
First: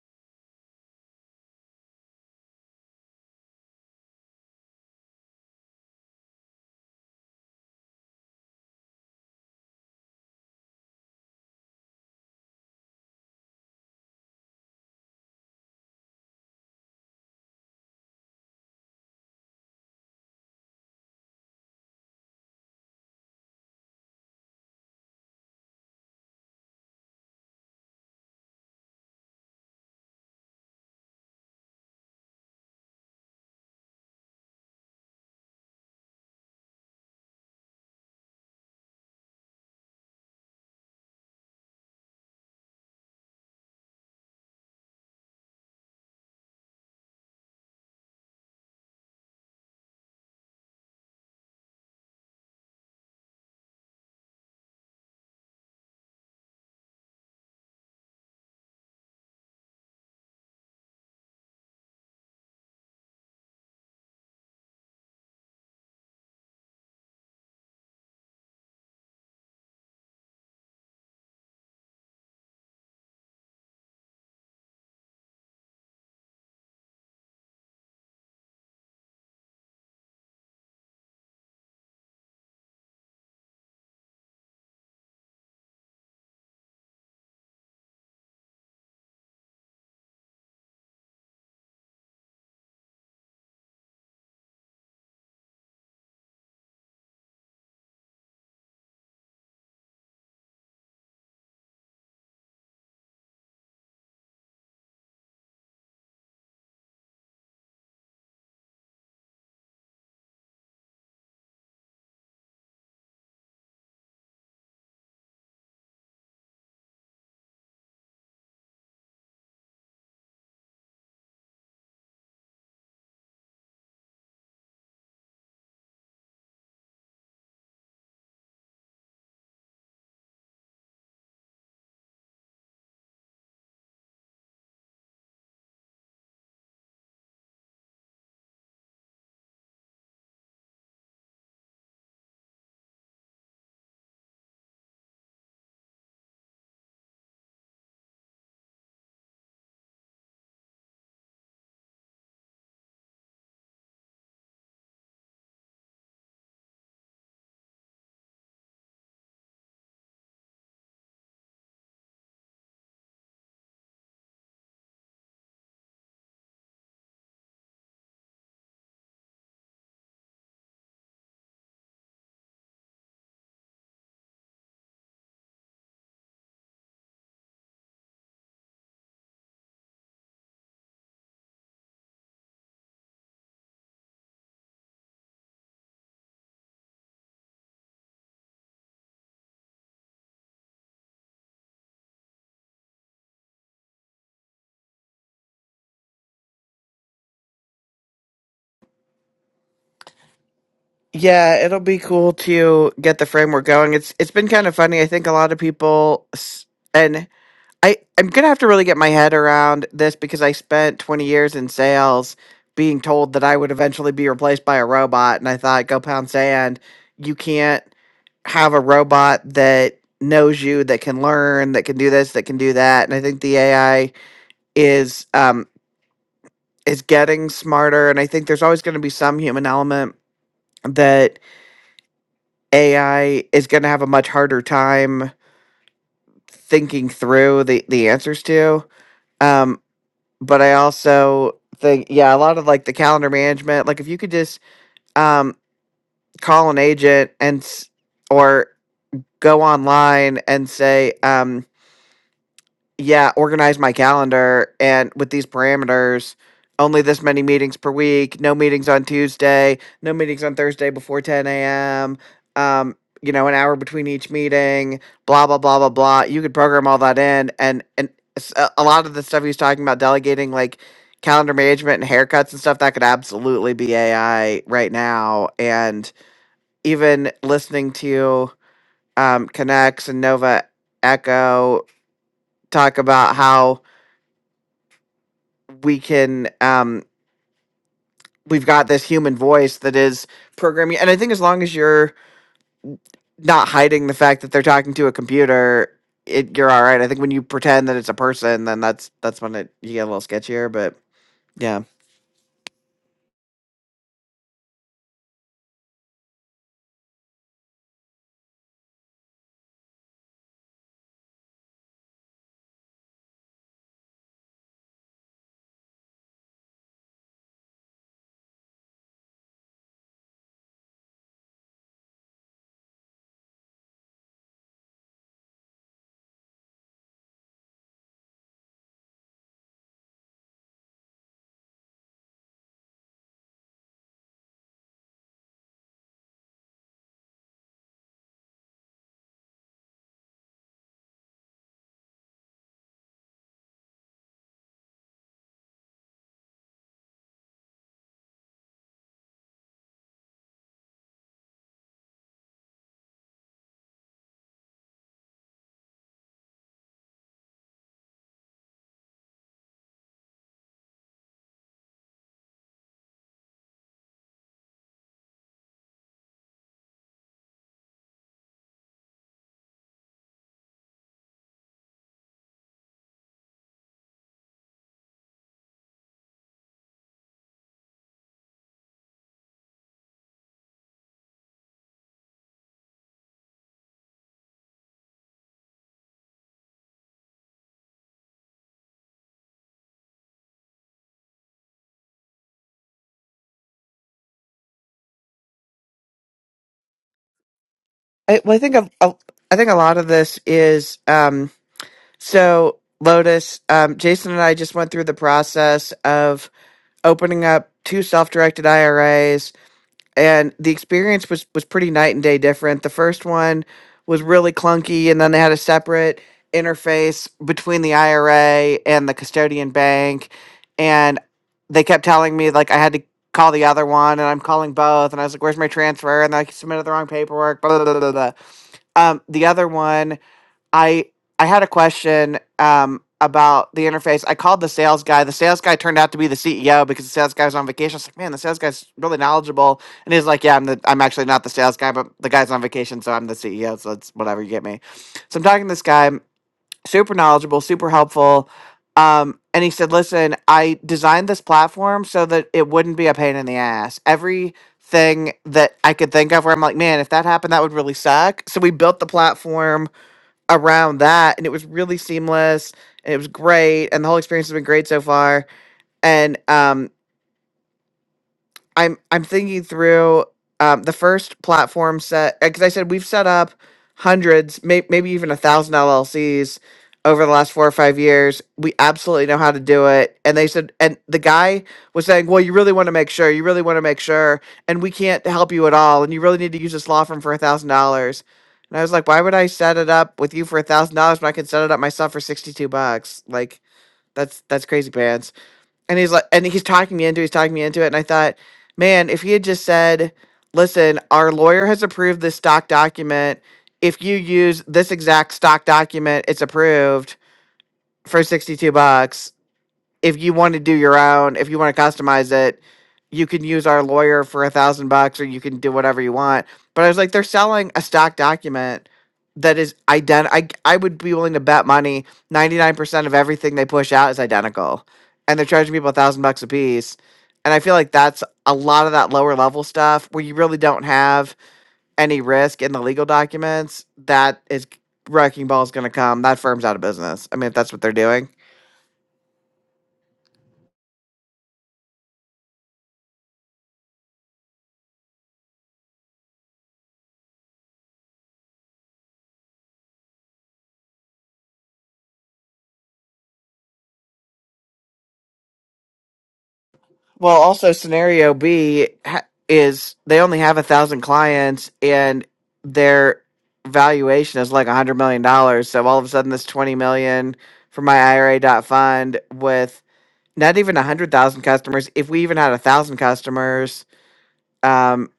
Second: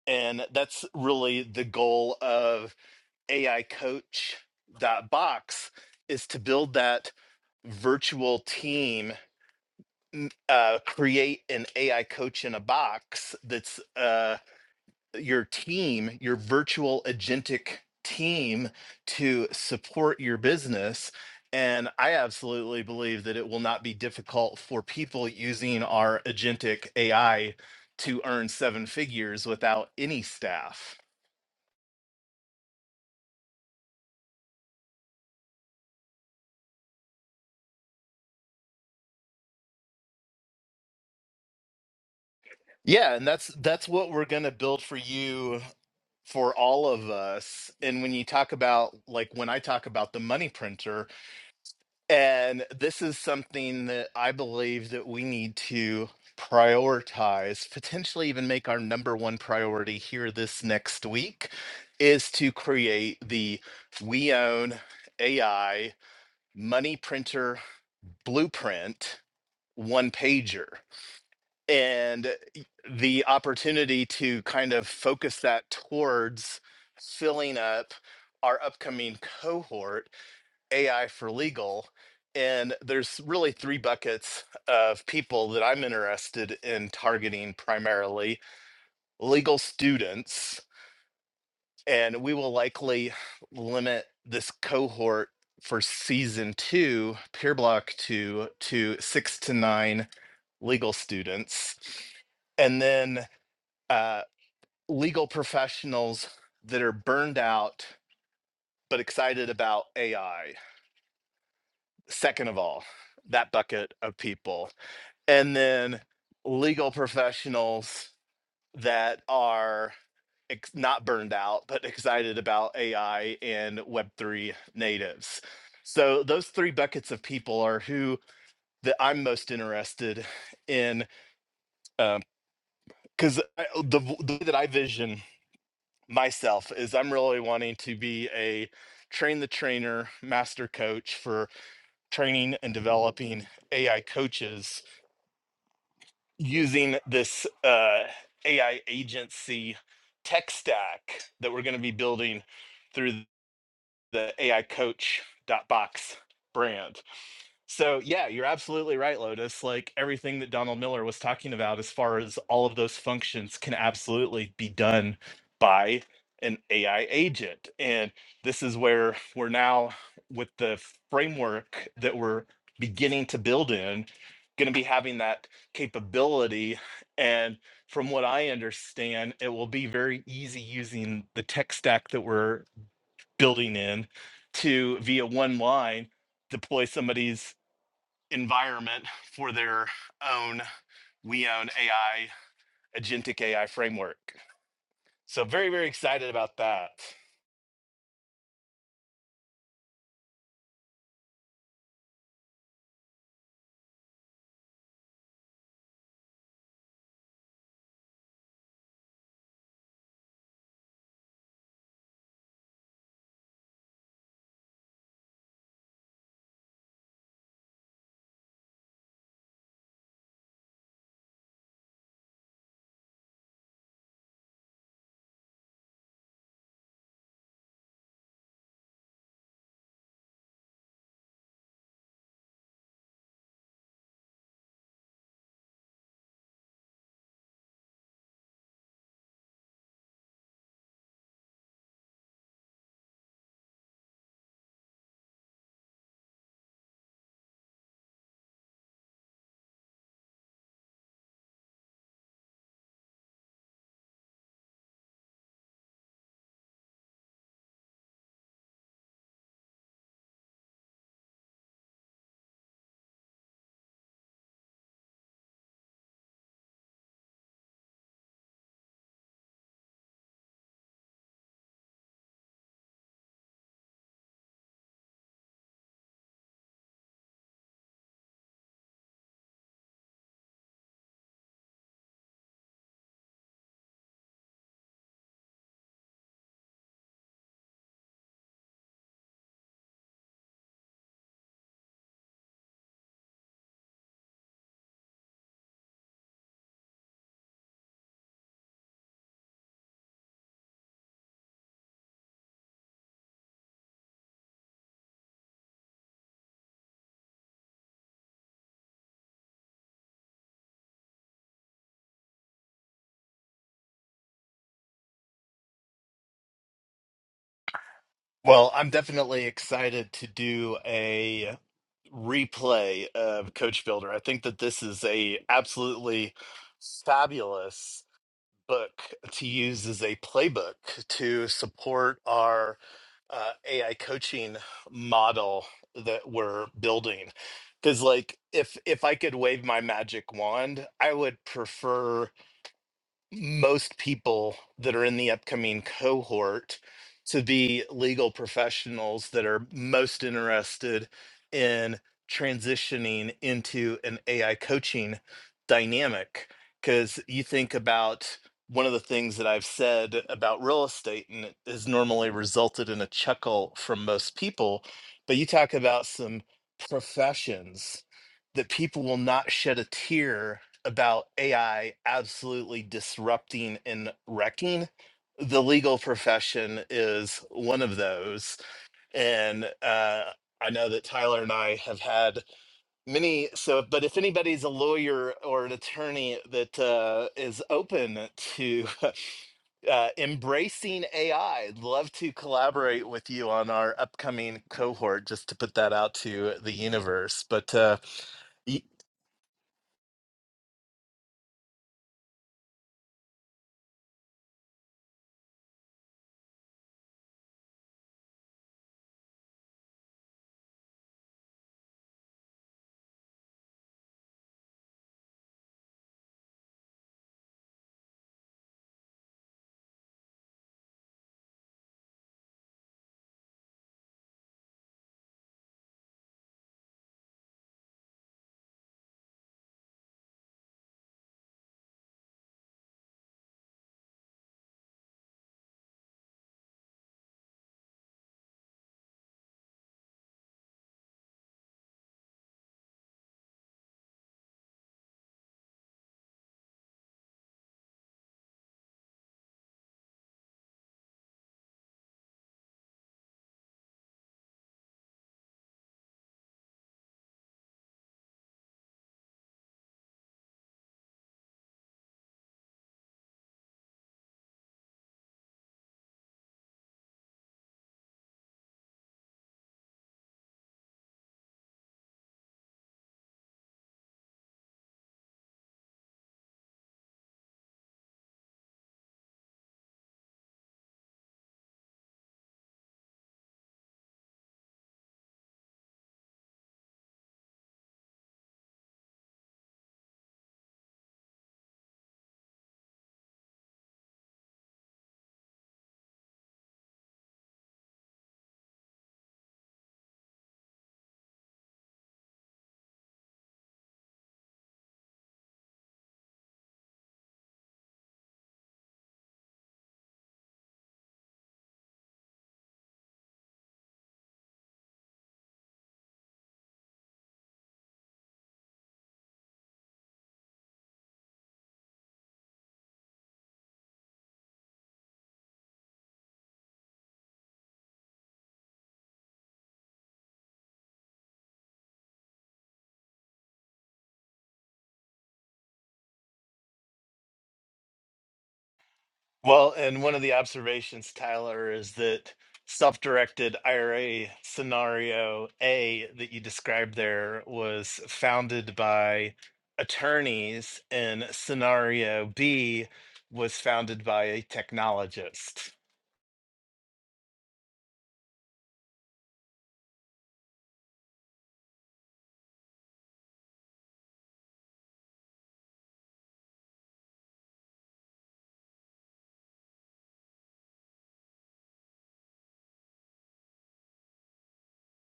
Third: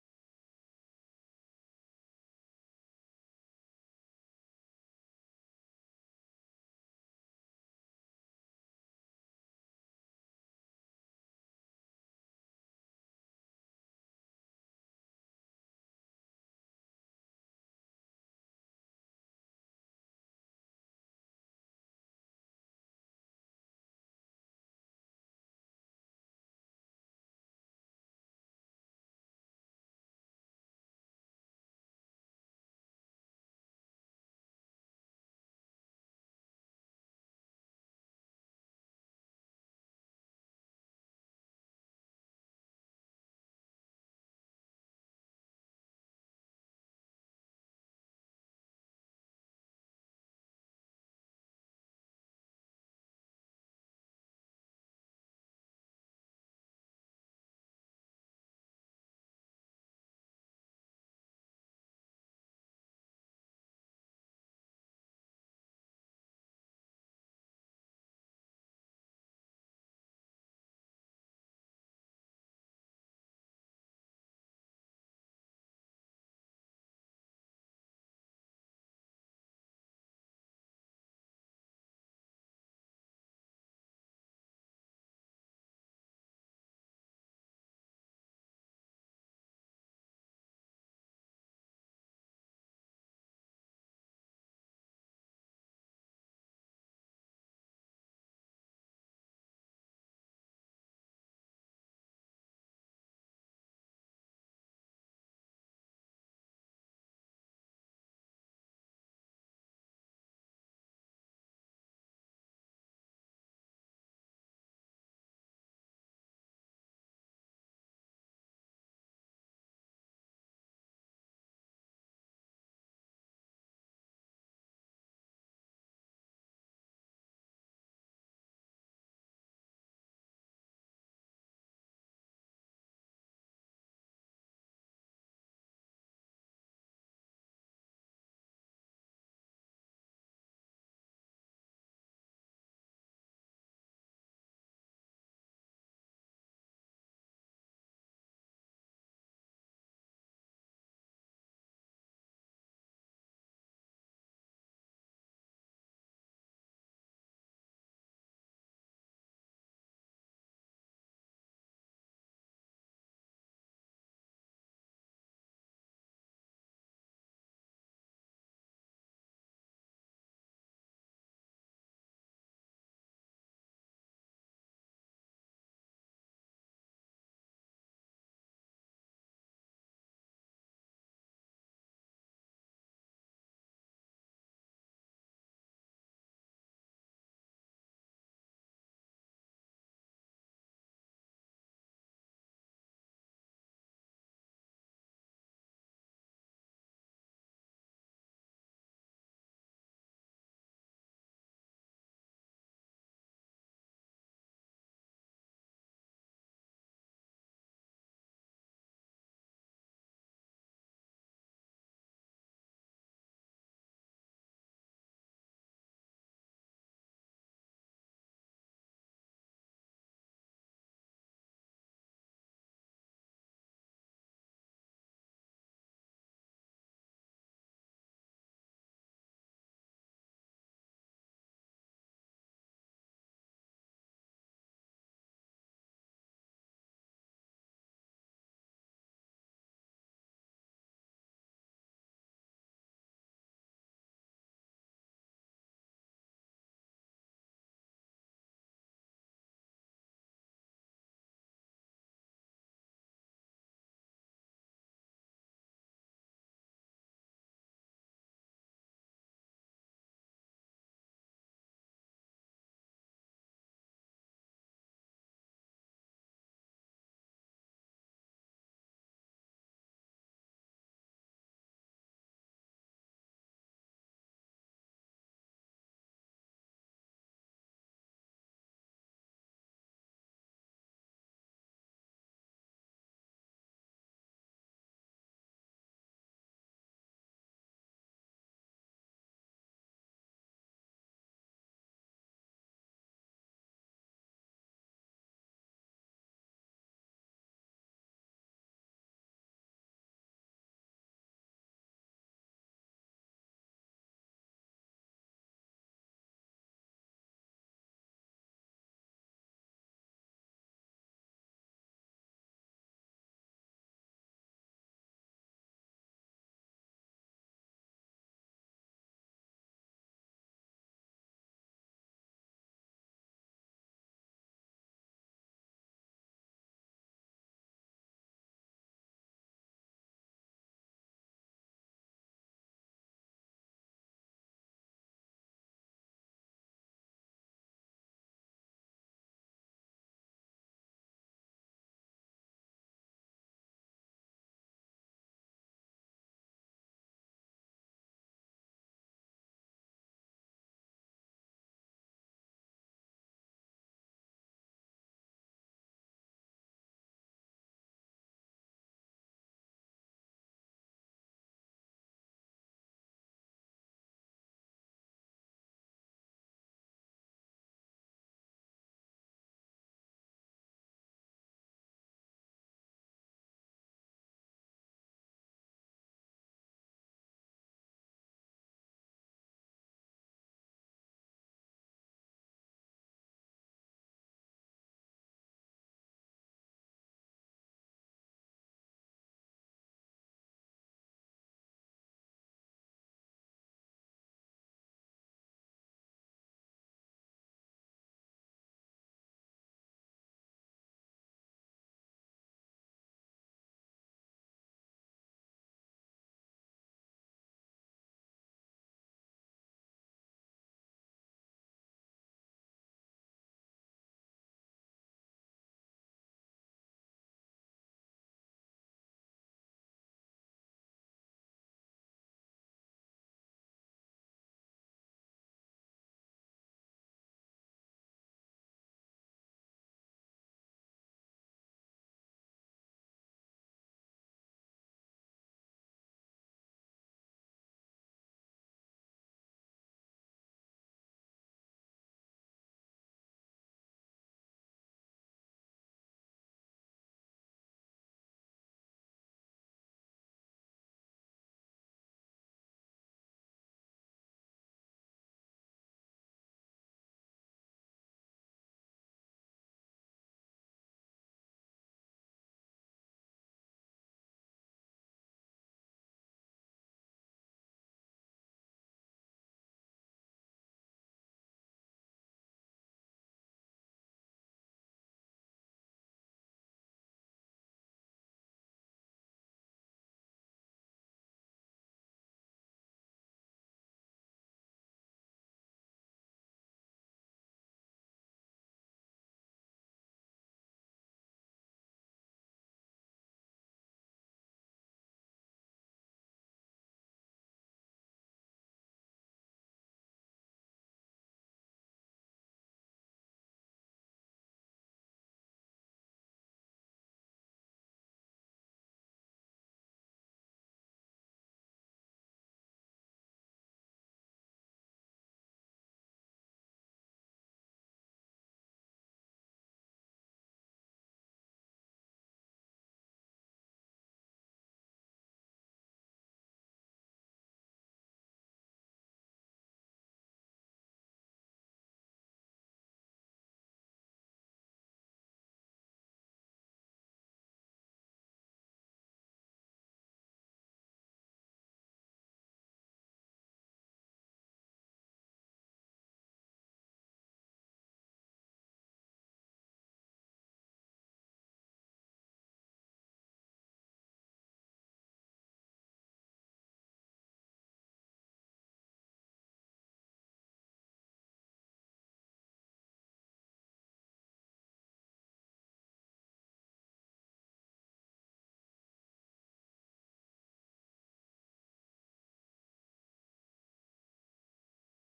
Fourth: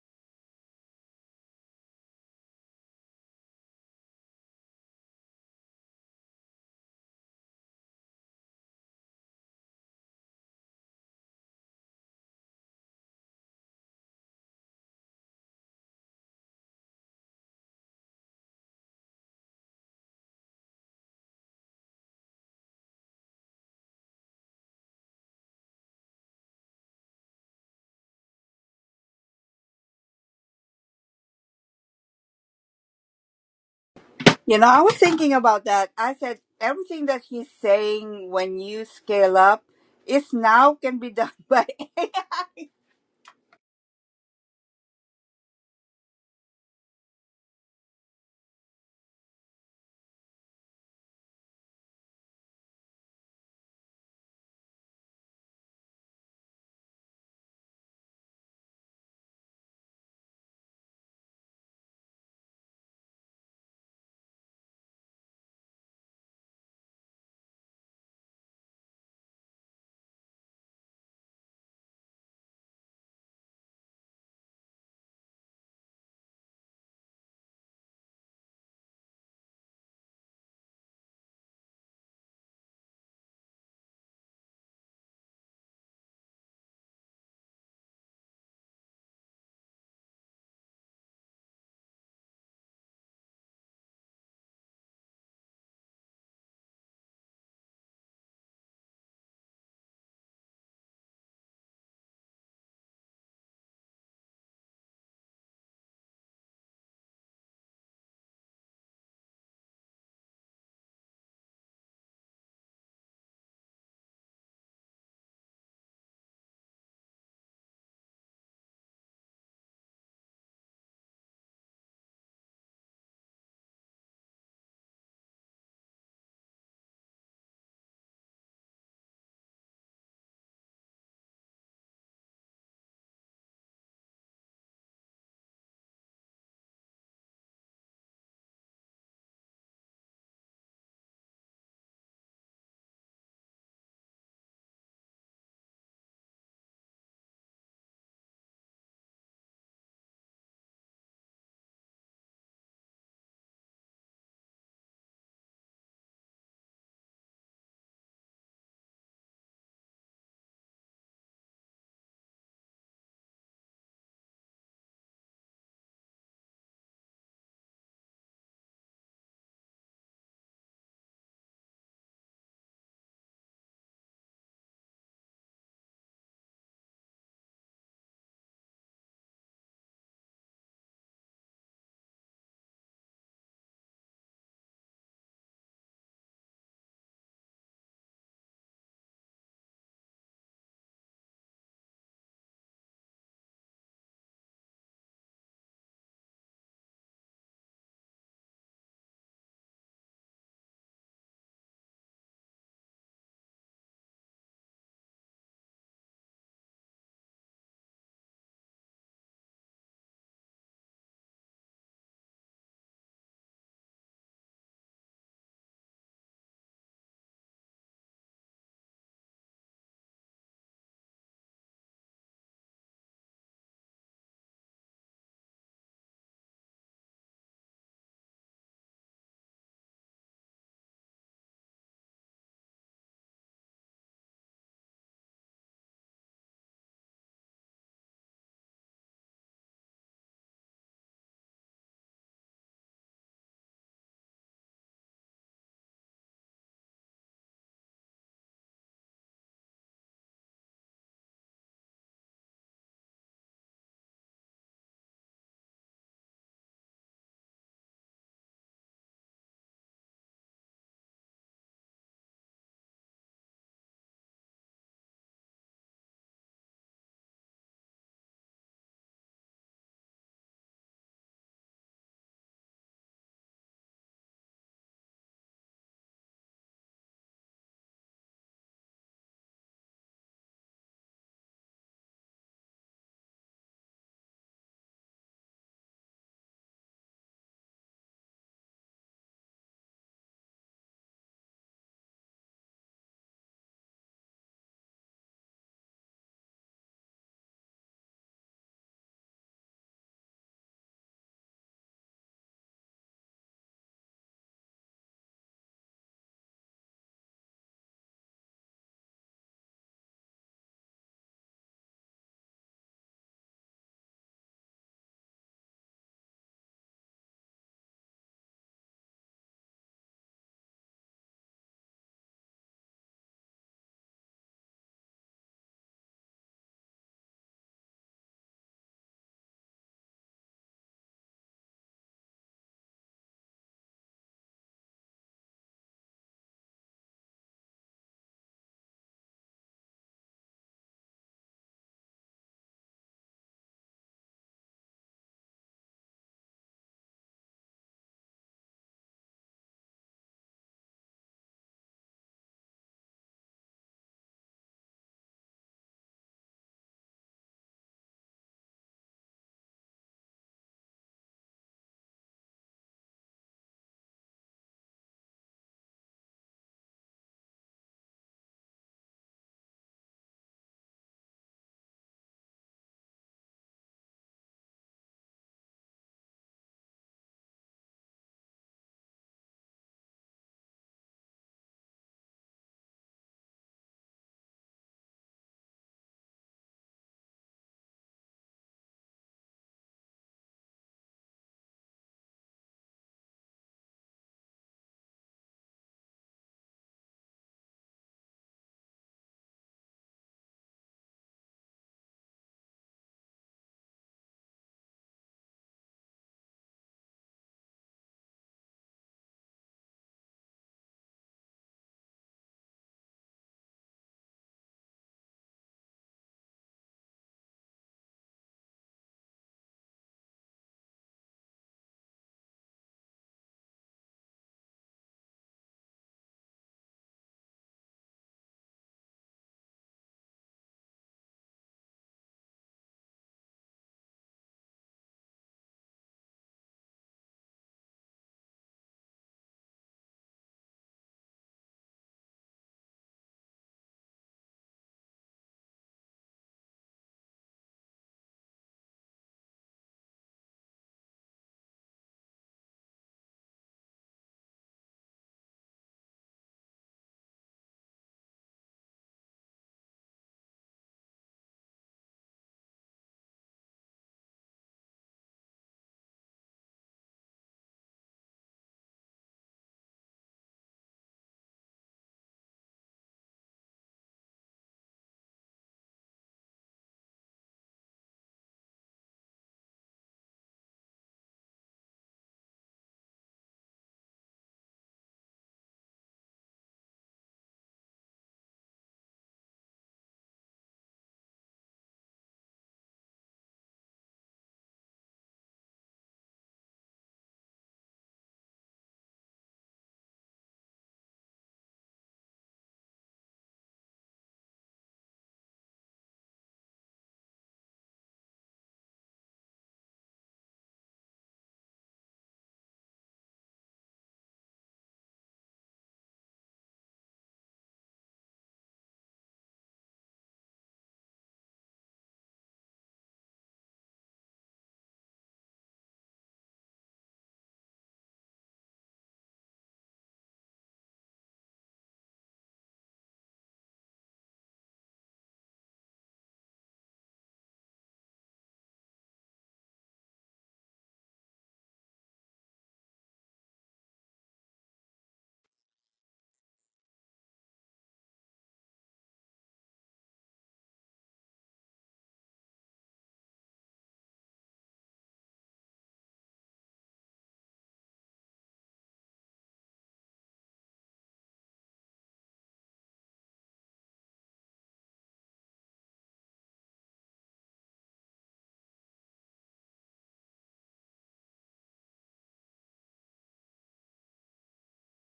And that's really the goal of AI Coach dot box is to build that virtual team, n- uh, create an AI coach in a box that's uh, your team, your virtual agentic team to support your business. And I absolutely believe that it will not be difficult for people using our agentic AI to earn seven figures without any staff.
You know, I was thinking about that. I said, everything that he's saying when you scale up, it's now can be done by
Yeah, and that's that's what we're going to build for you for all of us. And when you talk about like when I talk about the money printer, And this is something that I believe that we need to prioritize, potentially even make our number one priority here this next week is to create the We Own AI money printer blueprint one pager. And the opportunity to kind of focus that towards filling up our upcoming cohort AI for legal. And there's really three buckets of people that I'm interested in targeting primarily legal students. And we will likely limit this cohort for season two, peer block two, to six to nine legal students. And then uh, legal professionals that are burned out but excited about AI second of all, that bucket of people. And then legal professionals that are ex- not burned out, but excited about AI and Web3 natives. So those three buckets of people are who that I'm most interested in, because the, v- the way that I vision myself is I'm really wanting to be a train the trainer, master coach for training and developing AI coaches using this uh, AI agency tech stack that we're going to be building through the AI Coach dot Box brand. So yeah, you're absolutely right, Lotus. Like everything that Donald Miller was talking about, as far as all of those functions can absolutely be done by an AI agent. And this is where we're now with the framework that we're beginning to build in, going to be having that capability. And from what I understand, it will be very easy using the tech stack that we're building in to via one line deploy somebody's environment for their own we own AI, agentic AI framework. So very, very excited about that.
Yeah, it'll be cool to get the framework going. It's it's been kind of funny. I think a lot of people s- and I I'm going to have to really get my head around this because I spent 20 years in sales being told that I would eventually be replaced by a robot and I thought go pound sand. You can't have a robot that knows you, that can learn, that can do this, that can do that. And I think the AI is um, is getting smarter. And I think there's always going to be some human element that AI is going to have a much harder time thinking through the the answers to. Um, but I also think, yeah, a lot of like the calendar management, like if you could just um, call an agent and s- or go online and say, um, yeah, organize my calendar and with these parameters, only this many meetings per week, no meetings on Tuesday, no meetings on Thursday before 10 a.m., um, you know, an hour between each meeting, blah, blah, blah, blah, blah. You could program all that in. And, and s- a a lot of the stuff he was talking about delegating, like calendar management and haircuts and stuff, that could absolutely be AI right now. And even listening to um, Connects and Nova Echo talk about how we can um we've got this human voice that is programming and i think as long as you're not hiding the fact that they're talking to a computer it you're all right i think when you pretend that it's a person then that's that's when it you get a little sketchier but yeah
Well, I'm definitely excited to do a replay of Coach Builder. I think that this is a absolutely fabulous book to use as a playbook to support our uh, AI coaching model that we're building. Because like if if I could wave my magic wand, I would prefer most people that are in the upcoming cohort to be legal professionals that are most interested in transitioning into an AI coaching dynamic. Because you think about one of the things that I've said about real estate, and it has normally resulted in a chuckle from most people, but you talk about some professions that people will not shed a tear about AI absolutely disrupting and wrecking. The legal profession is one of those. And uh, I know that Tyler and I have had many. So, but if anybody's a lawyer or an attorney that uh, is open to uh, embracing AI, would love to collaborate with you on our upcoming cohort just to put that out to the universe. But uh,
I, well, I think a, a, I think a lot of this is um, so Lotus. Um, Jason and I just went through the process of opening up two self-directed IRAs and the experience was was pretty night and day different. The first one was really clunky and then they had a separate interface between the IRA and the custodian bank and they kept telling me like I had to call the other one and I'm calling both and I was like where's my transfer and I submitted the wrong paperwork blah blah blah blah. blah. Um the other one I I had a question um, about the interface. I called the sales guy. The sales guy turned out to be the CEO because the sales guy was on vacation. I was like, man, the sales guy's really knowledgeable. And he's like, yeah, I'm the I'm actually not the sales guy, but the guy's on vacation, so I'm the CEO. So it's whatever you get me. So I'm talking to this guy, super knowledgeable, super helpful. Um, and he said, listen, I designed this platform so that it wouldn't be a pain in the ass. Every thing that I could think of where I'm like, man, if that happened, that would really suck. So we built the platform around that and it was really seamless and it was great and the whole experience has been great so far and um I'm I'm thinking through um, the first platform set because I said we've set up hundreds, may, maybe even a thousand LLCs over the last four or five years. We absolutely know how to do it. And they said, and the guy was saying, well, you really want to make sure, you really want to make sure, and we can't help you at all, and you really need to use this law firm for a thousand dollars. And I was like, why would I set it up with you for a thousand dollars when I can set it up myself for sixty two bucks? Like that's that's crazy pants. And he's like, and he's talking me into, he's talking me into it. And I thought, man, if he had just said, listen, our lawyer has approved this stock document. If you use this exact stock document, it's approved for 62 bucks if you want to do your own, if you want to customize it, you can use our lawyer for a thousand bucks or you can do whatever you want. But I was like, they're selling a stock document that is identical. I, I would be willing to bet money 99% of everything they push out is identical. And they're charging people a thousand bucks a piece. And I feel like that's a lot of that lower level stuff where you really don't have any risk in the legal documents. That is wrecking ball is going to come. That firm's out of business. I mean, if that's what they're doing.
Well, and one of the observations, Tyler, is that self-directed IRA scenario A that you described there was founded by attorneys, and scenario B was founded by a technologist.
Well, also scenario B ha- is they only have a thousand clients and their valuation is like a hundred million dollars. So all of a sudden, this twenty million for my IRA dot fund with not even a hundred thousand customers. If we even had a thousand customers, um,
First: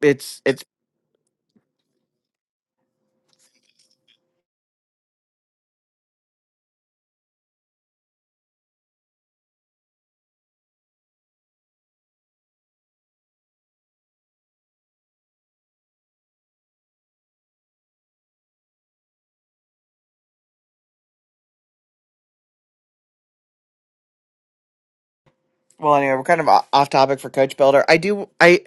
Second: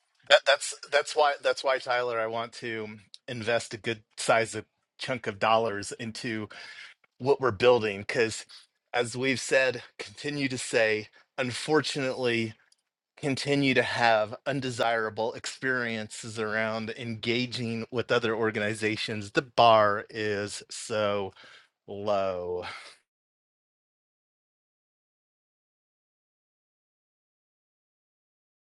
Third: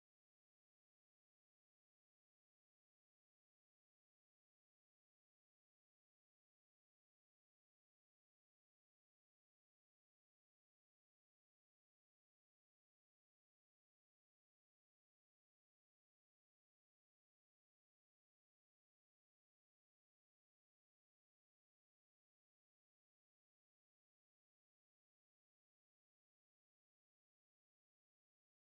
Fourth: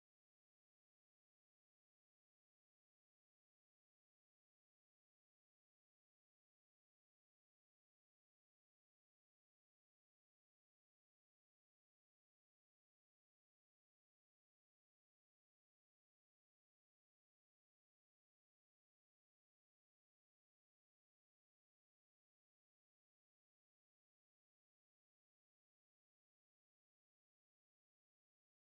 it's
That,
it's
that's that's why that's why Tyler, I want to invest a good size of chunk of dollars into what we're building because, as we've said, continue to say, unfortunately continue to have undesirable experiences around engaging with other organizations. The bar is so low.
well anyway we're kind of o- off topic for coach builder i do i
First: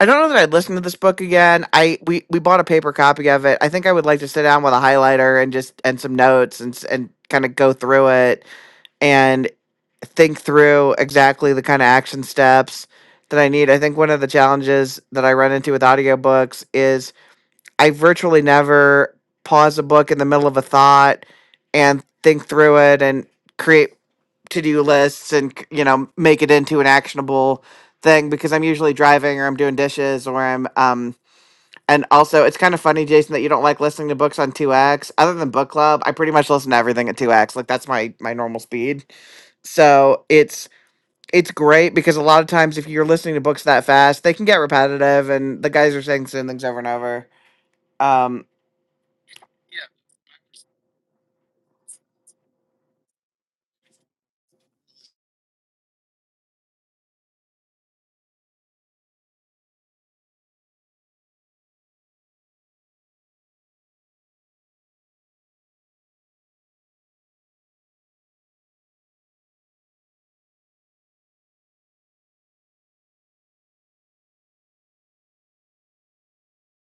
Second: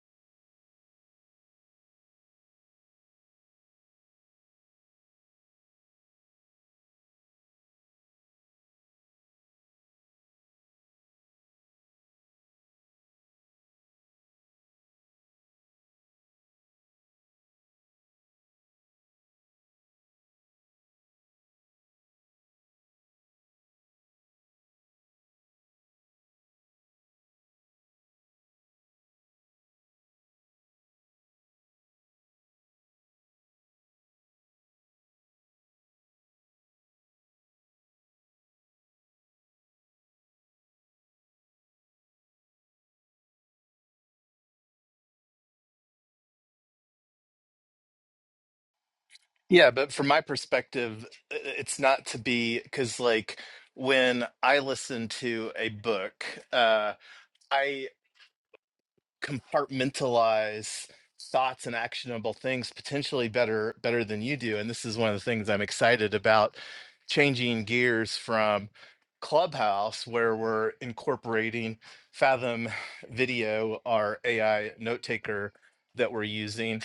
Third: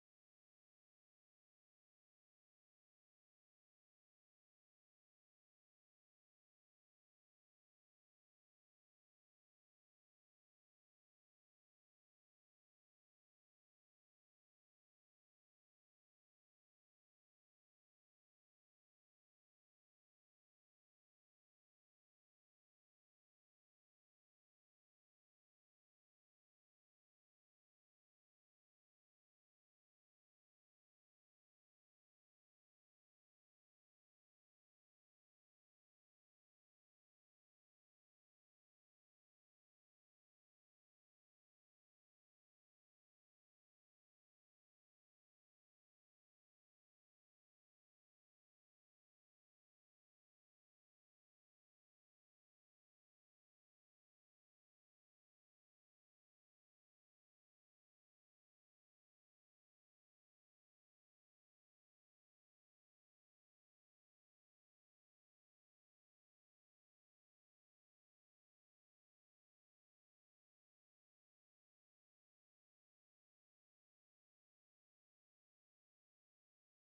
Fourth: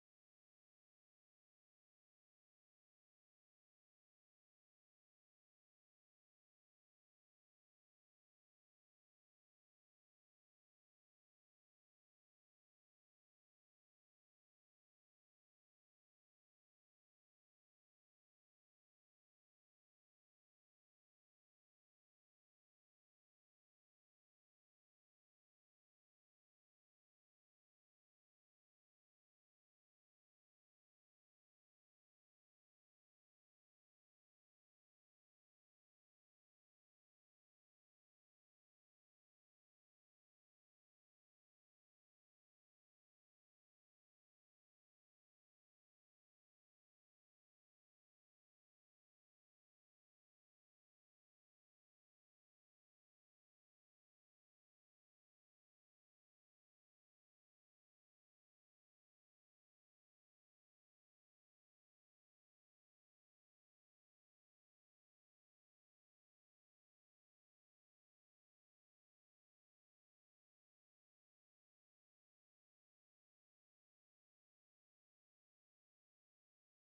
i don't know that i'd listen to this book again i we we bought a paper copy of it i think i would like to sit down with a highlighter and just and some notes and s- and kind of go through it and think through exactly the kind of action steps that i need i think one of the challenges that i run into with audiobooks is i virtually never pause a book in the middle of a thought and think through it and create to-do lists and c- you know make it into an actionable thing because I'm usually driving or I'm doing dishes or I'm um and also it's kind of funny Jason that you don't like listening to books on 2x other than book club I pretty much listen to everything at 2x like that's my my normal speed so it's it's great because a lot of times if you're listening to books that fast they can get repetitive and the guys are saying same things over and over um
Yeah, but from my perspective, i- it's not to be because, like, when I listen to a book, uh, I compartmentalize thoughts and actionable things potentially better better than you do and this is one of the things i'm excited about changing gears from clubhouse where we're incorporating fathom video our ai note taker that we're using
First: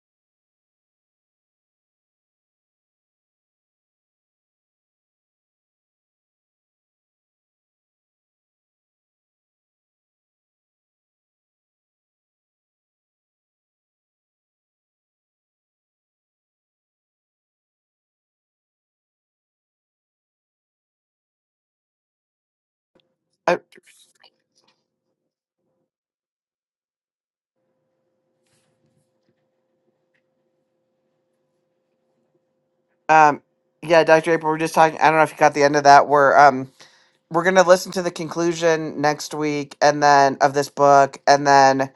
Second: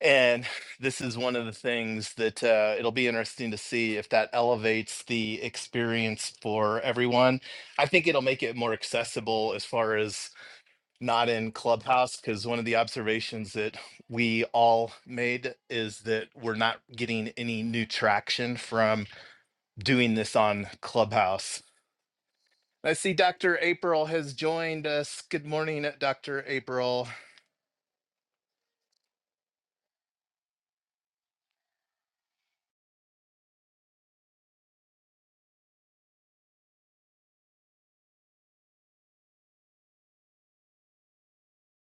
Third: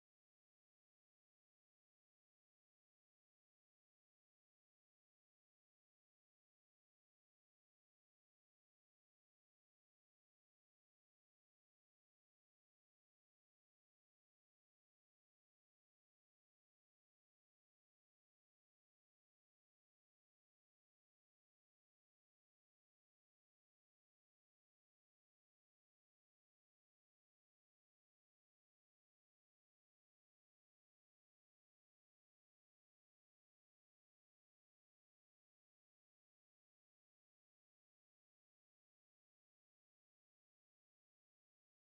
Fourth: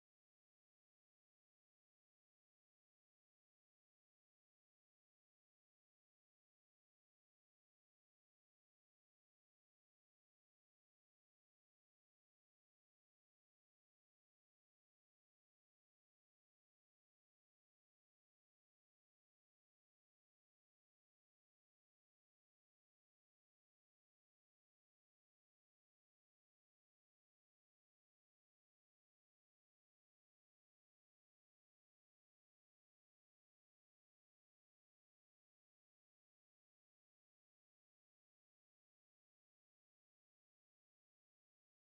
and this is one of the things that uh, it'll be interesting to see if that elevates the experience for everyone i think it'll make it more accessible as far as not in Clubhouse because one of the observations that we all made is that we're not getting any new traction from doing this on Clubhouse. I see
I,
Dr. April has joined us. Good morning, Dr. April.
um yeah Dr. April we're just talking I don't know if you caught the end of that where um we're gonna listen to the conclusion next week and then of this book and then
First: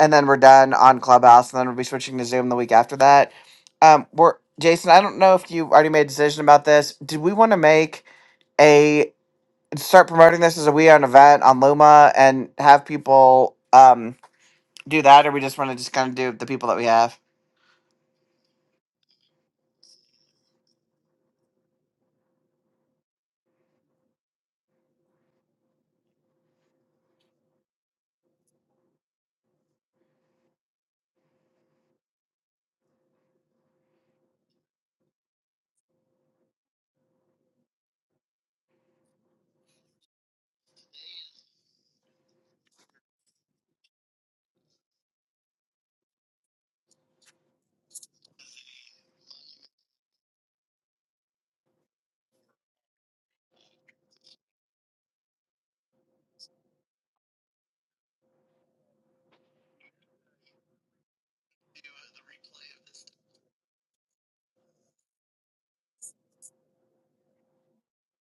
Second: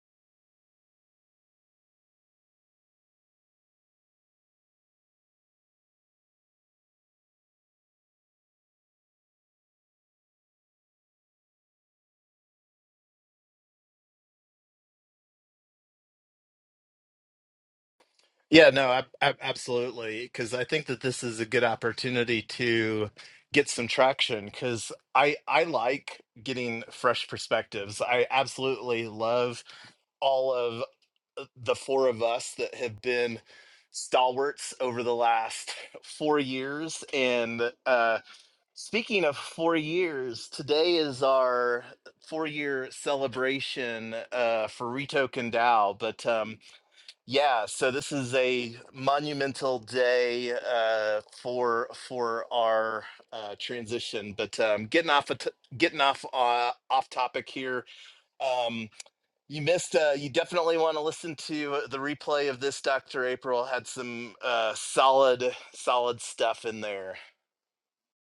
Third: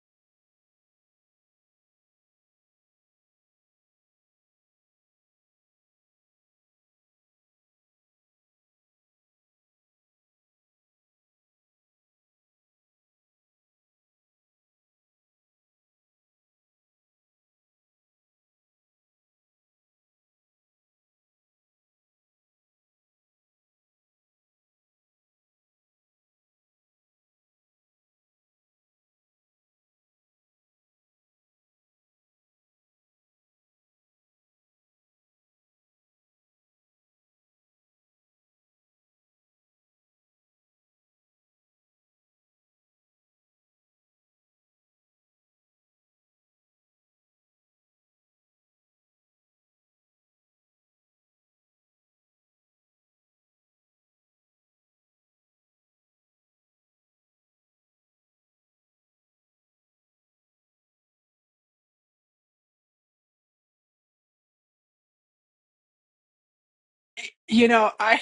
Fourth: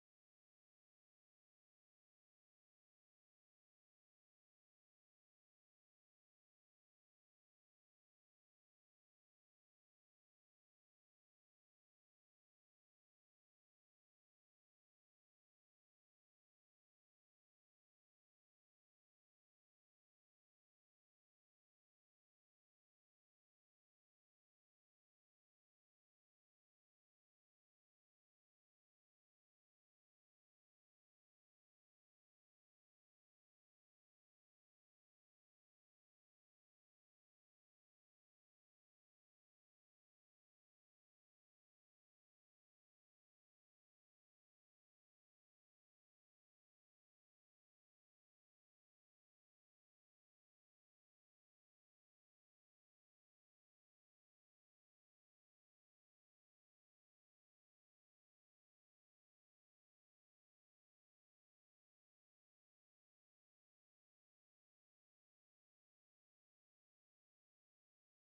and then we're done on clubhouse and then we'll be switching to zoom the week after that um we're jason i don't know if you already made a decision about this did we want to make a start promoting this as a we own event on luma and have people um do that or we just want to just kind of do the people that we have
Yeah, no, ab- ab- absolutely. Because I think that this is a good opportunity to get some traction. Because I I like getting fresh perspectives. I absolutely love all of uh, the four of us that have been stalwarts over the last four years. And uh, speaking of four years, today is our four year celebration uh, for Rito Kandau. But um, yeah, so this is a monumental day uh, for for our uh, transition. But um, getting off a t- getting off uh, off topic here, um, you missed. Uh, you definitely want to listen to the replay of this. Dr. April had some uh, solid solid stuff in there.
You know, I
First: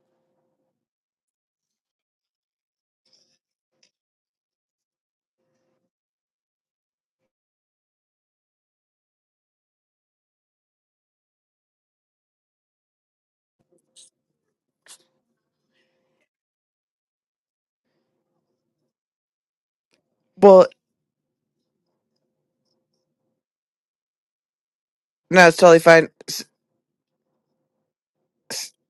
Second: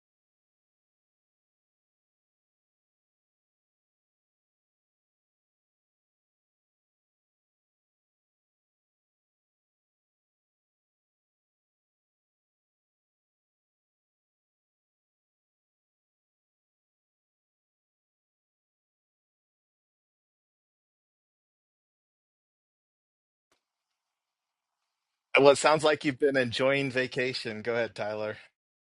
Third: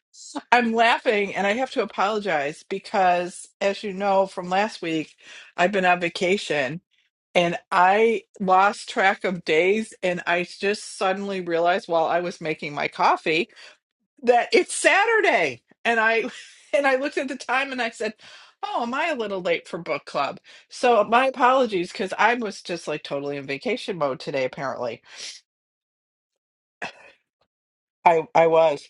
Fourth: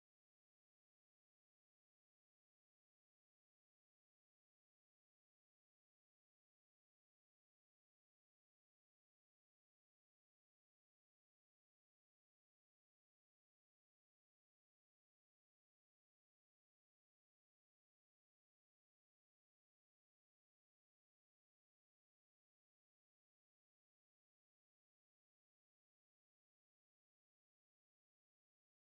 I'm laughing and I have to apologize because as you know from last week, I've been on vacation and I lost track of days and I just suddenly realized while I was making my coffee that it's Saturday. And I and I looked at the time and I said, "Oh, am I a little late for book club?"
well
So my apologies because I was just like totally in vacation mode today apparently.
no
Well,
it's
it
totally
sounds like
fine
you've been
S-
enjoying vacation. Go ahead,
I
Tyler.
I
s-
was.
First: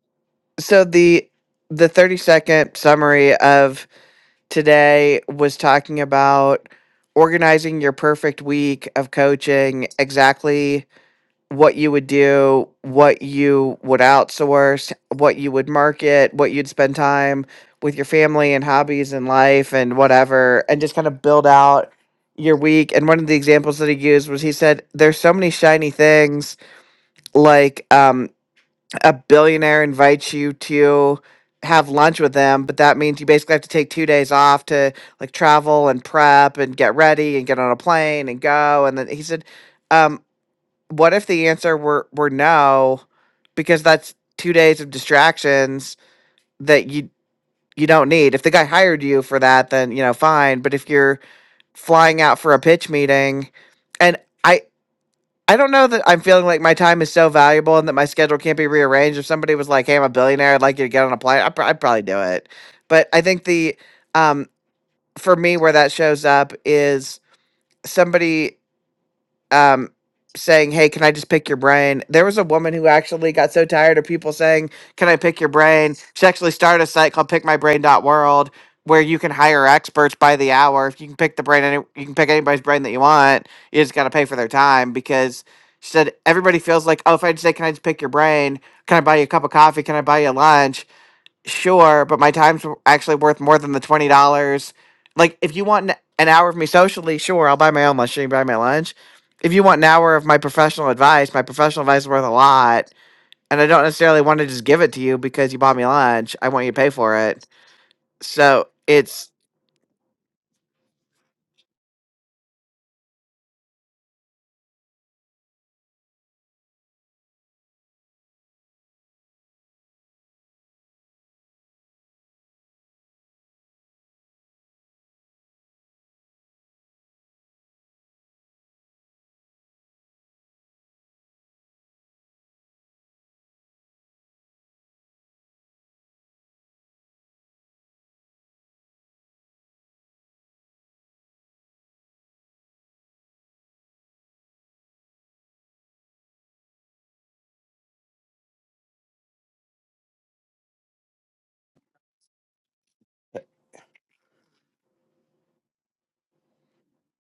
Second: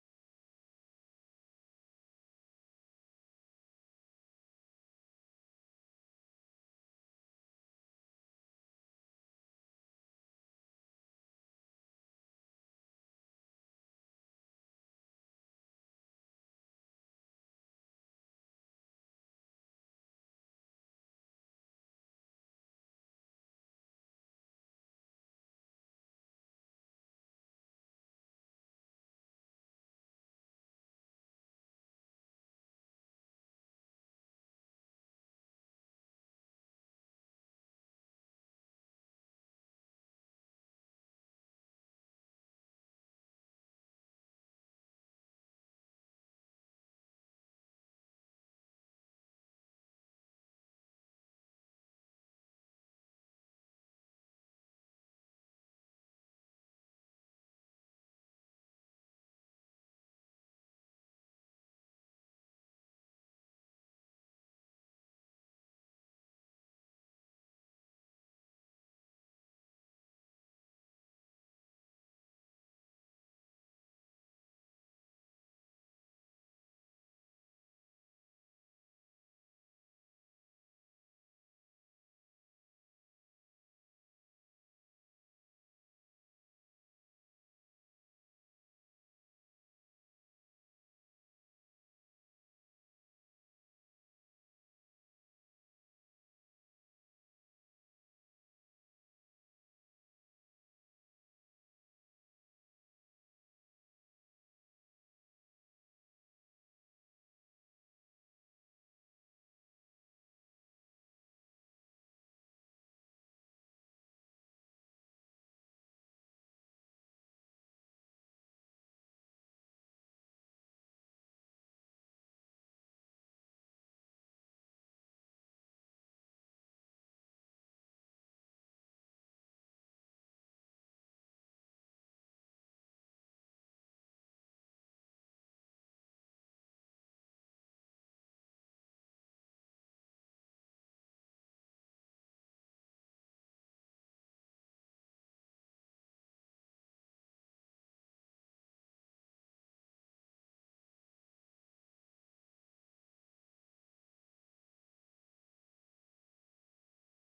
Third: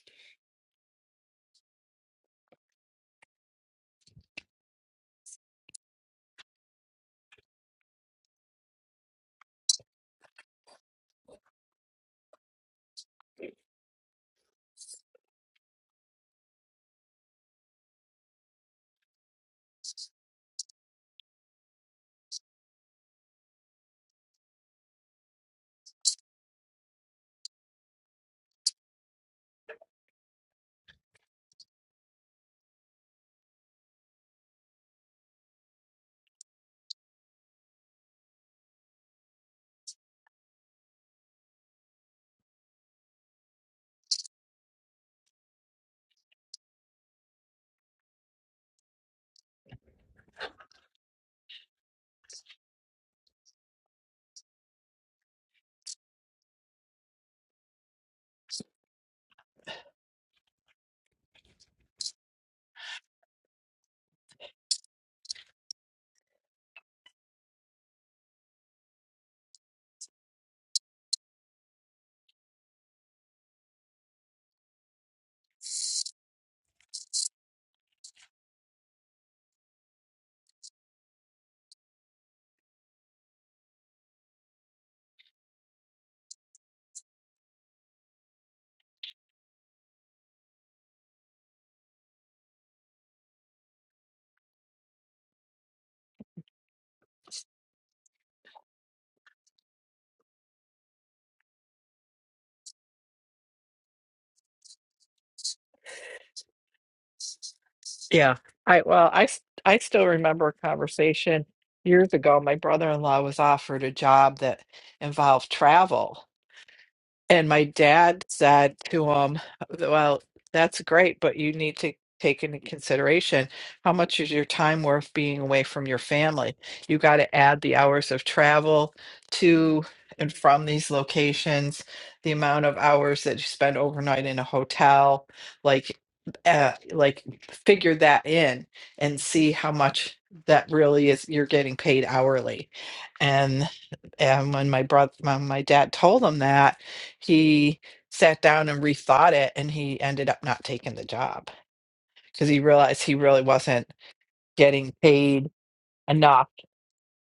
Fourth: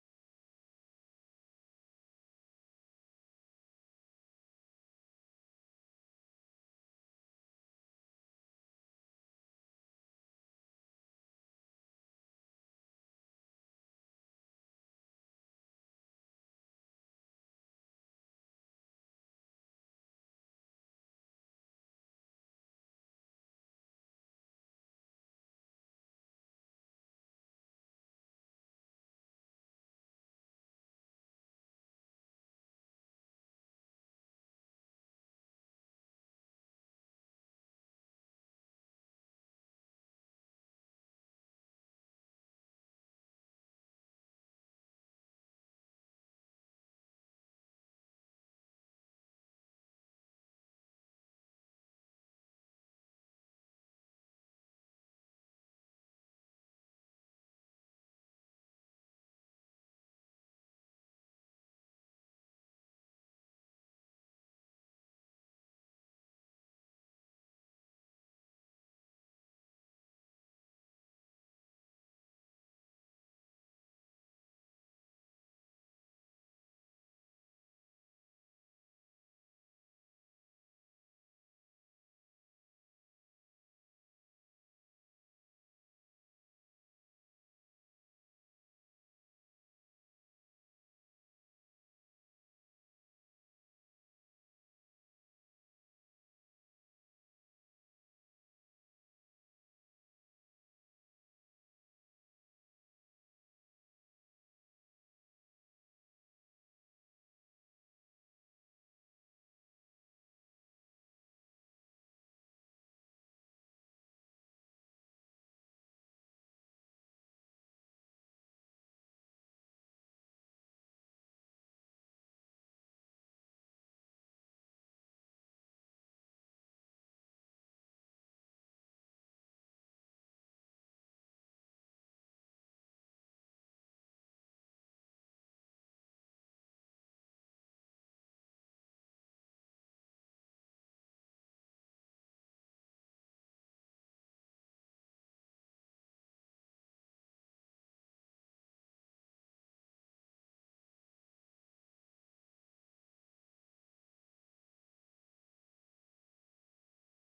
so the the 30 second summary of. today was talking about organizing your perfect week of coaching, exactly what you would do, what you would outsource, what you would market, what you'd spend time with your family and hobbies and life and whatever, and just kind of build out your week. And one of the examples that he used was he said, There's so many shiny things like um a billionaire invites you to have lunch with them, but that means you basically have to take two days off to like travel and prep and get ready and get on a plane and go. And then he said, um, what if the answer were, were no, because that's two days of distractions that you, you don't need. If the guy hired you for that, then, you know, fine. But if you're flying out for a pitch meeting and I, I don't know that I'm feeling like my time is so valuable and that my schedule can't be rearranged. If somebody was like, "Hey, I'm a billionaire. I'd like you to get on a plane," I'd, pr- I'd probably do it. But I think the um, for me, where that shows up is somebody um saying, "Hey, can I just pick your brain?" There was a woman who actually got so tired of people saying, "Can I pick your brain?" She actually started a site called Pick My Brain dot World, where you can hire experts by the hour. If you can pick the brain any you can pick anybody's brain that you want. You just got to pay for their time because she said everybody feels like, "Oh, if I just say, 'Can I just pick your brain?" "Can I buy you a cup of coffee? Can I buy you lunch?" sure, but my time's actually worth more than the twenty dollars. Like, if you want an, an hour of me socially, sure, I'll buy my own lunch. You can buy my lunch. If you want an hour of my professional advice, my professional advice is worth a lot, and I don't necessarily want to just give it to you because you bought me lunch. I want you to pay for it.
Yeah.
So
I well, I
it's
s- I still remember a conversation years ago. My brother-in-law was offered a job that involved travel, and my dad said to him, Well, that's great, but you need to take into consideration how much is your time worth being away from your family? You got to add the hours of travel to and from these locations, the amount of hours that you spend overnight in a hotel, like, uh, like figure that in and see how much that really is you're getting paid hourly. And and when my brother, when my dad told him that, he sat down and rethought it and he ended up not taking the job because he realized he really wasn't getting paid enough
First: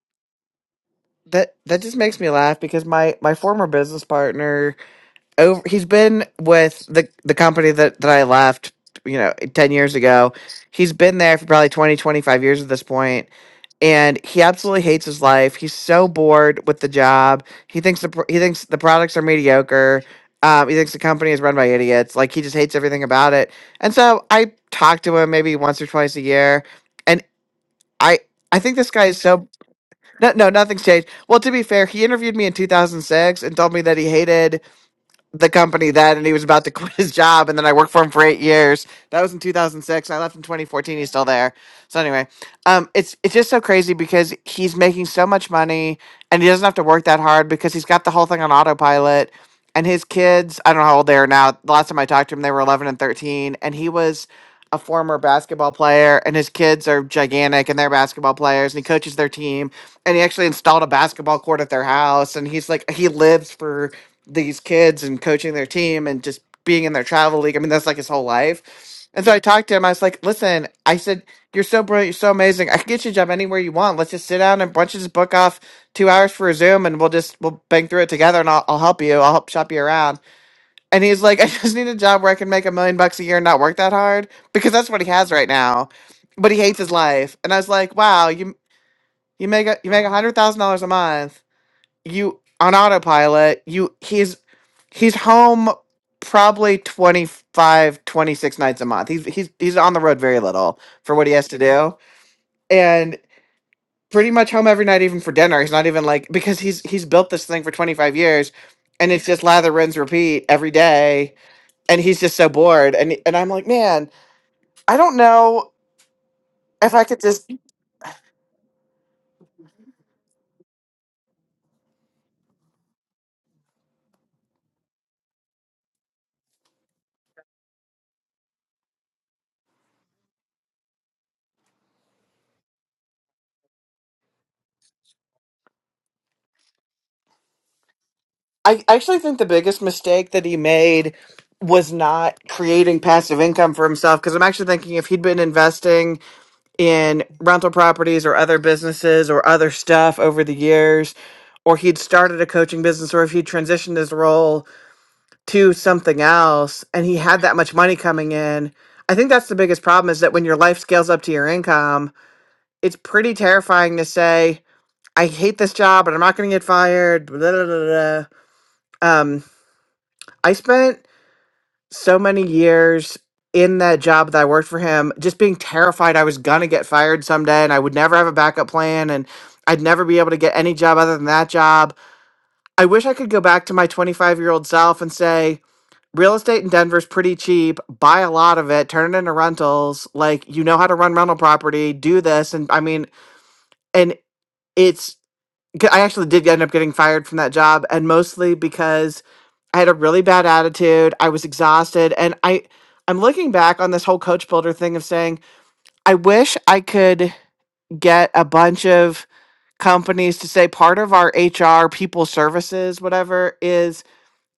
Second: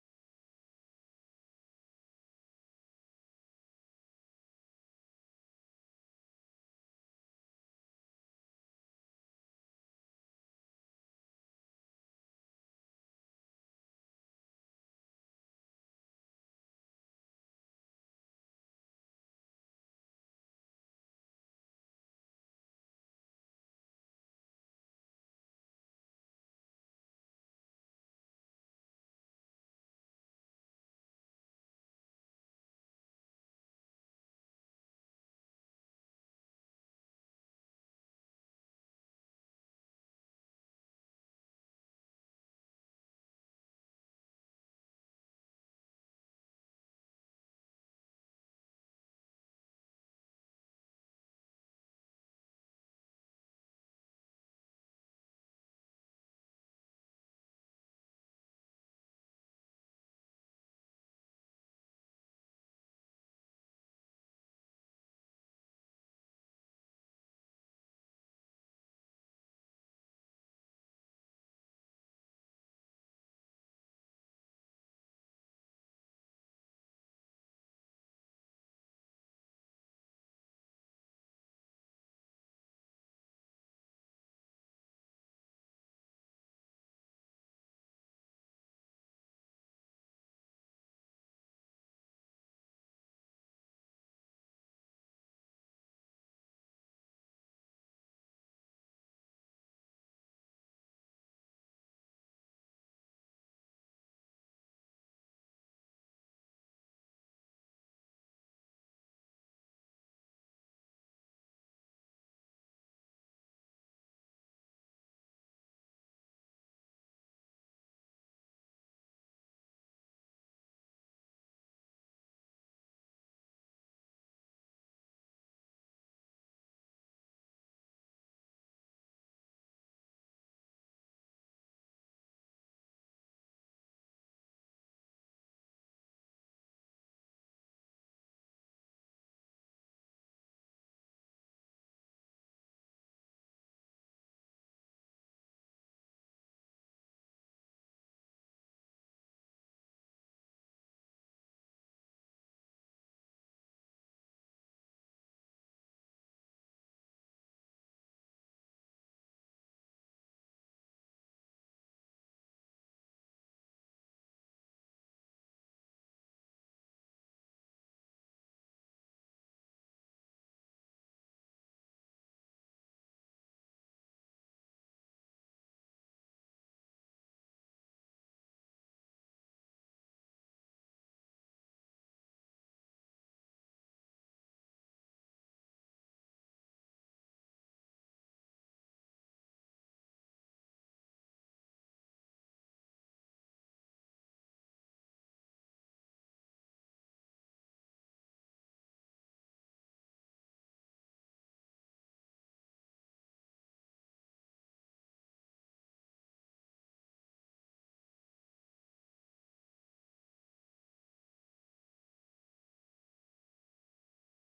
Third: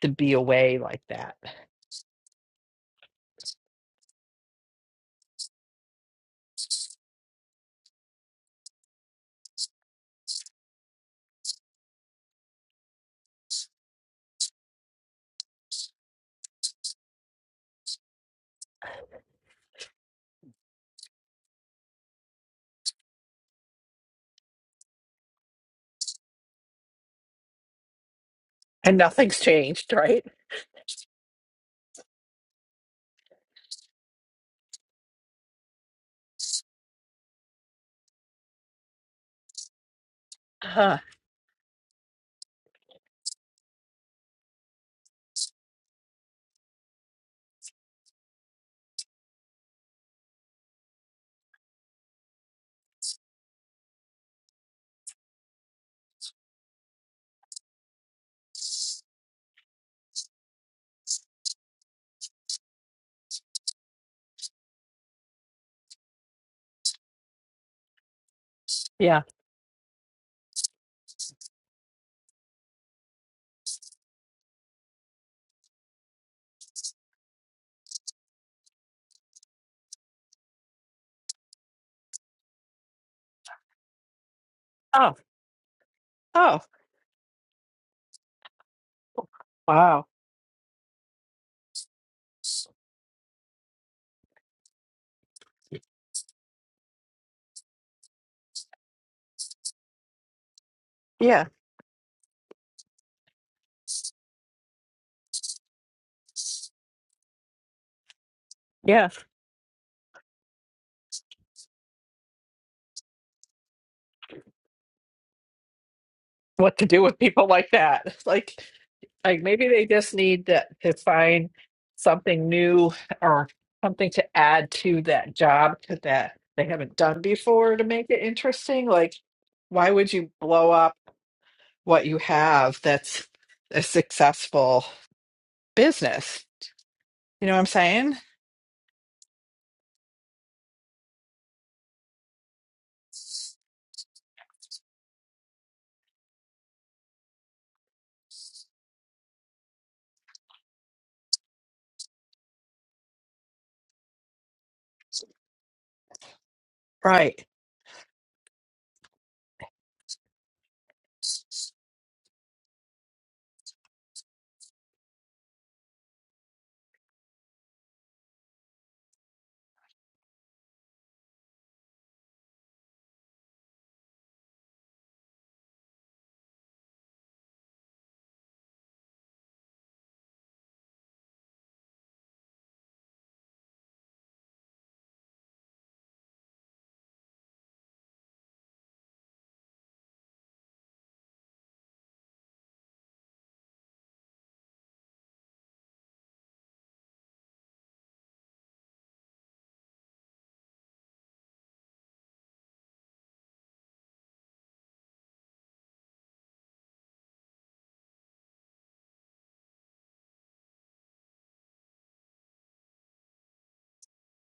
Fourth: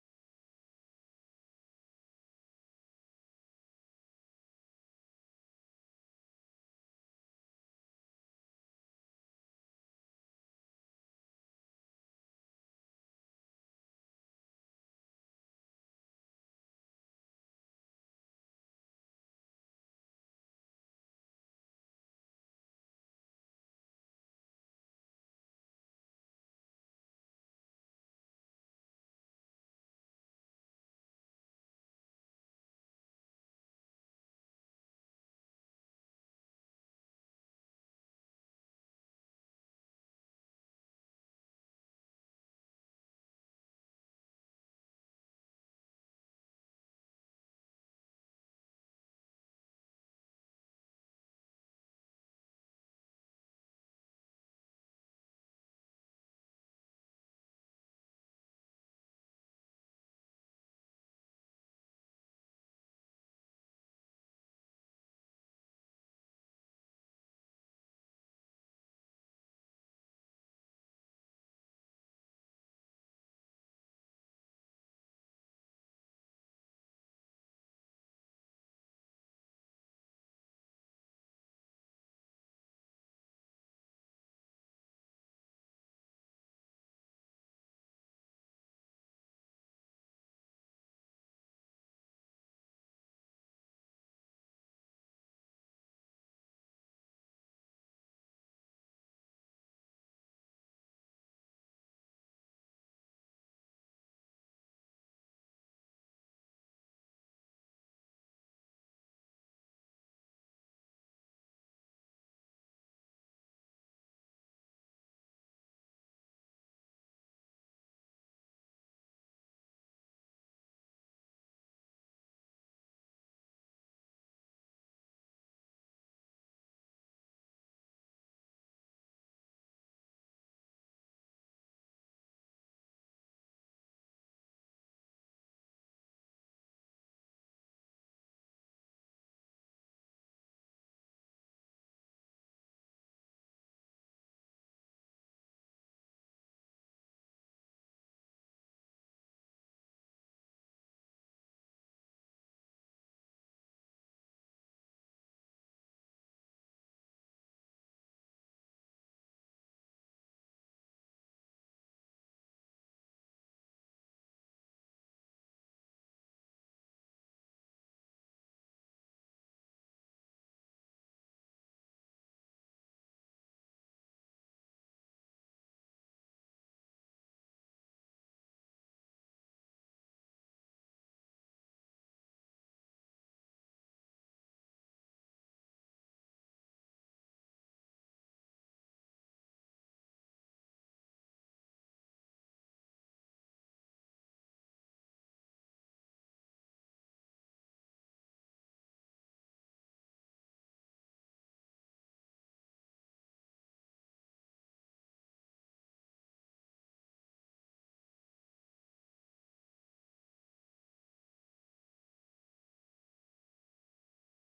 to be away like that.
that that just makes me laugh because my my former business partner over he's been with the the company that that I left you know 10 years ago he's been there for probably 20 25 years at this point and he absolutely hates his life. He's so bored with the job. He thinks the pro- he thinks the products are mediocre. Um, he thinks the company is run by idiots. Like he just hates everything about it. And so I talk to him maybe once or twice a year, and I I think this
And
guy is
nothing's
so
changed, right?
no no nothing's changed. Well, to be fair, he interviewed me in 2006 and told me that he hated the company then, and he was about to quit his job, and then I worked for him for eight years. That was in 2006. and I left in
huh
2014. He's still there. So anyway, um, it's it's just so crazy because he's making so much money, and he doesn't have to work that hard because he's got the whole thing on autopilot. And his kids, I don't know how old they are now. The last time I talked to him, they were 11 and 13, and he was a former basketball player, and his kids are gigantic, and they're basketball players, and he coaches their team, and he actually installed a basketball court at their house, and he's like, he lives for these kids and coaching their team and just being in their travel league. I mean, that's like his whole life.
Yeah.
And so I talked to him. I was like, listen, I said, you're so brilliant. You're so amazing. I can get you a job anywhere you want. Let's just sit down and bunch this book off two hours for a Zoom and we'll just, we'll bang through it together and I'll, I'll help you. I'll help shop you around. And he's like, I just need a job where I can make a million bucks a year and not work that hard because that's what he
Oh,
has right now. But he
oh,
hates his life. And I was like, wow, you, you make a, you
wow.
make a hundred thousand dollars a month. You on autopilot. You, he's he's home probably 25, 26 nights a month he's he's he's on the road very little for what he
Yeah.
has to do and pretty much home every night even for dinner he's not even like because he's he's built this thing for 25 years
Yeah.
and it's just lather rinse repeat every day and he's just so bored and and i'm like man i don't know
What to
if
do
i
with
could
people
just
like that? Like, like maybe they just need to, to find something new or something to add to that job to that they haven't done before to make it interesting. Like, why would you blow up? what you have that's a successful business. You know what I'm saying?
I actually think the biggest mistake that he made was not creating passive income for himself because i'm actually thinking if he'd been investing in rental properties or other businesses or other stuff over the years, or he'd started a coaching business, or if he transitioned his role to something else and he had
Right.
that much money coming in. I think that's the biggest problem is that when your life scales up to your income, it's pretty terrifying to say, I hate this job, but I'm not going to get fired. Blah, blah, blah, blah. Um, I spent so many years in that job that I worked for him, just being terrified I was gonna get fired someday and I would never have a backup plan and I'd never be able to get any job other than that job. I wish I could go back to my 25 year old self and say, real estate in Denver's pretty cheap, buy a lot of it, turn it into rentals. Like, you know how to run rental property, do this. And I mean, and it's g- I actually did end up getting fired from that job, and mostly because I had a really bad attitude. I was exhausted, and I I'm looking back on this whole coach builder thing of saying I wish I could get a bunch of companies to say part of our HR people services whatever is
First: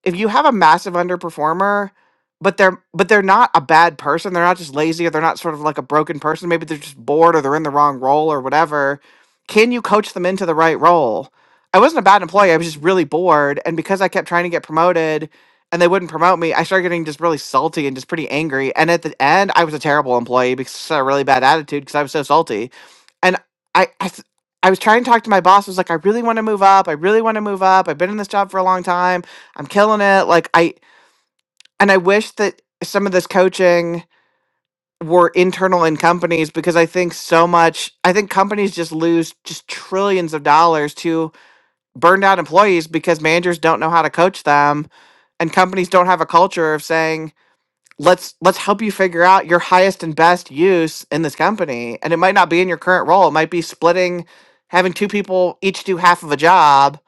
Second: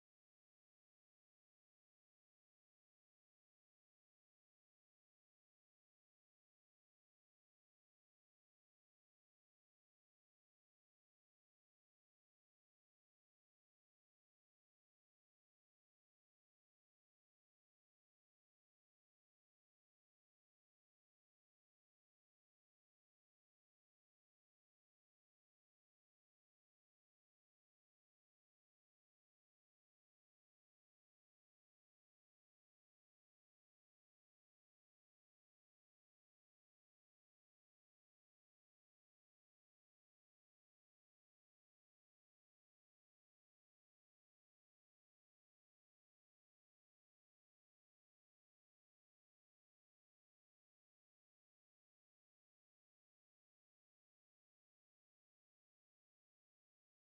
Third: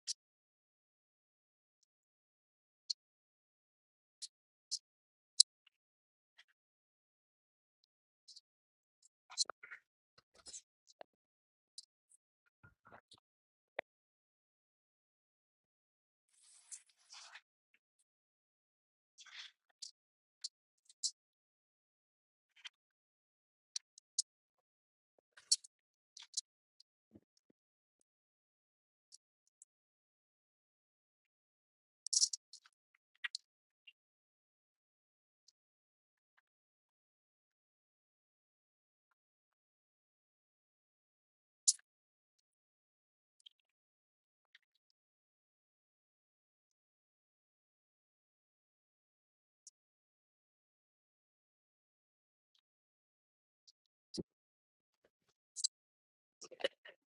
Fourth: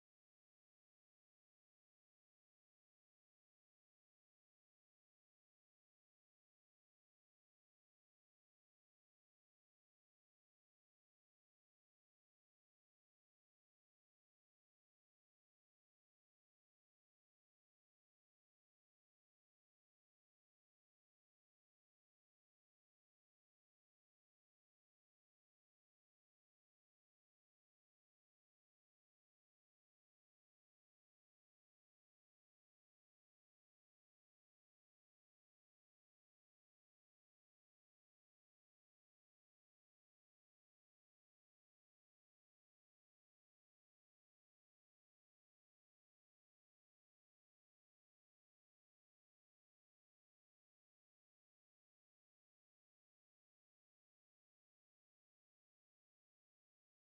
if you have a massive underperformer but they're but they're not a bad person they're not just lazy or they're not sort of like a broken person maybe they're just bored or they're in the wrong role or whatever can you coach them into the right role i wasn't a bad employee i was just really bored and because i kept trying to get promoted and they wouldn't promote me i started getting just really salty and just pretty angry and at the end i was a terrible employee because i had a really bad attitude because i was so salty and I, I, th- I was trying to talk to my boss. I was like, I really want to move up. I really want to move up. I've been in this job for a long time. I'm killing it. Like I, and I wish that some of this coaching were internal in companies because I think so much. I think companies just lose just trillions of dollars to burned out employees because managers don't know how to coach them, and companies don't have a culture of saying let's let's help you figure out your highest and best use in this company and it might not be in your current role it might be splitting having two people each do half of a job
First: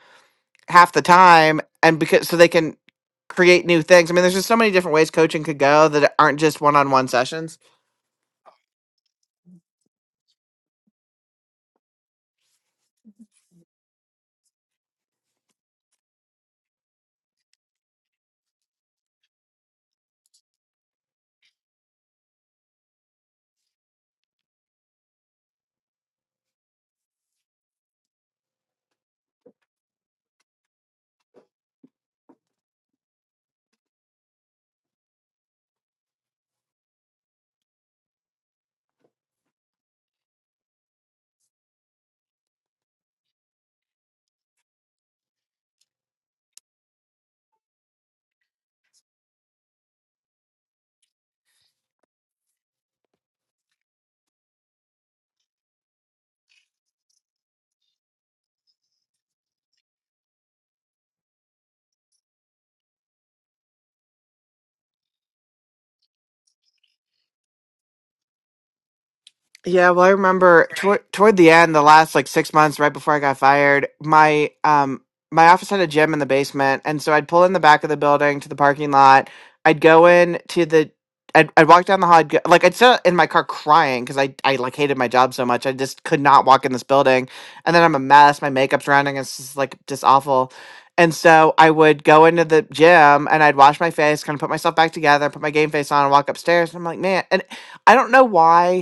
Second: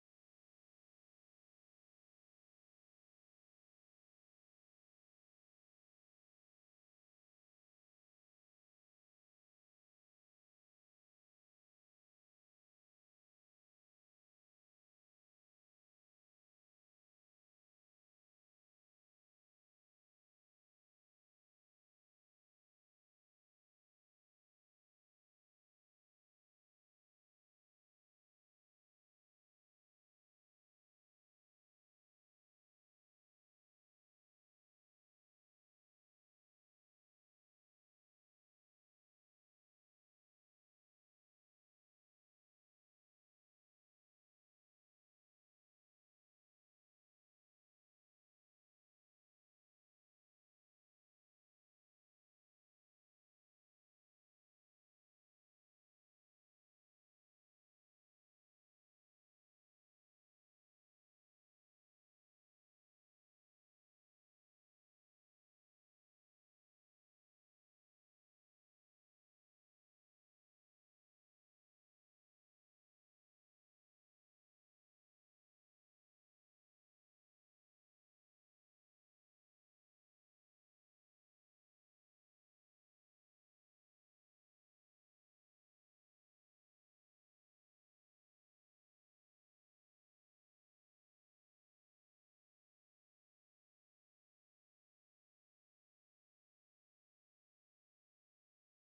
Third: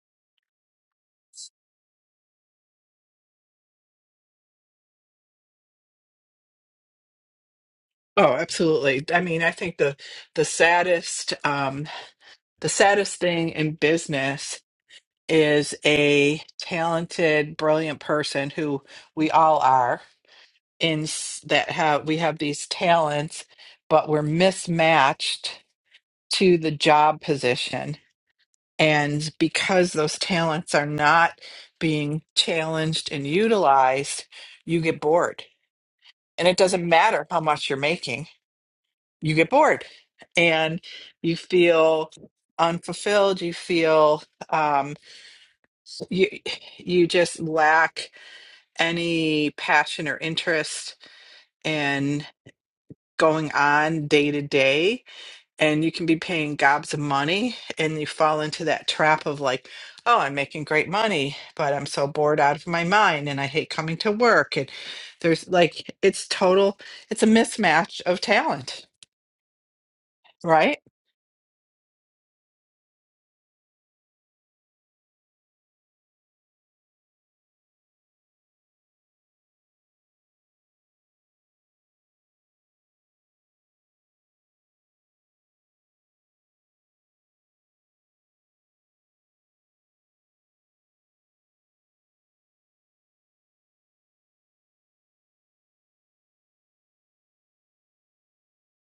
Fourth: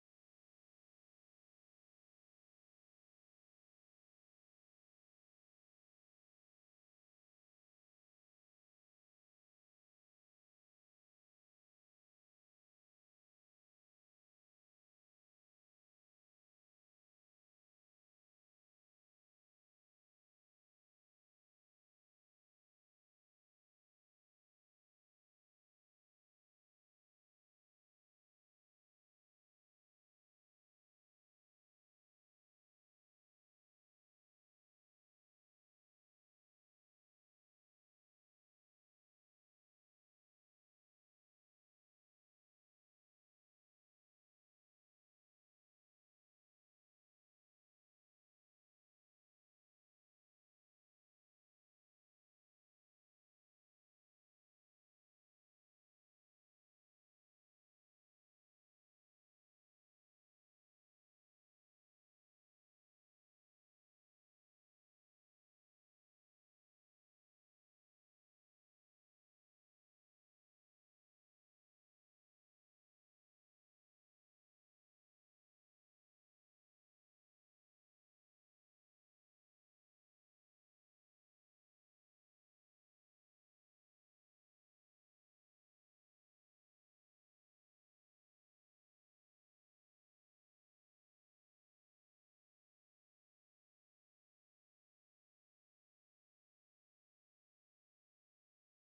half the time and because so they can create new things i mean there's just so many different ways coaching could go that aren't just one-on-one sessions
Oh, absolutely. I mean, I think the the saddest um the saddest thing in business is a talented, brilliant person who we all are in s- that have we have these talents but we're mismatched to the job position And because those talents are not being challenged and utilized, you get bored. And it doesn't matter how much you're making, you get bored and you feel unfulfilled. You feel um, you, you just lack any passion or interest in going on day to day and you can be paying gobs of money and you fall into that trap of like oh i'm making great money but i'm so bored out of my mind and i hate coming to work and there's like it's total it's a mismatch of talent
Yeah, well, I remember
right
toward toward the end, the last like six months, right before I got fired, my um my office had a gym in the basement, and so I'd pull in the back of the building to the parking lot. I'd go in to the, I'd, I'd walk down the hall, I'd go, like I'd sit in my car crying because I I like hated my job so much, I just could not walk in this building, and then I'm a mess, my makeup's running, it's just like just awful. And so I would go into the gym and I'd wash my face, kind of put myself back together, put my game face on, and walk upstairs. And I'm like, man, and I don't know why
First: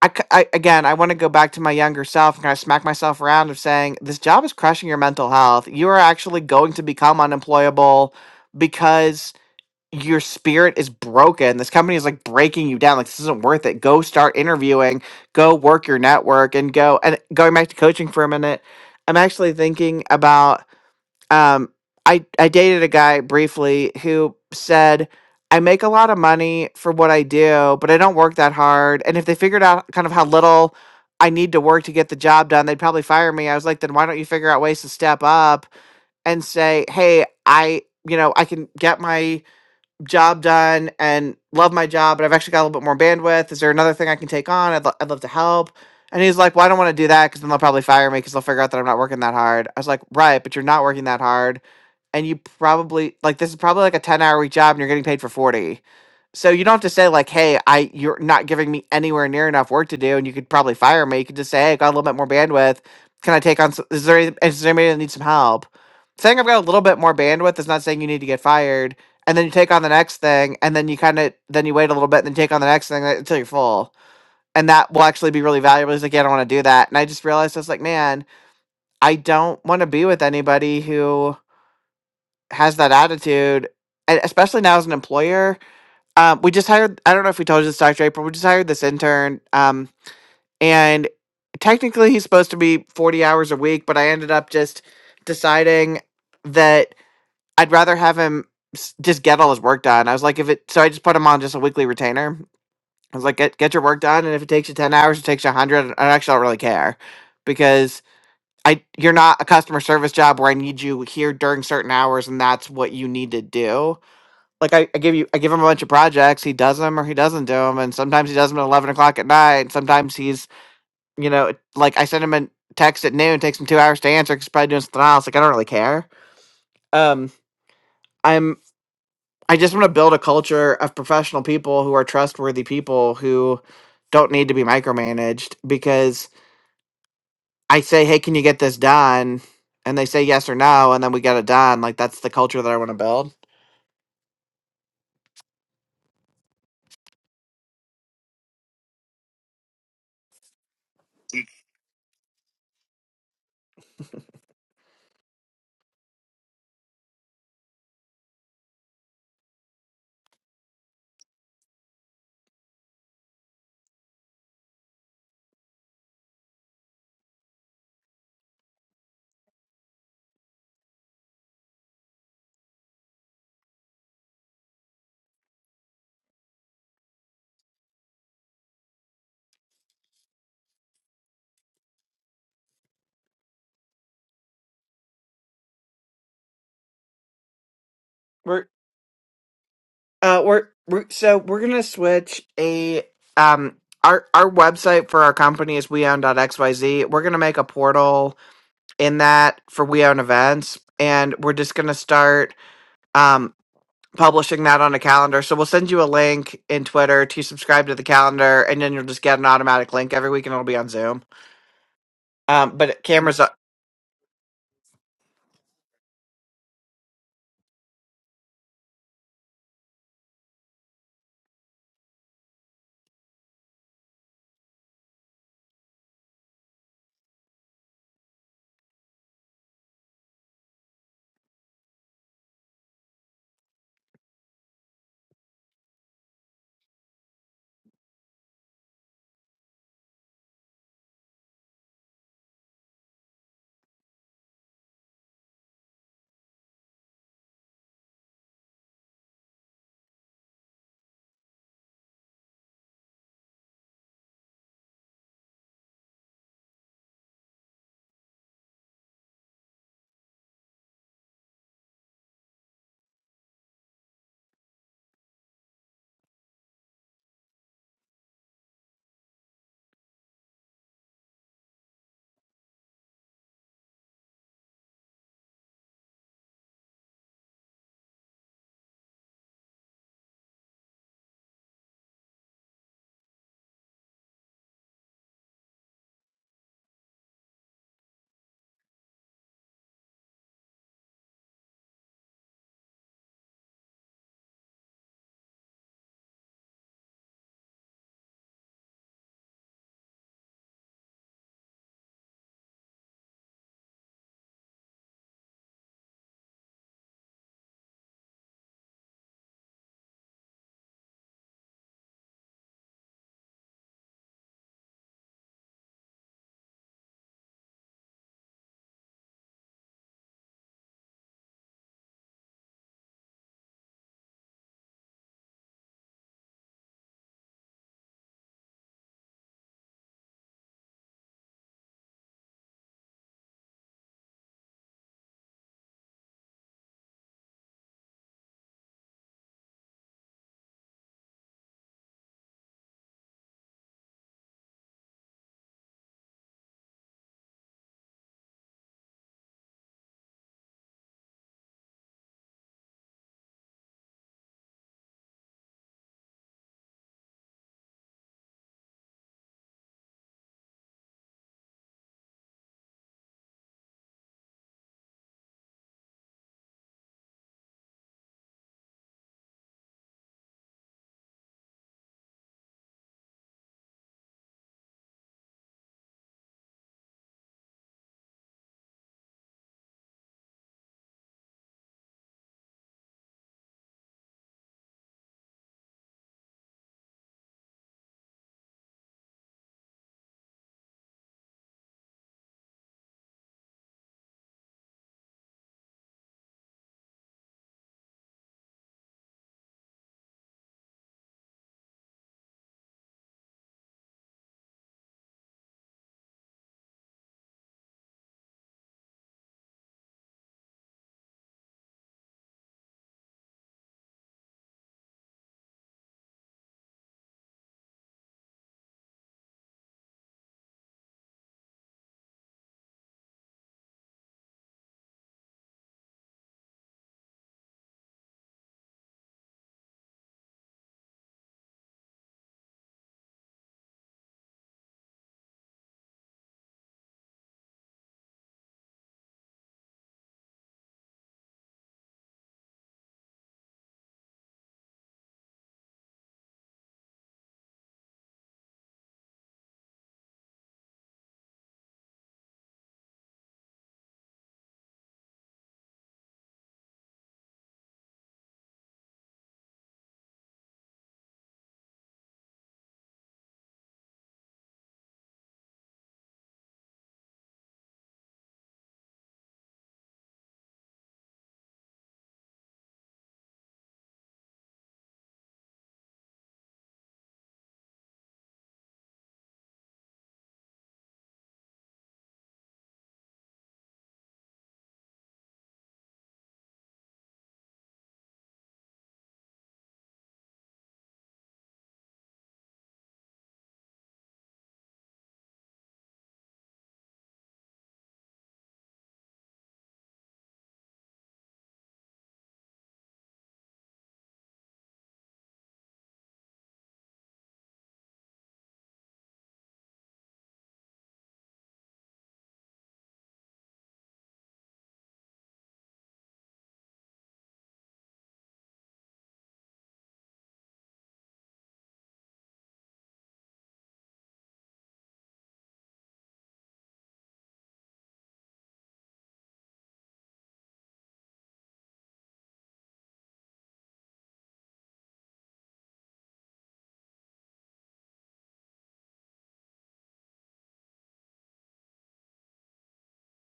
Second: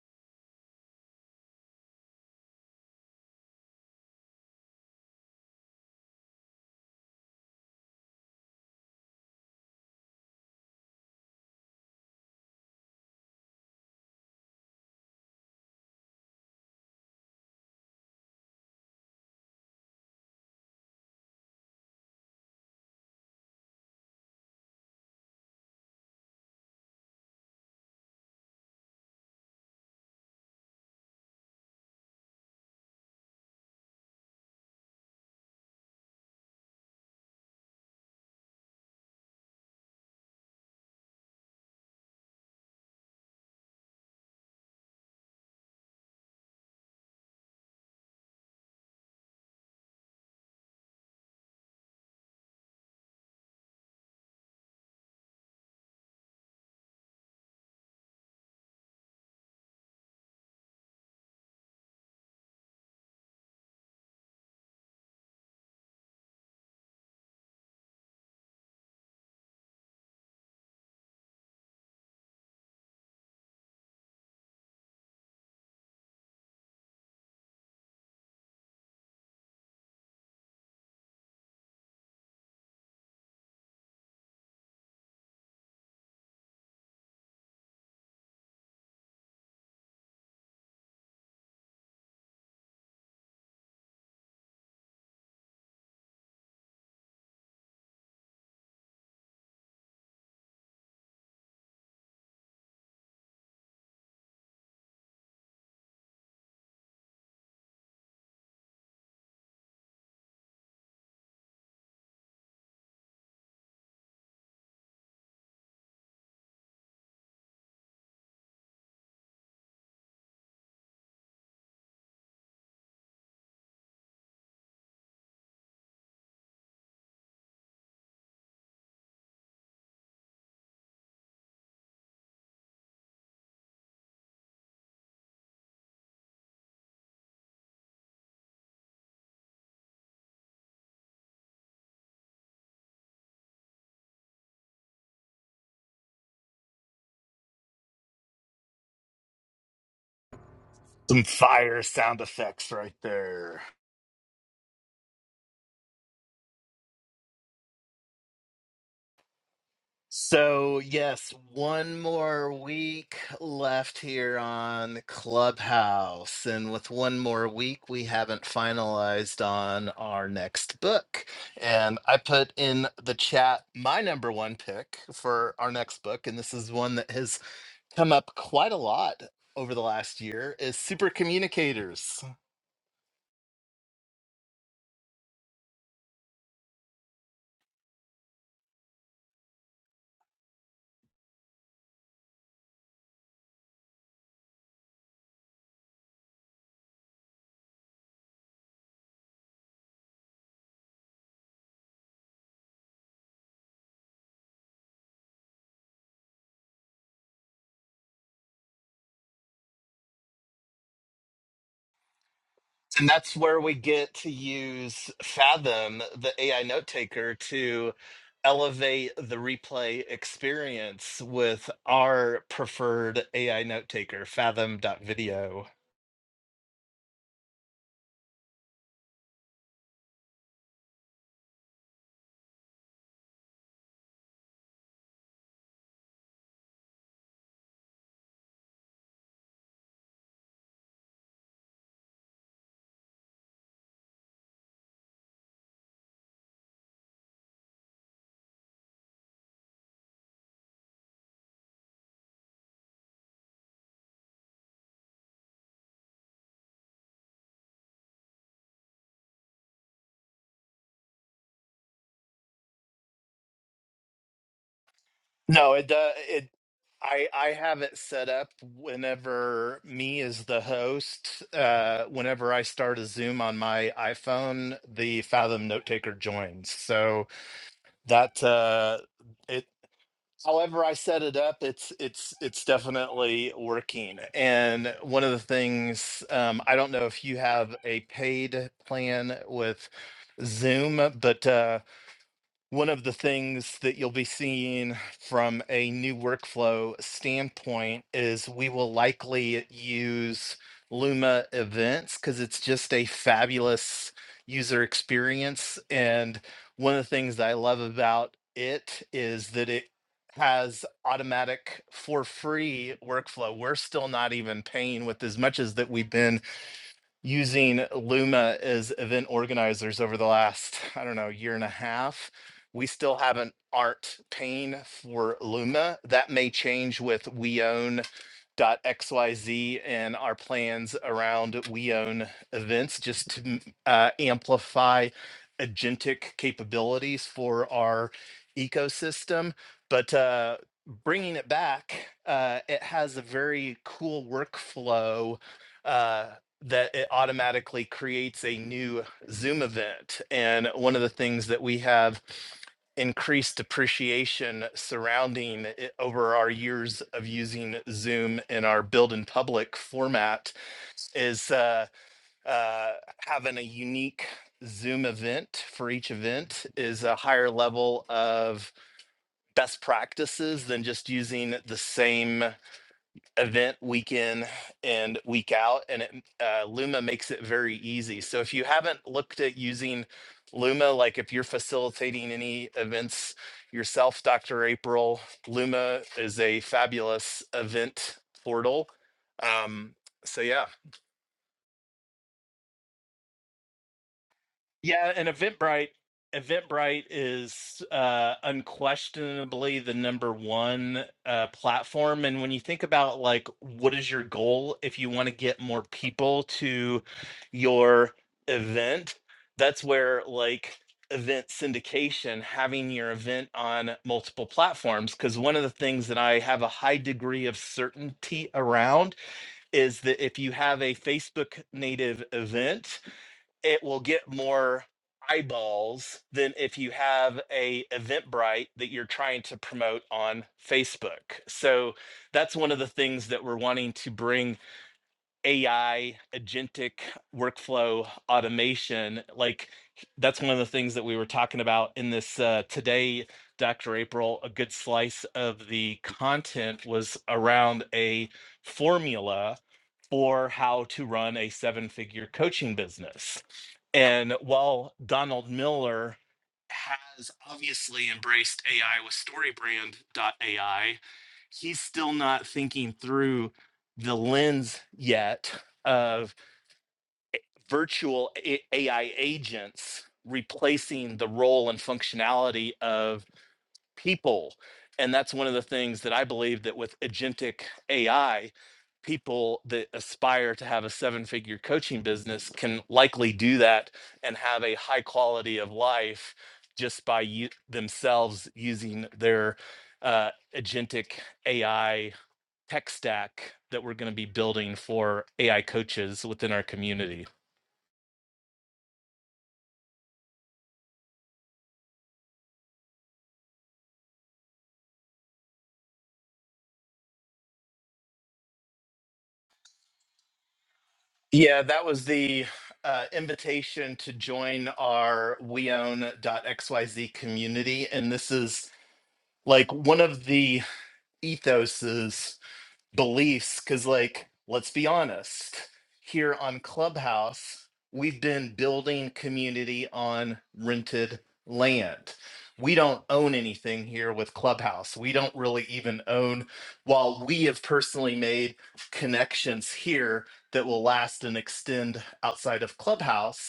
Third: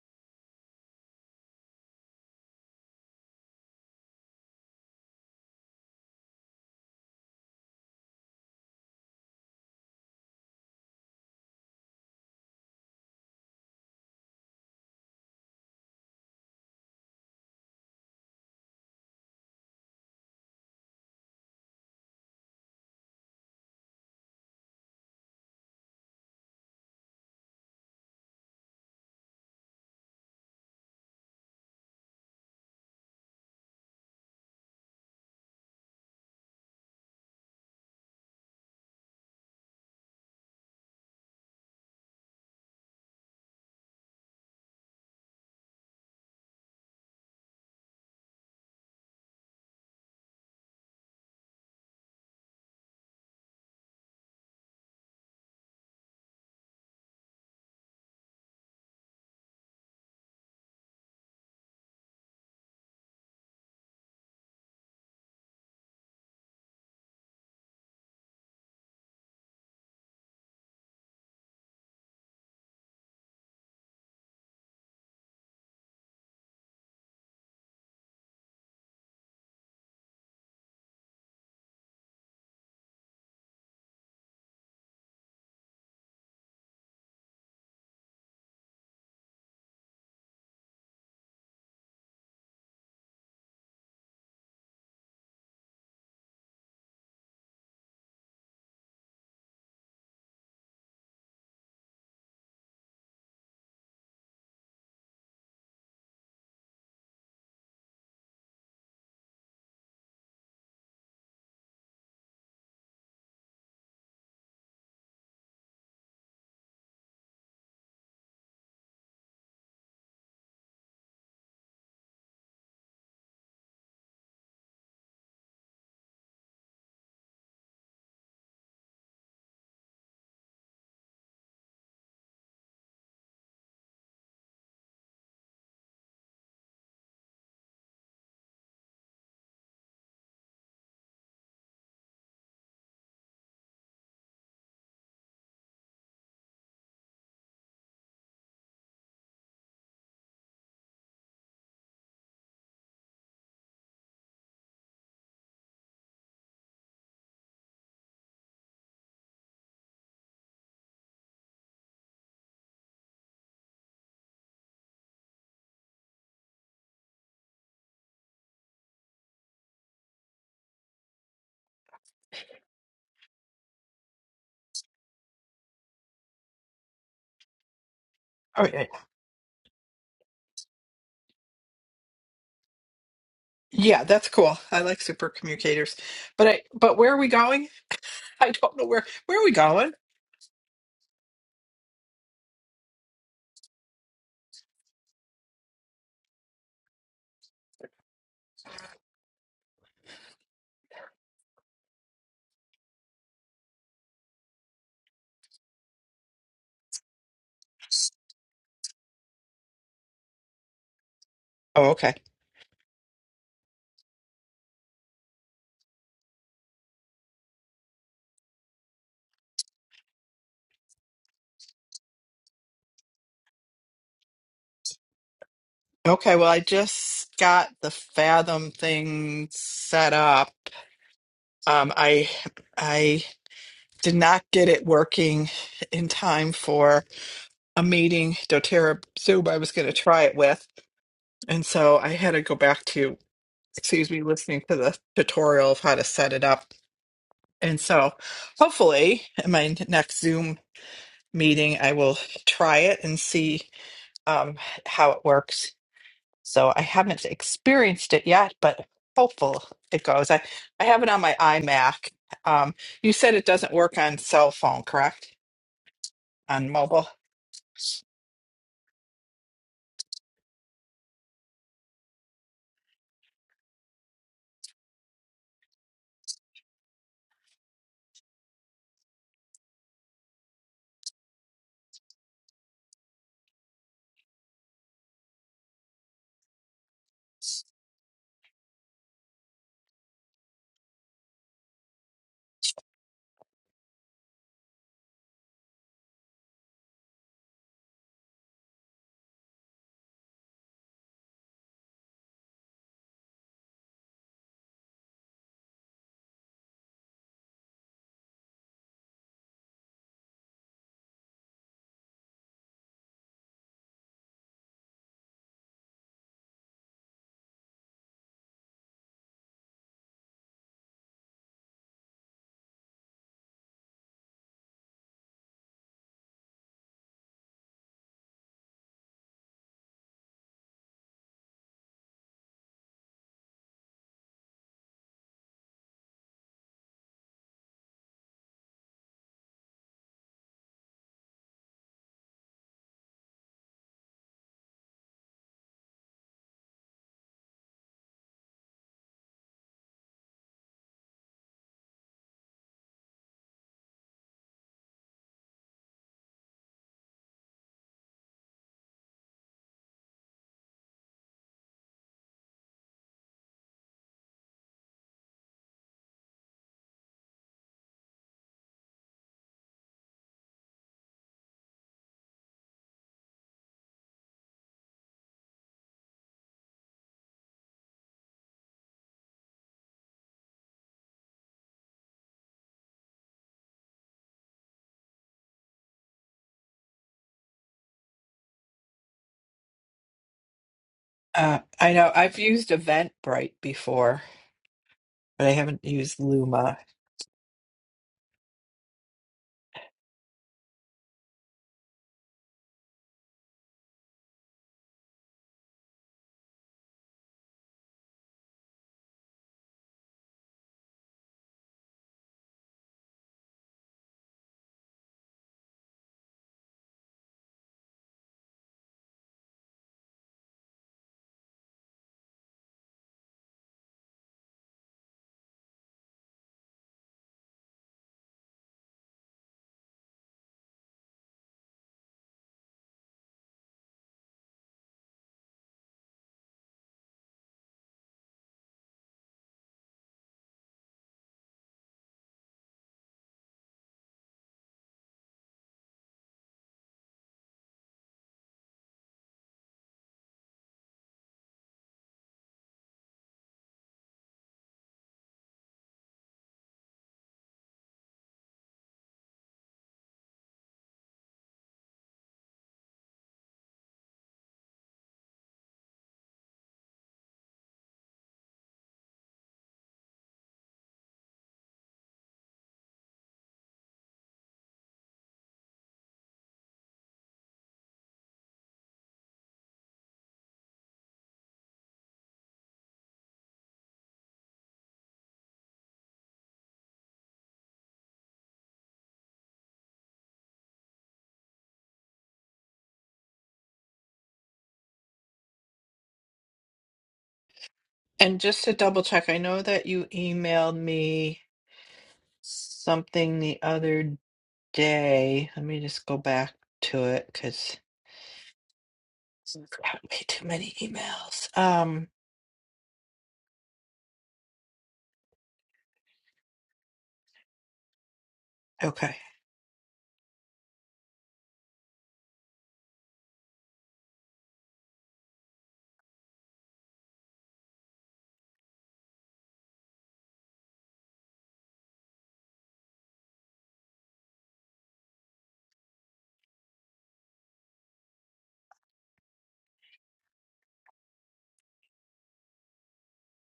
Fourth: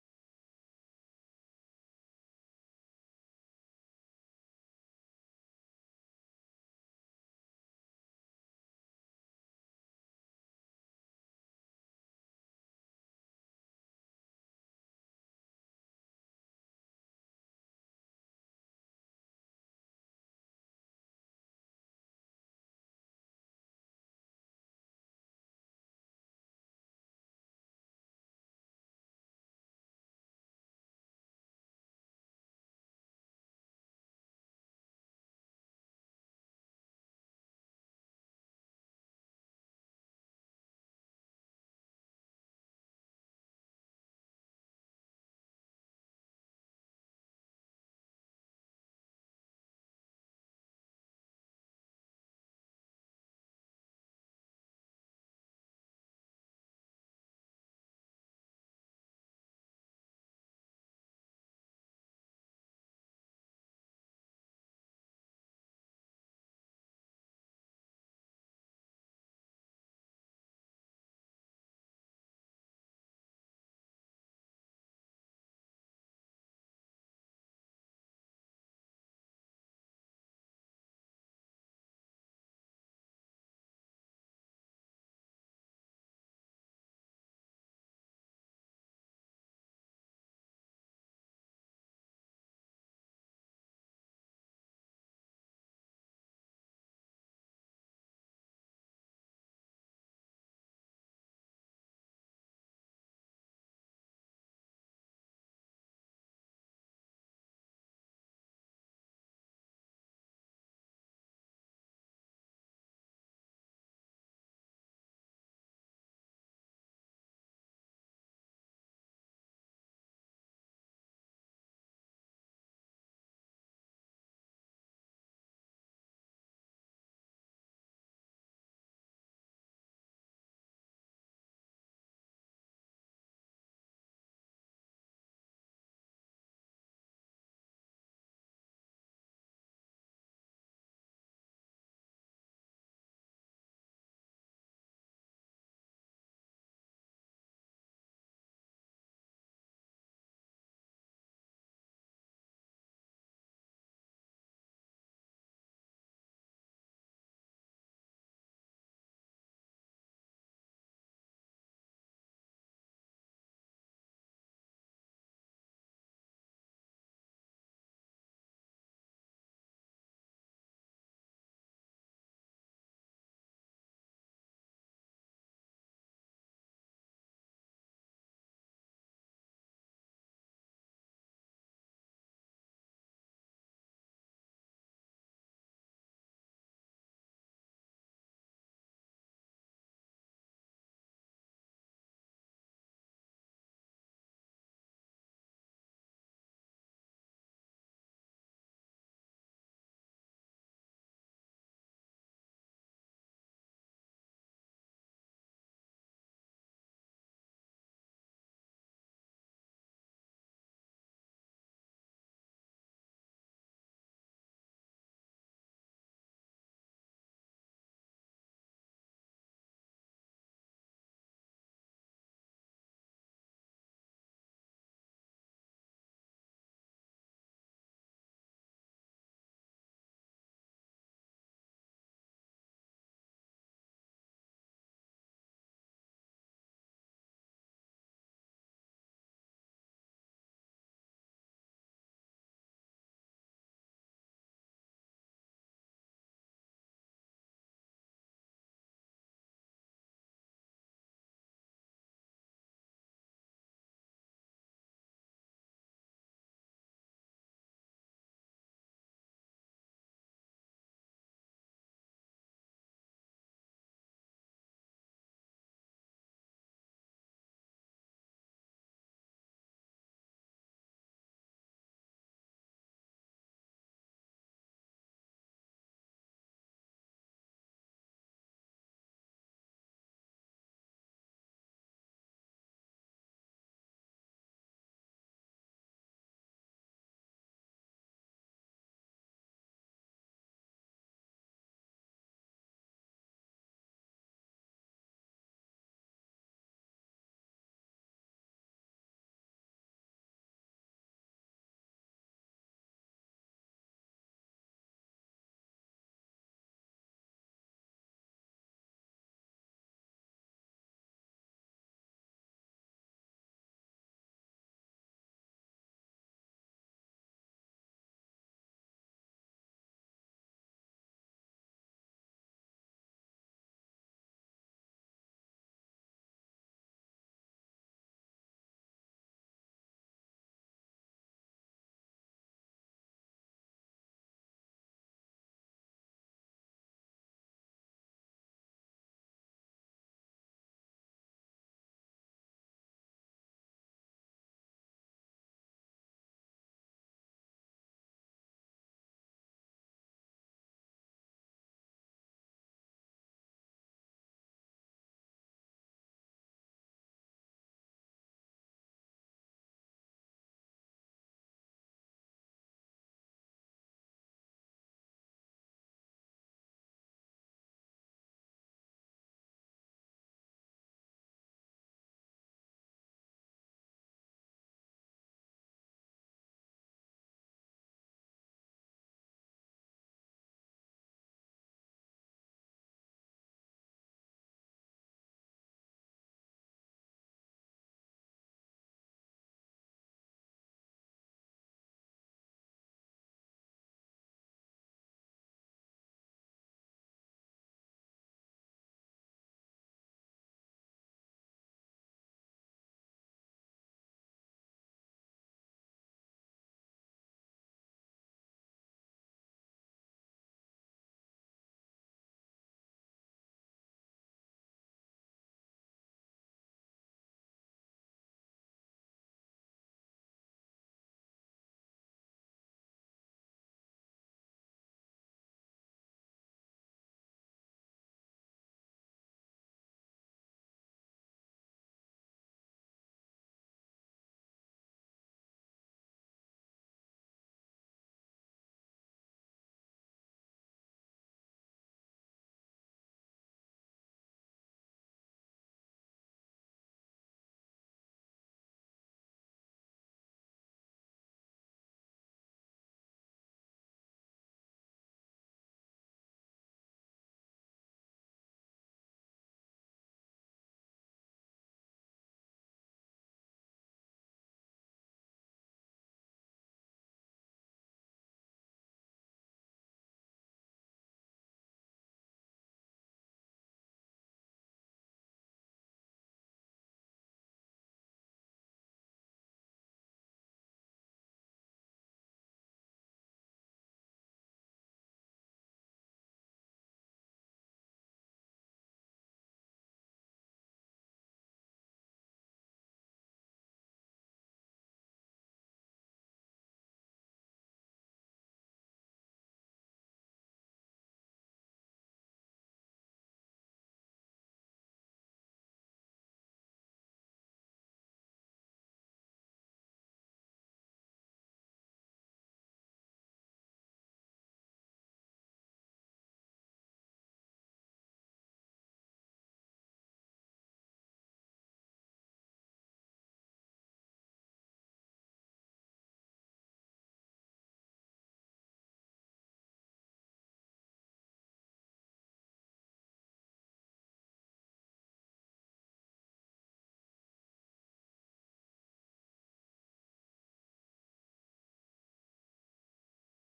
I, c- I- again, I want to go back to my younger self and kind of smack myself around of saying this job is crushing your mental health. You are actually going to become unemployable because your spirit is broken. This company is like breaking you down. Like this isn't worth it. Go start interviewing. Go work your network and go and going back to coaching for a minute. I'm actually thinking about um i i dated a guy briefly who said i make a lot of money for what i do but i don't work that hard and if they figured out kind of how little i need to work to get the job done they'd probably fire me i was like then why don't you figure out ways to step up and say hey i you know i can get my job done and love my job but i've actually got a little bit more bandwidth is there another thing i can take on i'd, lo- I'd love to help and he's like well i don't want to do that because then they'll probably fire me because they'll figure out that i'm not working that hard i was like right but you're not working that hard and you probably like this is probably like a 10 hour week job and you're getting paid for 40 so you don't have to say like hey i you're not giving me anywhere near enough work to do and you could probably fire me you could just say hey i got a little bit more bandwidth can i take on s- is there any- is there anybody that needs some help saying i've got a little bit more bandwidth is not saying you need to get fired and then you take on the next thing and then you kind of then you wait a little bit and then take on the next thing uh, until you're full and that will actually be really valuable he's like yeah i don't want to do that and i just realized i was like man i don't want to be with anybody who has that attitude, and especially now as an employer. Um, we just hired, I don't know if we told you this, Dr. April, we just hired this intern. Um, and technically he's supposed to be 40 hours a week, but I ended up just deciding that I'd rather have him s- just get all his work done. I was like, if it, so I just put him on just a weekly retainer. I was like, get, get your work done. And if it takes you 10 hours, it takes you 100. I actually don't really care because I, you're not a customer service job where I need you here during certain hours and that's what you need to do like I, I give you I give him a bunch of projects. He does them or he doesn't do them, and sometimes he does them at eleven o'clock at night. And sometimes he's you know like I send him a text at noon. Takes him two hours to answer. 'cause he's probably doing something else. Like I don't really care. Um, I'm I just want to build a culture of professional people who are trustworthy people who don't need to be micromanaged because I say, hey, can you get this done? And they say yes or no, and then we get it done. Like that's the culture that I want to build.
Some fire sound effects right there. So, yes, one more week left here on Clubhouse. And with one more week, we haven't finalized on our next book. And I put in the chat my number one pick for our next book. And this is one that has come up
oh
quite a
yeah
lot over the last year is super communicators
Yeah, that's cool i like super communicators but i but where are we going i
We're.
don't know where where are we going
Uh, we're, we're so we're gonna switch a um our our website for our company is weown.xyz. We're gonna make a portal in that for weown events, and we're just gonna start um publishing that on a calendar. So we'll send you a link in Twitter to subscribe to the calendar, and then you'll just get an automatic link every week, and it'll be on Zoom.
oh okay
Um, but
And that's
cameras.
where we get to use Fathom, the AI note taker, to elevate the replay experience with our preferred AI note taker, Fathom.video.
okay well i just got the fathom thing set up um i i did not get it working in time for a meeting doTERRA Zoom I was going to try it with. And so I had to go back to, excuse me, listening to the tutorial of how to set it up. And so hopefully in my next Zoom meeting, I will try it and see um, how it works. So I haven't experienced it yet, but hopeful it goes. I, I have it on my iMac. Um, you said it doesn't work on cell phone, correct?
No, it does. It,
On mobile?
I, I have it set up whenever me as the host, uh, whenever I start a Zoom on my iPhone, the Fathom note taker joins. So that uh, however I set it up, it's it's it's definitely working. And one of the things um, I don't know if you have a paid plan with Zoom, but uh, one of the things that you'll be seeing from a new workflow standpoint is we will likely use Luma events because it's just a fabulous user experience. And one of the things that I love about it is that it has automatic for free workflow. We're still not even paying with as much as that we've been using Luma as event organizers over the last, I don't know, year and a half. We still haven't aren't paying for Luma. That may change with We xyz and our plans around WeOwn events just to m- uh, amplify agentic capabilities for our ecosystem but uh, bringing it back uh, it has a very cool workflow uh, that it automatically creates a new Zoom event. And one of the things that we have increased depreciation surrounding it over our years of using Zoom in our build in public format is uh, uh, having a unique Zoom event for each event is a higher level of best practices than just using the same event week in and week out and it, uh, luma makes it very easy so if you haven't looked at using luma like if you're facilitating any events yourself dr april luma is a fabulous event portal um, so yeah
Uh, I know I've used Eventbrite before,
Yeah, and
but I haven't
Eventbrite,
used Luma.
Eventbrite is uh, unquestionably the number one uh, platform. And when you think about like what is your goal if you want to get more people to your event, that's where like event syndication, having your event on multiple platforms. Because one of the things that I have a high degree of certainty around is that if you have a Facebook native event it will get more eyeballs than if you have a Eventbrite that you're trying to promote on Facebook. So that's one of the things that we're wanting to bring AI agentic workflow automation like that's one of the things that we were talking about in this uh, today Dr. April a good slice of the content was around a formula for how to run a seven figure coaching business. And while Donald Miller has obviously embraced AI with Storybrand AI, he's still not thinking through the lens yet of virtual AI agents replacing the role and functionality of people. And that's one of the things that I believe that with agentic AI, people that aspire to have a seven figure coaching business can likely do that and have a high quality of life just by u- themselves using their uh, agentic AI tech stack that we're going to be building for AI coaches within our community.
And just to double check, I know that you emailed me something the other day. Let me just go back to it because I've got way too many emails.
Yeah, that was
Um,
the uh, invitation to join our weown.xyz community. And this is
okay,
like one of the ethoses beliefs because like let's be honest here on clubhouse we've been building community on rented land we don't own anything here with clubhouse we don't really even own while we have personally made connections here that will last and extend outside of clubhouse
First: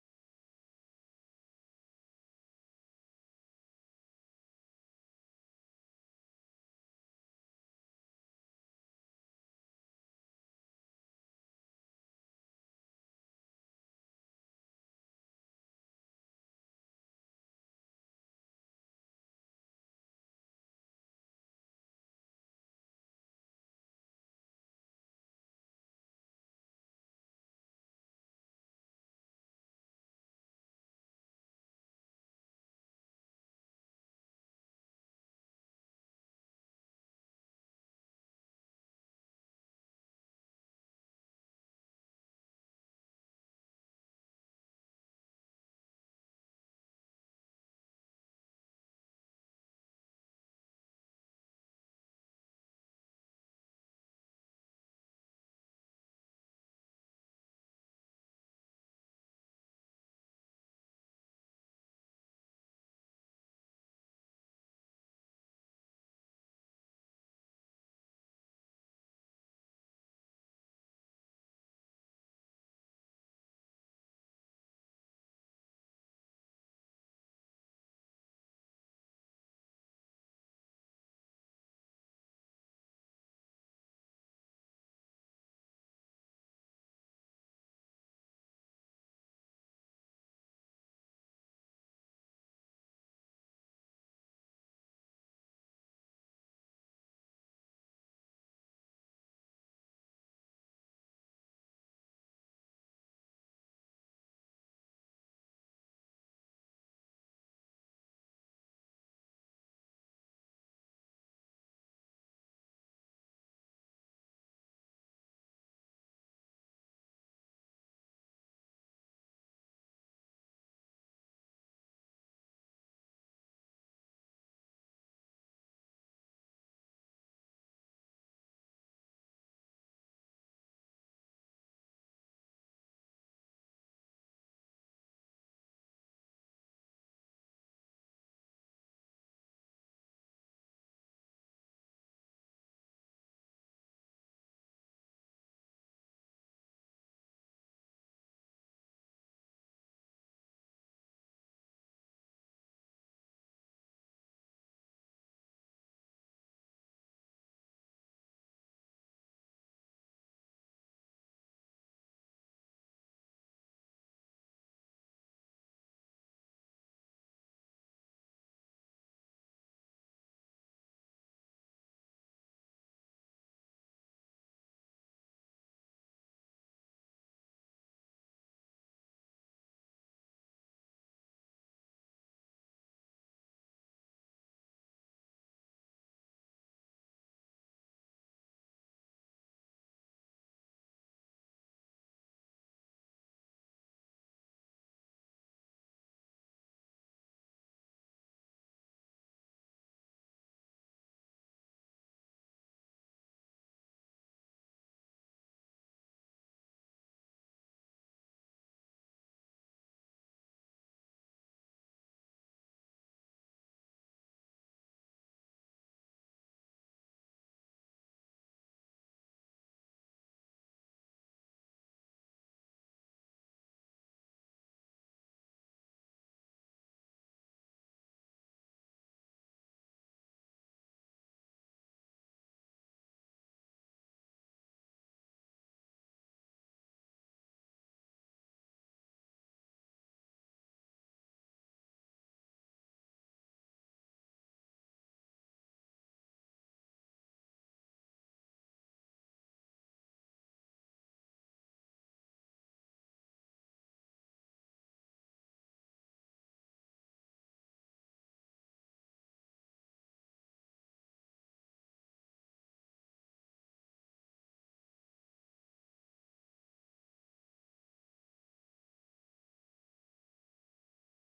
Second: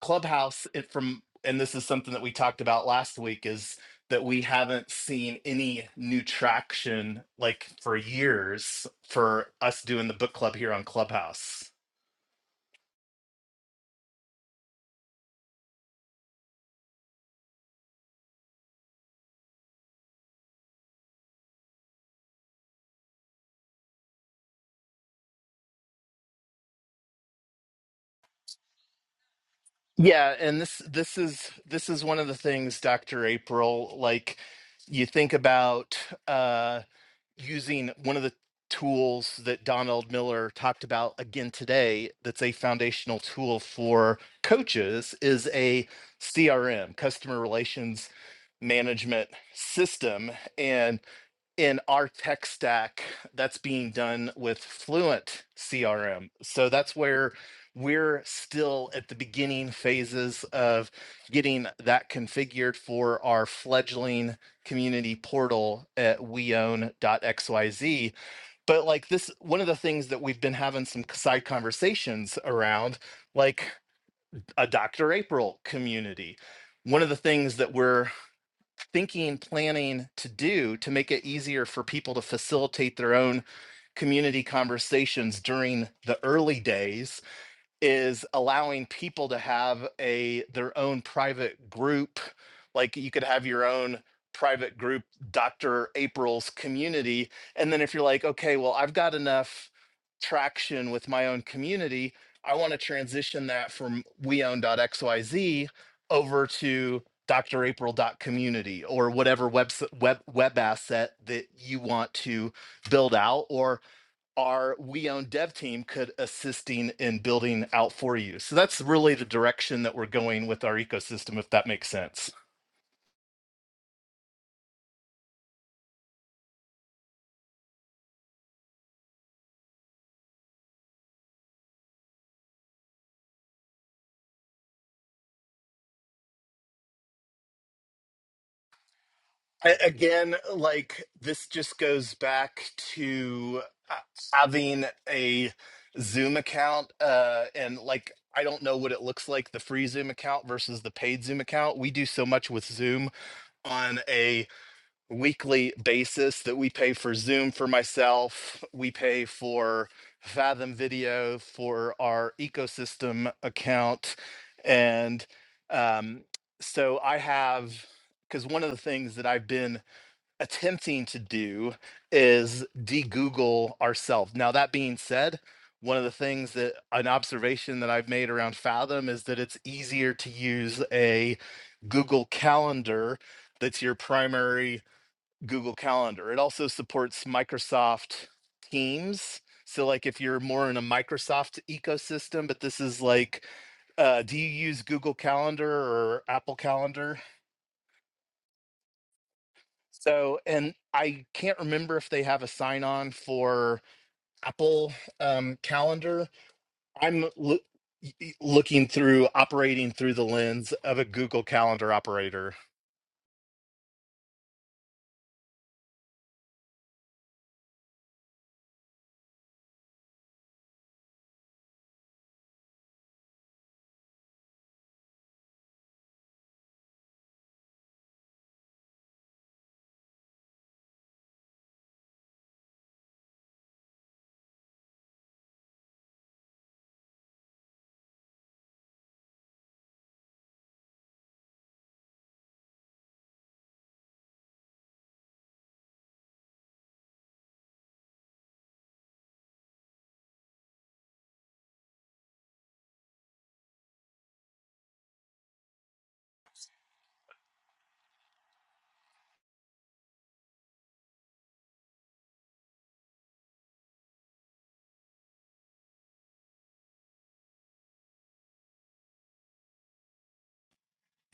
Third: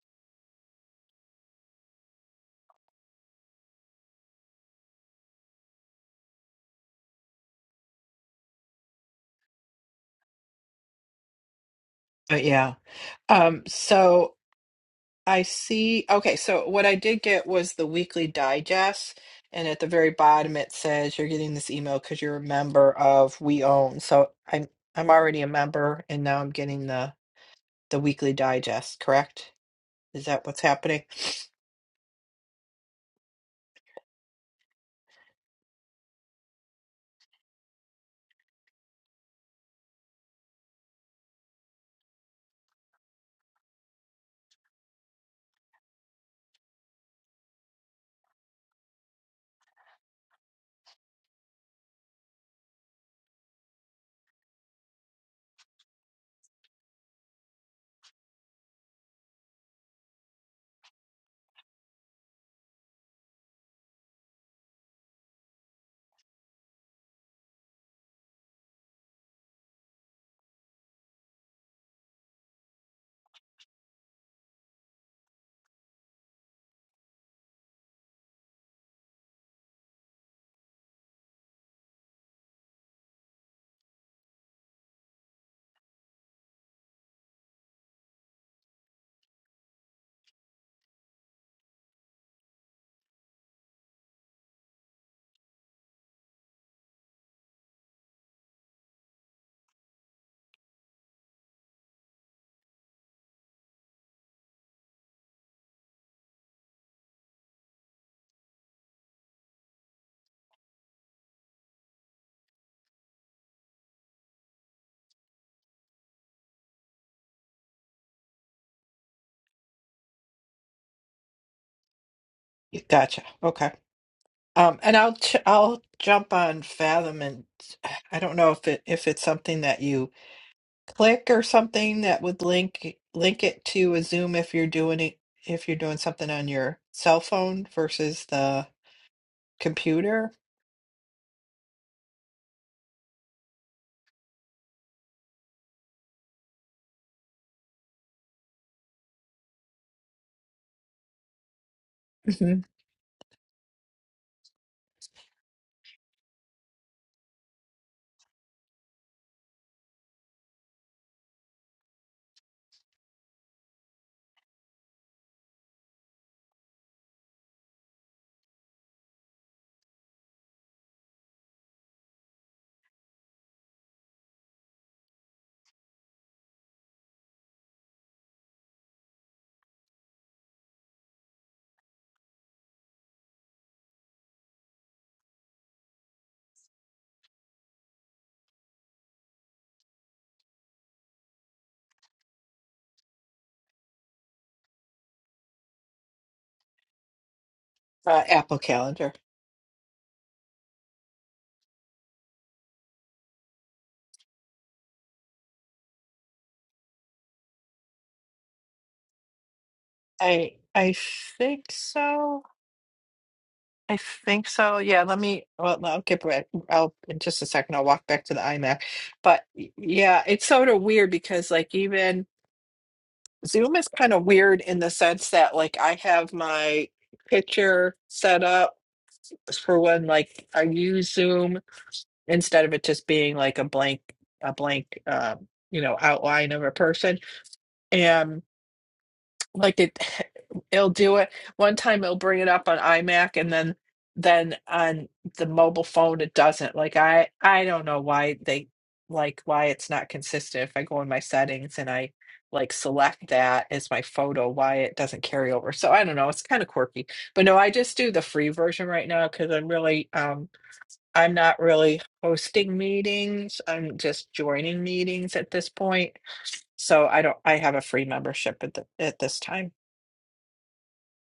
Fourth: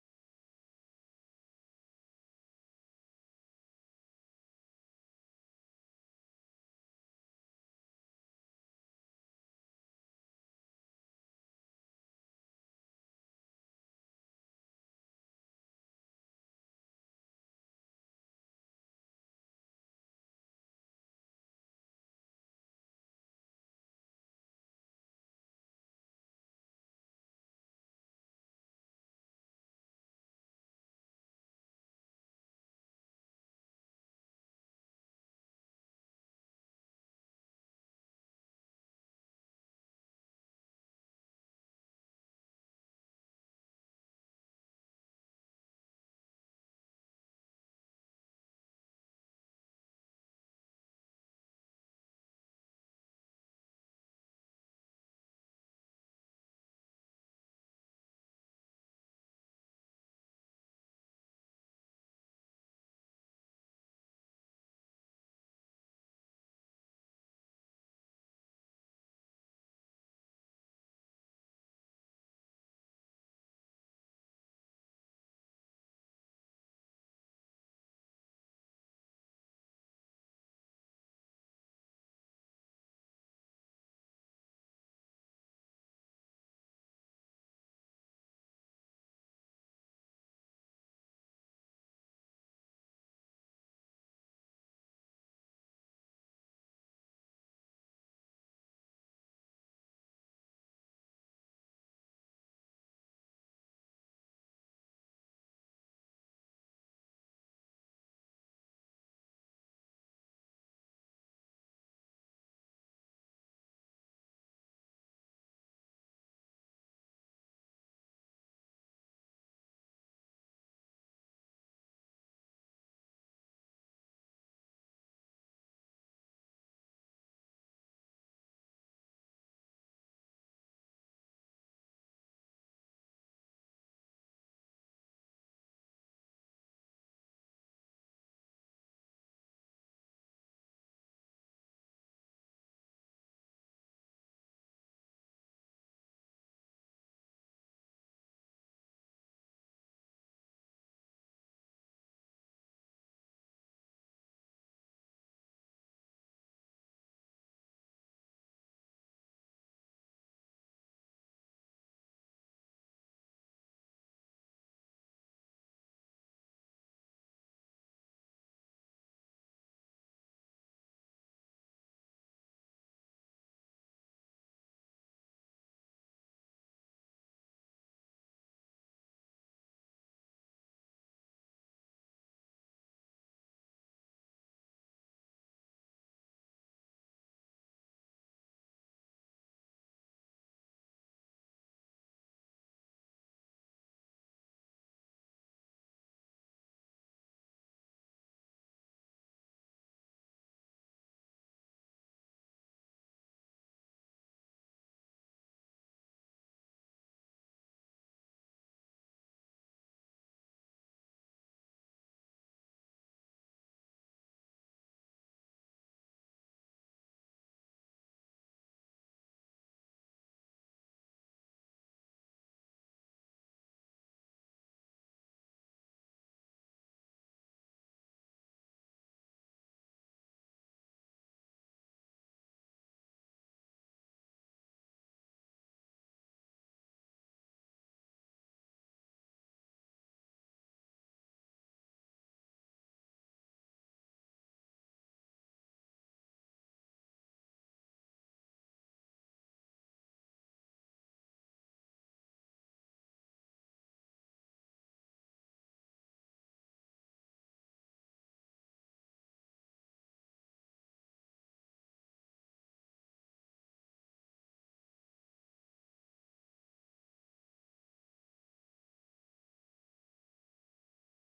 Clubhouse it from and this is something that we talked about last week is that we haven't seen any new traction like for years for us doing the book club here on Clubhouse.
but yeah. Um, so I see. Okay, so what I did get was the weekly digest, and at the very bottom it says you're getting this email because you're a member of We Own. So I'm I'm already a member, and now I'm getting the the weekly digest. Correct? Is
Yeah,
that what's
and this
happening?
this is this is one of the things Dr. April like you think about using one of the tools that Donald Miller talked about again today that's a foundational tool for coaches is a CRM, customer relations management system. And in our tech stack that's being done with Fluent CRM. So that's where we're still at the beginning phases of getting that configured for our fledgling community portal at weown.xyz. But like this, one of the things that we've been having some side conversations around, like a Dr. April community. One of the things that we're thinking, planning to do to make it easier for people to facilitate their own community conversations during the early days is allowing people to have a their own private group like you could have your own private group dr april's community and then if you're like okay well i've got enough traction with my own community i want to transition that from weown.xyz over to drapril.community or whatever web, web web asset that you want to build out or our we own dev team could assisting in building out for you. So that's really the direction that we're going with our ecosystem, if that makes sense.
Y- Gotcha. Okay. Um, and I'll ch I'll jump on Fathom, and I don't know if it if it's something that you click or something that would link link it to a Zoom if you're doing it if you're doing something on your cell phone versus the
I,
computer
again, like this just goes back to uh, having a Zoom account, uh, and like I don't know what it looks like the free Zoom account versus the paid Zoom account. We do so much
Mhm.
with Zoom on a weekly basis that we pay for Zoom for myself. We pay for Fathom Video for our ecosystem account. And um, so I have, because one of the things that I've been attempting to do is de Google ourselves. Now, that being said, one of the things that an observation that I've made around Fathom is that it's easier to use a Google Calendar that's your primary Google Calendar. It also supports Microsoft Teams. So, like, if you're more in a Microsoft ecosystem, but this is like, uh, do you use Google Calendar or Apple Calendar?
uh, Apple Calendar.
So, and I can't remember if they have a sign on for Apple um, Calendar. I'm loo- y- y- looking through operating through the
I
lens
I
of a Google
think
Calendar
so.
operator.
I think so. Yeah, let me. Well, I'll get back. I'll in just a second. I'll walk back to the iMac. But y- yeah, it's sort of weird because like even Zoom is kind of weird in the sense that like I have my picture set up for when like I use Zoom instead of it just being like a blank a blank um, you know outline of a person and like it it'll do it one time it'll bring it up on iMac and then then on the mobile phone it doesn't like I I don't know why they like why it's not consistent if I go in my settings and I like select that as my photo why it doesn't carry over so I don't know it's kind of quirky but no I just do the free version right now because I'm really um I'm not really hosting meetings. I'm just joining meetings at this point. So I don't, I have a free membership at the, at this time.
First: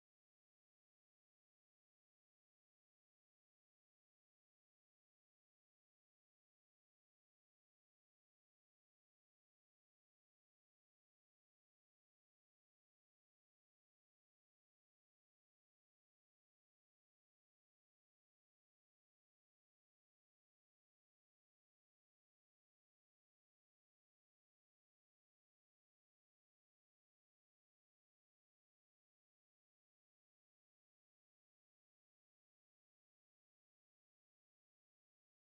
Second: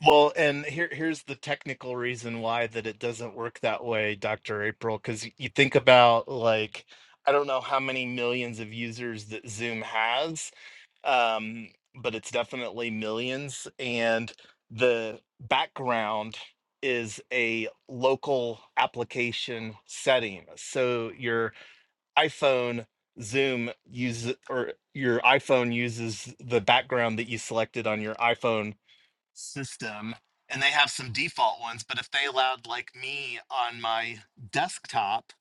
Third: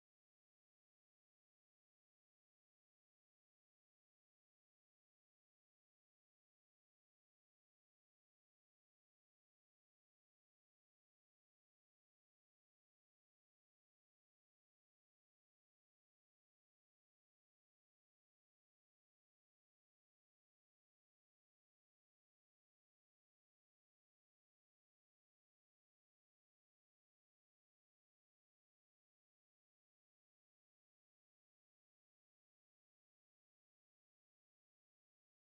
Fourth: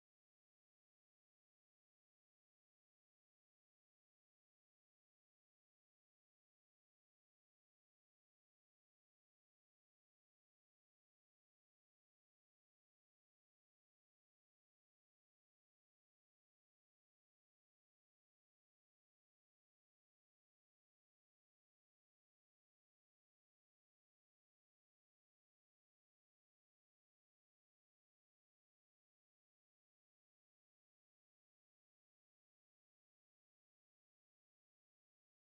Well, and here here's the technical reason why that it doesn't work that way, Dr. April, because you think about like I don't know how many millions of users that Zoom has, um, but it's definitely millions, and the background is a local application setting. So your iPhone Zoom uses or your iPhone uses the background that you selected on your iPhone system and they have some default ones but if they allowed like me on my desktop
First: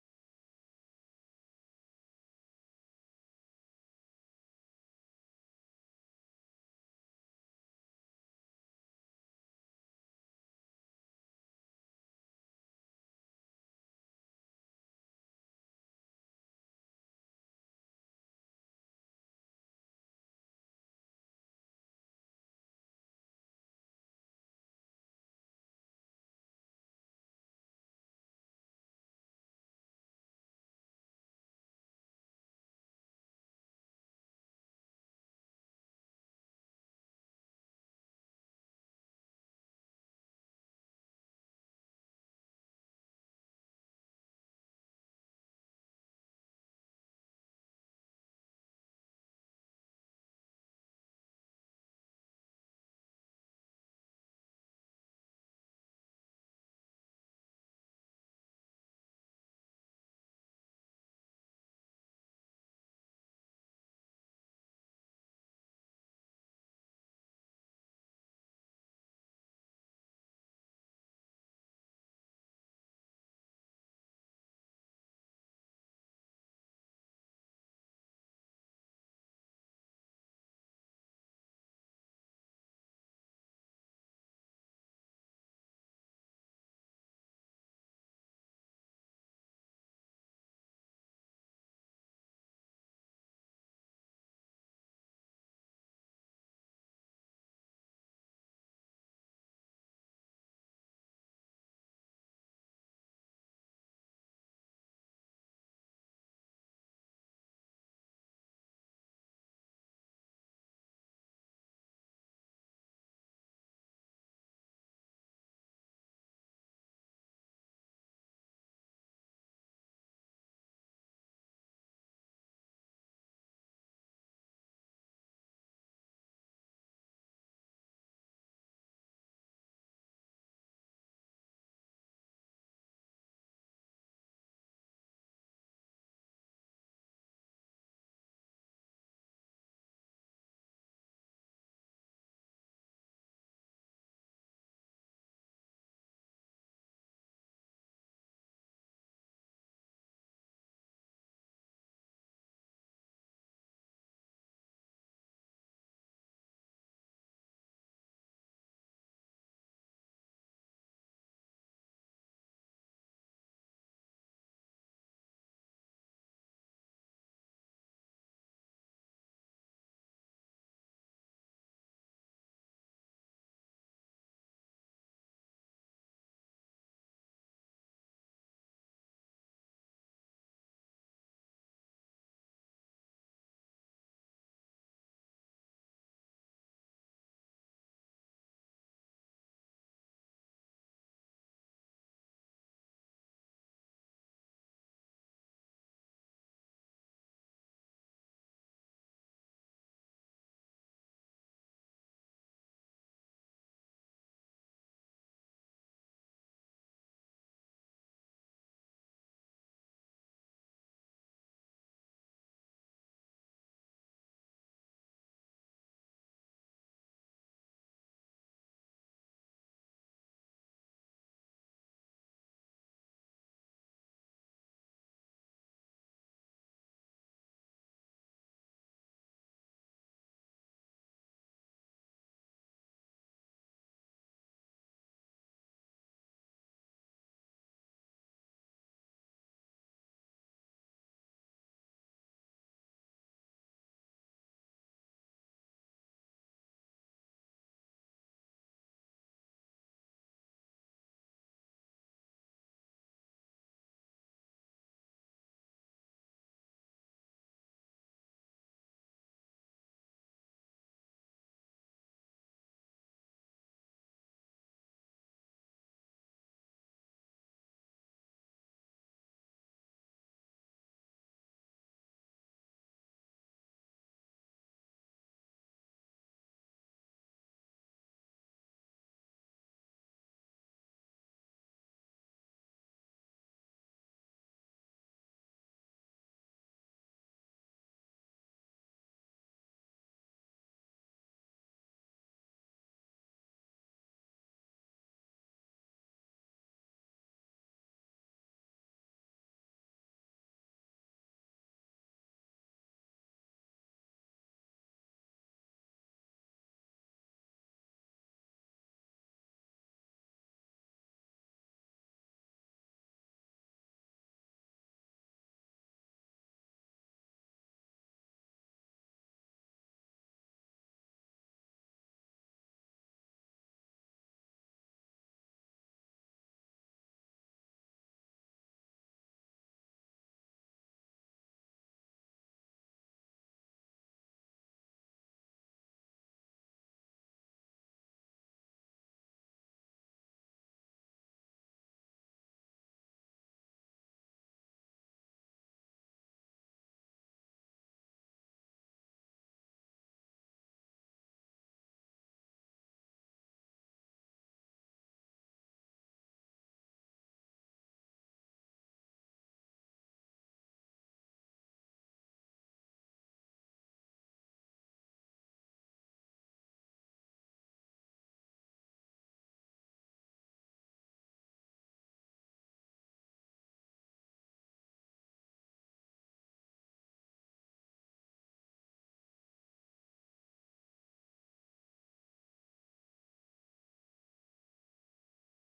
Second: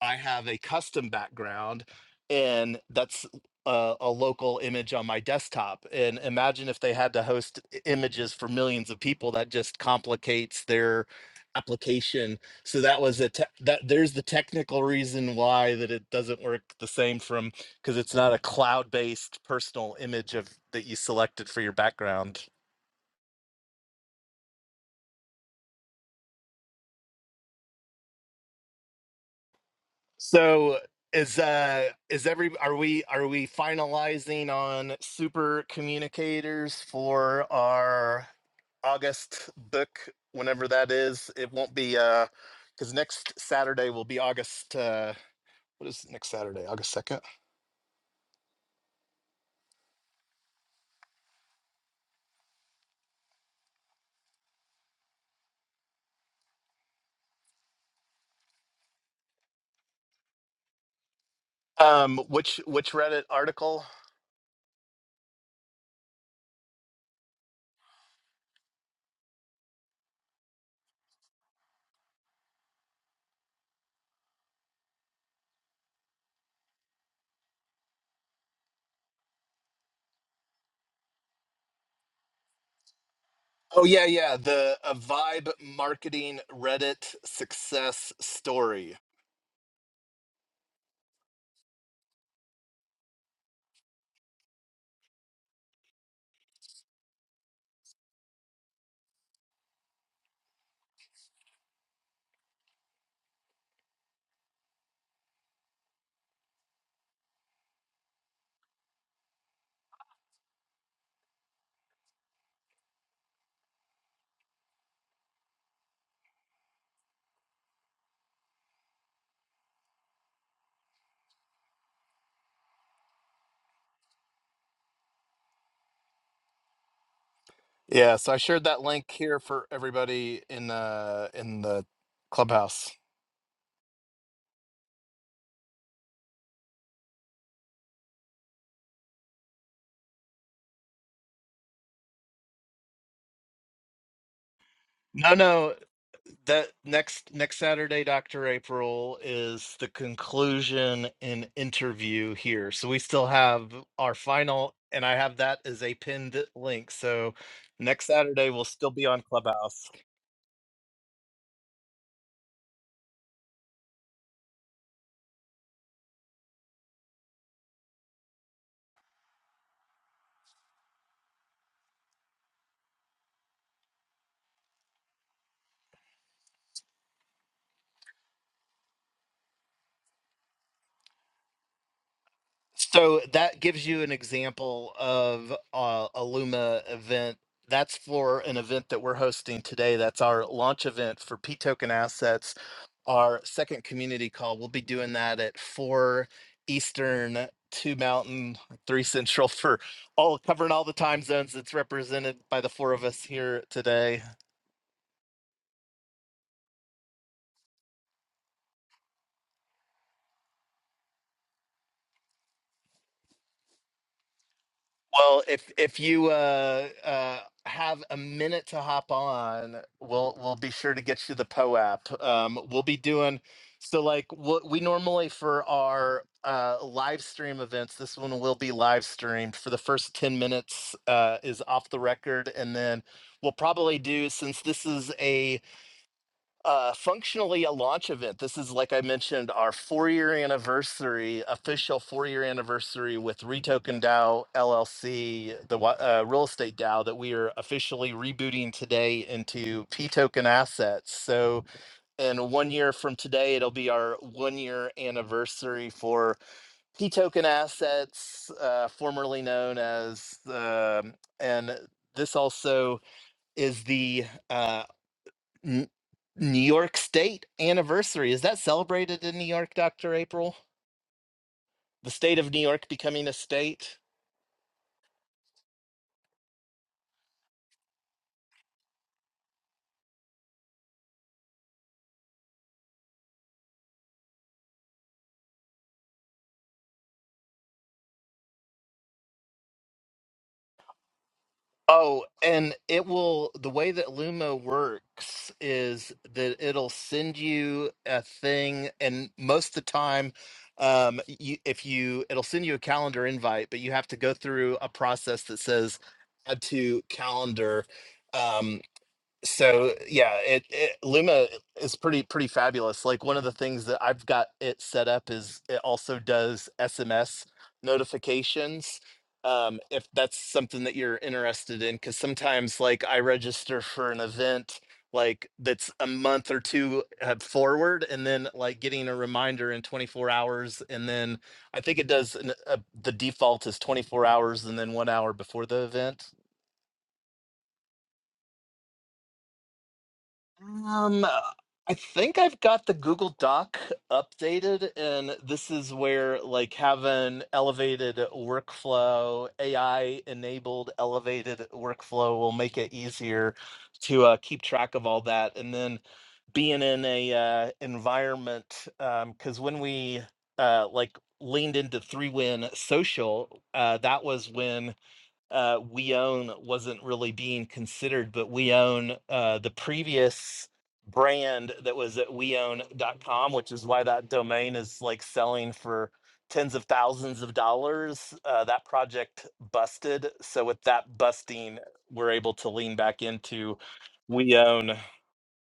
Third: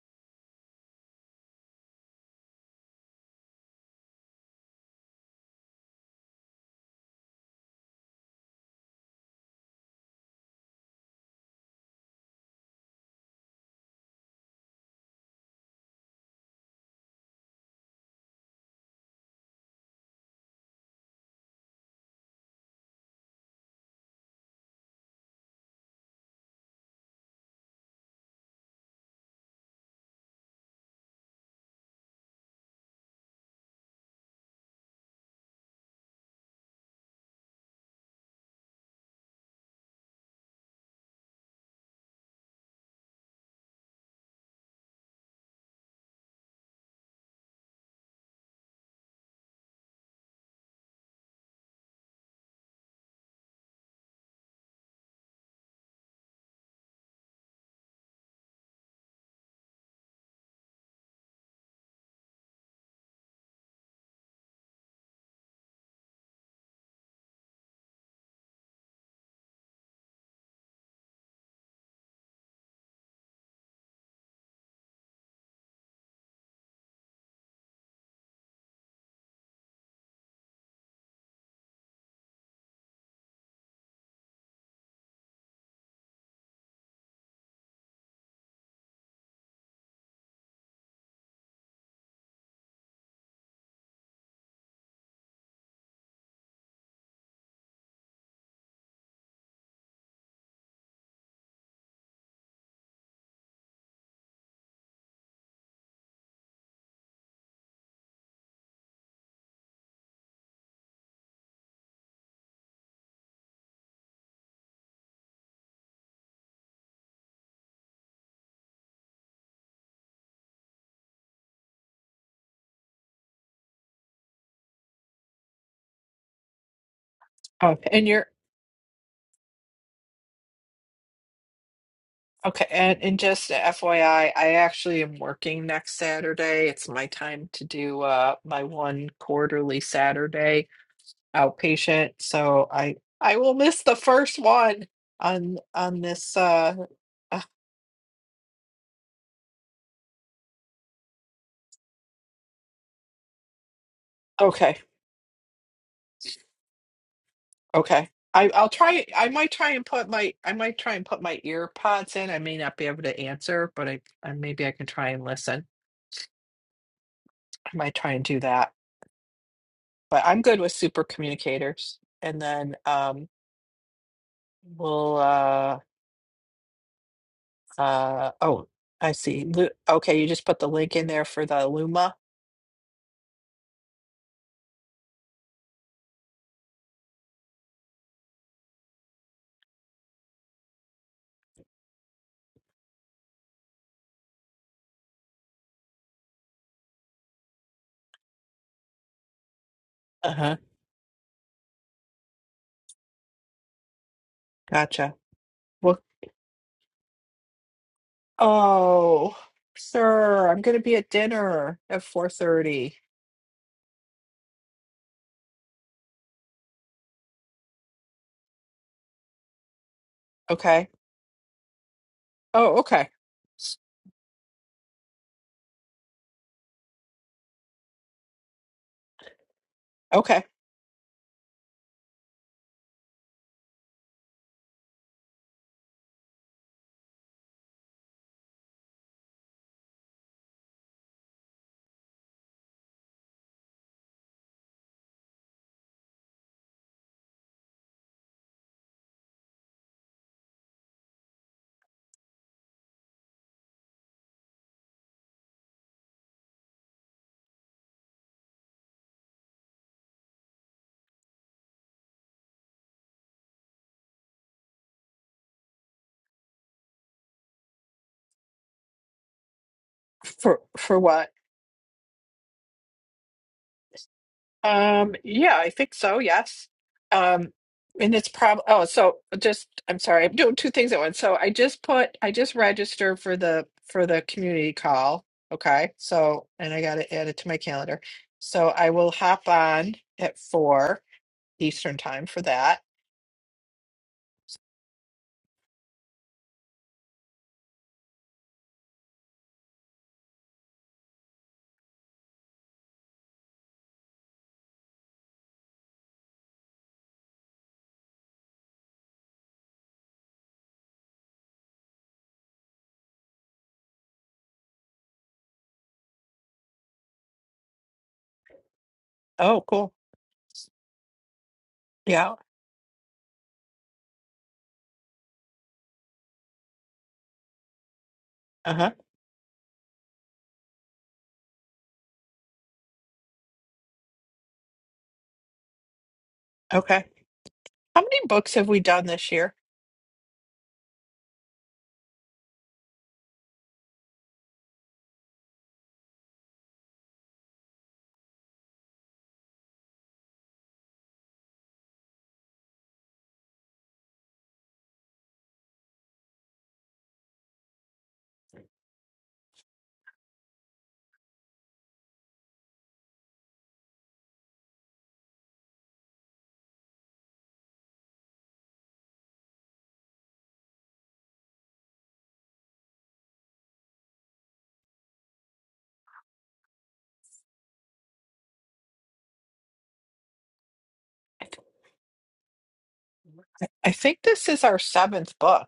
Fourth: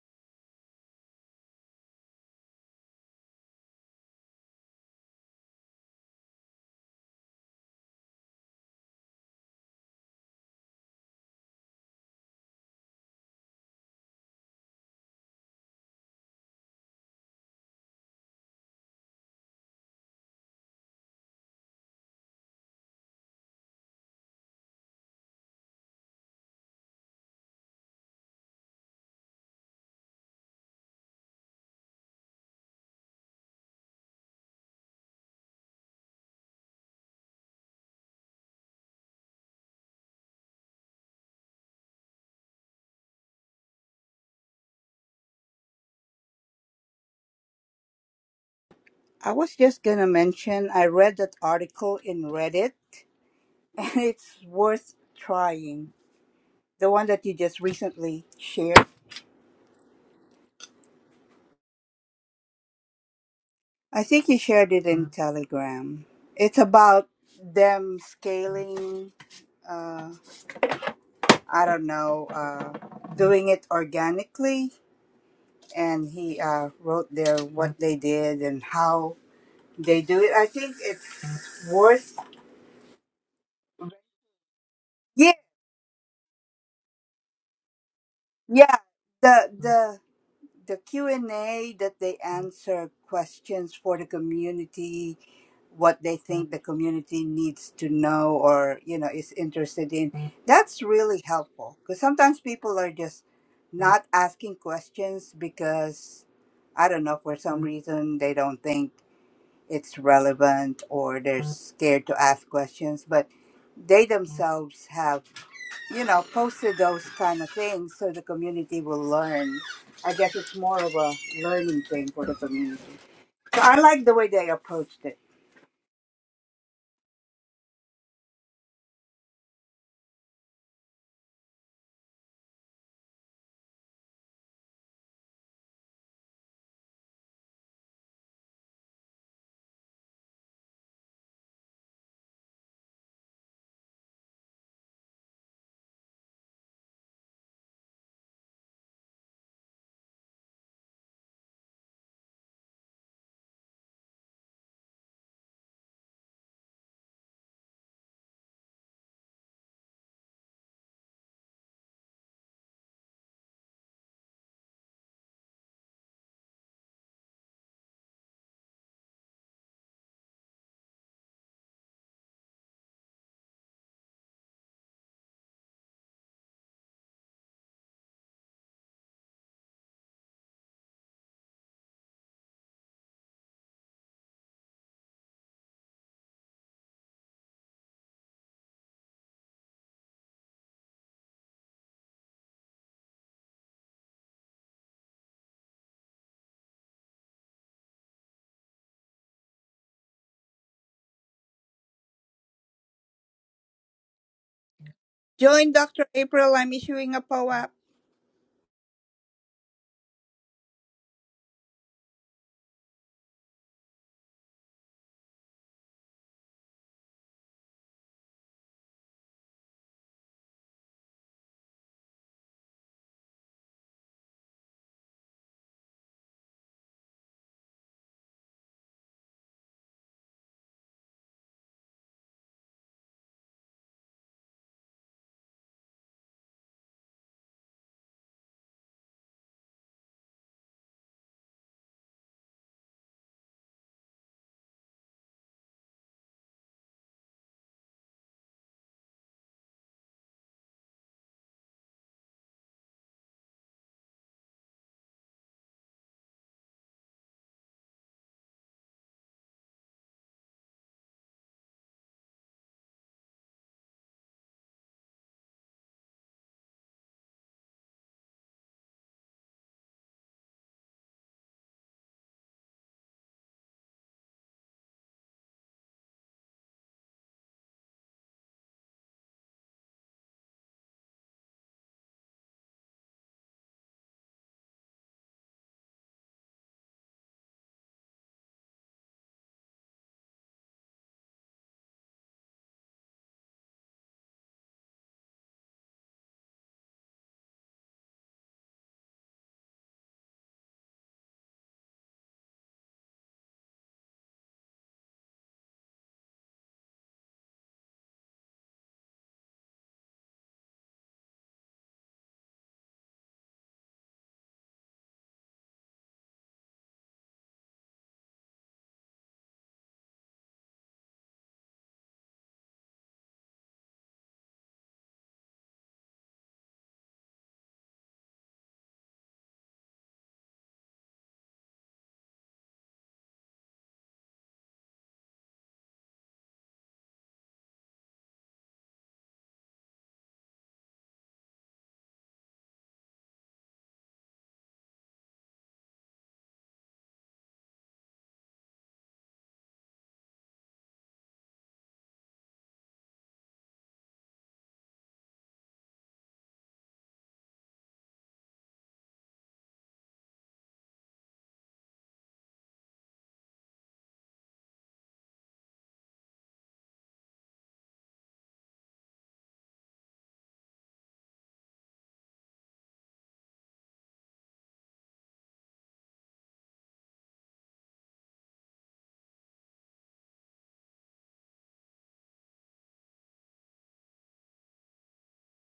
i have a custom background and that's a, a local image on my desktop and imagine if they had to host i- images for millions of people that just complicates their application so that was a te- that there's the technical reason why that it doesn't work the same from because it's not a cloud-based personal image of that you selected for your background So is uh is every are we are we finalizing on super communicators for our August book whenever that is? It won't be uh because next Saturday will be August uh what is next Saturday? August second.
I was just gonna mention I read that article in Reddit and it's worth trying. The one that you just recently shared.
Um which which Reddit article?
I think you shared it in Telegram. It's about them scaling uh I don't know, uh doing it organically and he uh wrote there what they did and how they do it. I think it's worth
Oh yeah, yeah. The a
yeah,
vibe marketing Reddit success
yeah.
story.
The the the q&a that they answer questions for the community what they think the community needs to know or you know is interested in that's really helpful because sometimes people are just not asking questions because i don't know for some reason they don't think it's relevant or they're scared to ask questions but they themselves have you know, posted those kind of things so the community will learn. I guess it's more of a learning thing for the community. So I like the way they approached it.
Oh, and
Yeah,
you're,
so I shared that link here for everybody in uh in the
okay.
clubhouse.
And, and just FYI, I I actually am working next Saturday. It's my time to do, uh, my one quarterly Saturday outpatient. So I, I will miss the first one
No,
on,
no.
on this,
That
uh,
next
uh,
next Saturday, Dr. April, is the conclusion and interview here. So we still have our
okay.
final, and I have that as a pinned link. So next
Okay. I,
Saturday we'll
I'll
still
try.
be on
I might try and
Clubhouse.
put my I might try and put my ear pods in. I may not be able to answer, but I, I maybe I can try and listen. I might try and do that. But I'm good with super communicators. And then um we'll Uh, Uh, oh, I see. Lu- Okay, you just put the link in there for the Luma.
So that gives you an example of uh, a Luma event. That's for an event that we're hosting today. That's our launch event for P token assets our second community call. We'll be doing that at four Eastern, two Mountain, three Central for all
Uh-huh.
covering all the time zones that's represented by the four of us here today.
Gotcha.
Join
Well,
Dr. April. I'm issuing a POAP.
oh, sir, I'm gonna be at dinner at 4:30.
Well, if if you uh, uh, have a minute to hop on, we'll we'll be
Okay.
sure to get you the PO app. Um,
Oh,
we'll be
okay.
doing so like what we normally for our uh, live stream events. This one will be live streamed for the first ten
Okay.
minutes uh, is off the record, and then we'll probably do since this is a uh, functionally a launch event. This is, like I mentioned, our four year anniversary, official four year anniversary with Retoken DAO LLC, the wa- uh, real estate DAO that we are officially rebooting today into P token assets. So, in one year from today, it'll be our one year anniversary for P token assets, uh, formerly known as, um, and this also is the uh, New York State anniversary. Is that celebrated in New York, Dr. April?
For for what?
The state of New York becoming a state?
Um, yeah, I think so. Yes. Um, and it's prob oh, so just I'm sorry, I'm doing two things at once. So I just put I just registered for the for the community call. Okay. So and I got to add it to my calendar. So I will hop on at four Eastern time
Oh,
for
and
that.
it will, the way that Luma works is that it'll send you a thing, and most of the time, um, you, if you, it'll send you a calendar invite, but you have to go through a process that says add to calendar. um. so yeah it, it luma is pretty pretty fabulous like one of the things that i've got it set up is it also does sms notifications
Oh,
um
cool.
if that's something that you're interested in because
Yeah.
sometimes like i register for an event like that's a month or two uh, forward and then like
Uh-huh.
getting a reminder in 24 hours and then i think it does an, uh, the default is 24 hours and then one hour before the event
Okay. How many books have we done this year?
Um, I think I've got the Google Doc updated, and this is where like having elevated workflow, AI enabled elevated workflow will make it easier to uh, keep track of all that. And then being in a uh, environment, um, because when we uh, like leaned into three win social, uh, that was when uh, we own wasn't really being considered, but we own uh, the previous brand that was at weown.com, which is why that domain is like selling for tens of thousands of dollars. Uh, that project busted. So with that
I, th
busting, we're able to lean back into
I think this
we
is our
own.
seventh book.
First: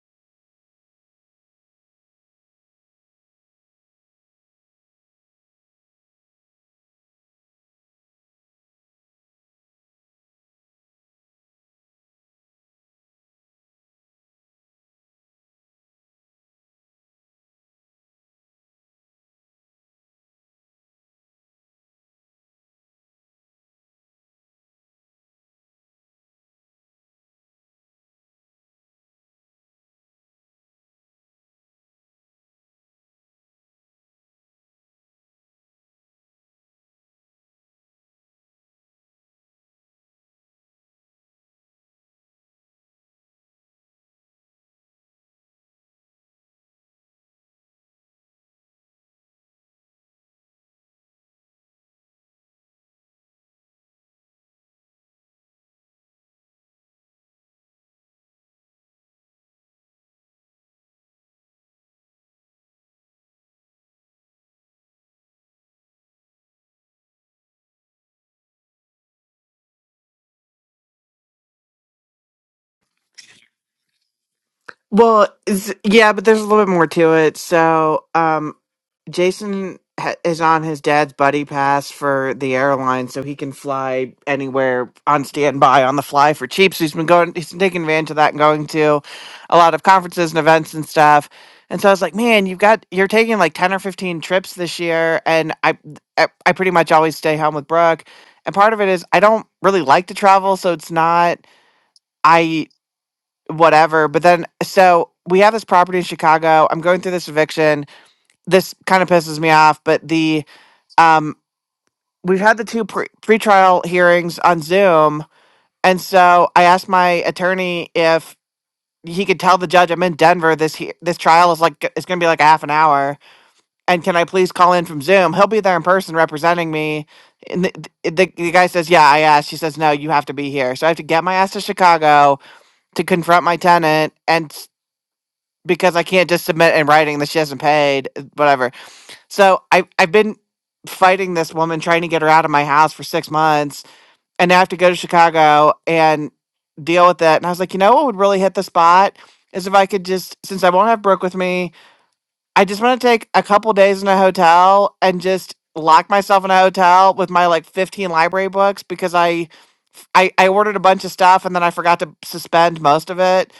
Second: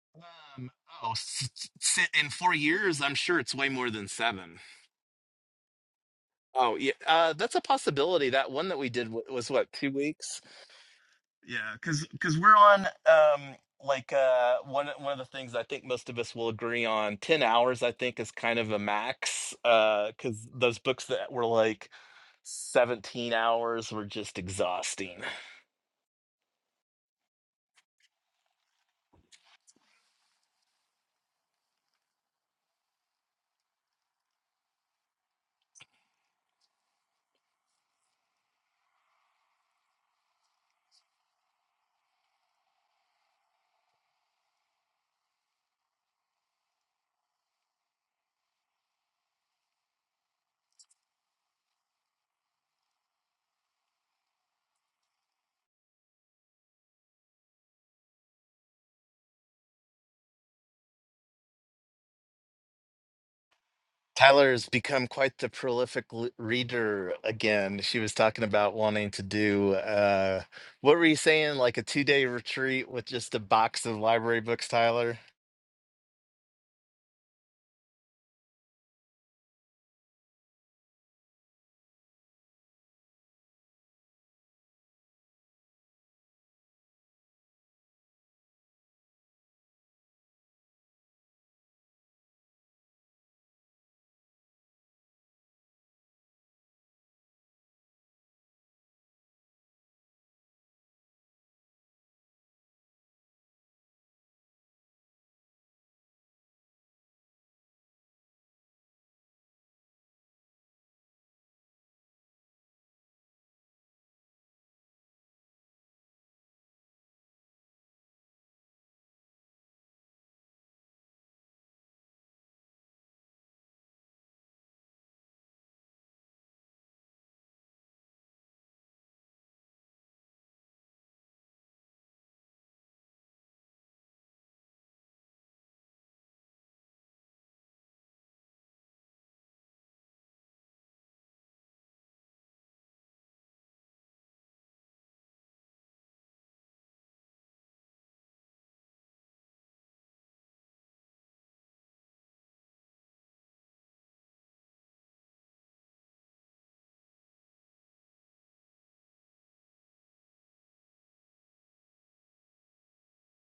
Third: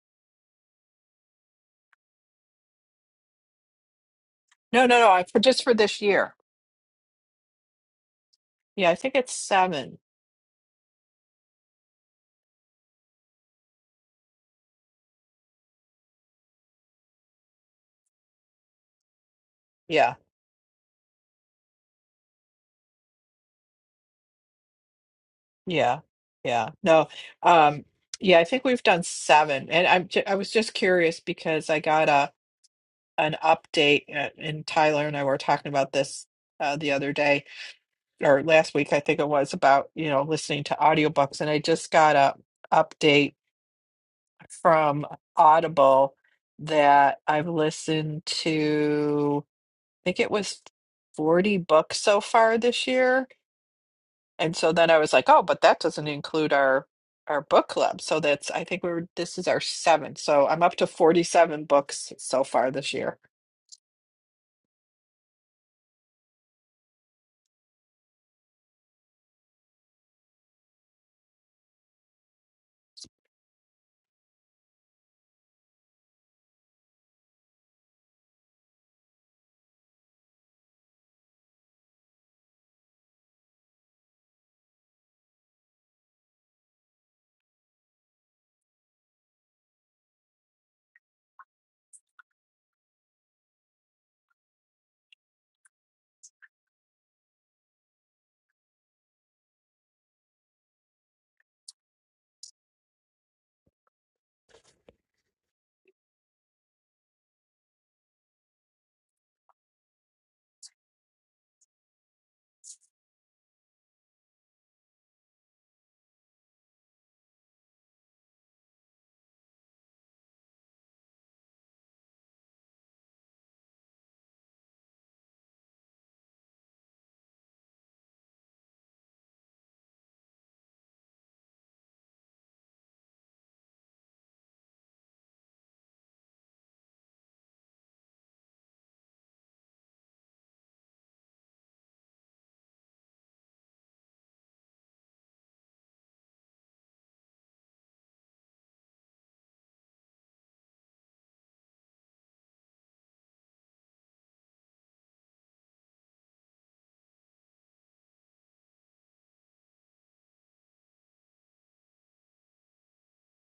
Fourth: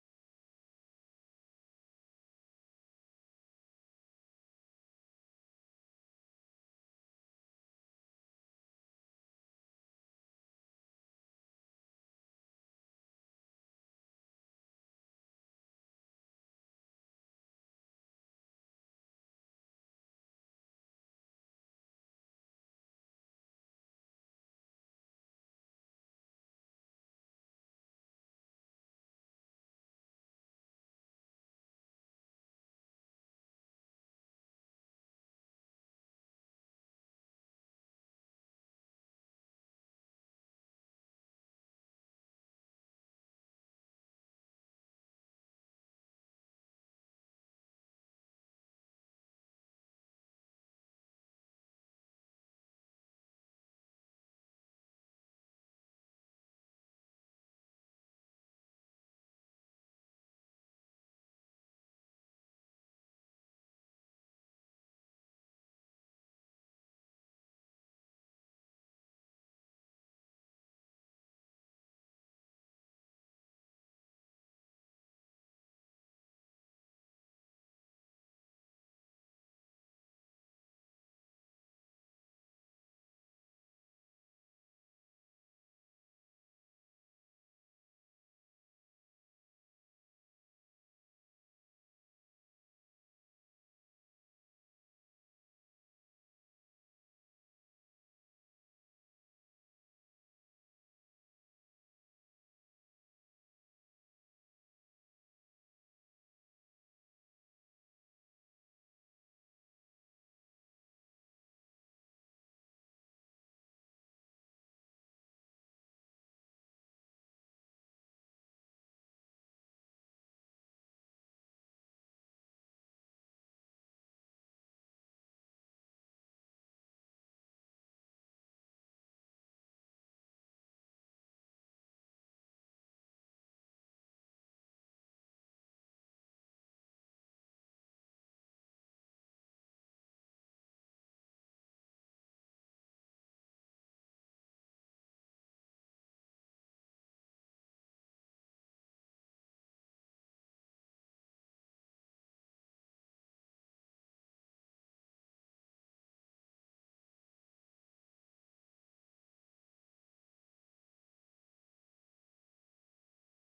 Um, oh, s- s- s- in four years, I'm sure it's way more than seven.
No, no, no. I for just for this year.
Oh, yeah. Uh, that's a possibility. That one that we
Yeah, I
did
think
wa-
it's
was what, two
seven.
weeks? Yeah, because because we're on um like uh one one of the things I think most of us will agree on, 10 hours I think is kind of a max uh
Yeah.
because those books that were like 17 hours were just exhausting.
Yeah, yeah. No, um, yeah, I think we've done seven, and I'm ju- I was just curious because I got a an update, uh, and Tyler and I were talking about this uh, the other day or last week, I think it was about, you know, listening to audiobooks, and I just got a update from Audible that I've listened to, I think it was 40 books so far this year And so then I was like, oh, but that doesn't include our our book club. So that's I think we we're this is our seventh. So I'm up to 47 books so far this year.
Tyler has become quite the prolific l reader again. She was talking about wanting to do uh what were you saying, like a two-day retreat with just a box of library books, Tyler?
Well, it's, yeah, but there's a little bit more to it. So, um, Jason ha- is on his dad's buddy pass for the airline, so he can fly anywhere on standby on the fly for cheap. So he's been going, he's been taking advantage of that and going to a lot of conferences and events and stuff. And so I was like, man, you've got you're taking like ten or fifteen trips this year, and I I, I pretty much always stay home with Brooke. And part of it is I don't really like to travel, so it's not I whatever. But then so we have this property in Chicago. I'm going through this eviction this kind of pisses me off, but the um, we've had the two pre- pretrial hearings on Zoom, and so I asked my attorney if he could tell the judge I'm in Denver. This he- this trial is like it's going to be like a half an hour, and can I please call in from Zoom? He'll be there in person representing me. And the, the, the guy says, "Yeah, I asked." She says, "No, you have to be here." So I have to get my ass to Chicago to confront my tenant, and s- because I can't just submit in writing that she hasn't paid, uh, whatever. So I I've been fighting this woman, trying to get her out of my house for six months and I have to go to Chicago and deal with that. And I was like, you know what would really hit the spot is if I could just, since I won't have Brooke with me, I just want to take a couple days in a hotel and just lock myself in a hotel with my like 15 library books because I I, I ordered a bunch of stuff and then I forgot to suspend most of it.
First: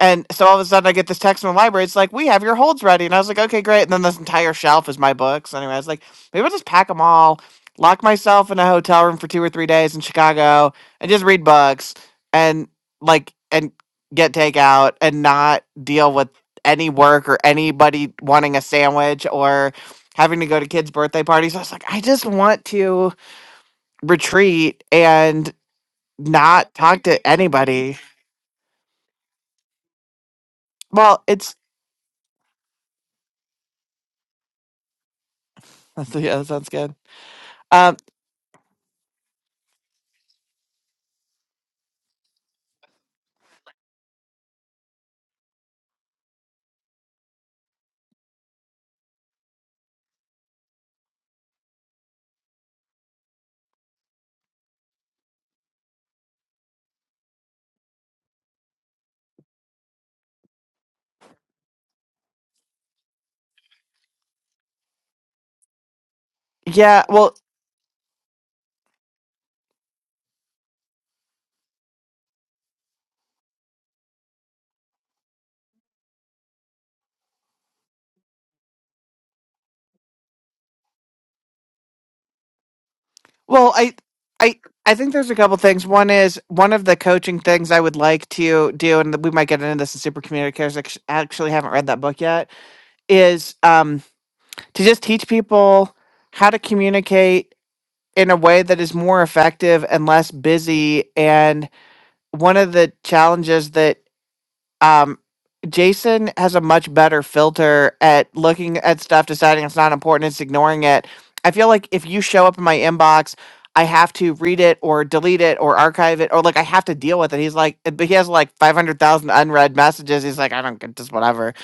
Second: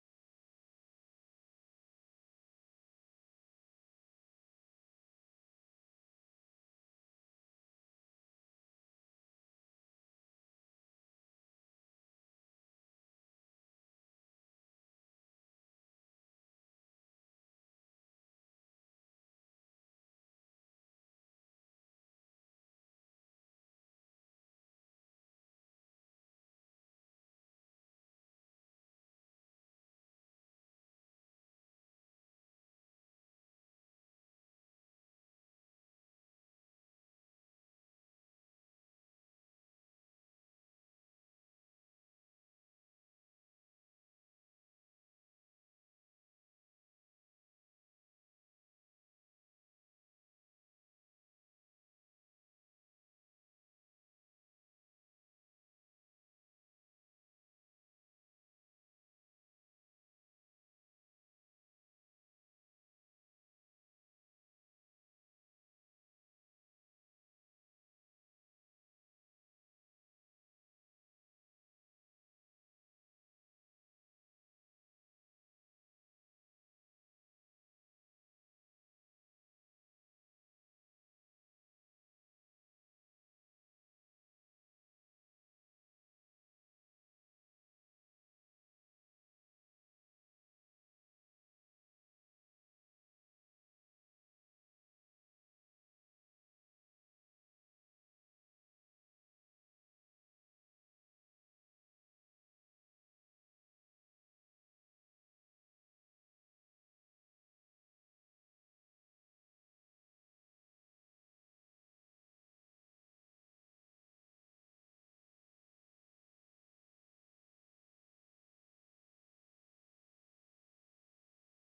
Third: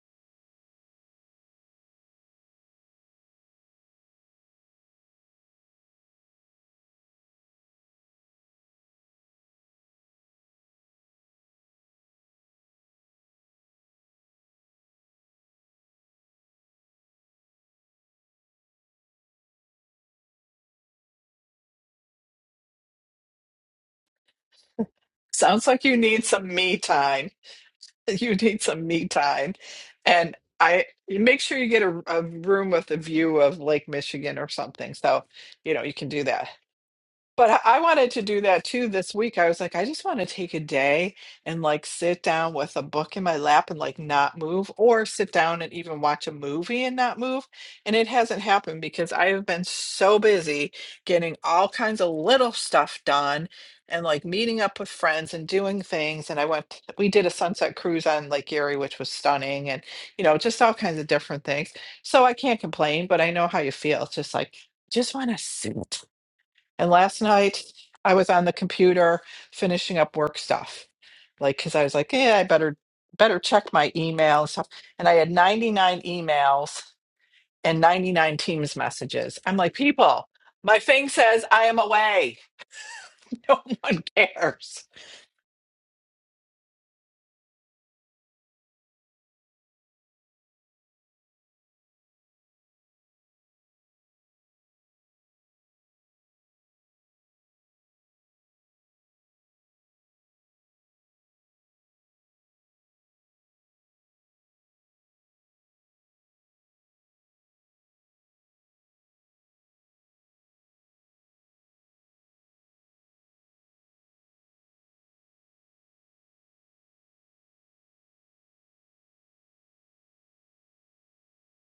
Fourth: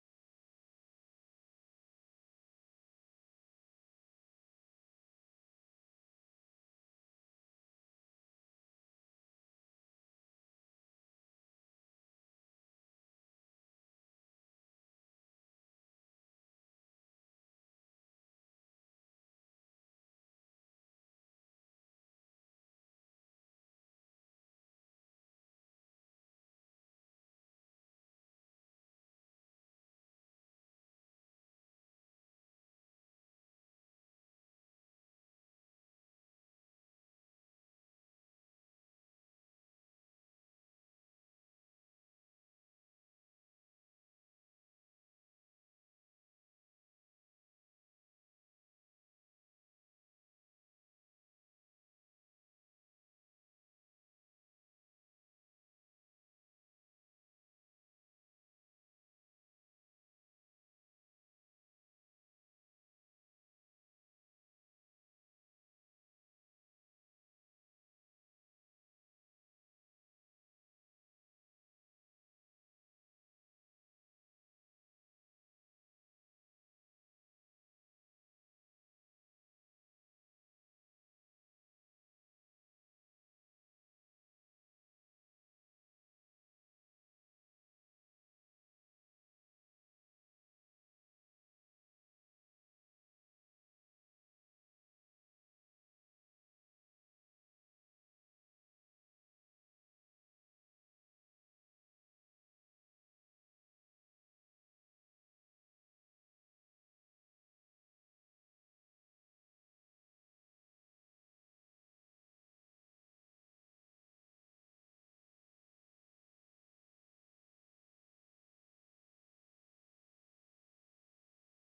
And so all of a sudden I get this text from the library. It's like, we have your holds ready. And I was like, okay, great. And then this entire shelf is my books. Anyway, I was like, maybe I'll just pack them all, lock myself in a hotel room for two or three days in Chicago and just read books and like, and get takeout and not deal with any work or anybody wanting a sandwich or having to go to kids' birthday parties. I was like, I just want to retreat and
Sounds like you need some
not
me
talk to
time.
anybody.
You need some me time. And I you
Well,
make
it's
sure you get a, a room with a view of Lake Michigan or something. So, you know, you can do
yeah,
that.
that sounds good.
But I I
Um,
wanted to do that too this week. I was like, I just want to take a day and like sit down with a book in my lap and like not move, or sit down and even watch a movie and not move. And it hasn't happened because I have been so busy getting all kinds of little stuff done and like meeting up with friends and doing things. And I went, we did a sunset cruise on Lake Erie, which was stunning and, you know, just all kinds of different things. So I can't complain, but I know how you feel. It's just like, just want to sit. And
yeah,
last
well,
night I was on the computer finishing up work stuff. Like cuz I was like, "Yeah, I better better check my email and stuff." And I had 99 emails and 99 Teams messages. I'm like, "People, my thing says I am away. No
well, I,
one
I,
cares."
I think there's a couple things. One is one of the coaching things I would like to do, and we might get into this in Super Communicators. I actu- actually haven't read that book yet. Is um to just teach people how to communicate in a way that is more effective and less busy. And one of the challenges that um Jason has a much better filter at looking at stuff, deciding it's not important, it's ignoring it. I feel like if you show up in my inbox, I have to read it or delete it or archive it or like I have to deal with it. He's like, but he has like 500,000 unread messages. He's like, I don't get this, whatever.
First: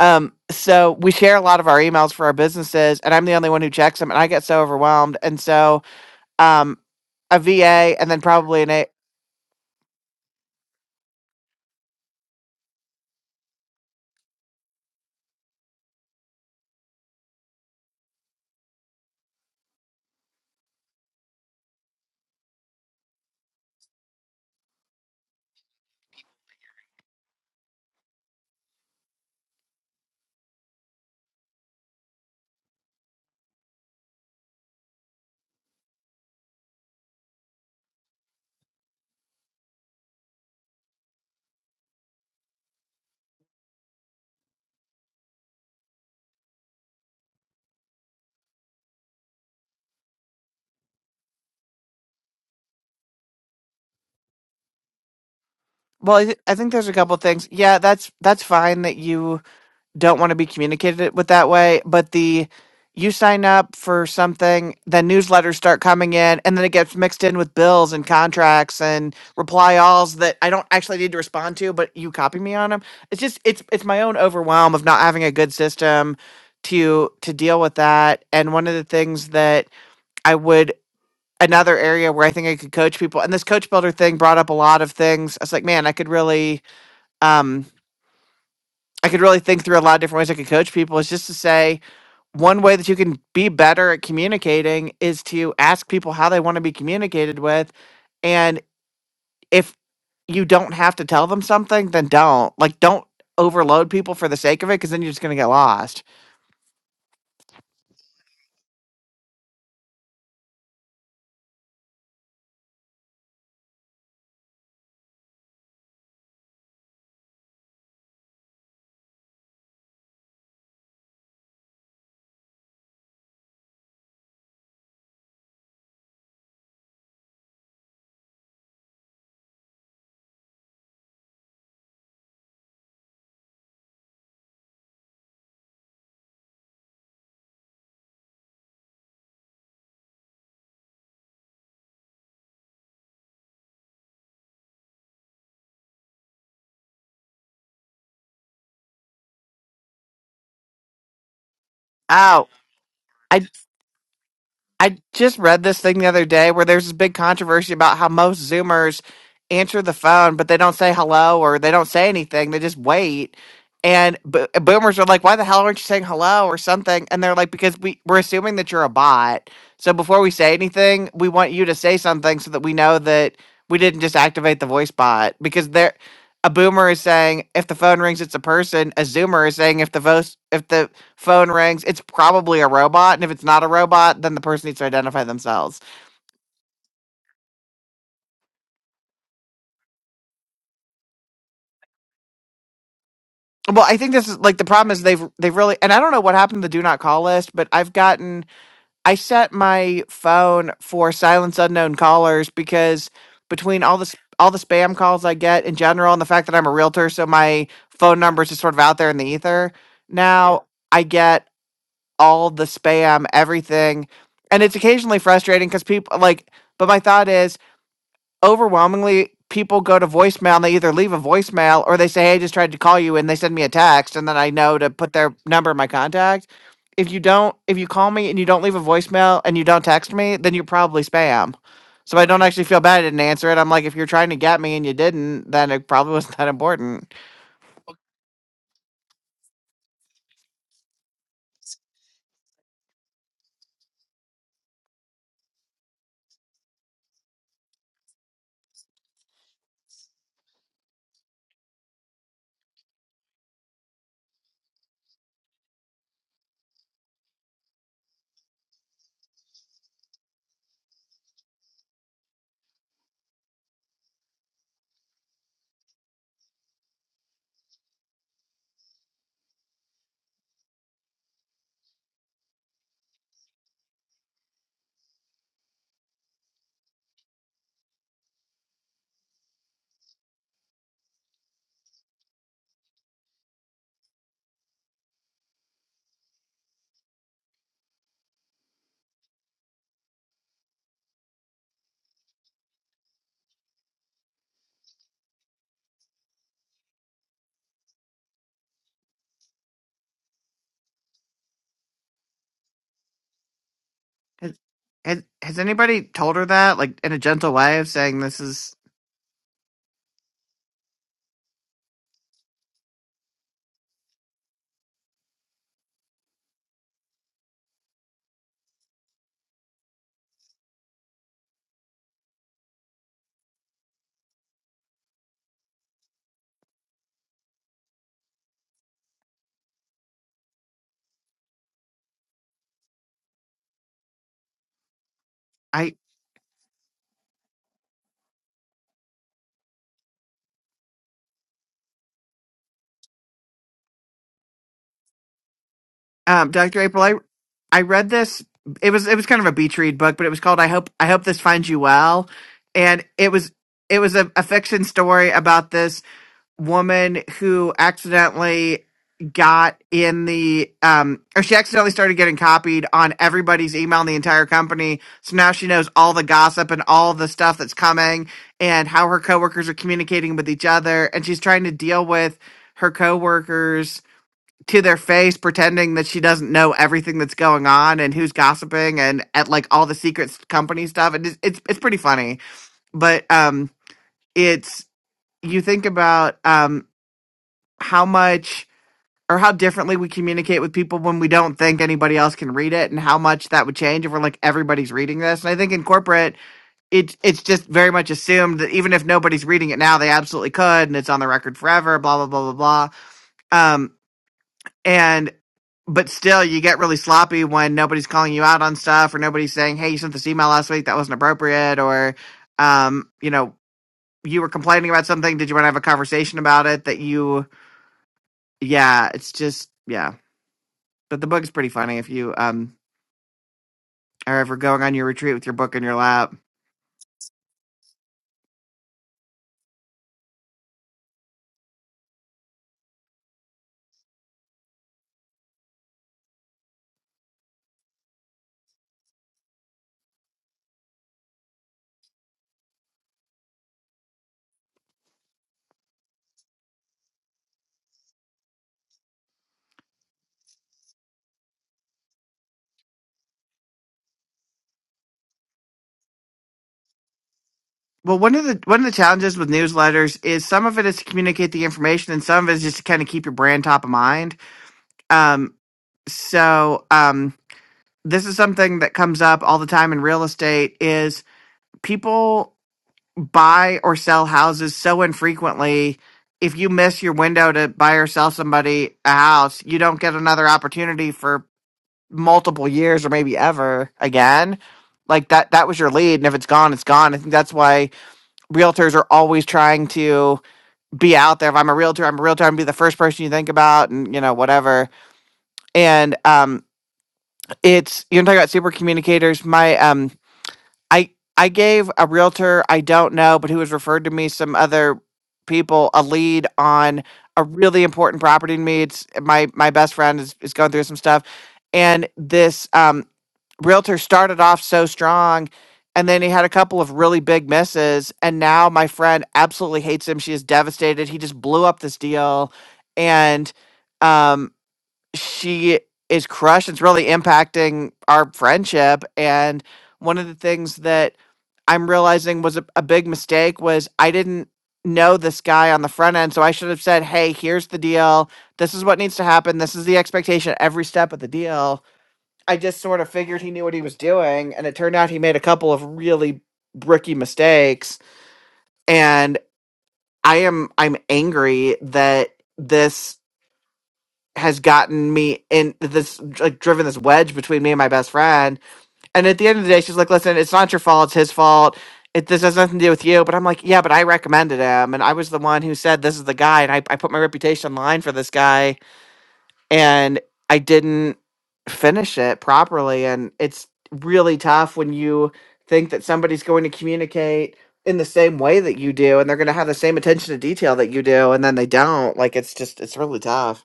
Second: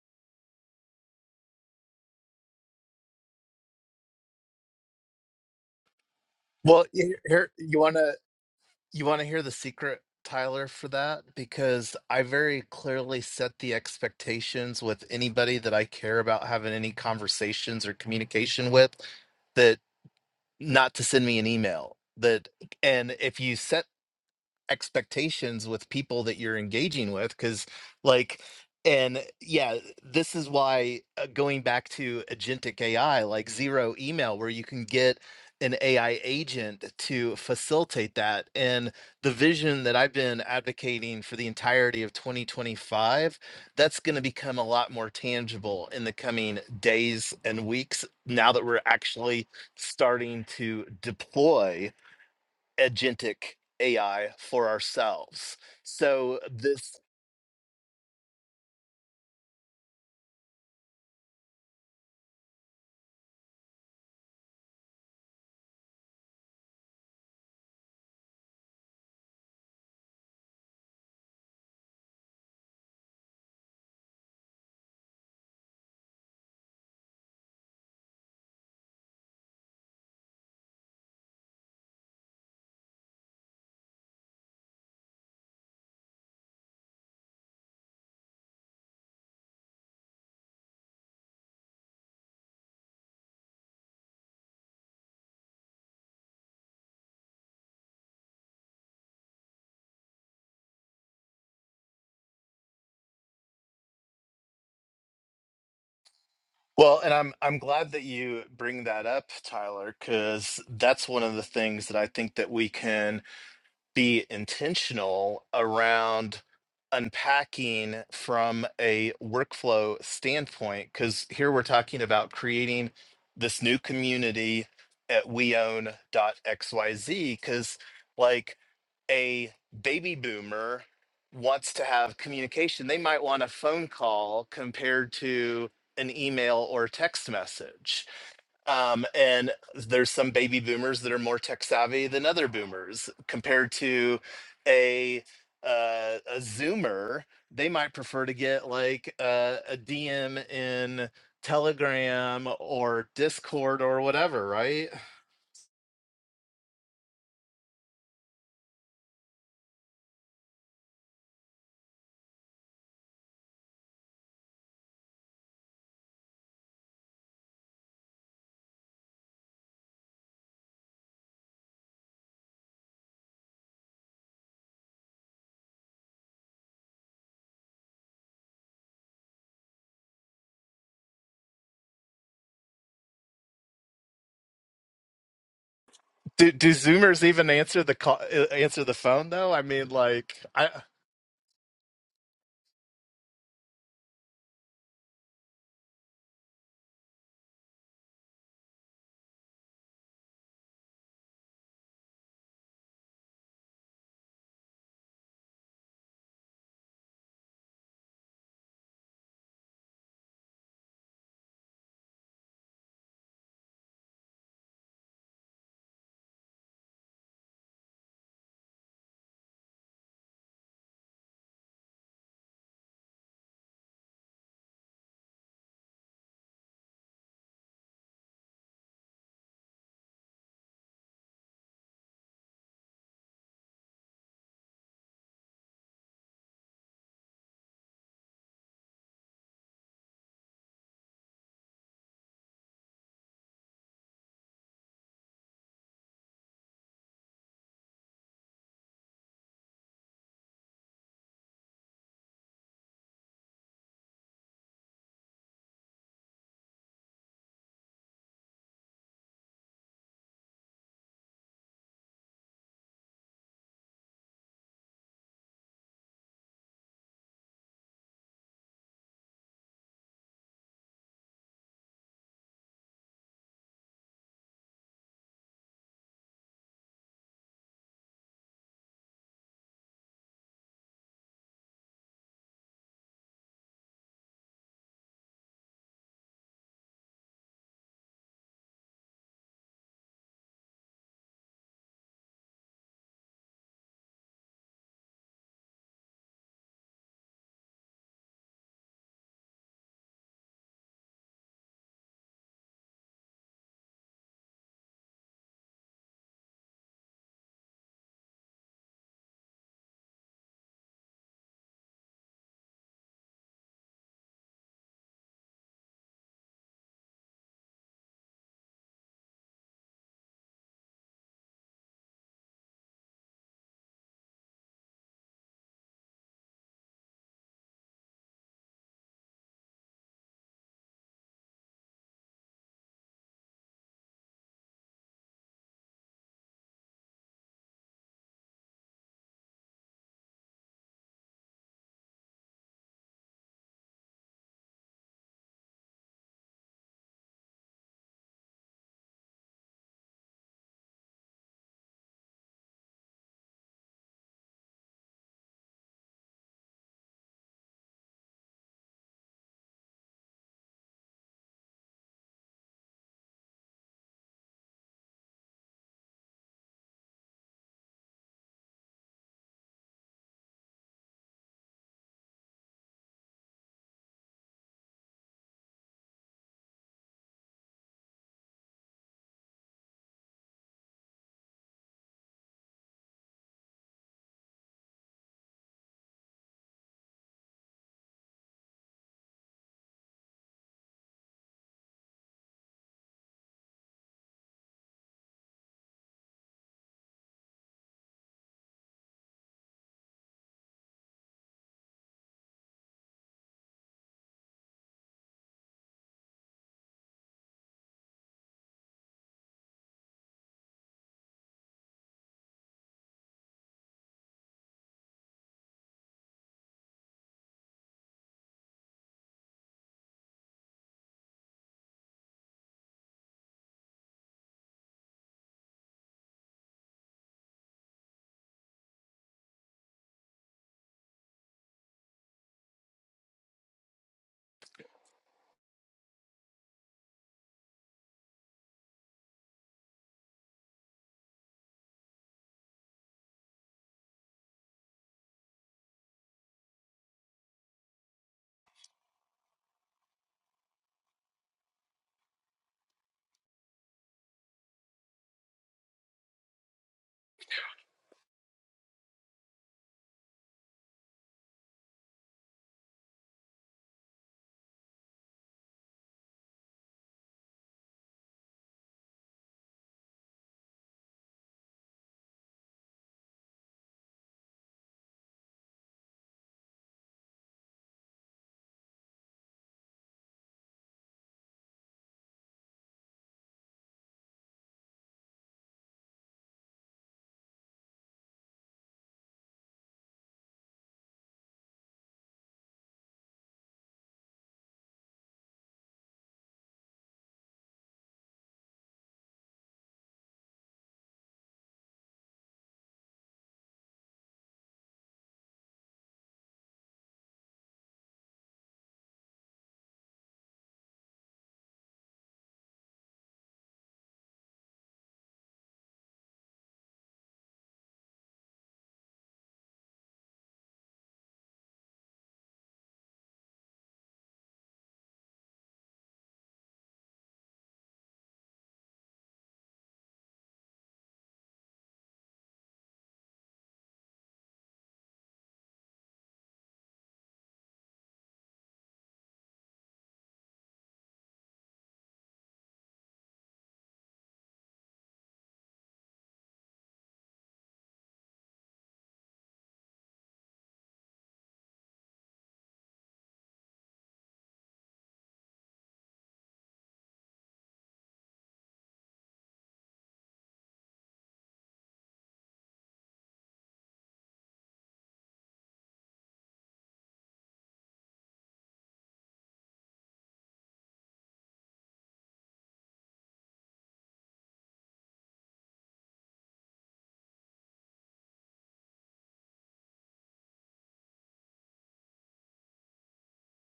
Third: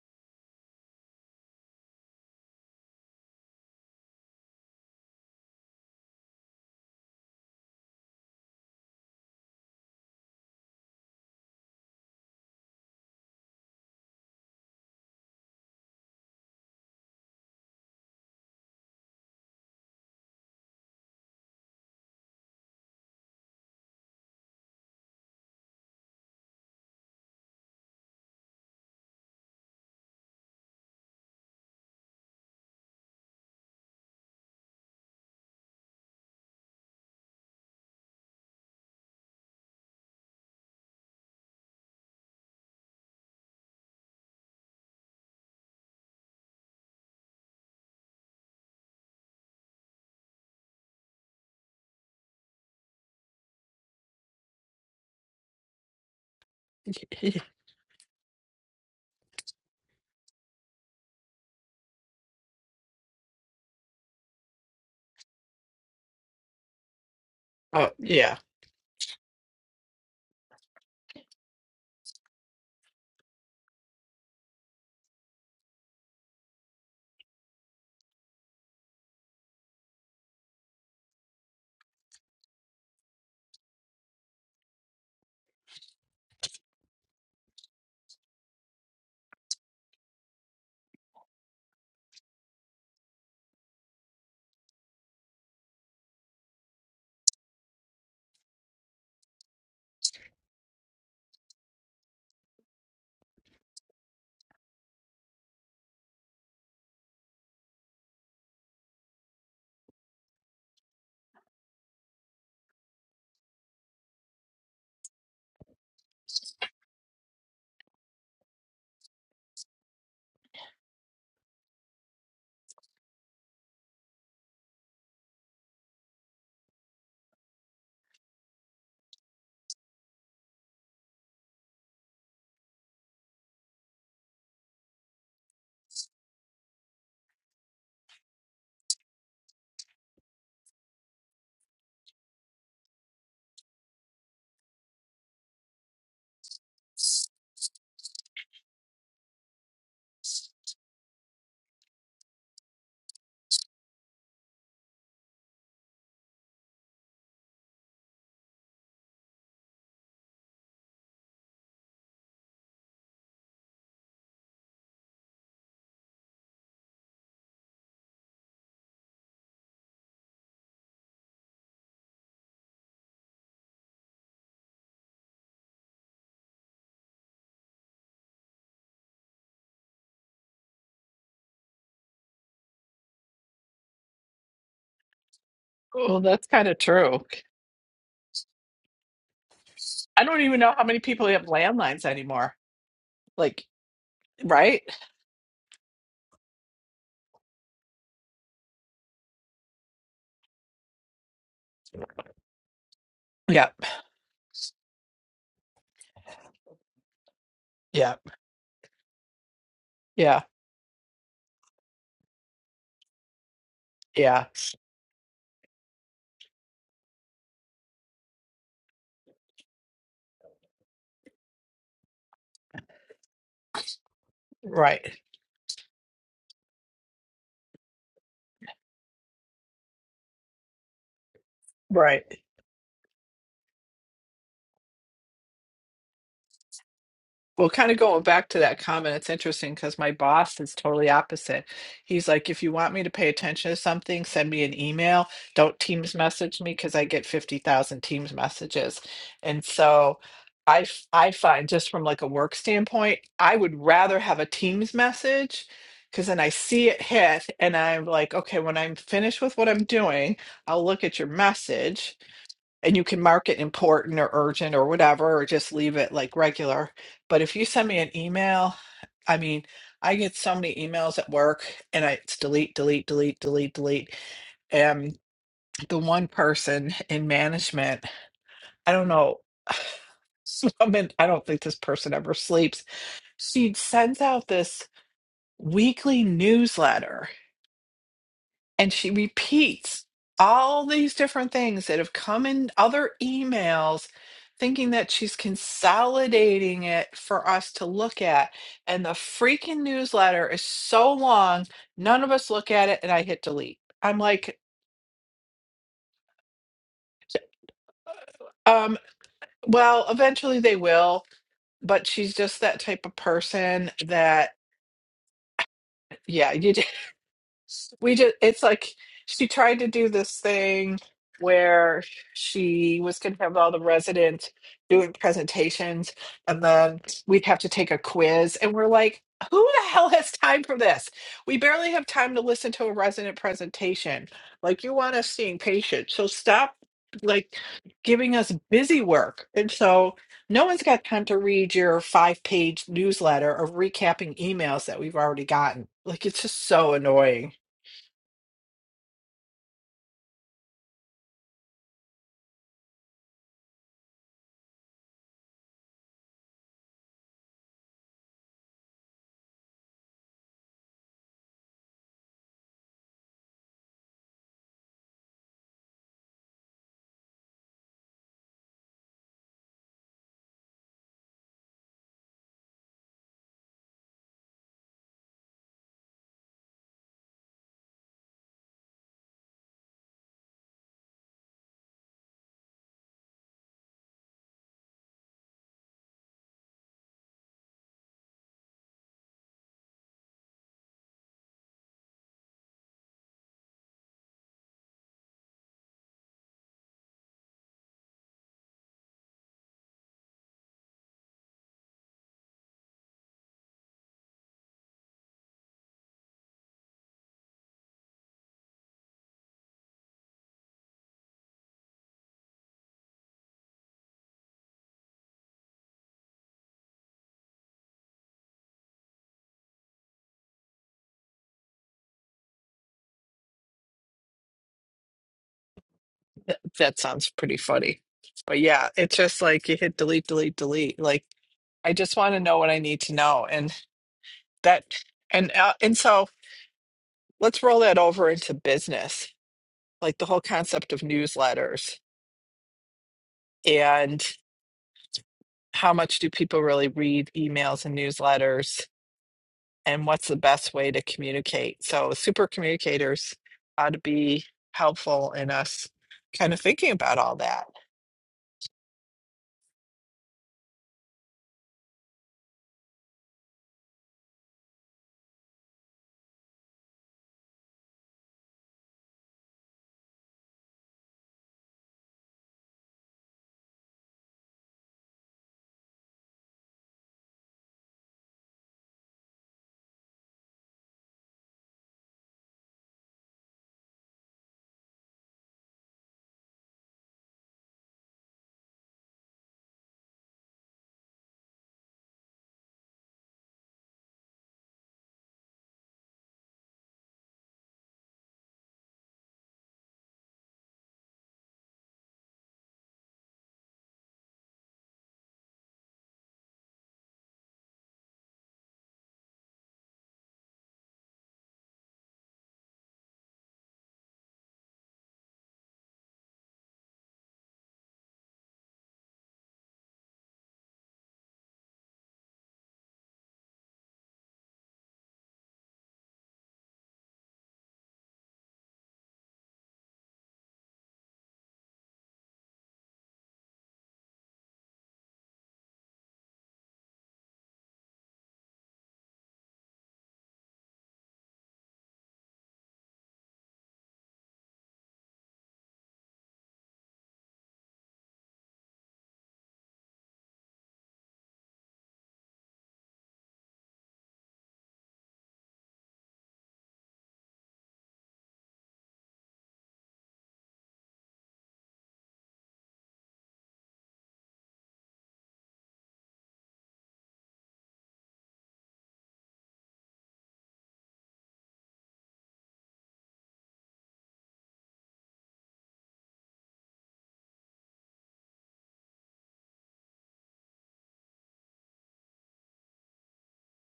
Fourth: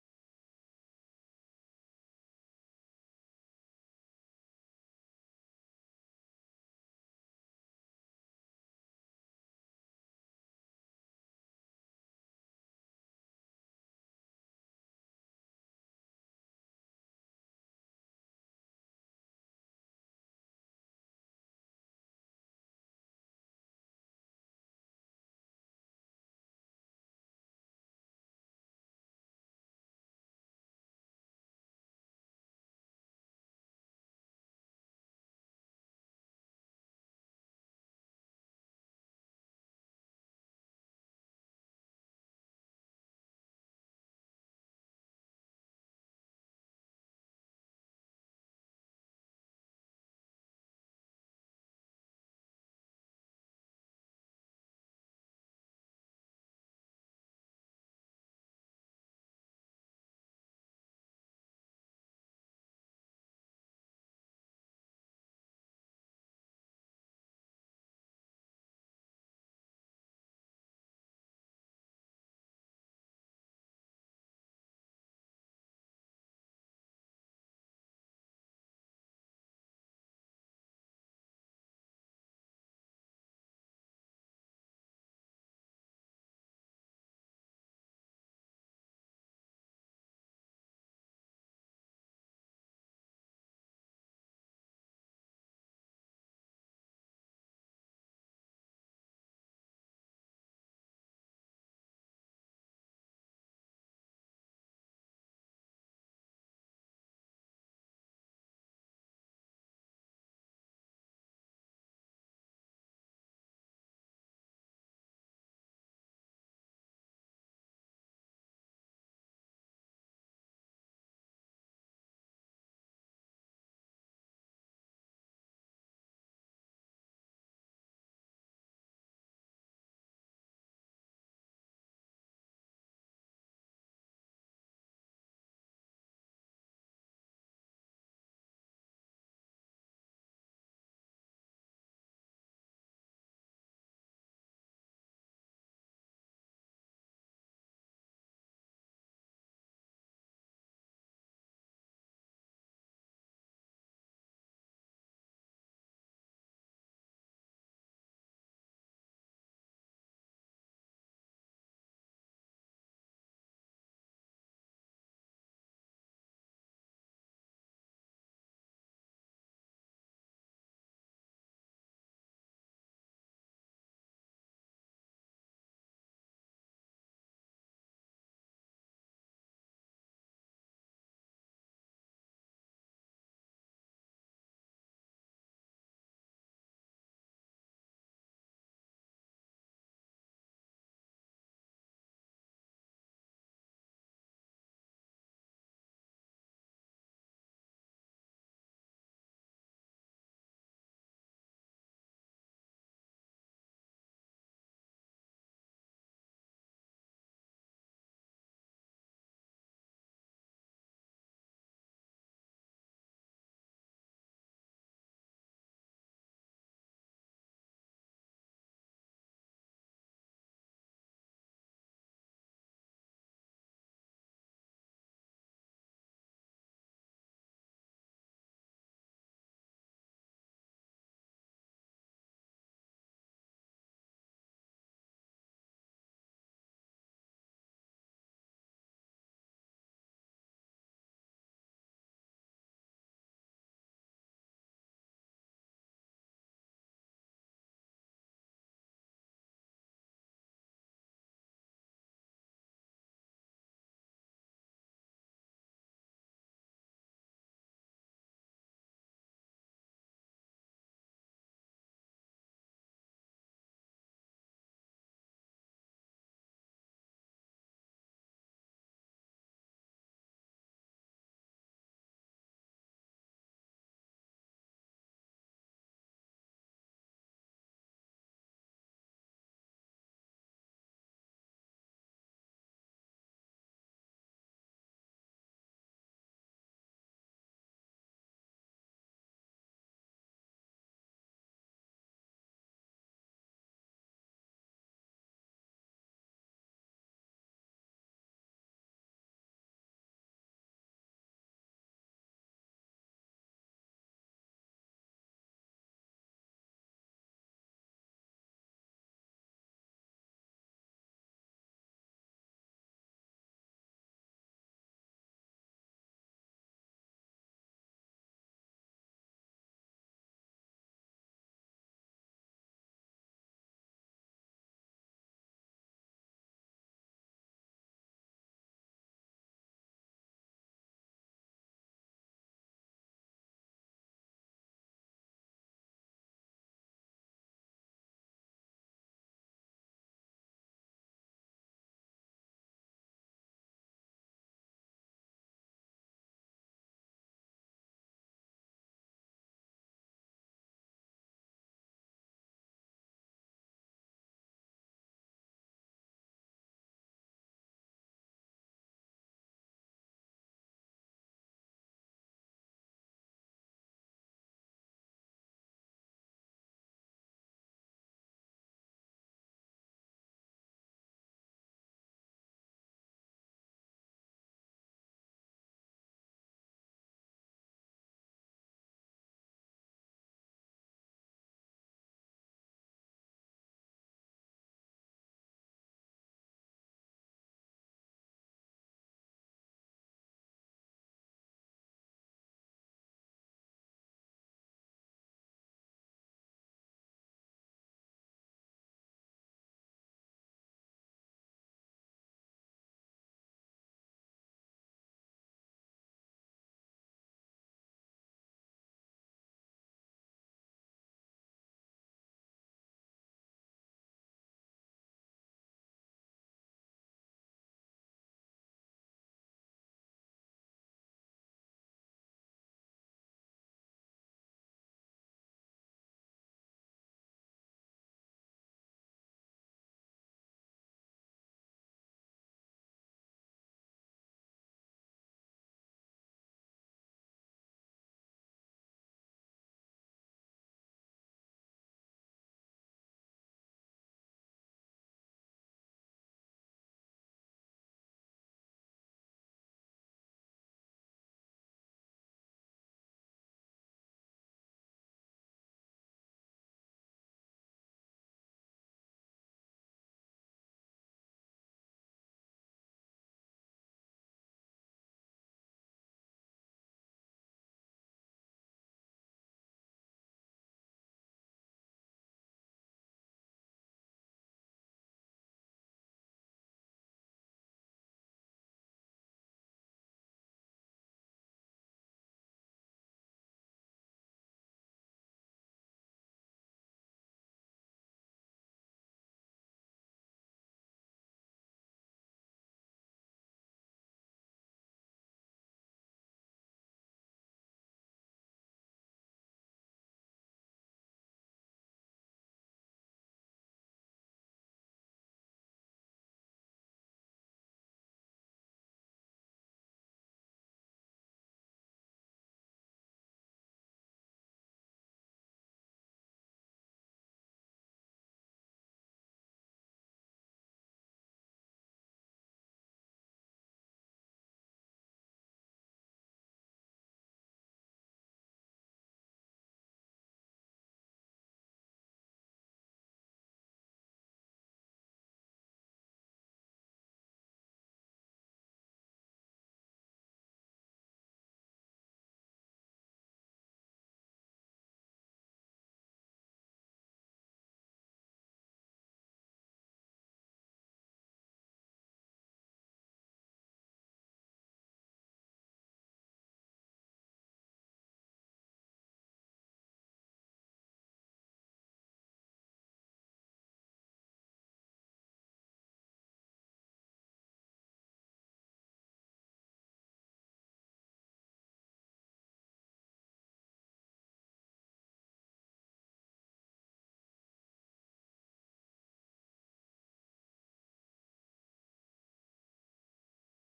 Um, so we share a lot of our emails for our businesses, and I'm the only one who checks them, and I get so overwhelmed. And so, um,
Well, here,
a
here you
VA
want
and
to.
then probably an A.
You want to hear the secret, Tyler, for that? Because I very clearly set the expectations with anybody that I care about having any conversations or communication with that not to send me an email. That and if you set expectations with people that you're engaging with because like and yeah this is why uh, going back to agentic ai like zero email where you can get an ai agent to facilitate that and the vision that i've been advocating for the entirety of 2025 that's going to become a lot more tangible in the coming days and weeks now that we're actually starting to deploy agentic AI for ourselves.
Well, I, th-
So
I think there's a
this
couple
Yeah.
things. Yeah, that's that's fine that you don't want to be communicated with that way. But the you sign up for something, then newsletters start coming in, and then it gets mixed in with
Oh,
bills and
yeah.
contracts and reply alls that I don't actually need to respond to, but you copy me on them. It's just it's it's my own overwhelm of not having a good system to to deal with that. And one of the things that I would another area where I think I could coach people, and this coach builder thing brought up a lot of things. I was like, man, I could really um. I could really think through a lot of different ways I could coach people is just to say one way that you can be better at communicating is to ask people how they want to be communicated with. And if you don't have to tell them something, then don't. Like, don't overload people for the sake of it because then you're just going to get lost.
well, and I'm I'm glad that you bring that up, Tyler, because that's one of the things that I think that we can be intentional around unpacking from a workflow standpoint because here we're talking about creating this new community at weown.xyz because like a baby boomer wants to have communication they might want a phone call compared to an email or text message um, and there's some baby boomers that are more tech savvy than other boomers compared to a uh, a Zoomer. They might prefer to get like uh, a DM in Telegram
Oh,
or
I
Discord or whatever, right?
I just read this thing the other day where there's this big controversy about how most Zoomers answer the phone, but they don't say hello or they don't say anything. They just wait. And bo- boomers are like, why the hell aren't you saying hello or something? And they're like, because we, we're assuming that you're a bot. So before we say anything, we want you to say something so that we know that we didn't just activate the voice bot. Because there, a boomer is saying if the phone rings, it's a person. A Zoomer is saying if the voice if the phone rings. It's probably a robot, and if it's not a robot, then the person needs to identify themselves.
Well, that's
Do
kind
do
of
Zoomers
true.
even answer the call? uh, Answer the phone though? I mean,
I don't
like
even know
I.
how many people have landlines anymore. Like,
Well, I think this is like the
right?
problem is they've they've really and I don't know what happened to the do not call list, but I've gotten I set my phone for silence unknown callers because
Yeah.
between all this all the spam calls I get in general and the fact that I'm a realtor, so my
Yeah.
phone number is just sort of out there in the ether.
Yeah.
Now Yeah. I get all the spam, everything.
Yeah.
And it's occasionally frustrating because people like but my thought is overwhelmingly people go to voicemail and they either leave a voicemail or they say, Hey, I just tried to call you and they send me a text and then I know to put
Right.
their number in my contact. If you don't if you call me and you don't leave a voicemail and you don't text me, then you're probably spam. So
Right.
I don't actually feel bad I didn't answer it. I'm like, if you're trying to get me and you didn't, then it probably wasn't that important.
Well, kind of going back to that comment, it's interesting because my boss is totally opposite. He's like, if you want me to pay attention to something, send me an email. Don't Teams message me because I get 50,000 Teams messages. And so I, f- I find just from like a work standpoint, I would rather have a Teams message because then I see it hit and I'm like, okay, when I'm finished with what I'm doing, I'll look at your message and you can mark it important or urgent or whatever, or just leave it like regular. But if you send me an email, I mean, I get so many emails at work and I it's delete, delete, delete, delete, delete. And the one person in management, I don't know, this woman, I don't think this person ever sleeps. She sends out this weekly newsletter and she repeats all these different things that have come in other emails thinking that she's consolidating it for us to look at and the freaking newsletter is so long none of us look at it and i hit delete i'm
Has
like
has, has anybody told her that? Like in a gentle way of saying this is
um well eventually they will but she's just that type of person that yeah you we just it's like she tried to do this thing where she was going to have all the residents doing presentations and then we'd have to take a quiz and we're like who the hell has time for this we barely have time to listen to a resident presentation like you want us seeing
I
patients so stop like giving us busy work and so no one's got time to read your five page newsletter of recapping emails that we've already gotten like it's
um,
just
Dr.
so
April, I
annoying
I read this. It was it was kind of a beach read book, but it was called I hope I hope this finds you well, and it was it was a, a fiction story about this woman who accidentally got in the um or she accidentally started getting copied on everybody's email in the entire company so now she knows all the gossip and all the stuff that's coming and how her coworkers are communicating with each other and she's trying to deal with her coworkers to their face pretending that she doesn't know everything that's going on and who's gossiping and at like all the secret company stuff and it's it's, it's pretty funny but um it's you think about um how much or how differently we communicate with people when we don't think anybody else can read it and how much that would change if we're like everybody's reading this and i think in corporate it it's just very much assumed that even if nobody's reading it now they absolutely could and it's on the record forever blah blah blah blah blah um And but still you get really sloppy when nobody's calling you out on stuff or nobody's saying, Hey, you sent this email last week, that wasn't appropriate or um, you know, you were complaining about something, did you want to have a conversation about it that you yeah, it's just yeah. But the book's pretty funny if you um are ever going on your retreat with your book in your lap.
that sounds pretty funny. But yeah, it's just like you hit delete, delete, delete. Like I just want to know what I need to know, and that, and uh, and so let's roll that over into business, like the whole concept of newsletters. how much do people really read emails and newsletters and what's the best way to communicate so super communicators ought to be helpful in us kind of thinking about all that
Well, one of the one of the challenges with newsletters is some of it is to communicate the information and some of it is just to kind of keep your brand top of mind. Um so um this is something that comes up all the time in real estate is people buy or sell houses so infrequently if you miss your window to buy or sell somebody a house you don't get another opportunity for multiple years or maybe ever again like that that was your lead and if it's gone it's gone i think that's why realtors are always trying to be out there if i'm a realtor i'm a realtor i'm gonna be the first person you think about and you know whatever and um it's you're talking about super communicators my um I I gave a realtor I don't know, but who has referred to me some other people a lead on a really important property to me. It's my my best friend is, is going through some stuff, and this um, realtor started off so strong, and then he had a couple of really big misses, and now my friend absolutely hates him. She is devastated. He just blew up this deal, and um, she is crushed. It's really impacting our friendship and one of the things that I'm realizing was a, a big mistake was I didn't know this guy on the front end. So I should have said, hey, here's the deal. This is what needs to happen. This is the expectation at every step of the deal. I just sort of figured he knew what he was doing. And it turned out he made a couple of really bricky mistakes. And I am I'm angry that this has gotten me in this like driven this wedge between me and my best friend and at the end of the day, she's like, listen, it's not your fault. It's his fault. It, this has nothing to do with you. But I'm like, yeah, but I recommended him. And I was the one who said, this is the guy. And I, I put my reputation on the line for this guy. And I didn't finish it properly. And it's really tough when you think that somebody's going to communicate in the same way that you do and they're going to have the same attention to detail that you do. And then they don't. Like, it's just, it's really tough.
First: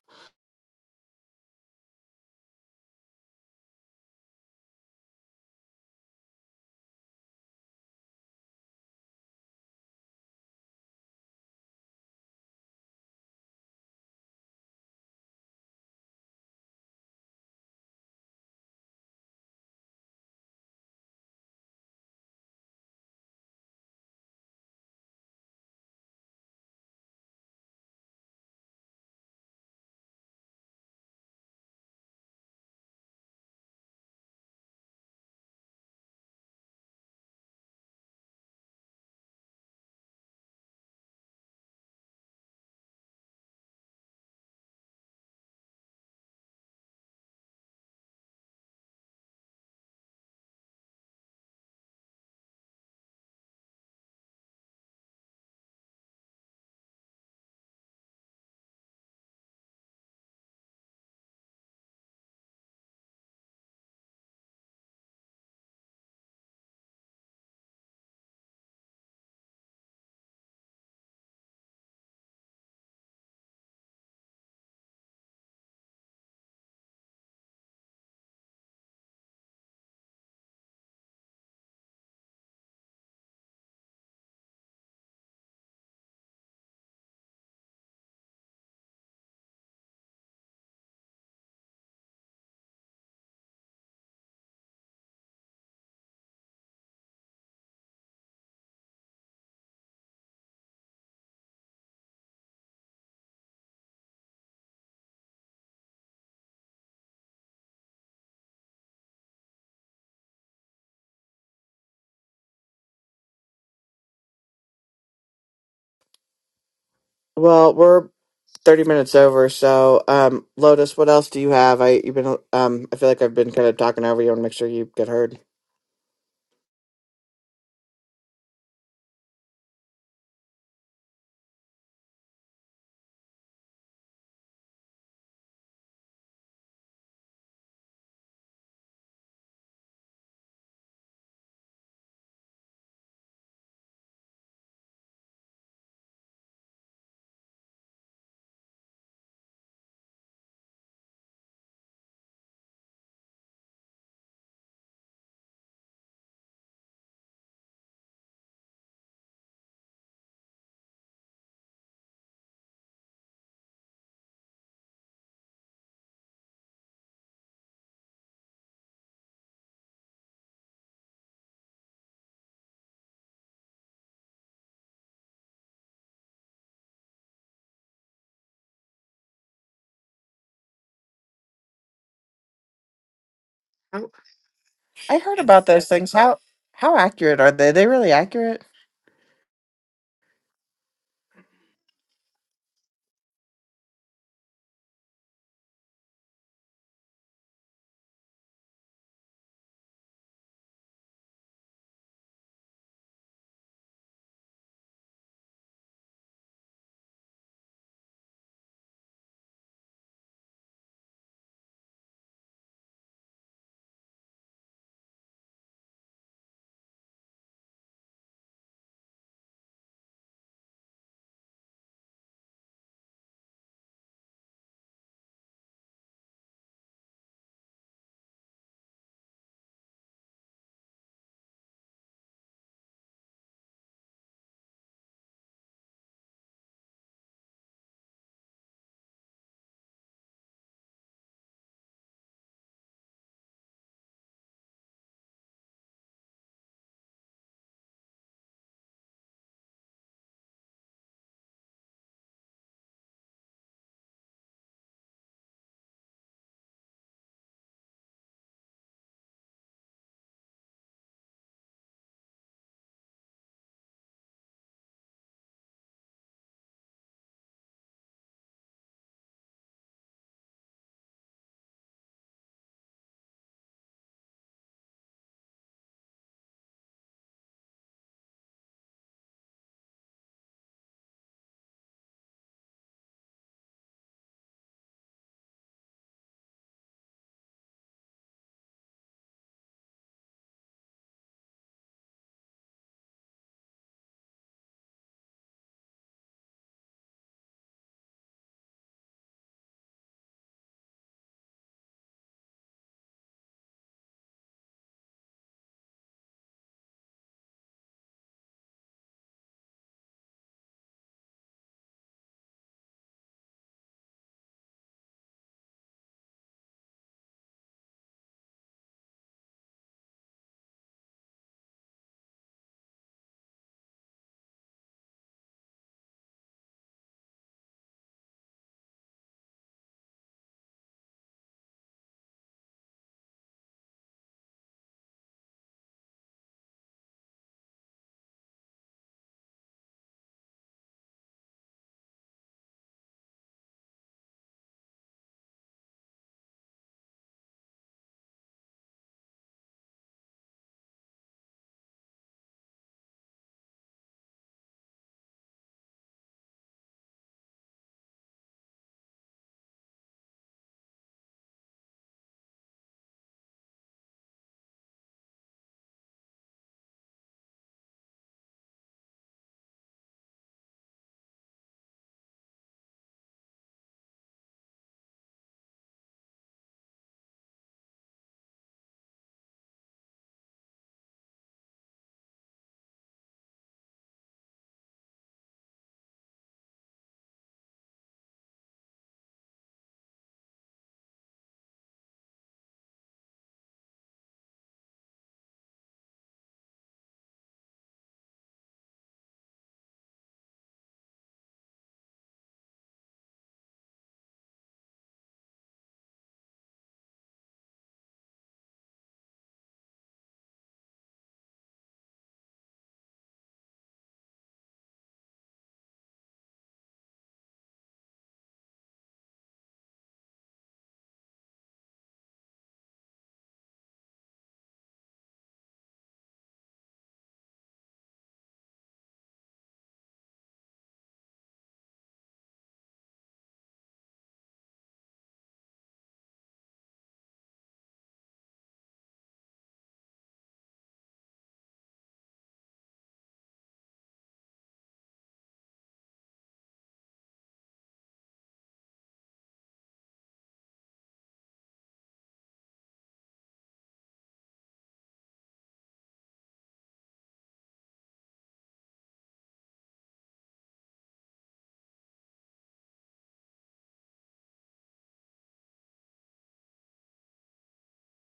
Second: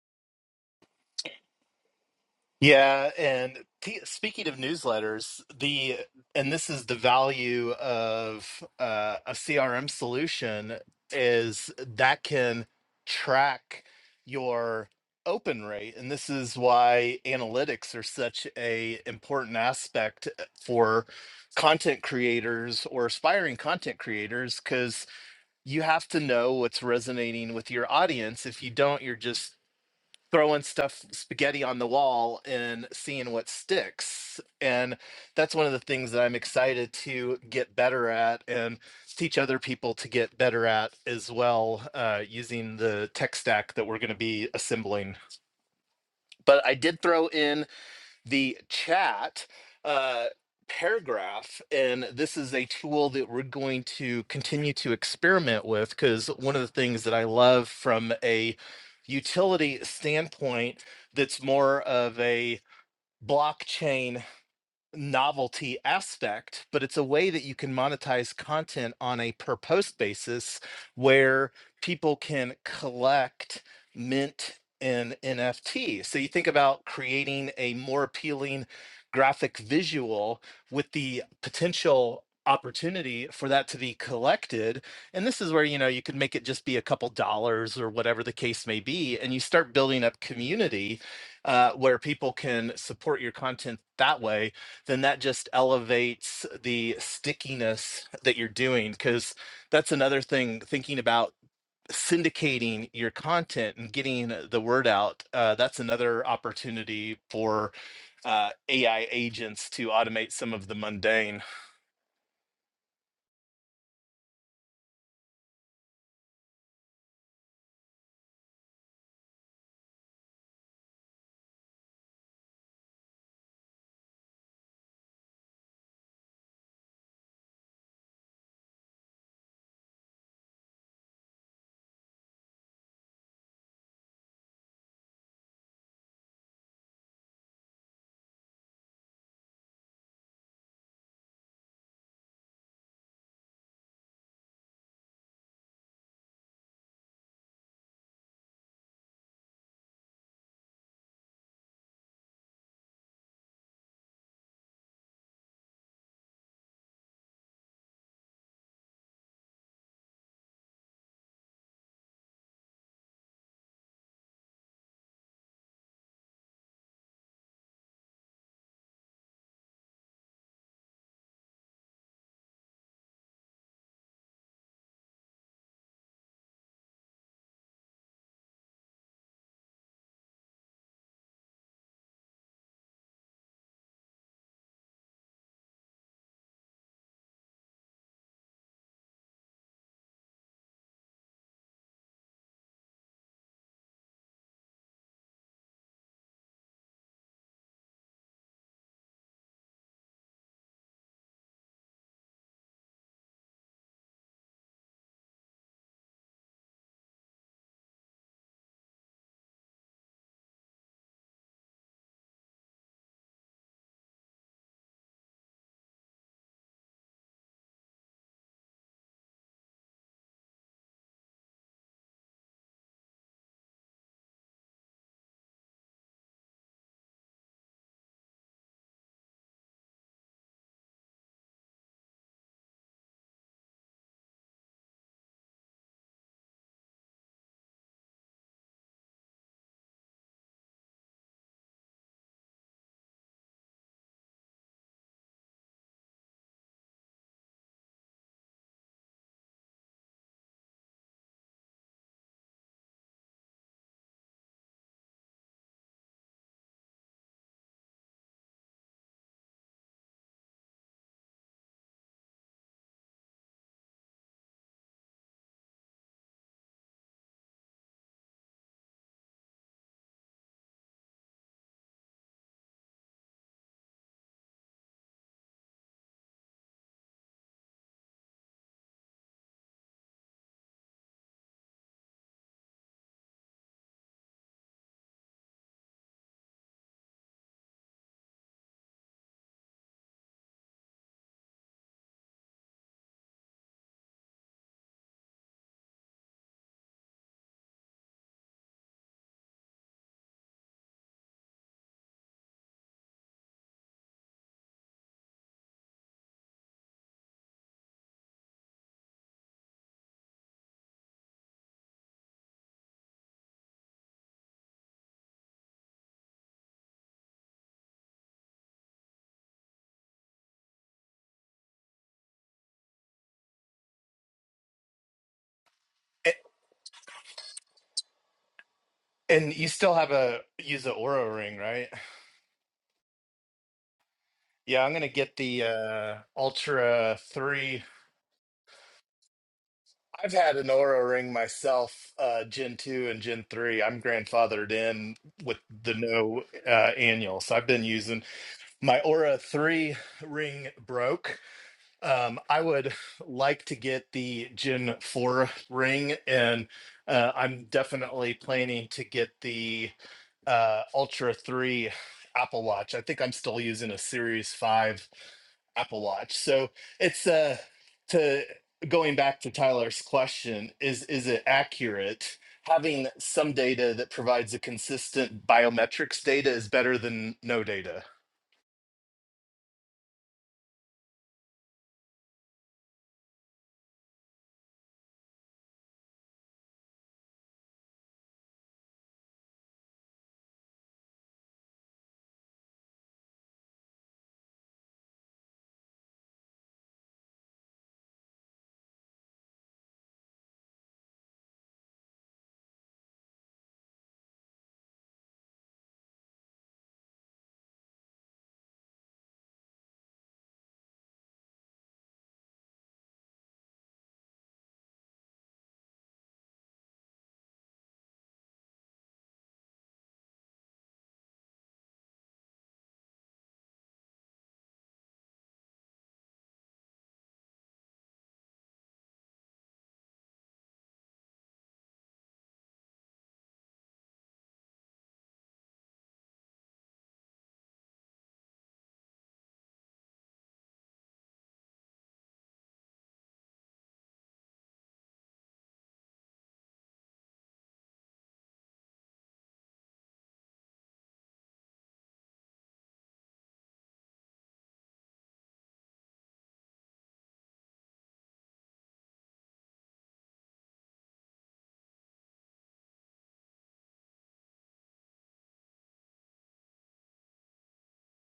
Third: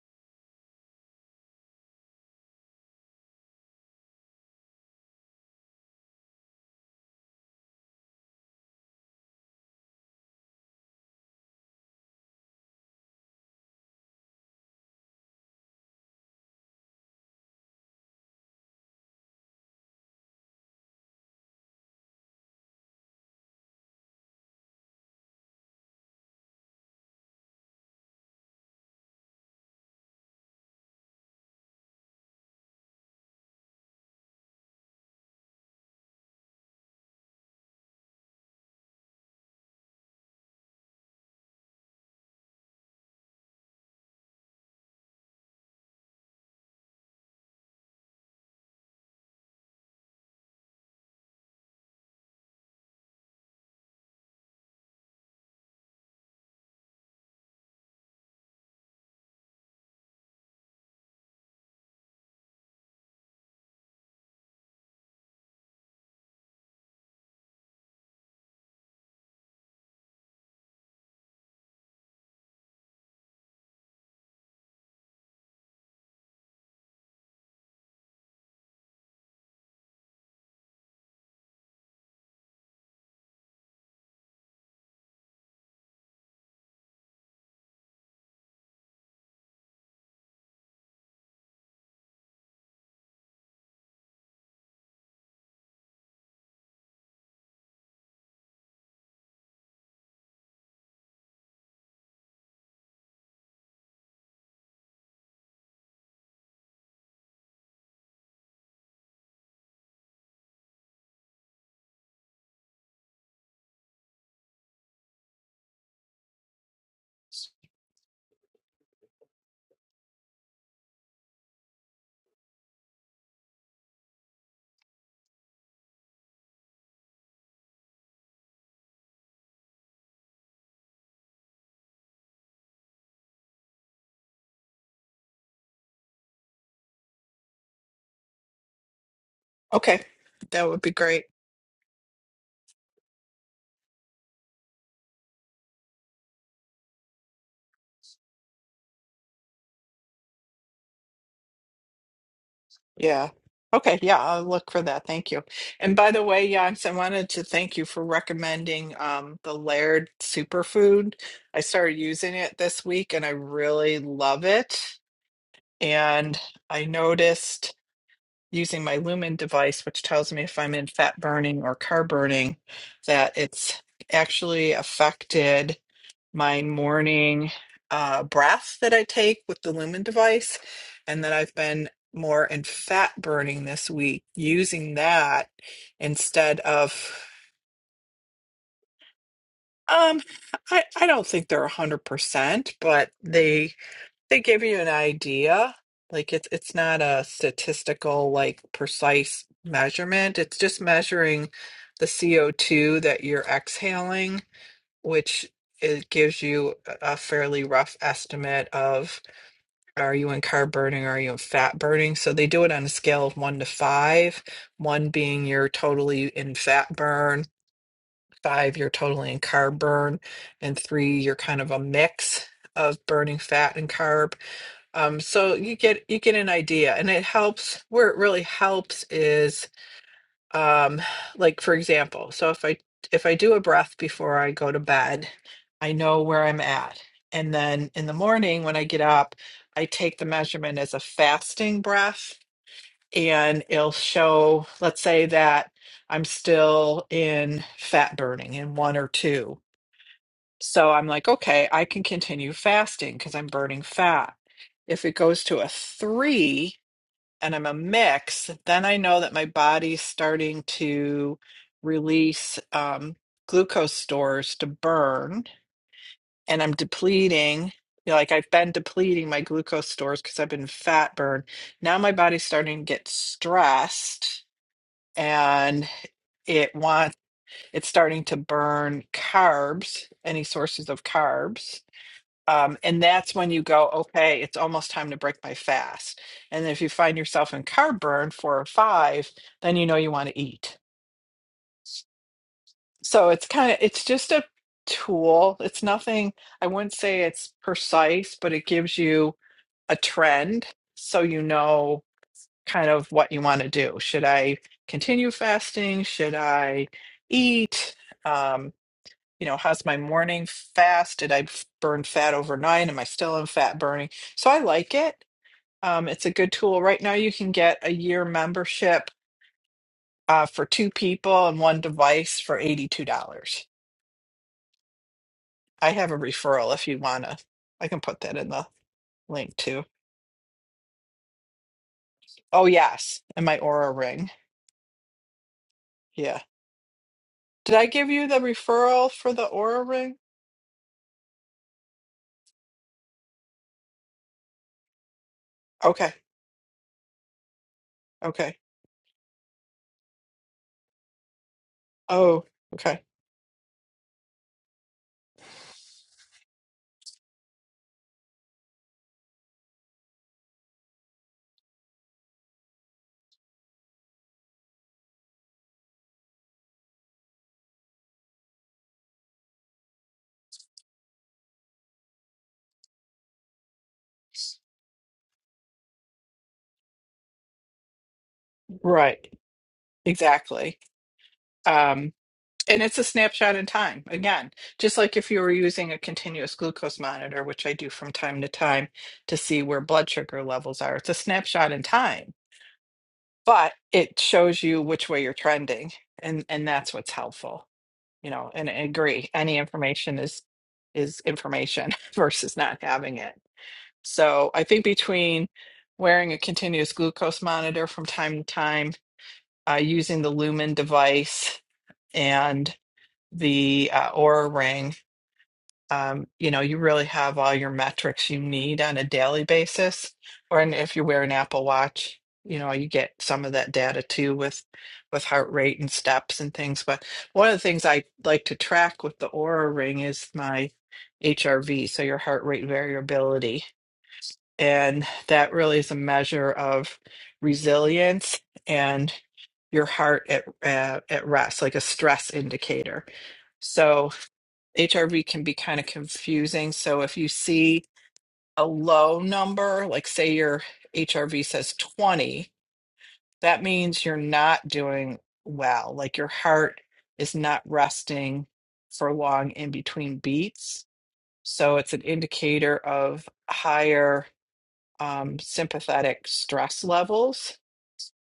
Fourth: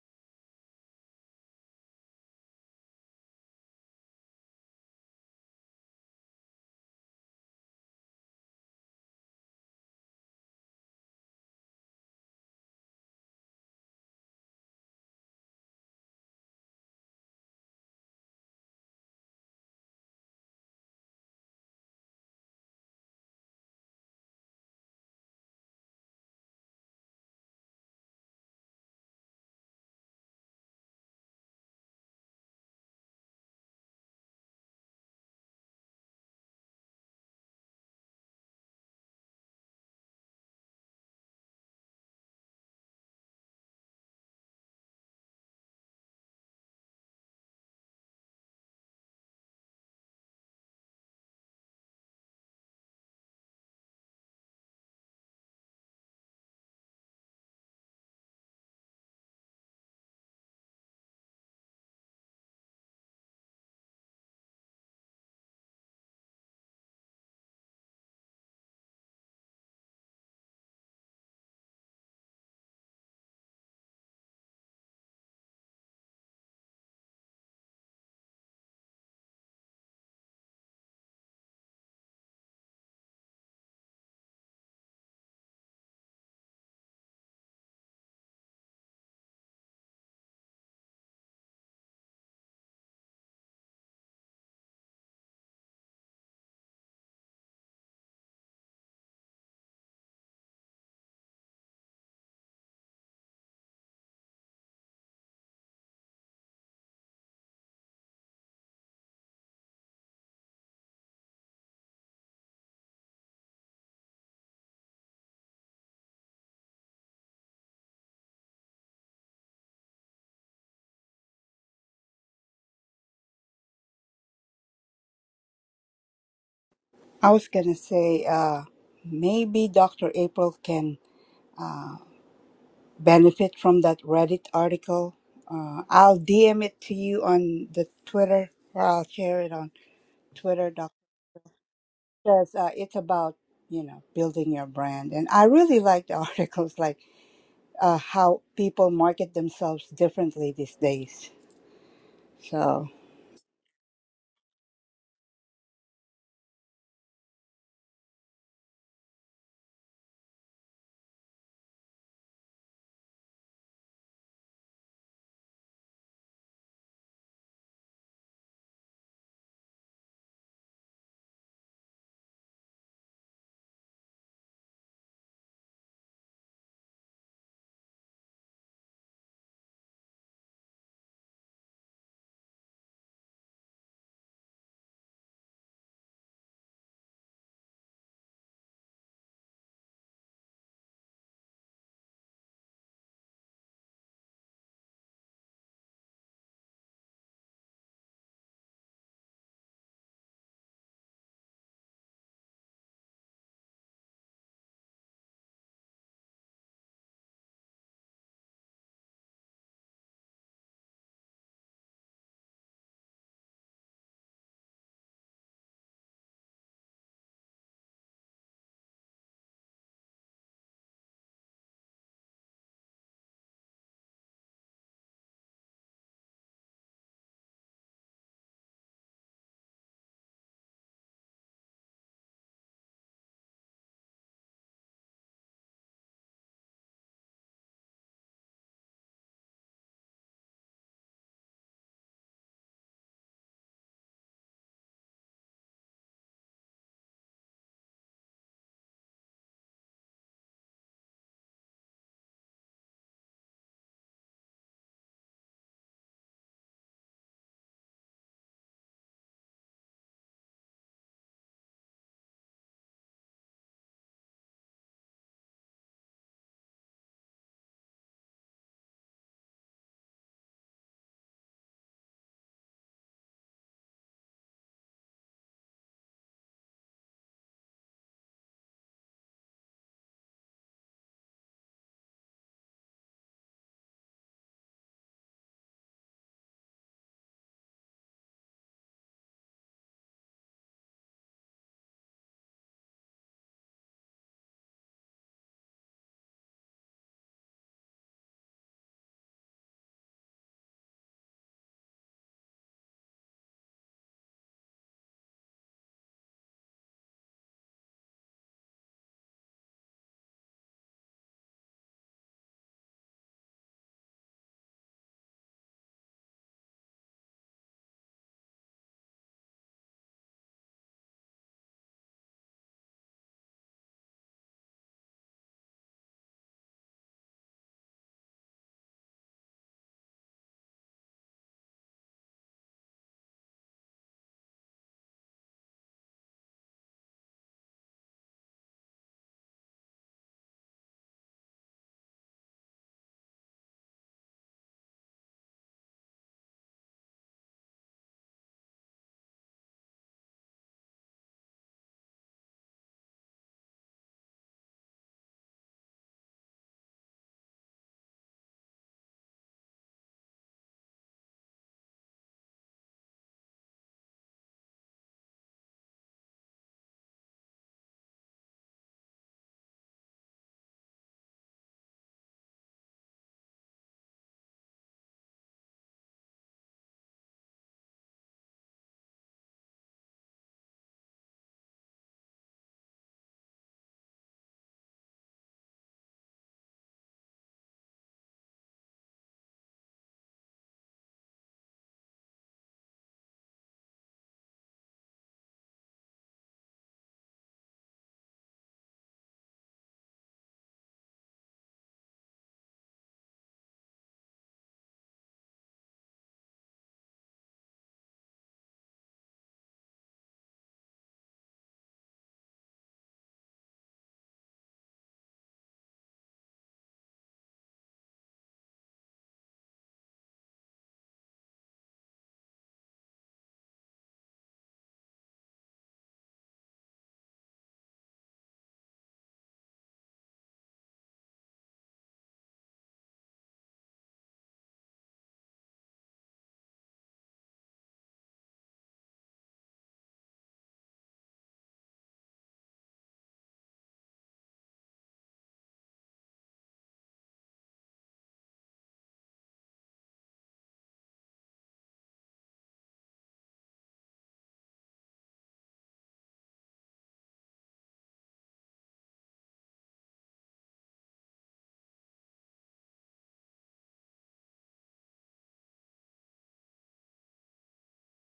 Yeah, and t- speaking of newsletters, the and this is the value of uh, a CRM solution is that can track your open rate, and this is why analytics are such a important aspect uh, for content creators or aspiring content creators because you have to know what's resonating with your audience. If you don't, you're just throwing stuff spaghetti on the wall and seeing what sticks and that's one of the things that i'm excited to get better at and teach other people to get better at as well uh, using the tech stack that we're going to be assembling but i did throw in the chat uh, paragraph. And this is a tool that we're going to continue to experiment with because one of the things that I love from a utility standpoint that's more of a blockchain novelty aspect, but it's a way that you can monetize content on a per post basis where people can collect mint and NFT. So you think about creating a more appealing graphic visual with the potential opportunity for that to be collected and this is where you know you could make it just be a couple dollars or whatever the case may be and you start building up community uh, where people can support your content that way then that just elevates the stickiness that you're doing because that's another thing thinking about syndicating your content and getting the word out uh, that's another opportunity for uh, ai agents to automate some of the mundane
Well, we're 30 minutes over. So, um, Lotus, what else do you have? I you've been um I feel like I've been kind of talking over you. I want to make sure you get heard.
I was gonna say, uh, maybe Dr. April can benefit from that Reddit article. Uh, I'll DM it to you on the Twitter, or I'll share it on
Okay, that
Twitter,
would be
Doctor.
great.
Because uh, it's about you know building your brand, and I really like the articles. Like. uh, how people market themselves differently these days. So
Yeah. Okay, yeah, I'll look for that. Thank you. And by the way, Yonks, I wanted to thank you for recommending um, the Laird superfood. I started using it this week and I really love it. And I noticed using my Lumen device, which tells me if I'm in fat burning or car burning, that it's actually affected my morning uh, breath that I take with the Lumen device, and that I've been more in fat burning this week using
I heard
that
about those things. How
instead of
how accurate are they? Are they really accurate?
um I I don't think they're 100%, but they They give you an idea. Like it's it's not a statistical, like precise measurement. It's just measuring the CO2 that you're exhaling, which it gives you a fairly rough estimate of are you in carb burning, are you in fat burning? So they do it on a scale of one to five, one being you're totally in fat burn, five, you're totally in carb burn, and three, you're kind of a mix of burning fat and carb um, so you get you get an idea, and it helps. Where it really helps is, um, like for example, so if I if I do a breath before I go to bed, I know where I'm at, and then in the morning when I get up, I take the measurement as a fasting breath, and it'll show. Let's say that I'm still in fat burning in one or two, so I'm like, okay, I can continue fasting because I'm burning fat. If it goes to a three and I'm a mix, then I know that my body's starting to release um, glucose stores to burn and I'm depleting. You know, like I've been depleting my glucose stores because I've been fat burned. Now my body's starting to get stressed and it wants it's starting to burn carbs, any sources of carbs um, and that's when you go, okay, it's almost time to break my fast. And if you find yourself in carb burn four or five, then you know you want to eat. So it's kind of, it's just a tool. It's nothing, I wouldn't say it's precise, but it gives you a trend so you know kind of what you want to do. Should I continue fasting? Should I eat? Um, you know, how's my morning fast? Did I f- burn fat overnight? Am I still in fat burning? So I like it Um, it's a good tool. Right now, you can get a year membership uh, for two people and one device for $82. I have a
A-
referral if you want to. I can put that in the
and
link
you
too.
still have a use the aura ring right
Oh, yes. And my Aura ring.
yeah i'm gonna get the uh,
Yeah.
ultra 3
Did I give you the referral for the Aura ring?
I've had an Aura ring myself, uh, Gen 2 and Gen 3. I'm grandfathered in with the
Okay.
no uh, annual. So I've been using
Okay.
my Aura 3 ring broke. Um,
Oh,
I would
okay.
like to get the Gen 4 ring, and uh, I'm definitely planning to get the uh, Ultra 3 Apple Watch. I think I'm still using a Series 5 Apple Watch. So it's uh, to going back to Tyler's question is is it accurate? Having some data that provides a consistent biometrics data is better than no data.
Right. Exactly. Um, And it's a snapshot in time. Again, just like if you were using a continuous glucose monitor, which I do from time to time to see where blood sugar levels are, it's a snapshot in time, but it shows you which way you're trending. And and that's what's helpful, you know, and I agree. Any information is is information versus not having it. So I think between wearing a continuous glucose monitor from time to time, uh, using the Lumen device and the uh, Aura ring um, you know, you really have all your metrics you need on a daily basis. Or and if you wear an Apple Watch, you know, you get some of that data too with with heart rate and steps and things. But one of the things I like to track with the Aura Ring is my HRV, so your heart rate variability. And that really is a measure of resilience and your heart at uh, at rest, like a stress indicator. So HRV can be kind of confusing. So if you see a low number, like say your HRV says 20, that means you're not doing well. Like your heart is not resting for long in between beats. So it's an indicator of higher um, sympathetic stress levels.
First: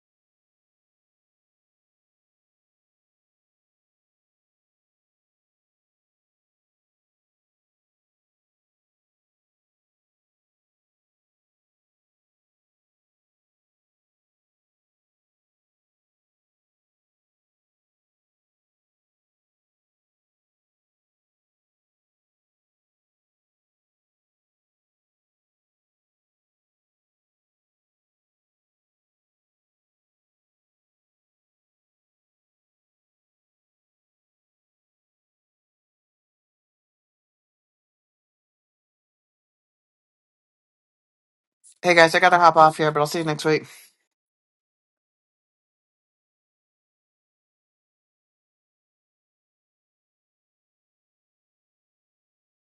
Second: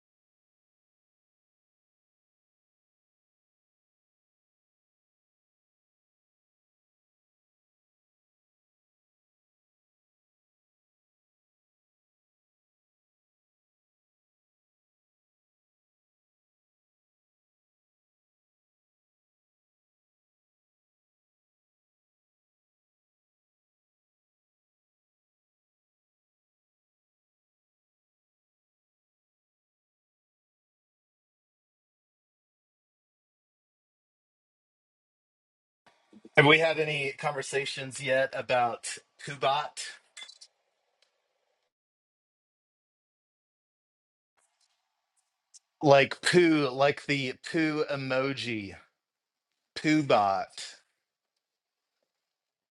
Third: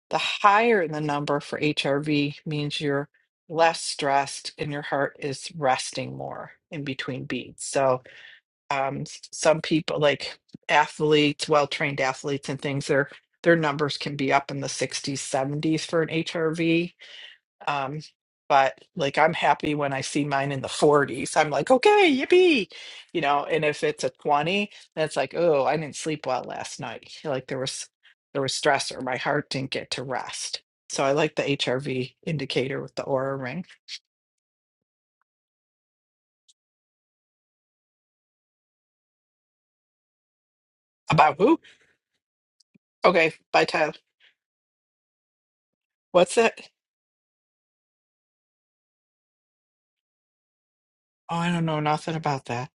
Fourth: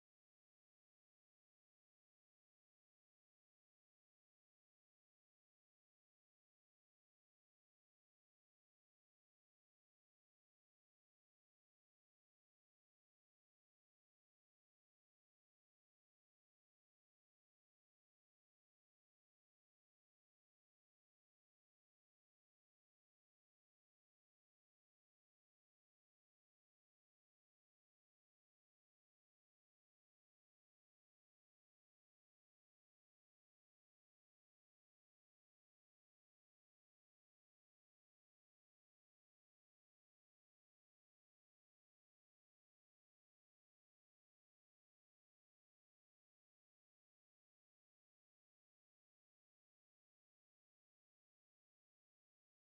The higher the number for HRV means you're less stressed and your heart is resting more in between beats. So um s- some people like athletes well-trained athletes and things their their numbers can be up in the 60s 70s for an hrv um but like i'm happy when i see mine in the 40s i'm like okay yippee you know and if it's a 20 that's like oh i didn't sleep well last night like there was there was stress or my heart didn't get to rest so i like the hrv indicator with the aura ring
Have we had any conversations yet about Poobot?
about who
Hey guys, I gotta hop off here, but I'll see you
okay
next week.
bye tyler
Like
what's that
poo, like the poo emoji, Poobot.
oh i don't know nothing about that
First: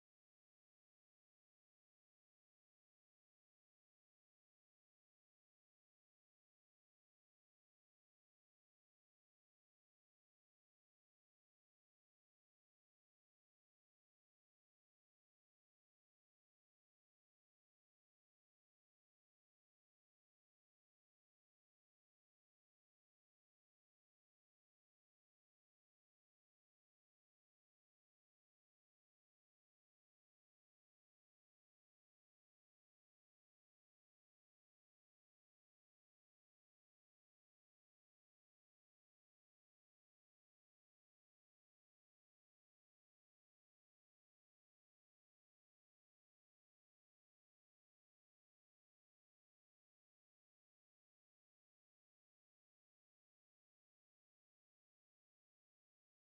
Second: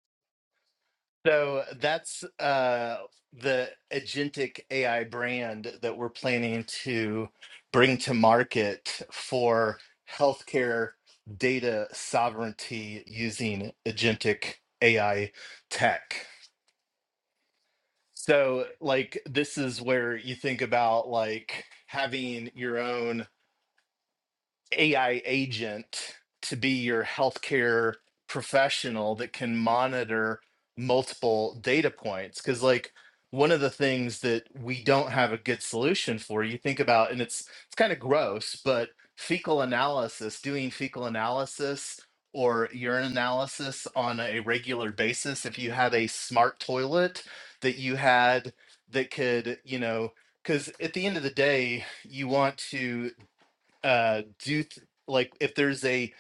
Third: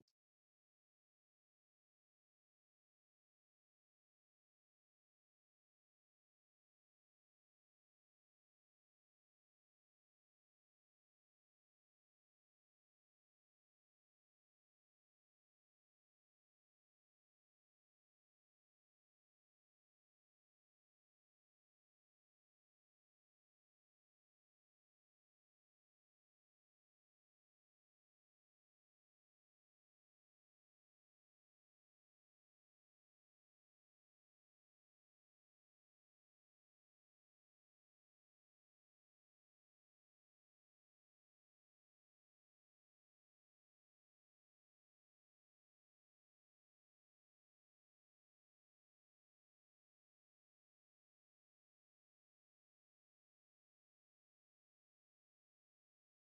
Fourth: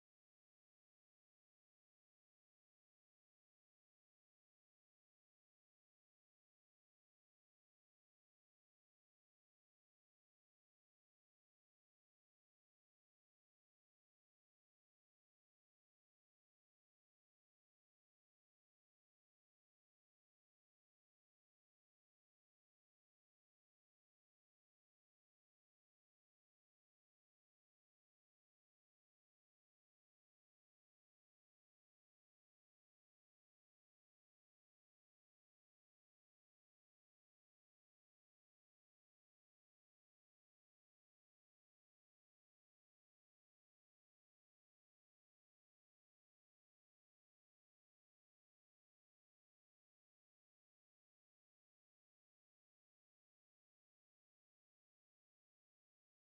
So that's uh, the agentic AI brand that we're planning to bring to market for healthcare data sovereignty using agentic AI tech. So, like, this is where you think about like having your own AI agent to be your healthcare professional that can monitor multiple data points. Because, like, one of the things that we don't have a good solution for, you think about, and it's it's kind of gross, but fecal analysis, doing fecal analysis or urine analysis on a regular basis. If you had a smart toilet that you had that could, you know, because at the end of the day, you want to uh do you th- like if there's a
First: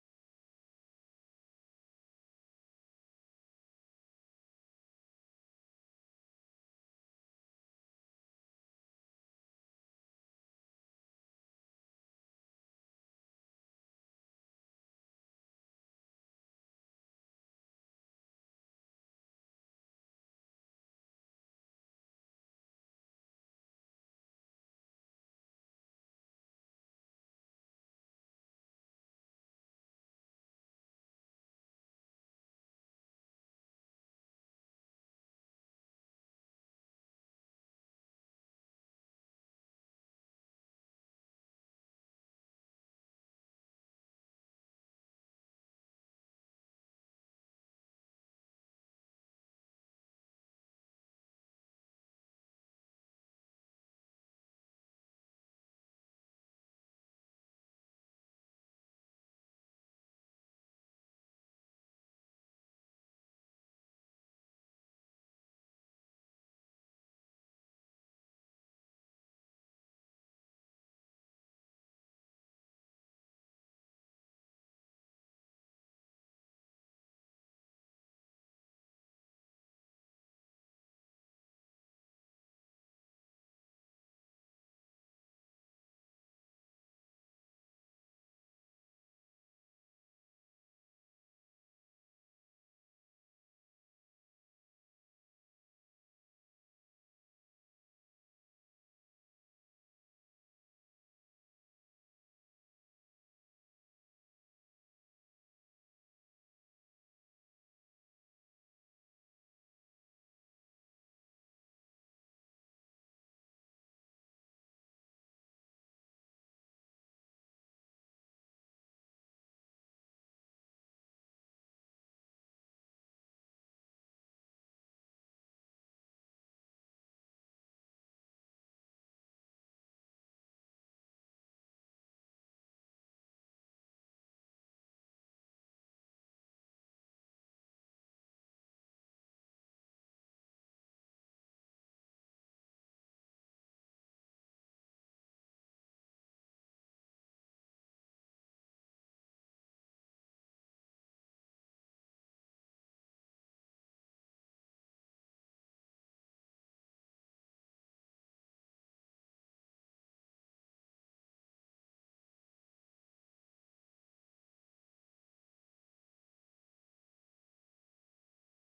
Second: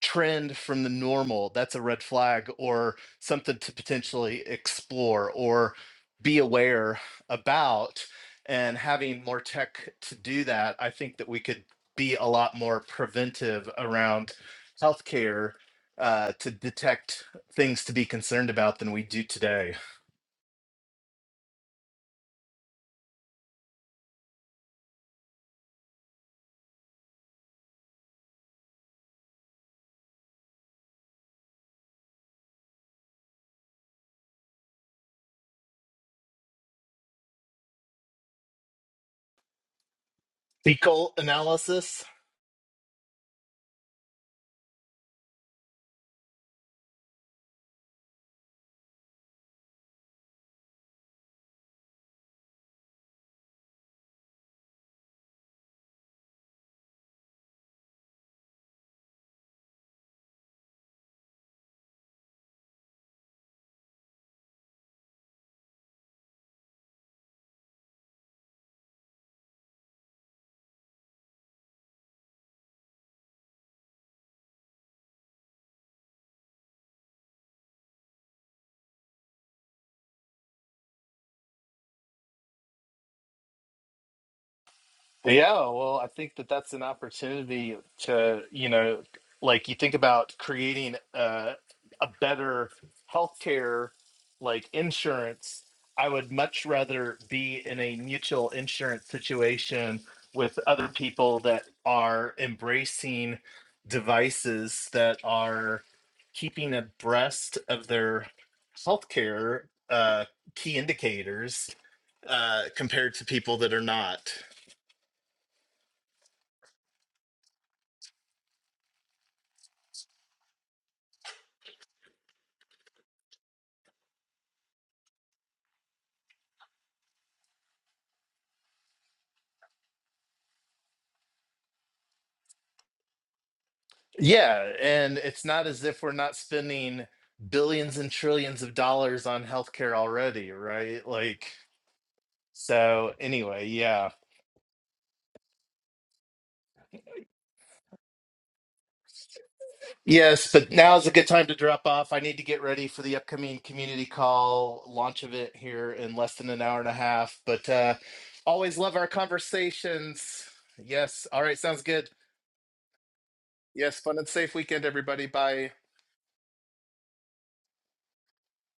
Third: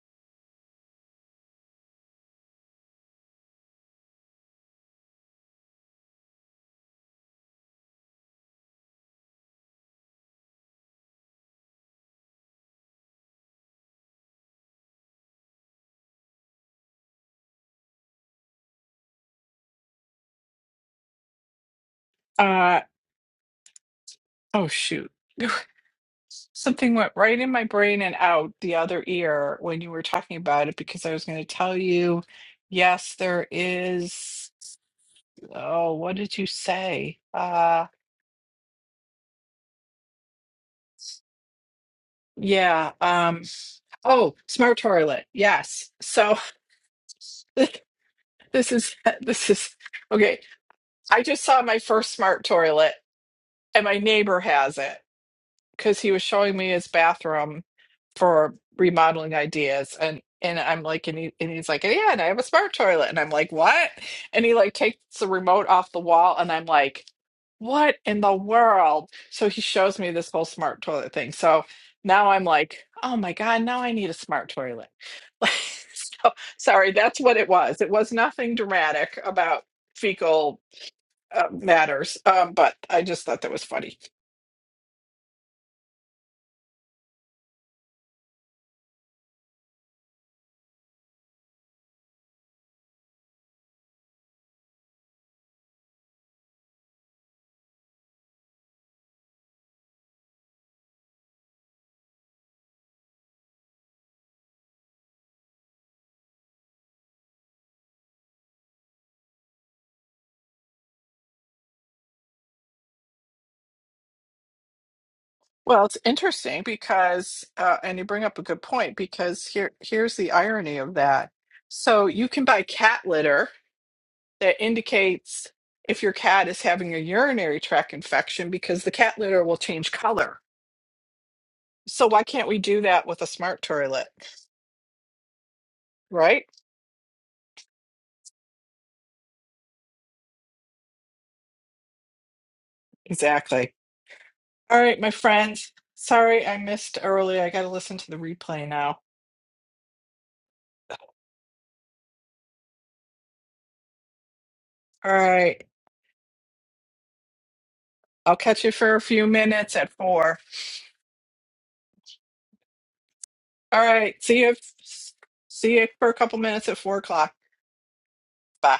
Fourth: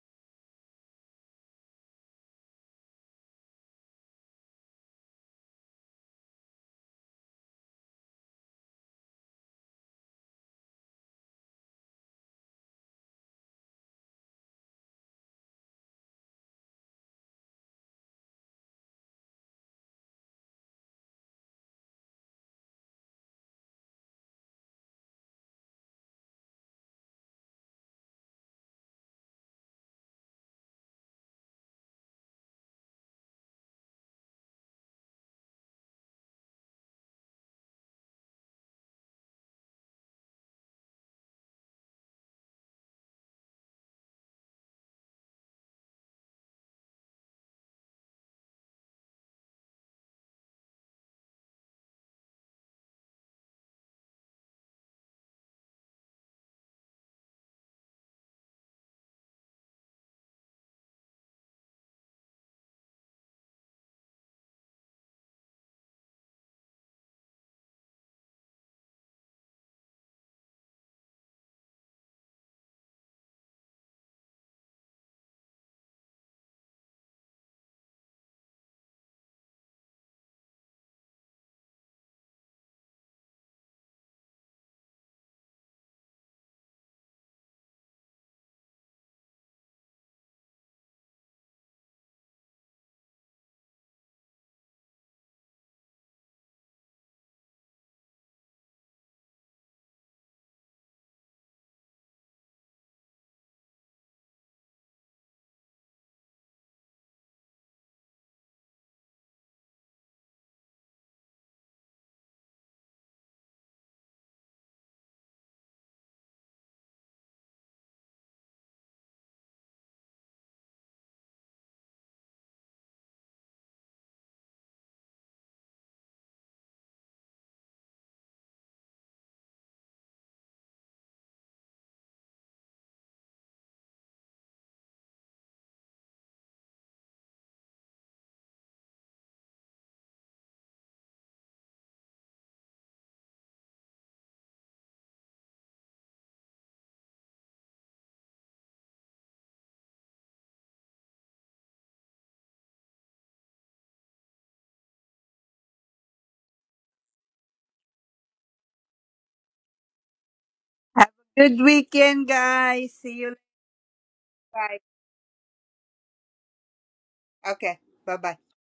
trend from the normal that's a red flag or something to potentially explore or be aware about and having more tech to do that i think that we could be a lot more preventive around healthcare uh, to detect things to be concerned about than we do today
Uh, Oh, shoot. Something went right in my brain and out the other ear when you were talking about it because I was going to tell you, yes, there is. Oh, what did you say? Uh,
fecal analysis
yeah. Um, oh, smart toilet. Yes. So this is, this is, okay. I just saw my first smart toilet and my neighbor has it. because he was showing me his bathroom for remodeling ideas and and I'm like and he and he's like "Oh, yeah and I have a smart toilet and I'm like what and he like takes the remote off the wall and I'm like what in the world so he shows me this whole smart toilet thing so now I'm like oh my god now I need a smart toilet Like, so sorry that's what it was it was nothing dramatic about fecal uh, matters um but I just thought that was funny
Yeah, well, I think that that's an opportunity to, you know, like you think about creating a, a better healthcare, like insurance. I would much rather be in a mutual insurance situation with other people that are embracing devices that are keeping abreast of their healthcare uh, key indicators uh, compared to people that are not.
Well, it's interesting because, uh, and you bring up a good point because here, here's the irony of that. So you can buy cat litter that indicates if your cat is having a urinary tract infection because the cat litter will change color. So why can't we do that with a smart toilet,
Yeah, and it's not as if we're not
right?
spending billions and trillions of dollars on healthcare already, right? Like, so anyway,
Exactly.
yeah.
All right, my friends. Sorry I missed early. I got to listen to the replay now.
Yes, but now is a good time to drop off. I need to get ready for the upcoming community call
All
launch event
right.
here in less than an hour and a half. But uh
I'll catch you
always
for
love
a
our
few minutes at four.
conversations.
Have
Yes. All
a
right,
good
sounds good.
weekend, guys. See you
All
Yes,
right.
fun and
See you.
safe
later.
weekend, everybody. Bye.
See you for a couple minutes at four o'clock.
okay, bye bye.
Bye.